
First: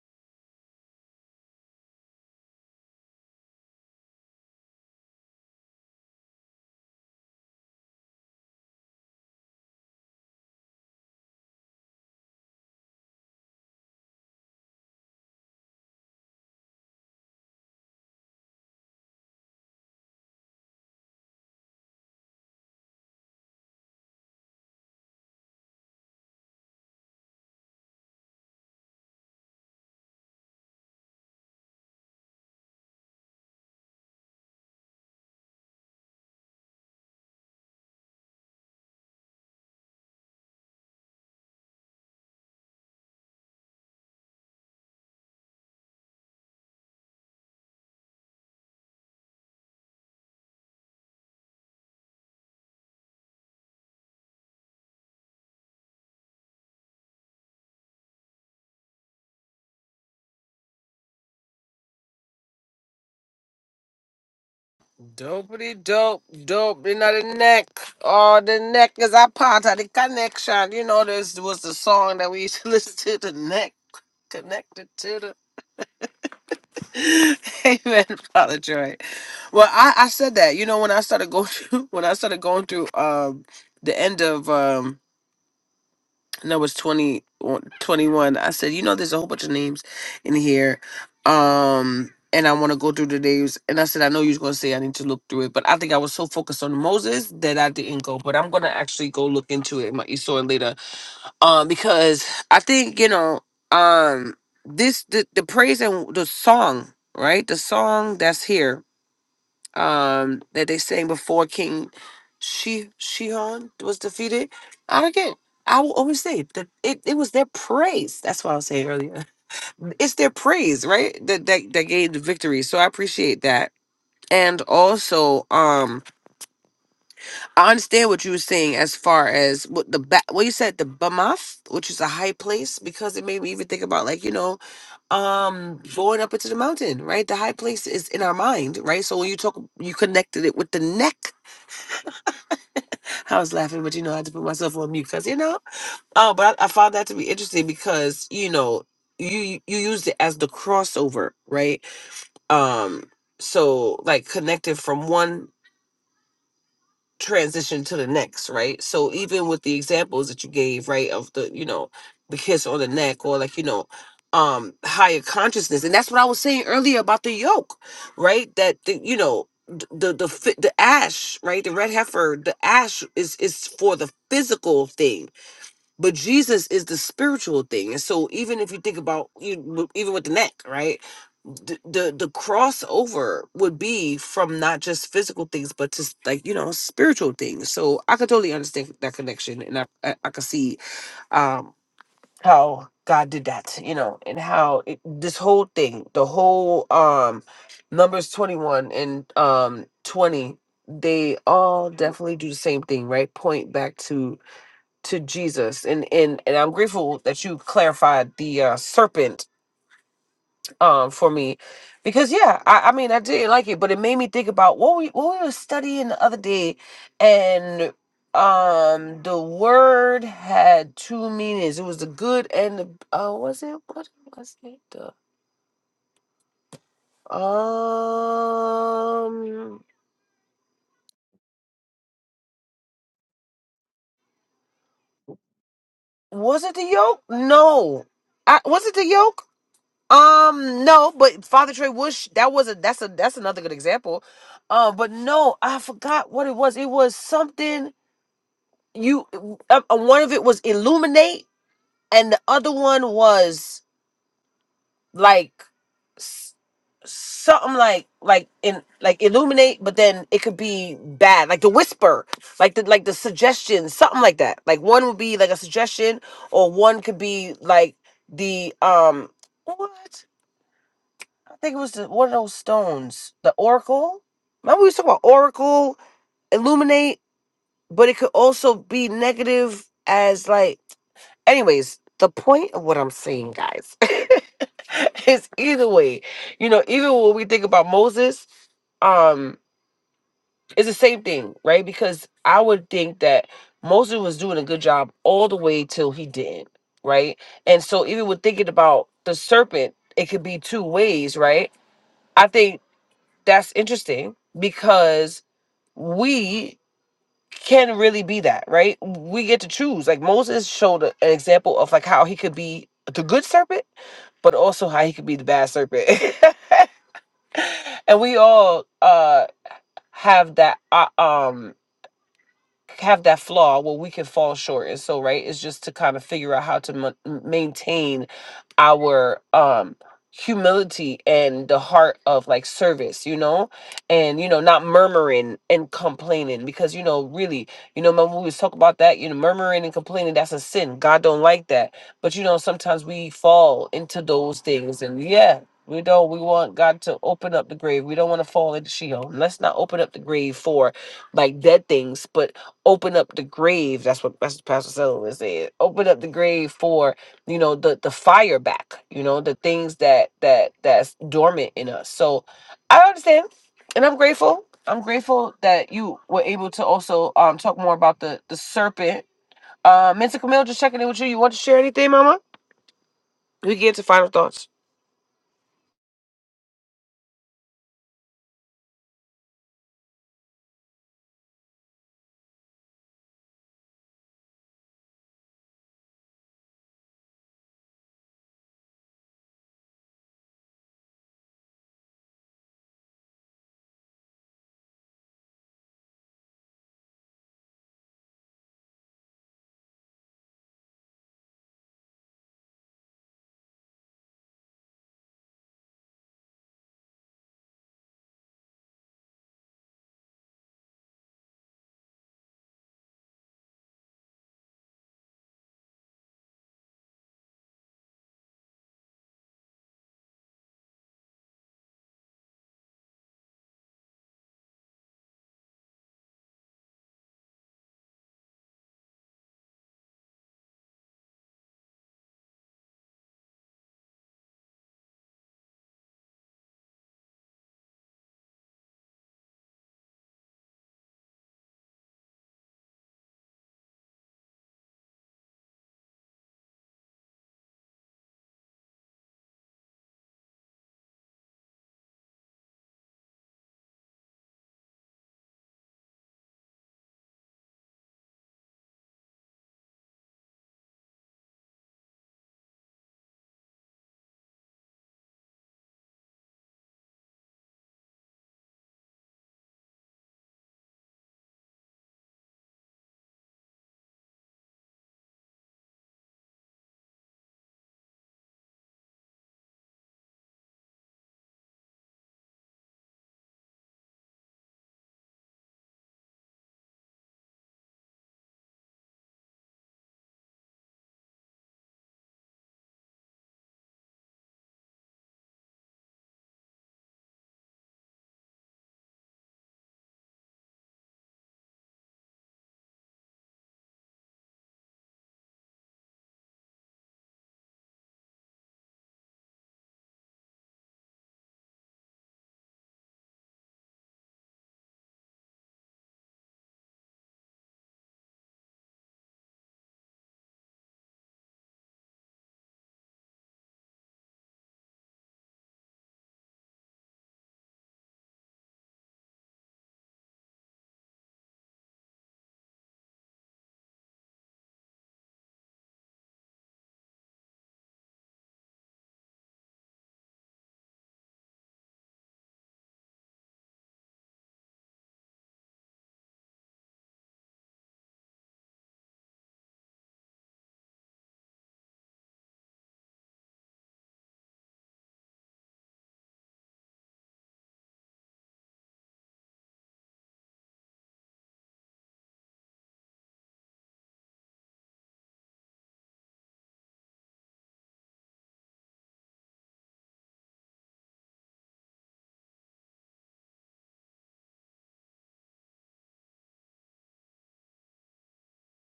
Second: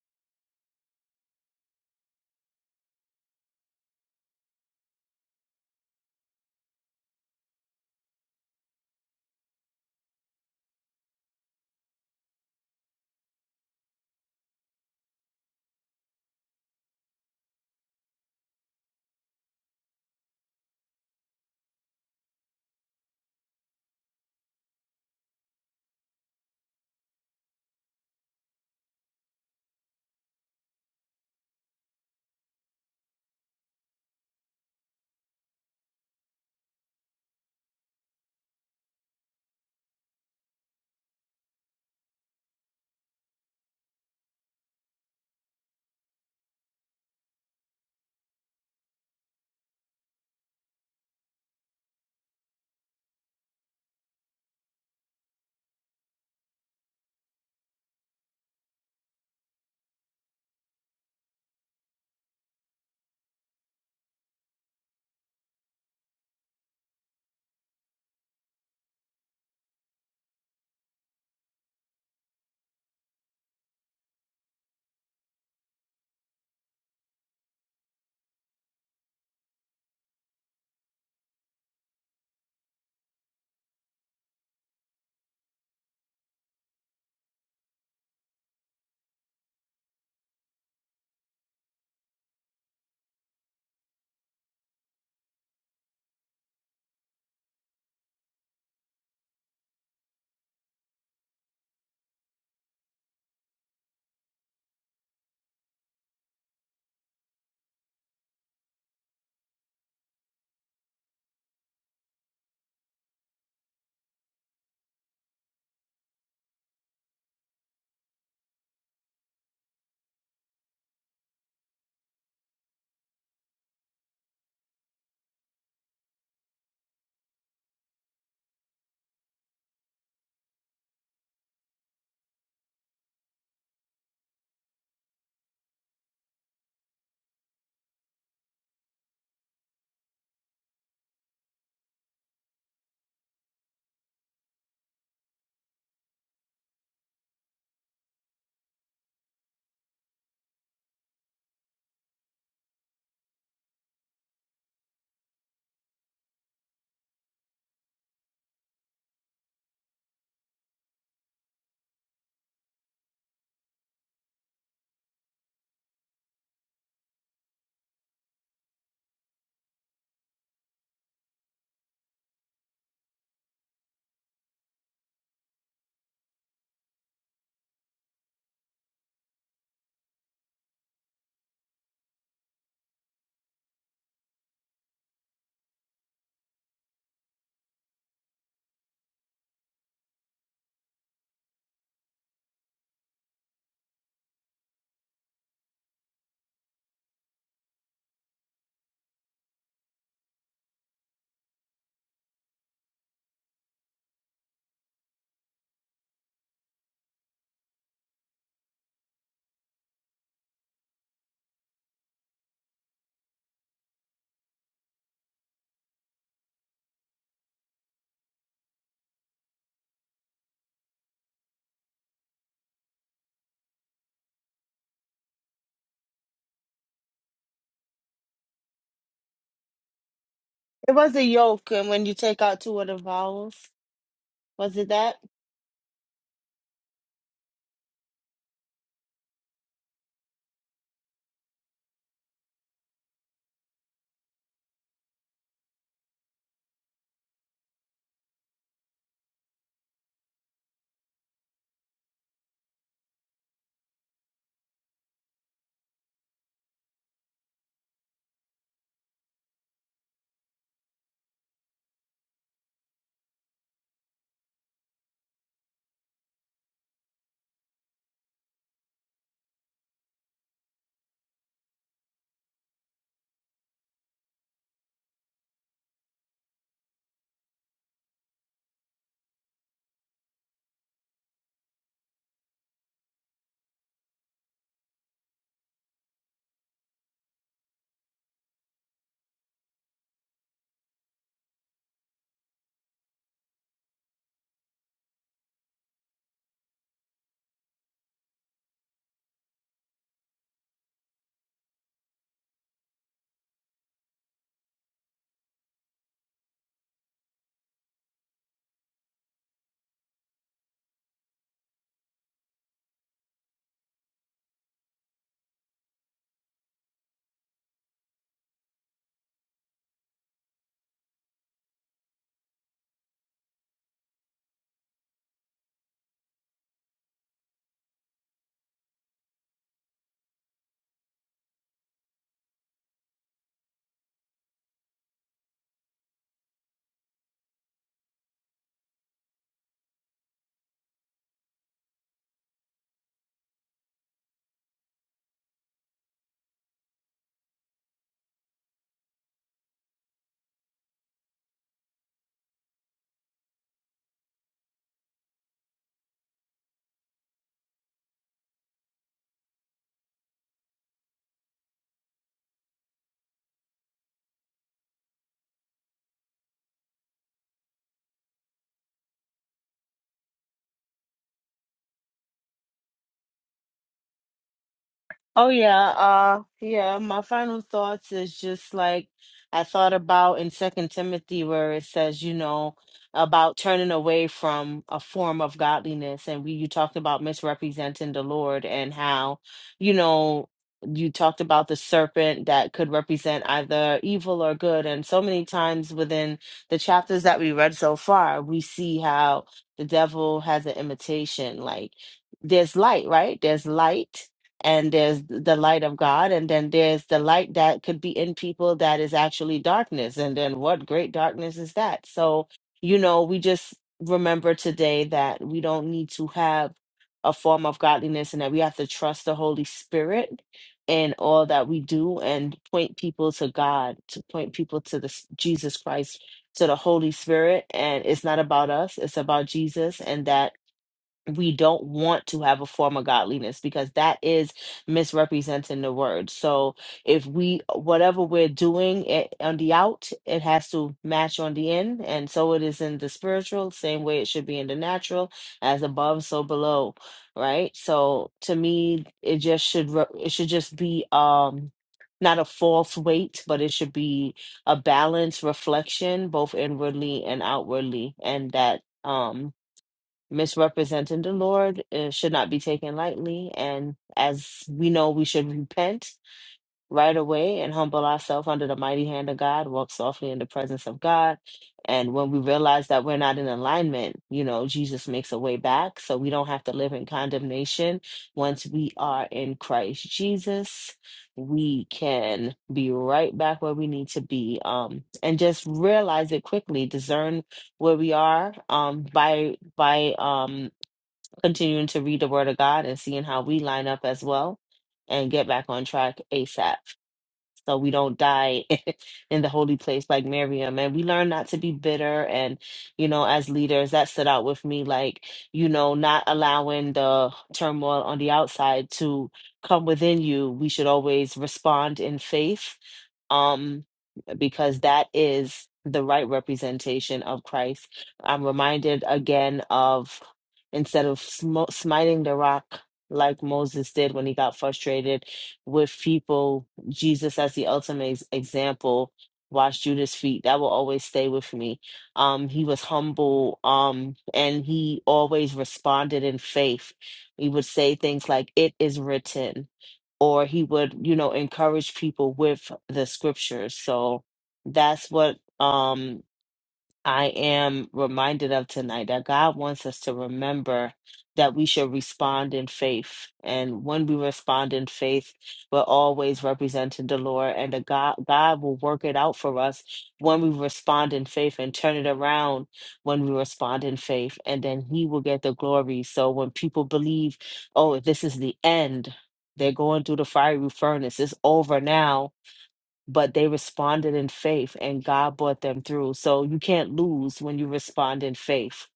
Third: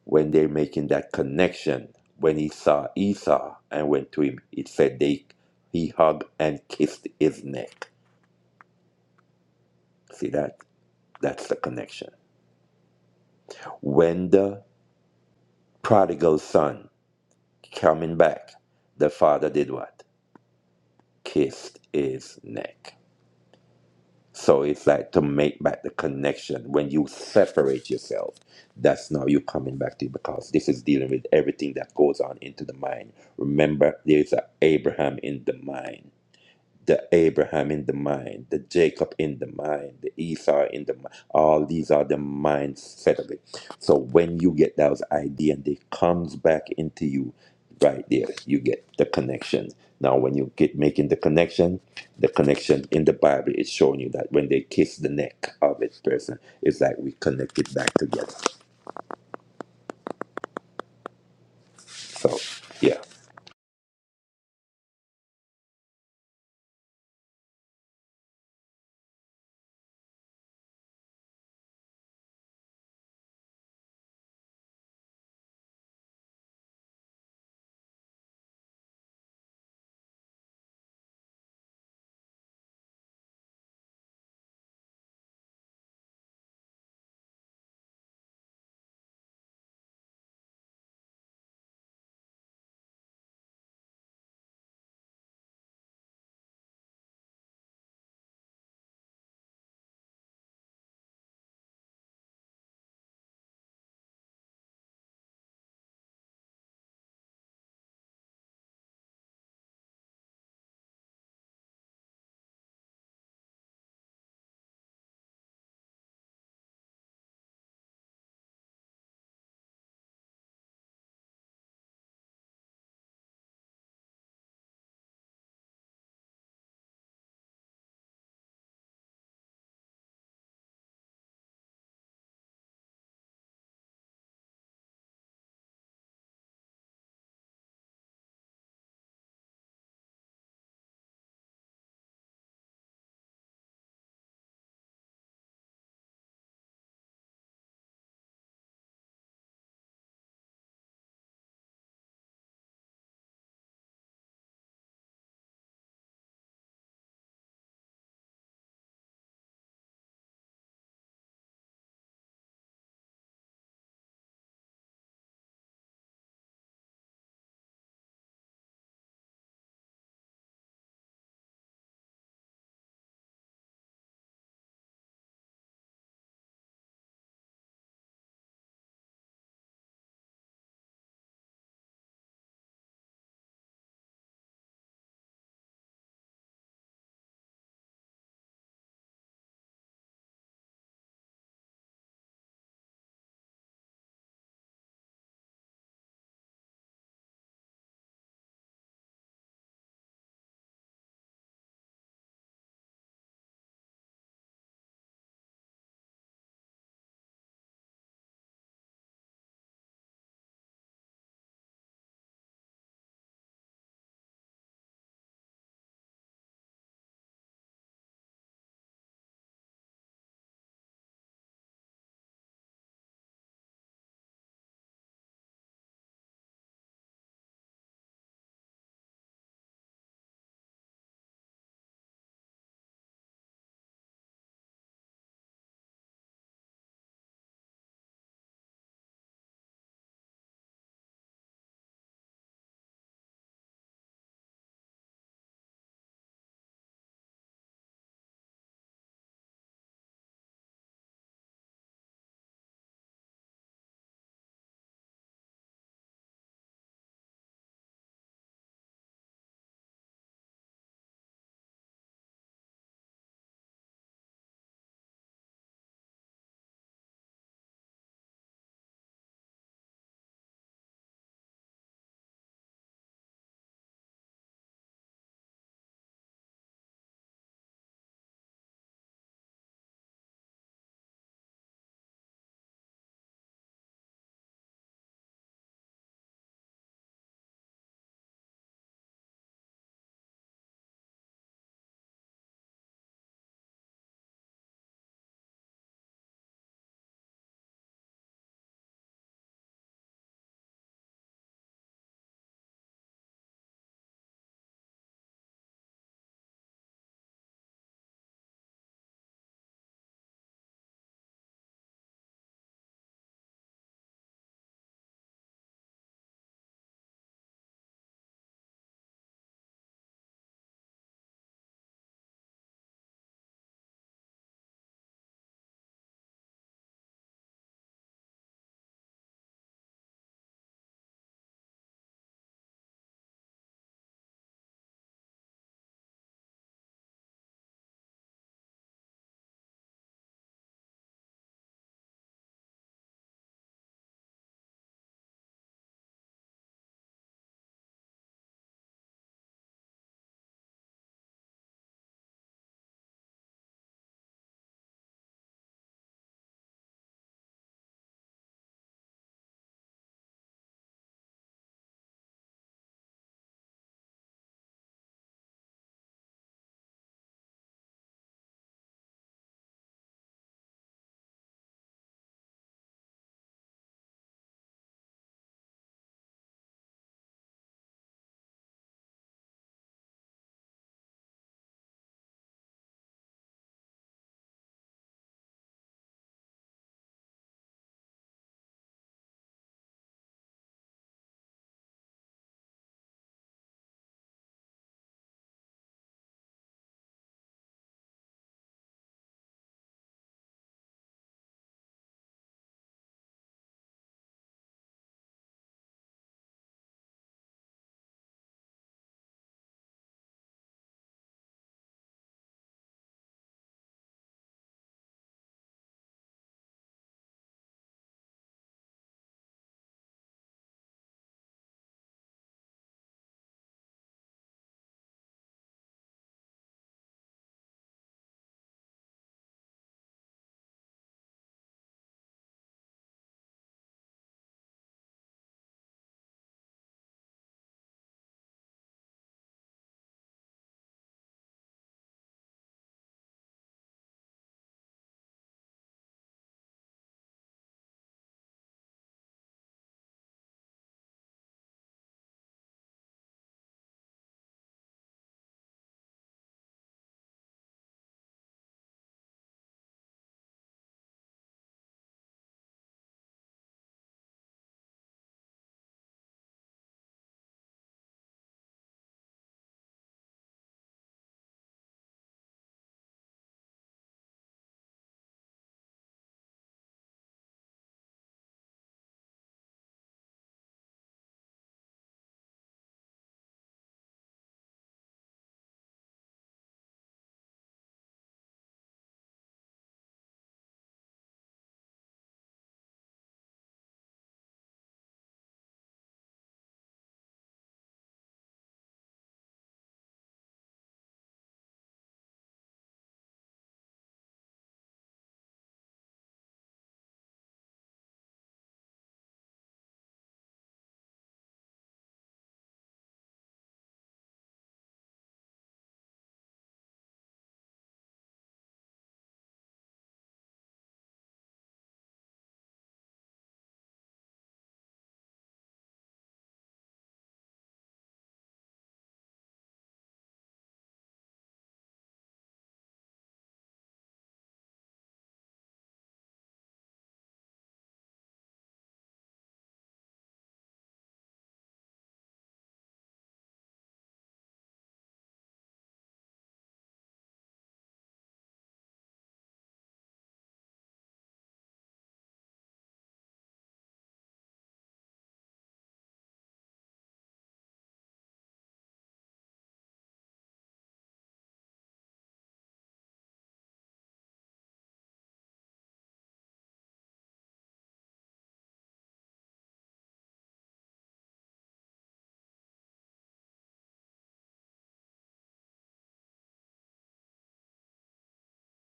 [SPEAKER 3] when they're making that connection when he saw esau and went to him it said they he hugged and kissed his neck see that that's the connection when the prodigal son coming back the father did what kissed his neck so it's like to make back the connection when you separate yourself that's now you coming back to it because this is dealing with everything that goes on into the mind remember there's a abraham in the mind the Abraham in the mind, the Jacob in the mind, the Esau in the mind. All these are the minds set of it. So when you get those idea and they comes back into you, right there, you get the connection. Now when you get making the connection, the connection in the Bible is showing you that when they kiss the neck of its person, it's like we connect it back together. So yeah.
[SPEAKER 1] Dopey dope, dope, you know the neck. Oh, the neck is a part of the connection. You know, this was the song that we used to listen to, the neck connected to the Amen, Father Joy. Well, I, I said that. You know, when I started going through, when I started going through um the end of um no, it was 20 21. I said, you know, there's a whole bunch of names in here. Um and I want to go through the names. And I said, I know you are gonna say I need to look through it, but I think I was so focused on Moses that I didn't go. But I'm gonna actually go look into it. My Esau later um because i think you know um this the, the praise and the song right the song that's here um that they sang before king she shihan was defeated i again i will always say that it, it was their praise that's what i was saying earlier it's their praise right that that, that gained the victory so i appreciate that and also um. I understand what you were saying as far as what the ba- what you said the Bamath, which is a high place, because it made me even think about like you know, um, going up into the mountain, right? The high place is in our mind, right? So when you talk, you connected it with the neck. I was laughing, but you know, I had to put myself on mute because you know. Oh, but I, I found that to be interesting because you know you you used it as the crossover, right? Um, so like connected from one. transition to the next, right? So even with the examples that you gave, right, of the, you know, the kiss on the neck or like, you know, um higher consciousness. And that's what I was saying earlier about the yoke, right? That the, you know, d- the the fi- the ash, right? The red heifer, the ash is is for the physical thing but Jesus is the spiritual thing. And so even if you think about you even with the neck, right? The, the the crossover would be from not just physical things but just like you know spiritual things so i could totally understand that connection and i i, I could see um how god did that you know and how it, this whole thing the whole um numbers 21 and um 20 they all definitely do the same thing right point back to to Jesus, and and and I'm grateful that you clarified the uh, serpent um for me, because yeah, I, I mean I didn't like it, but it made me think about what we what we were studying the other day, and um the word had two meanings. It was the good and the uh was it what was it the um
[SPEAKER 2] It was a yoke, and when you take out two of the vowels, was it that?
[SPEAKER 1] was it the yoke? No, I was it the yoke? Um, no, but Father Trey Bush, that was a that's a that's another good example. Uh, but no, I forgot what it was. It was something you uh, uh, one of it was illuminate, and the other one was like s- something like like in like illuminate, but then it could be bad, like the whisper, like the like the suggestion, something like that. Like one would be like a suggestion, or one could be like the um what? I think it was the, one of those stones, the Oracle. Remember we was talking about Oracle, Illuminate, but it could also be negative as like. Anyways, the point of what I'm saying, guys, is either way, you know, even when we think about Moses, um, it's the same thing, right? Because I would think that Moses was doing a good job all the way till he didn't, right? And so even with thinking about the serpent, it could be two ways, right? I think that's interesting because we can really be that, right? We get to choose. Like Moses showed a- an example of like how he could be the good serpent, but also how he could be the bad serpent. and we all uh have that uh, um have that flaw where we can fall short and so right it's just to kind of figure out how to ma- maintain our um humility and the heart of like service you know and you know not murmuring and complaining because you know really you know remember we was talking about that you know murmuring and complaining that's a sin god don't like that but you know sometimes we fall into those things and yeah we don't we want god to open up the grave we don't want to fall into sheol let's not open up the grave for like dead things, but open up the grave. That's what Pastor Pastor Sullivan said. Open up the grave for you know the the fire back. You know the things that that that's dormant in us. So I understand, and I'm grateful. I'm grateful that you were able to also um talk more about the the serpent. Uh, Mentor Camille, just checking in with you. You want to share anything, Mama? We get to final thoughts.
[SPEAKER 2] Oh yeah, uh yeah, my final thoughts is just like I thought about in Second Timothy where it says, you know, about turning away from a form of godliness and we you talked about misrepresenting the Lord and how, you know, you talked about the serpent that could represent either evil or good and so many times within the chapters that we read so far, we see how the devil has an imitation like there's light, right? There's light and there's the light of God, and then there's the light that could be in people that is actually darkness. And then what great darkness is that? So, you know, we just remember today that we don't need to have a form of godliness and that we have to trust the Holy Spirit in all that we do and point people to God, to point people to the s- Jesus Christ, to the Holy Spirit. And it's not about us, it's about Jesus, and that we don't want to have a form of godliness because that is misrepresenting the word. So if we whatever we're doing it, on the out, it has to match on the in, and so it is in the spiritual, same way it should be in the natural, as above, so below, right? So to me, it just should re- it should just be um not a false weight, but it should be a balanced reflection, both inwardly and outwardly, and that. Um, misrepresenting the Lord uh, should not be taken lightly. And as we know, we should repent right away and humble ourselves under the mighty hand of God, walk softly in the presence of God. And when we realize that we're not in alignment, you know, Jesus makes a way back. So we don't have to live in condemnation. Once we are in Christ Jesus, we can be right back where we need to be. Um, and just realize it quickly, discern where we are um, by by um, continuing to read the Word of God and seeing how we line up as well and get back on track ASAP so we don't die in the holy place like Miriam. And we learn not to be bitter. And, you know, as leaders, that stood out with me, like, you know, not allowing the turmoil on the outside to come within you. We should always respond in faith. Um, because that is the right representation of Christ. I'm reminded again of instead of sm- smiting the rock like Moses did when he got frustrated with people, Jesus as the ultimate ex- example washed Judas' feet. That will always stay with me. Um, he was humble um, and he always responded in faith. He would say things like, It is written or he would you know encourage people with the scriptures so that's what um I am reminded of tonight that God wants us to remember that we should respond in faith. And when we respond in faith, we're always representing the Lord and the God God will work it out for us when we respond in faith and turn it around when we respond in faith. And then he will get the glory. So when people believe, oh, this is the end, they're going through the fiery furnace, it's over now but they responded in faith and God brought them through. So you can't lose when you respond in faith.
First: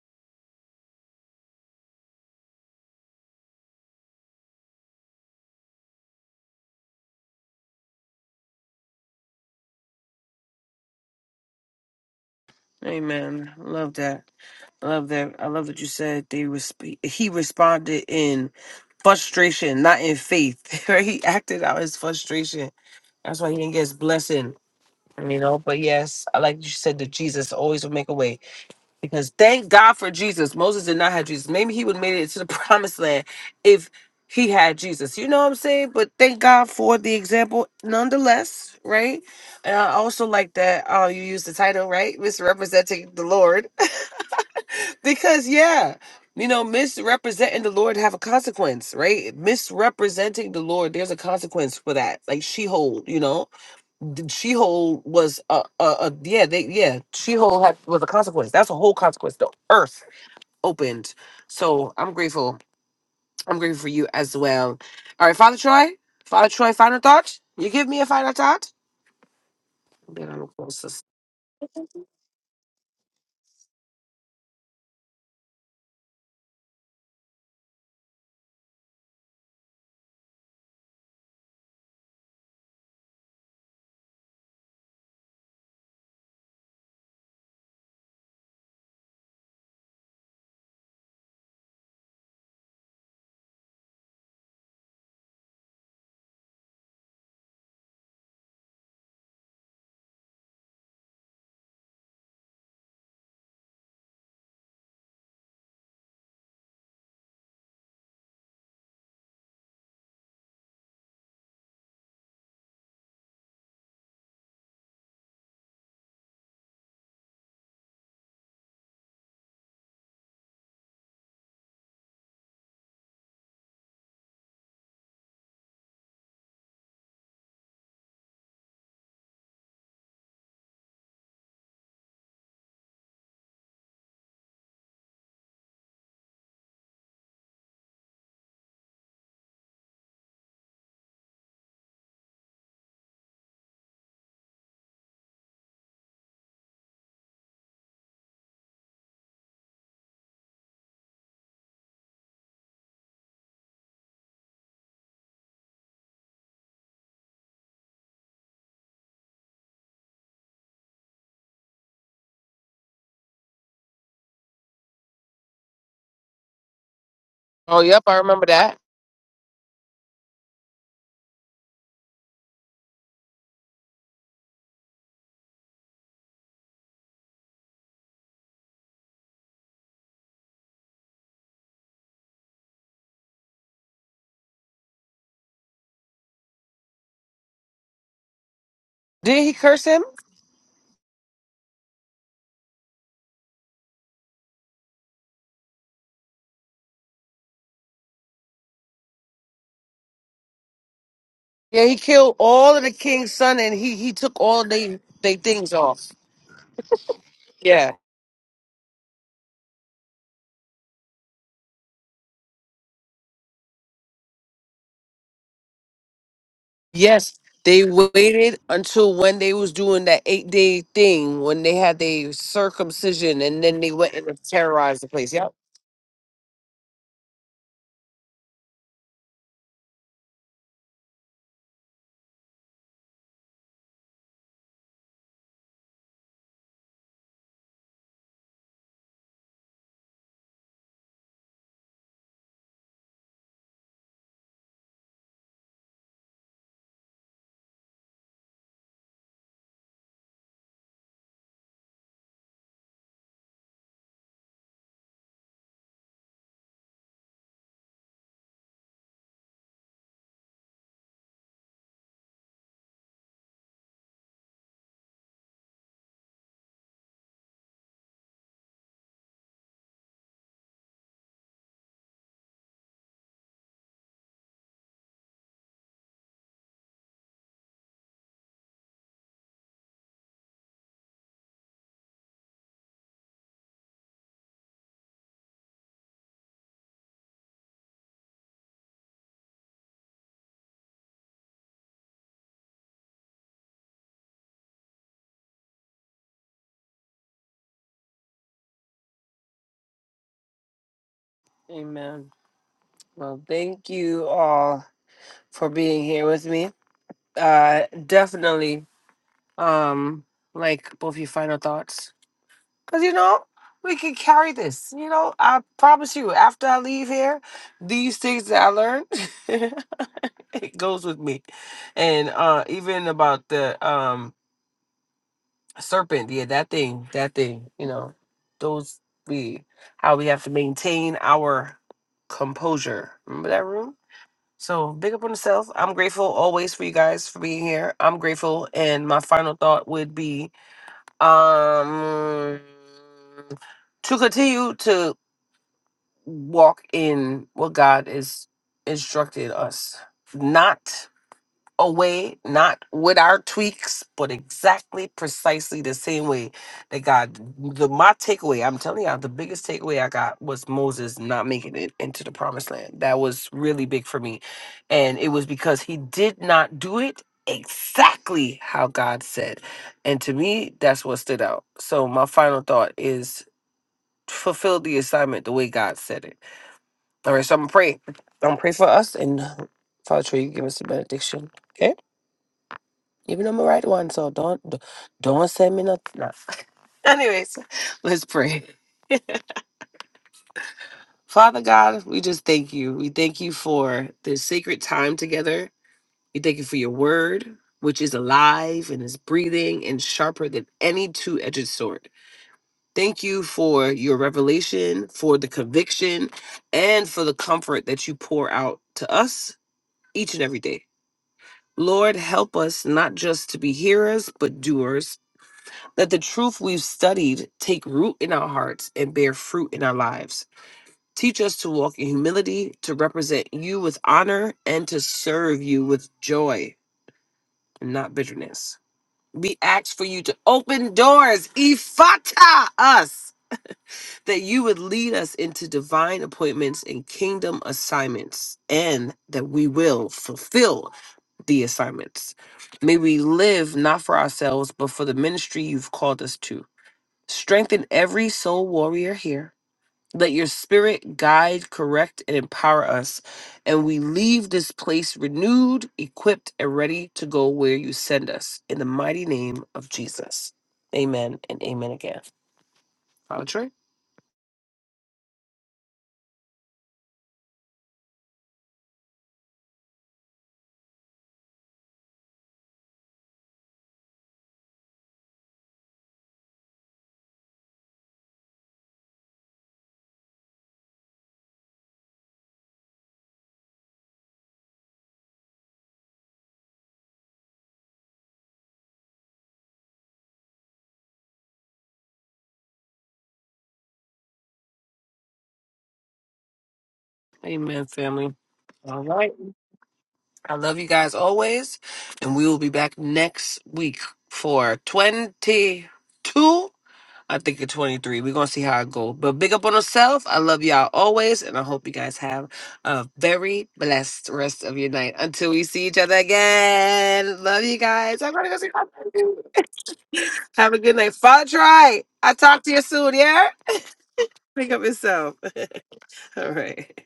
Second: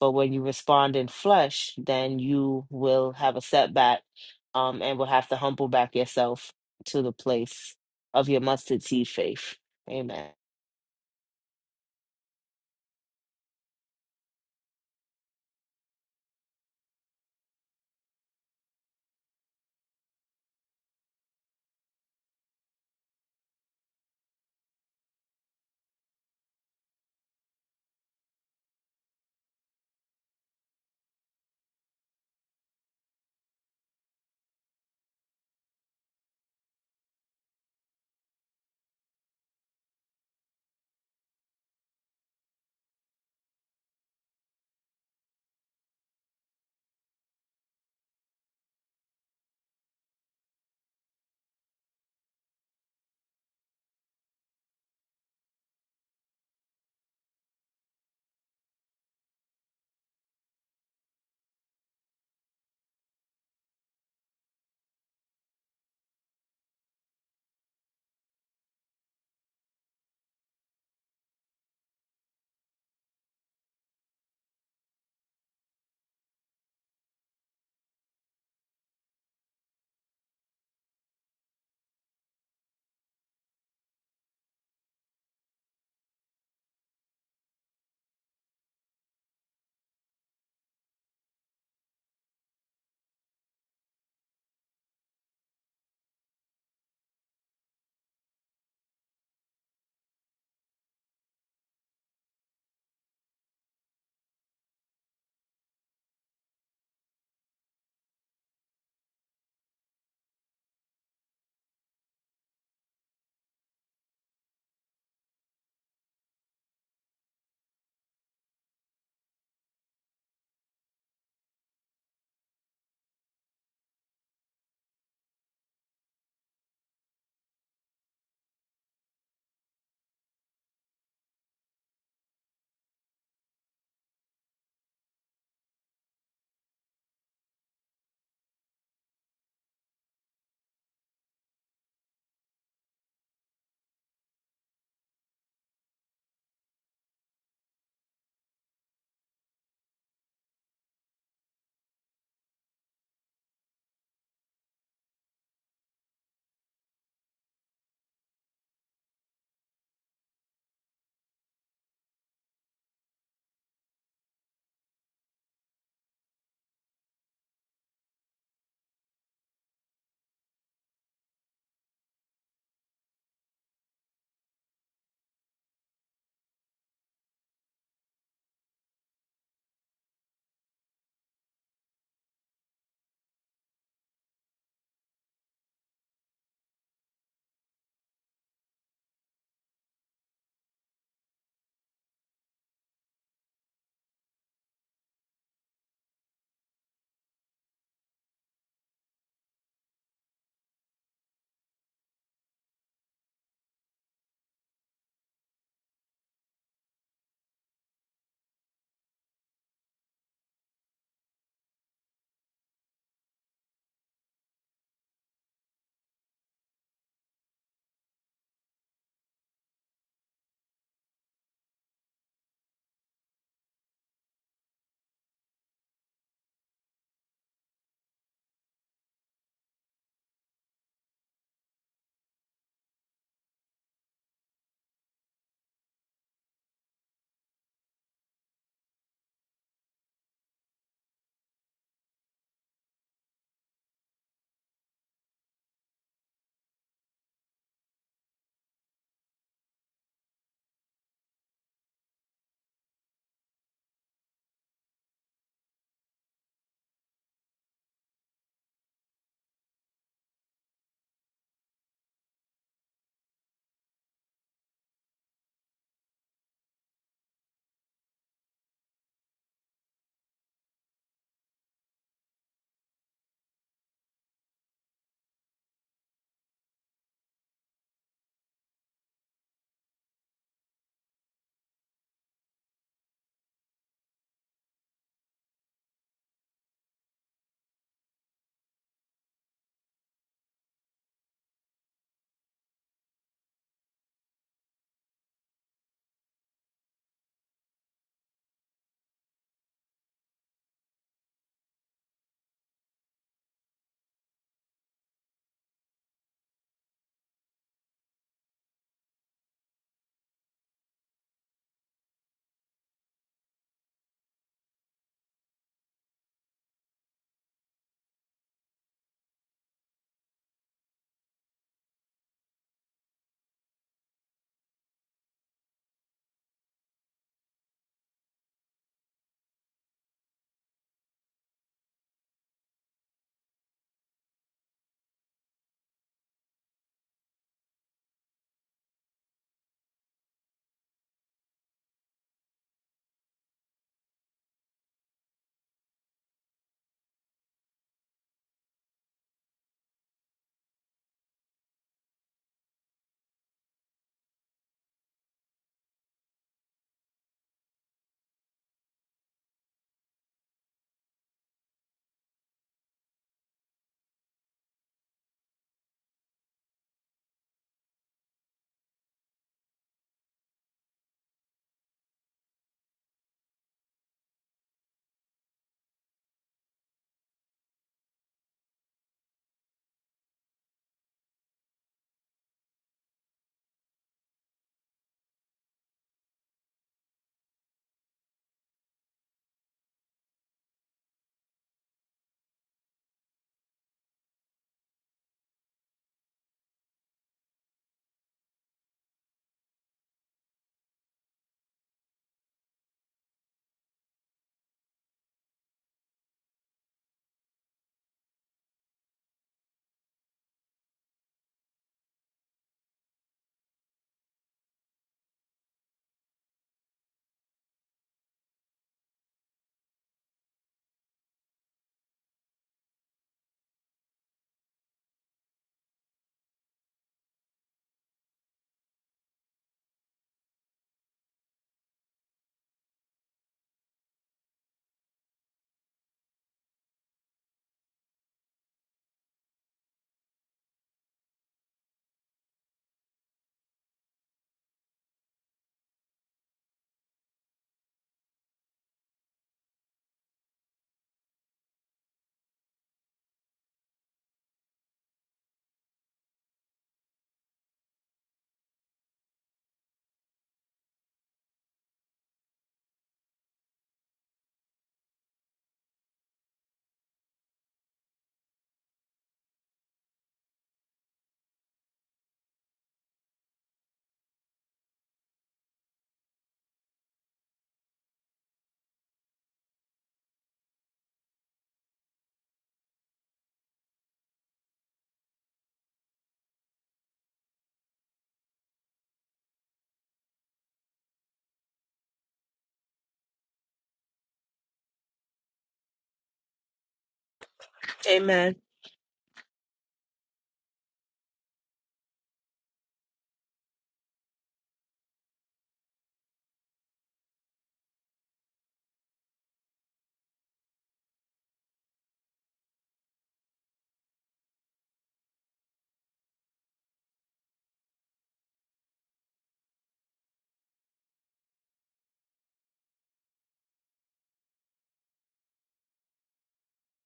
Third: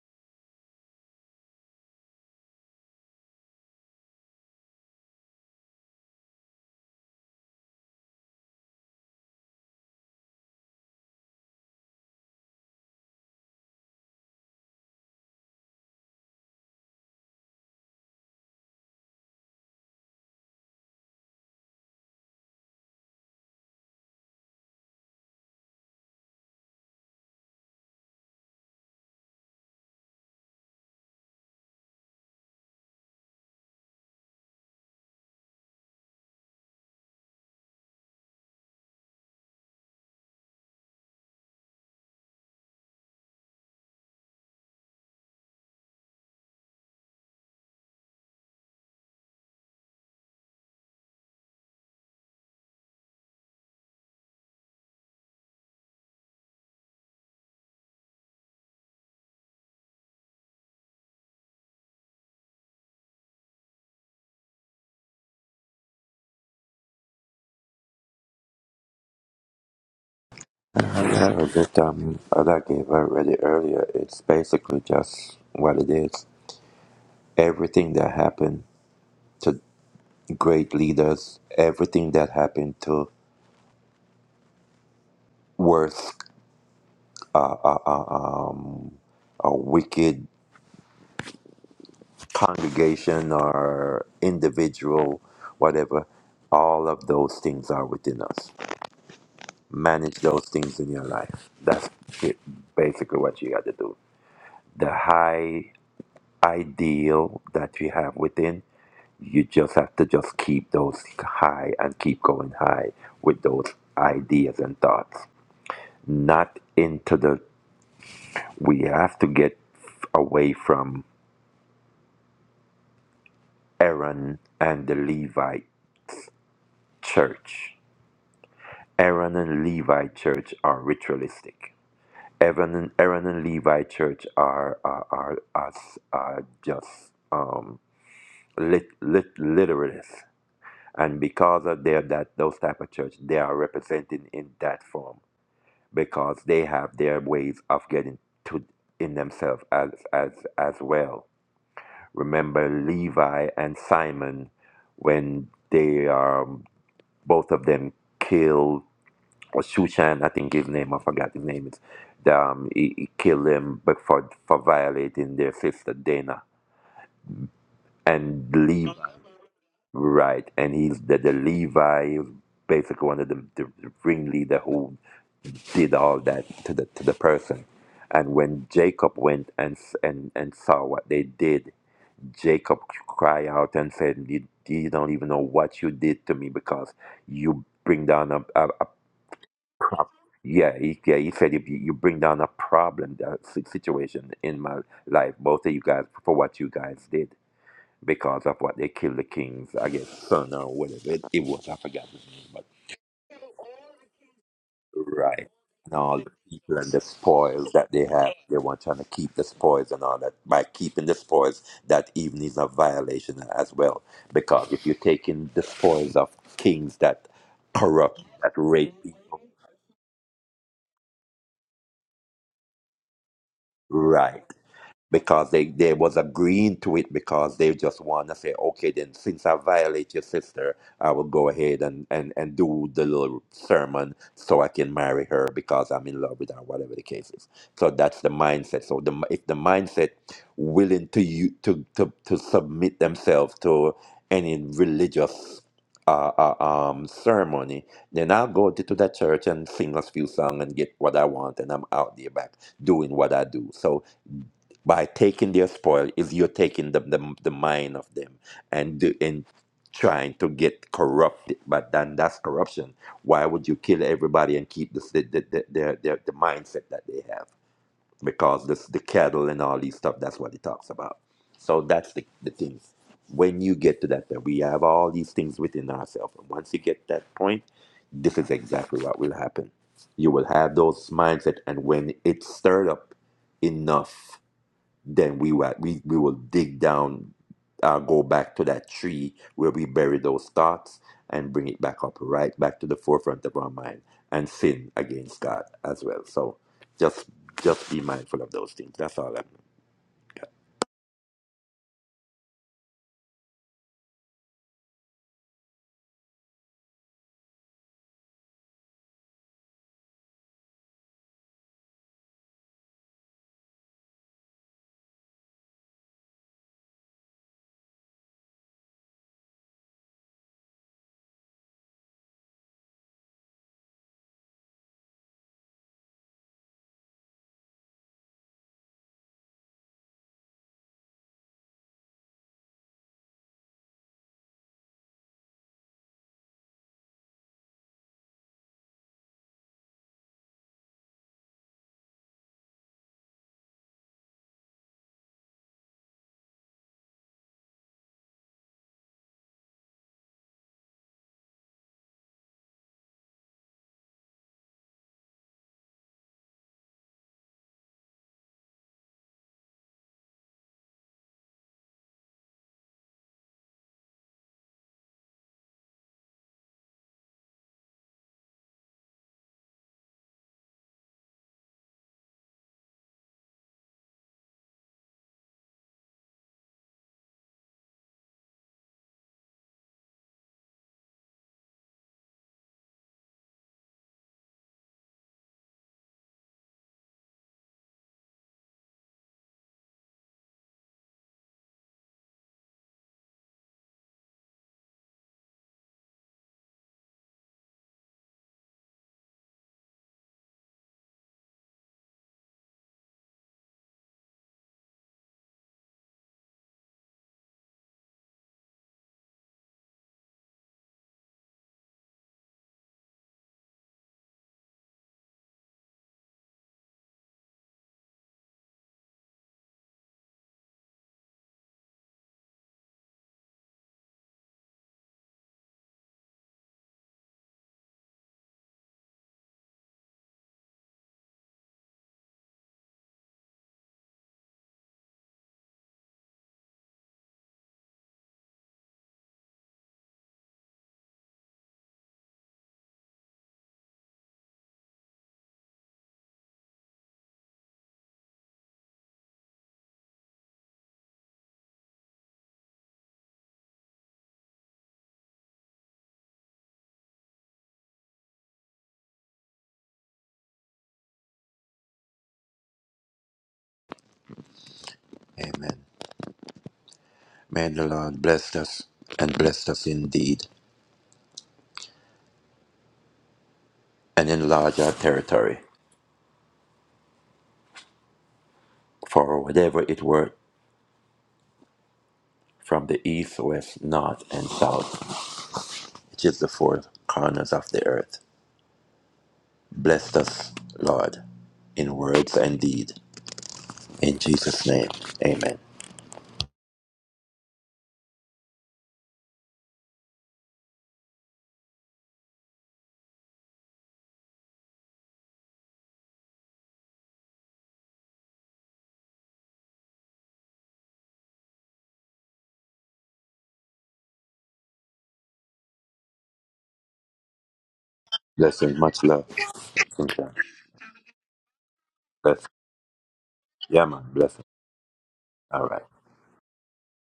[SPEAKER 2] But when you respond in flesh, then you will have a setback um, and will have to humble back yourself to the place of your mustard seed faith. Amen.
[SPEAKER 1] Amen. Love that. Love that. I love that you said they resp- he responded in frustration, not in faith. Right? He acted out his frustration. That's why he didn't get his blessing. You know, but yes, I like you said that Jesus always will make a way. Because thank God for Jesus. Moses did not have Jesus. Maybe he would have made it to the promised land if he had Jesus. You know what I'm saying? But thank God for the example nonetheless, right? And I also like that uh, you use the title, right? Misrepresenting the Lord. because, yeah, you know, misrepresenting the Lord have a consequence, right? Misrepresenting the Lord, there's a consequence for that. Like she hold, you know? She Hole was a, a, a yeah they yeah She Hole had was a consequence. That's a whole consequence. The earth opened. So I'm grateful. I'm grateful for you as well. All right, Father Troy. Father Troy, final thought. You give me a final thought. Then I'm closest.
[SPEAKER 3] Yeah, that um, that I gave already earlier, it's basically just what it is. Everything that happened to great leaders, everything that happened to worse or wicked congregation or individual, whatever, all of those things are within us. Manage those things in your life. That's it, basically what you got to do. The high ideal that you have within, you just have to just keep those high and keep going high with those ideas and thoughts. Not into the we have to get away from Aaron and the Levite church. Aaron and Levi church are ritualistic. Aaron and Aaron and Levi church are are are, are, s- are just um, lit, lit literalists, and because of their that those type of church, they are represented in that form because they have their ways of getting to in themselves as as as well Remember Levi and Simon when they are both of them killed or Shushan, I think his name, I forgot his name is. Um, he, he killed them but for for violating their sister Dana
[SPEAKER 1] Oh yep, I remember
[SPEAKER 3] and
[SPEAKER 1] that.
[SPEAKER 3] Levi, right? And he's the, the Levi he was basically one of the, the ringleader who did all that to the to the person. And when Jacob went and s- and and saw what they did, Jacob cried out and said, you, you don't even know what you did to me because you bring down a, a, a
[SPEAKER 1] Did he curse him?
[SPEAKER 3] problem. Yeah, he, yeah, he said, if you, you bring down a problem, a si- situation in my life, both of you guys, for what you guys did because of what they killed the kings, I guess, son or whatever. It, it was, I
[SPEAKER 1] Yeah, he
[SPEAKER 3] forgot his
[SPEAKER 1] killed
[SPEAKER 3] name.
[SPEAKER 1] all of the king's son, and he he took all they they
[SPEAKER 3] Right.
[SPEAKER 1] things
[SPEAKER 3] And
[SPEAKER 1] off.
[SPEAKER 3] all the people and the spoils that they have, they want trying to keep the spoils and all that. By keeping the spoils, that even is a violation as well. Because if you're taking the spoils of kings that
[SPEAKER 1] Yes, they
[SPEAKER 3] corrupt, that
[SPEAKER 1] waited
[SPEAKER 3] rape
[SPEAKER 1] until when
[SPEAKER 3] people,
[SPEAKER 1] they was doing that eight day thing when they had their circumcision, and then they went and
[SPEAKER 3] right?
[SPEAKER 1] terrorized the place. Yep.
[SPEAKER 3] because they, they was agreeing to it because they just want to say, okay, then since I violate your sister, I will go ahead and, and, and do the little sermon so I can marry her because I'm in love with her, whatever the case is. So that's the mindset. So the, if the mindset willing to you to, to, to submit themselves to any religious uh, uh, um, ceremony, then I'll go to, to that church and sing a few songs and get what I want, and I'm out there back doing what I do. So by taking their spoil is you're taking the, the, the mind of them and do- and trying to get corrupted but then that's corruption why would you kill everybody and keep this, the, the, the, the, the, the mindset that they have because this the cattle and all these stuff that's what it talks about so that's the, the things. when you get to that point, we have all these things within ourselves and once you get that point this is exactly what will happen you will have those mindset and when it's stirred up enough then we will we, we will dig down uh, go back to that tree where we bury those thoughts and bring it back up right back to the forefront of our mind and sin against god as well so just just be mindful of those things that's all i'm
[SPEAKER 1] Amen. Well, thank you all for being here with me. Uh, definitely. um like both your final thoughts because you know we can carry this you know i promise you after i leave here these things that i learned it goes with me and uh even about the um serpent yeah that thing that thing you know those we how we have to maintain our composure remember that room so big up on yourself i'm grateful always for you guys for being here i'm grateful and my final thought would be um to continue to walk in what God is instructed us not away, not with our tweaks, but exactly, precisely the same way that God. The my takeaway, I'm telling y'all, the biggest takeaway I got was Moses not making it into the promised land. That was really big for me, and it was because he did not do it exactly how God said, and to me, that's what stood out. So my final thought is fulfill the assignment the way God said it. All right, so I'm gonna pray. I'm gonna pray for us and. Father, Troy, you give us the benediction. Okay. Even I'm a right one, so don't d- don't send me nothing. No. Anyways, let's pray. Father God, we just thank you. We thank you for this sacred time together. We thank you for your word, which is alive and is breathing and sharper than any two-edged sword. Thank you for your revelation, for the conviction, and for the comfort that you pour out to us each and every day. Lord, help us not just to be hearers, but doers Let the truth we've studied take root in our hearts and bear fruit in our lives. Teach us to walk in humility, to represent you with honor, and to serve you with joy, and not bitterness. We ask for you to open doors, ifata us, that you would lead us into divine appointments and kingdom assignments, and that we will fulfill the assignments. May we live not for ourselves, but for the ministry you've called us to. Strengthen every soul warrior here. Let your spirit guide, correct, and empower us. And we leave this place renewed, equipped, and ready to go where you send us. In the mighty name of Jesus. Amen and amen again. Father Troy?
[SPEAKER 3] Amen. May the Lord bless us and bless us indeed and enlarge our territory for whatever it were from the east, west, north, and south, which is the four corners of the earth. Bless us, Lord, in words and deed. In Jesus' name, amen.
[SPEAKER 1] Amen, family.
[SPEAKER 2] Amen.
[SPEAKER 1] All right. I love you guys always. And we will be back next week for 22. I think it's 23. We're going to see how it goes. But big up on yourself. I love y'all always. And I hope you guys have a very blessed rest of your night until we see each other again. Love you guys. I'm going to go see
[SPEAKER 3] Blessing,
[SPEAKER 1] my
[SPEAKER 3] much love.
[SPEAKER 1] baby.
[SPEAKER 3] Bless.
[SPEAKER 1] Have a good night. Father, try. I'll talk to you soon, yeah?
[SPEAKER 3] Yeah, man, blessing.
[SPEAKER 1] Pick up yourself.
[SPEAKER 3] All right.
[SPEAKER 1] All right.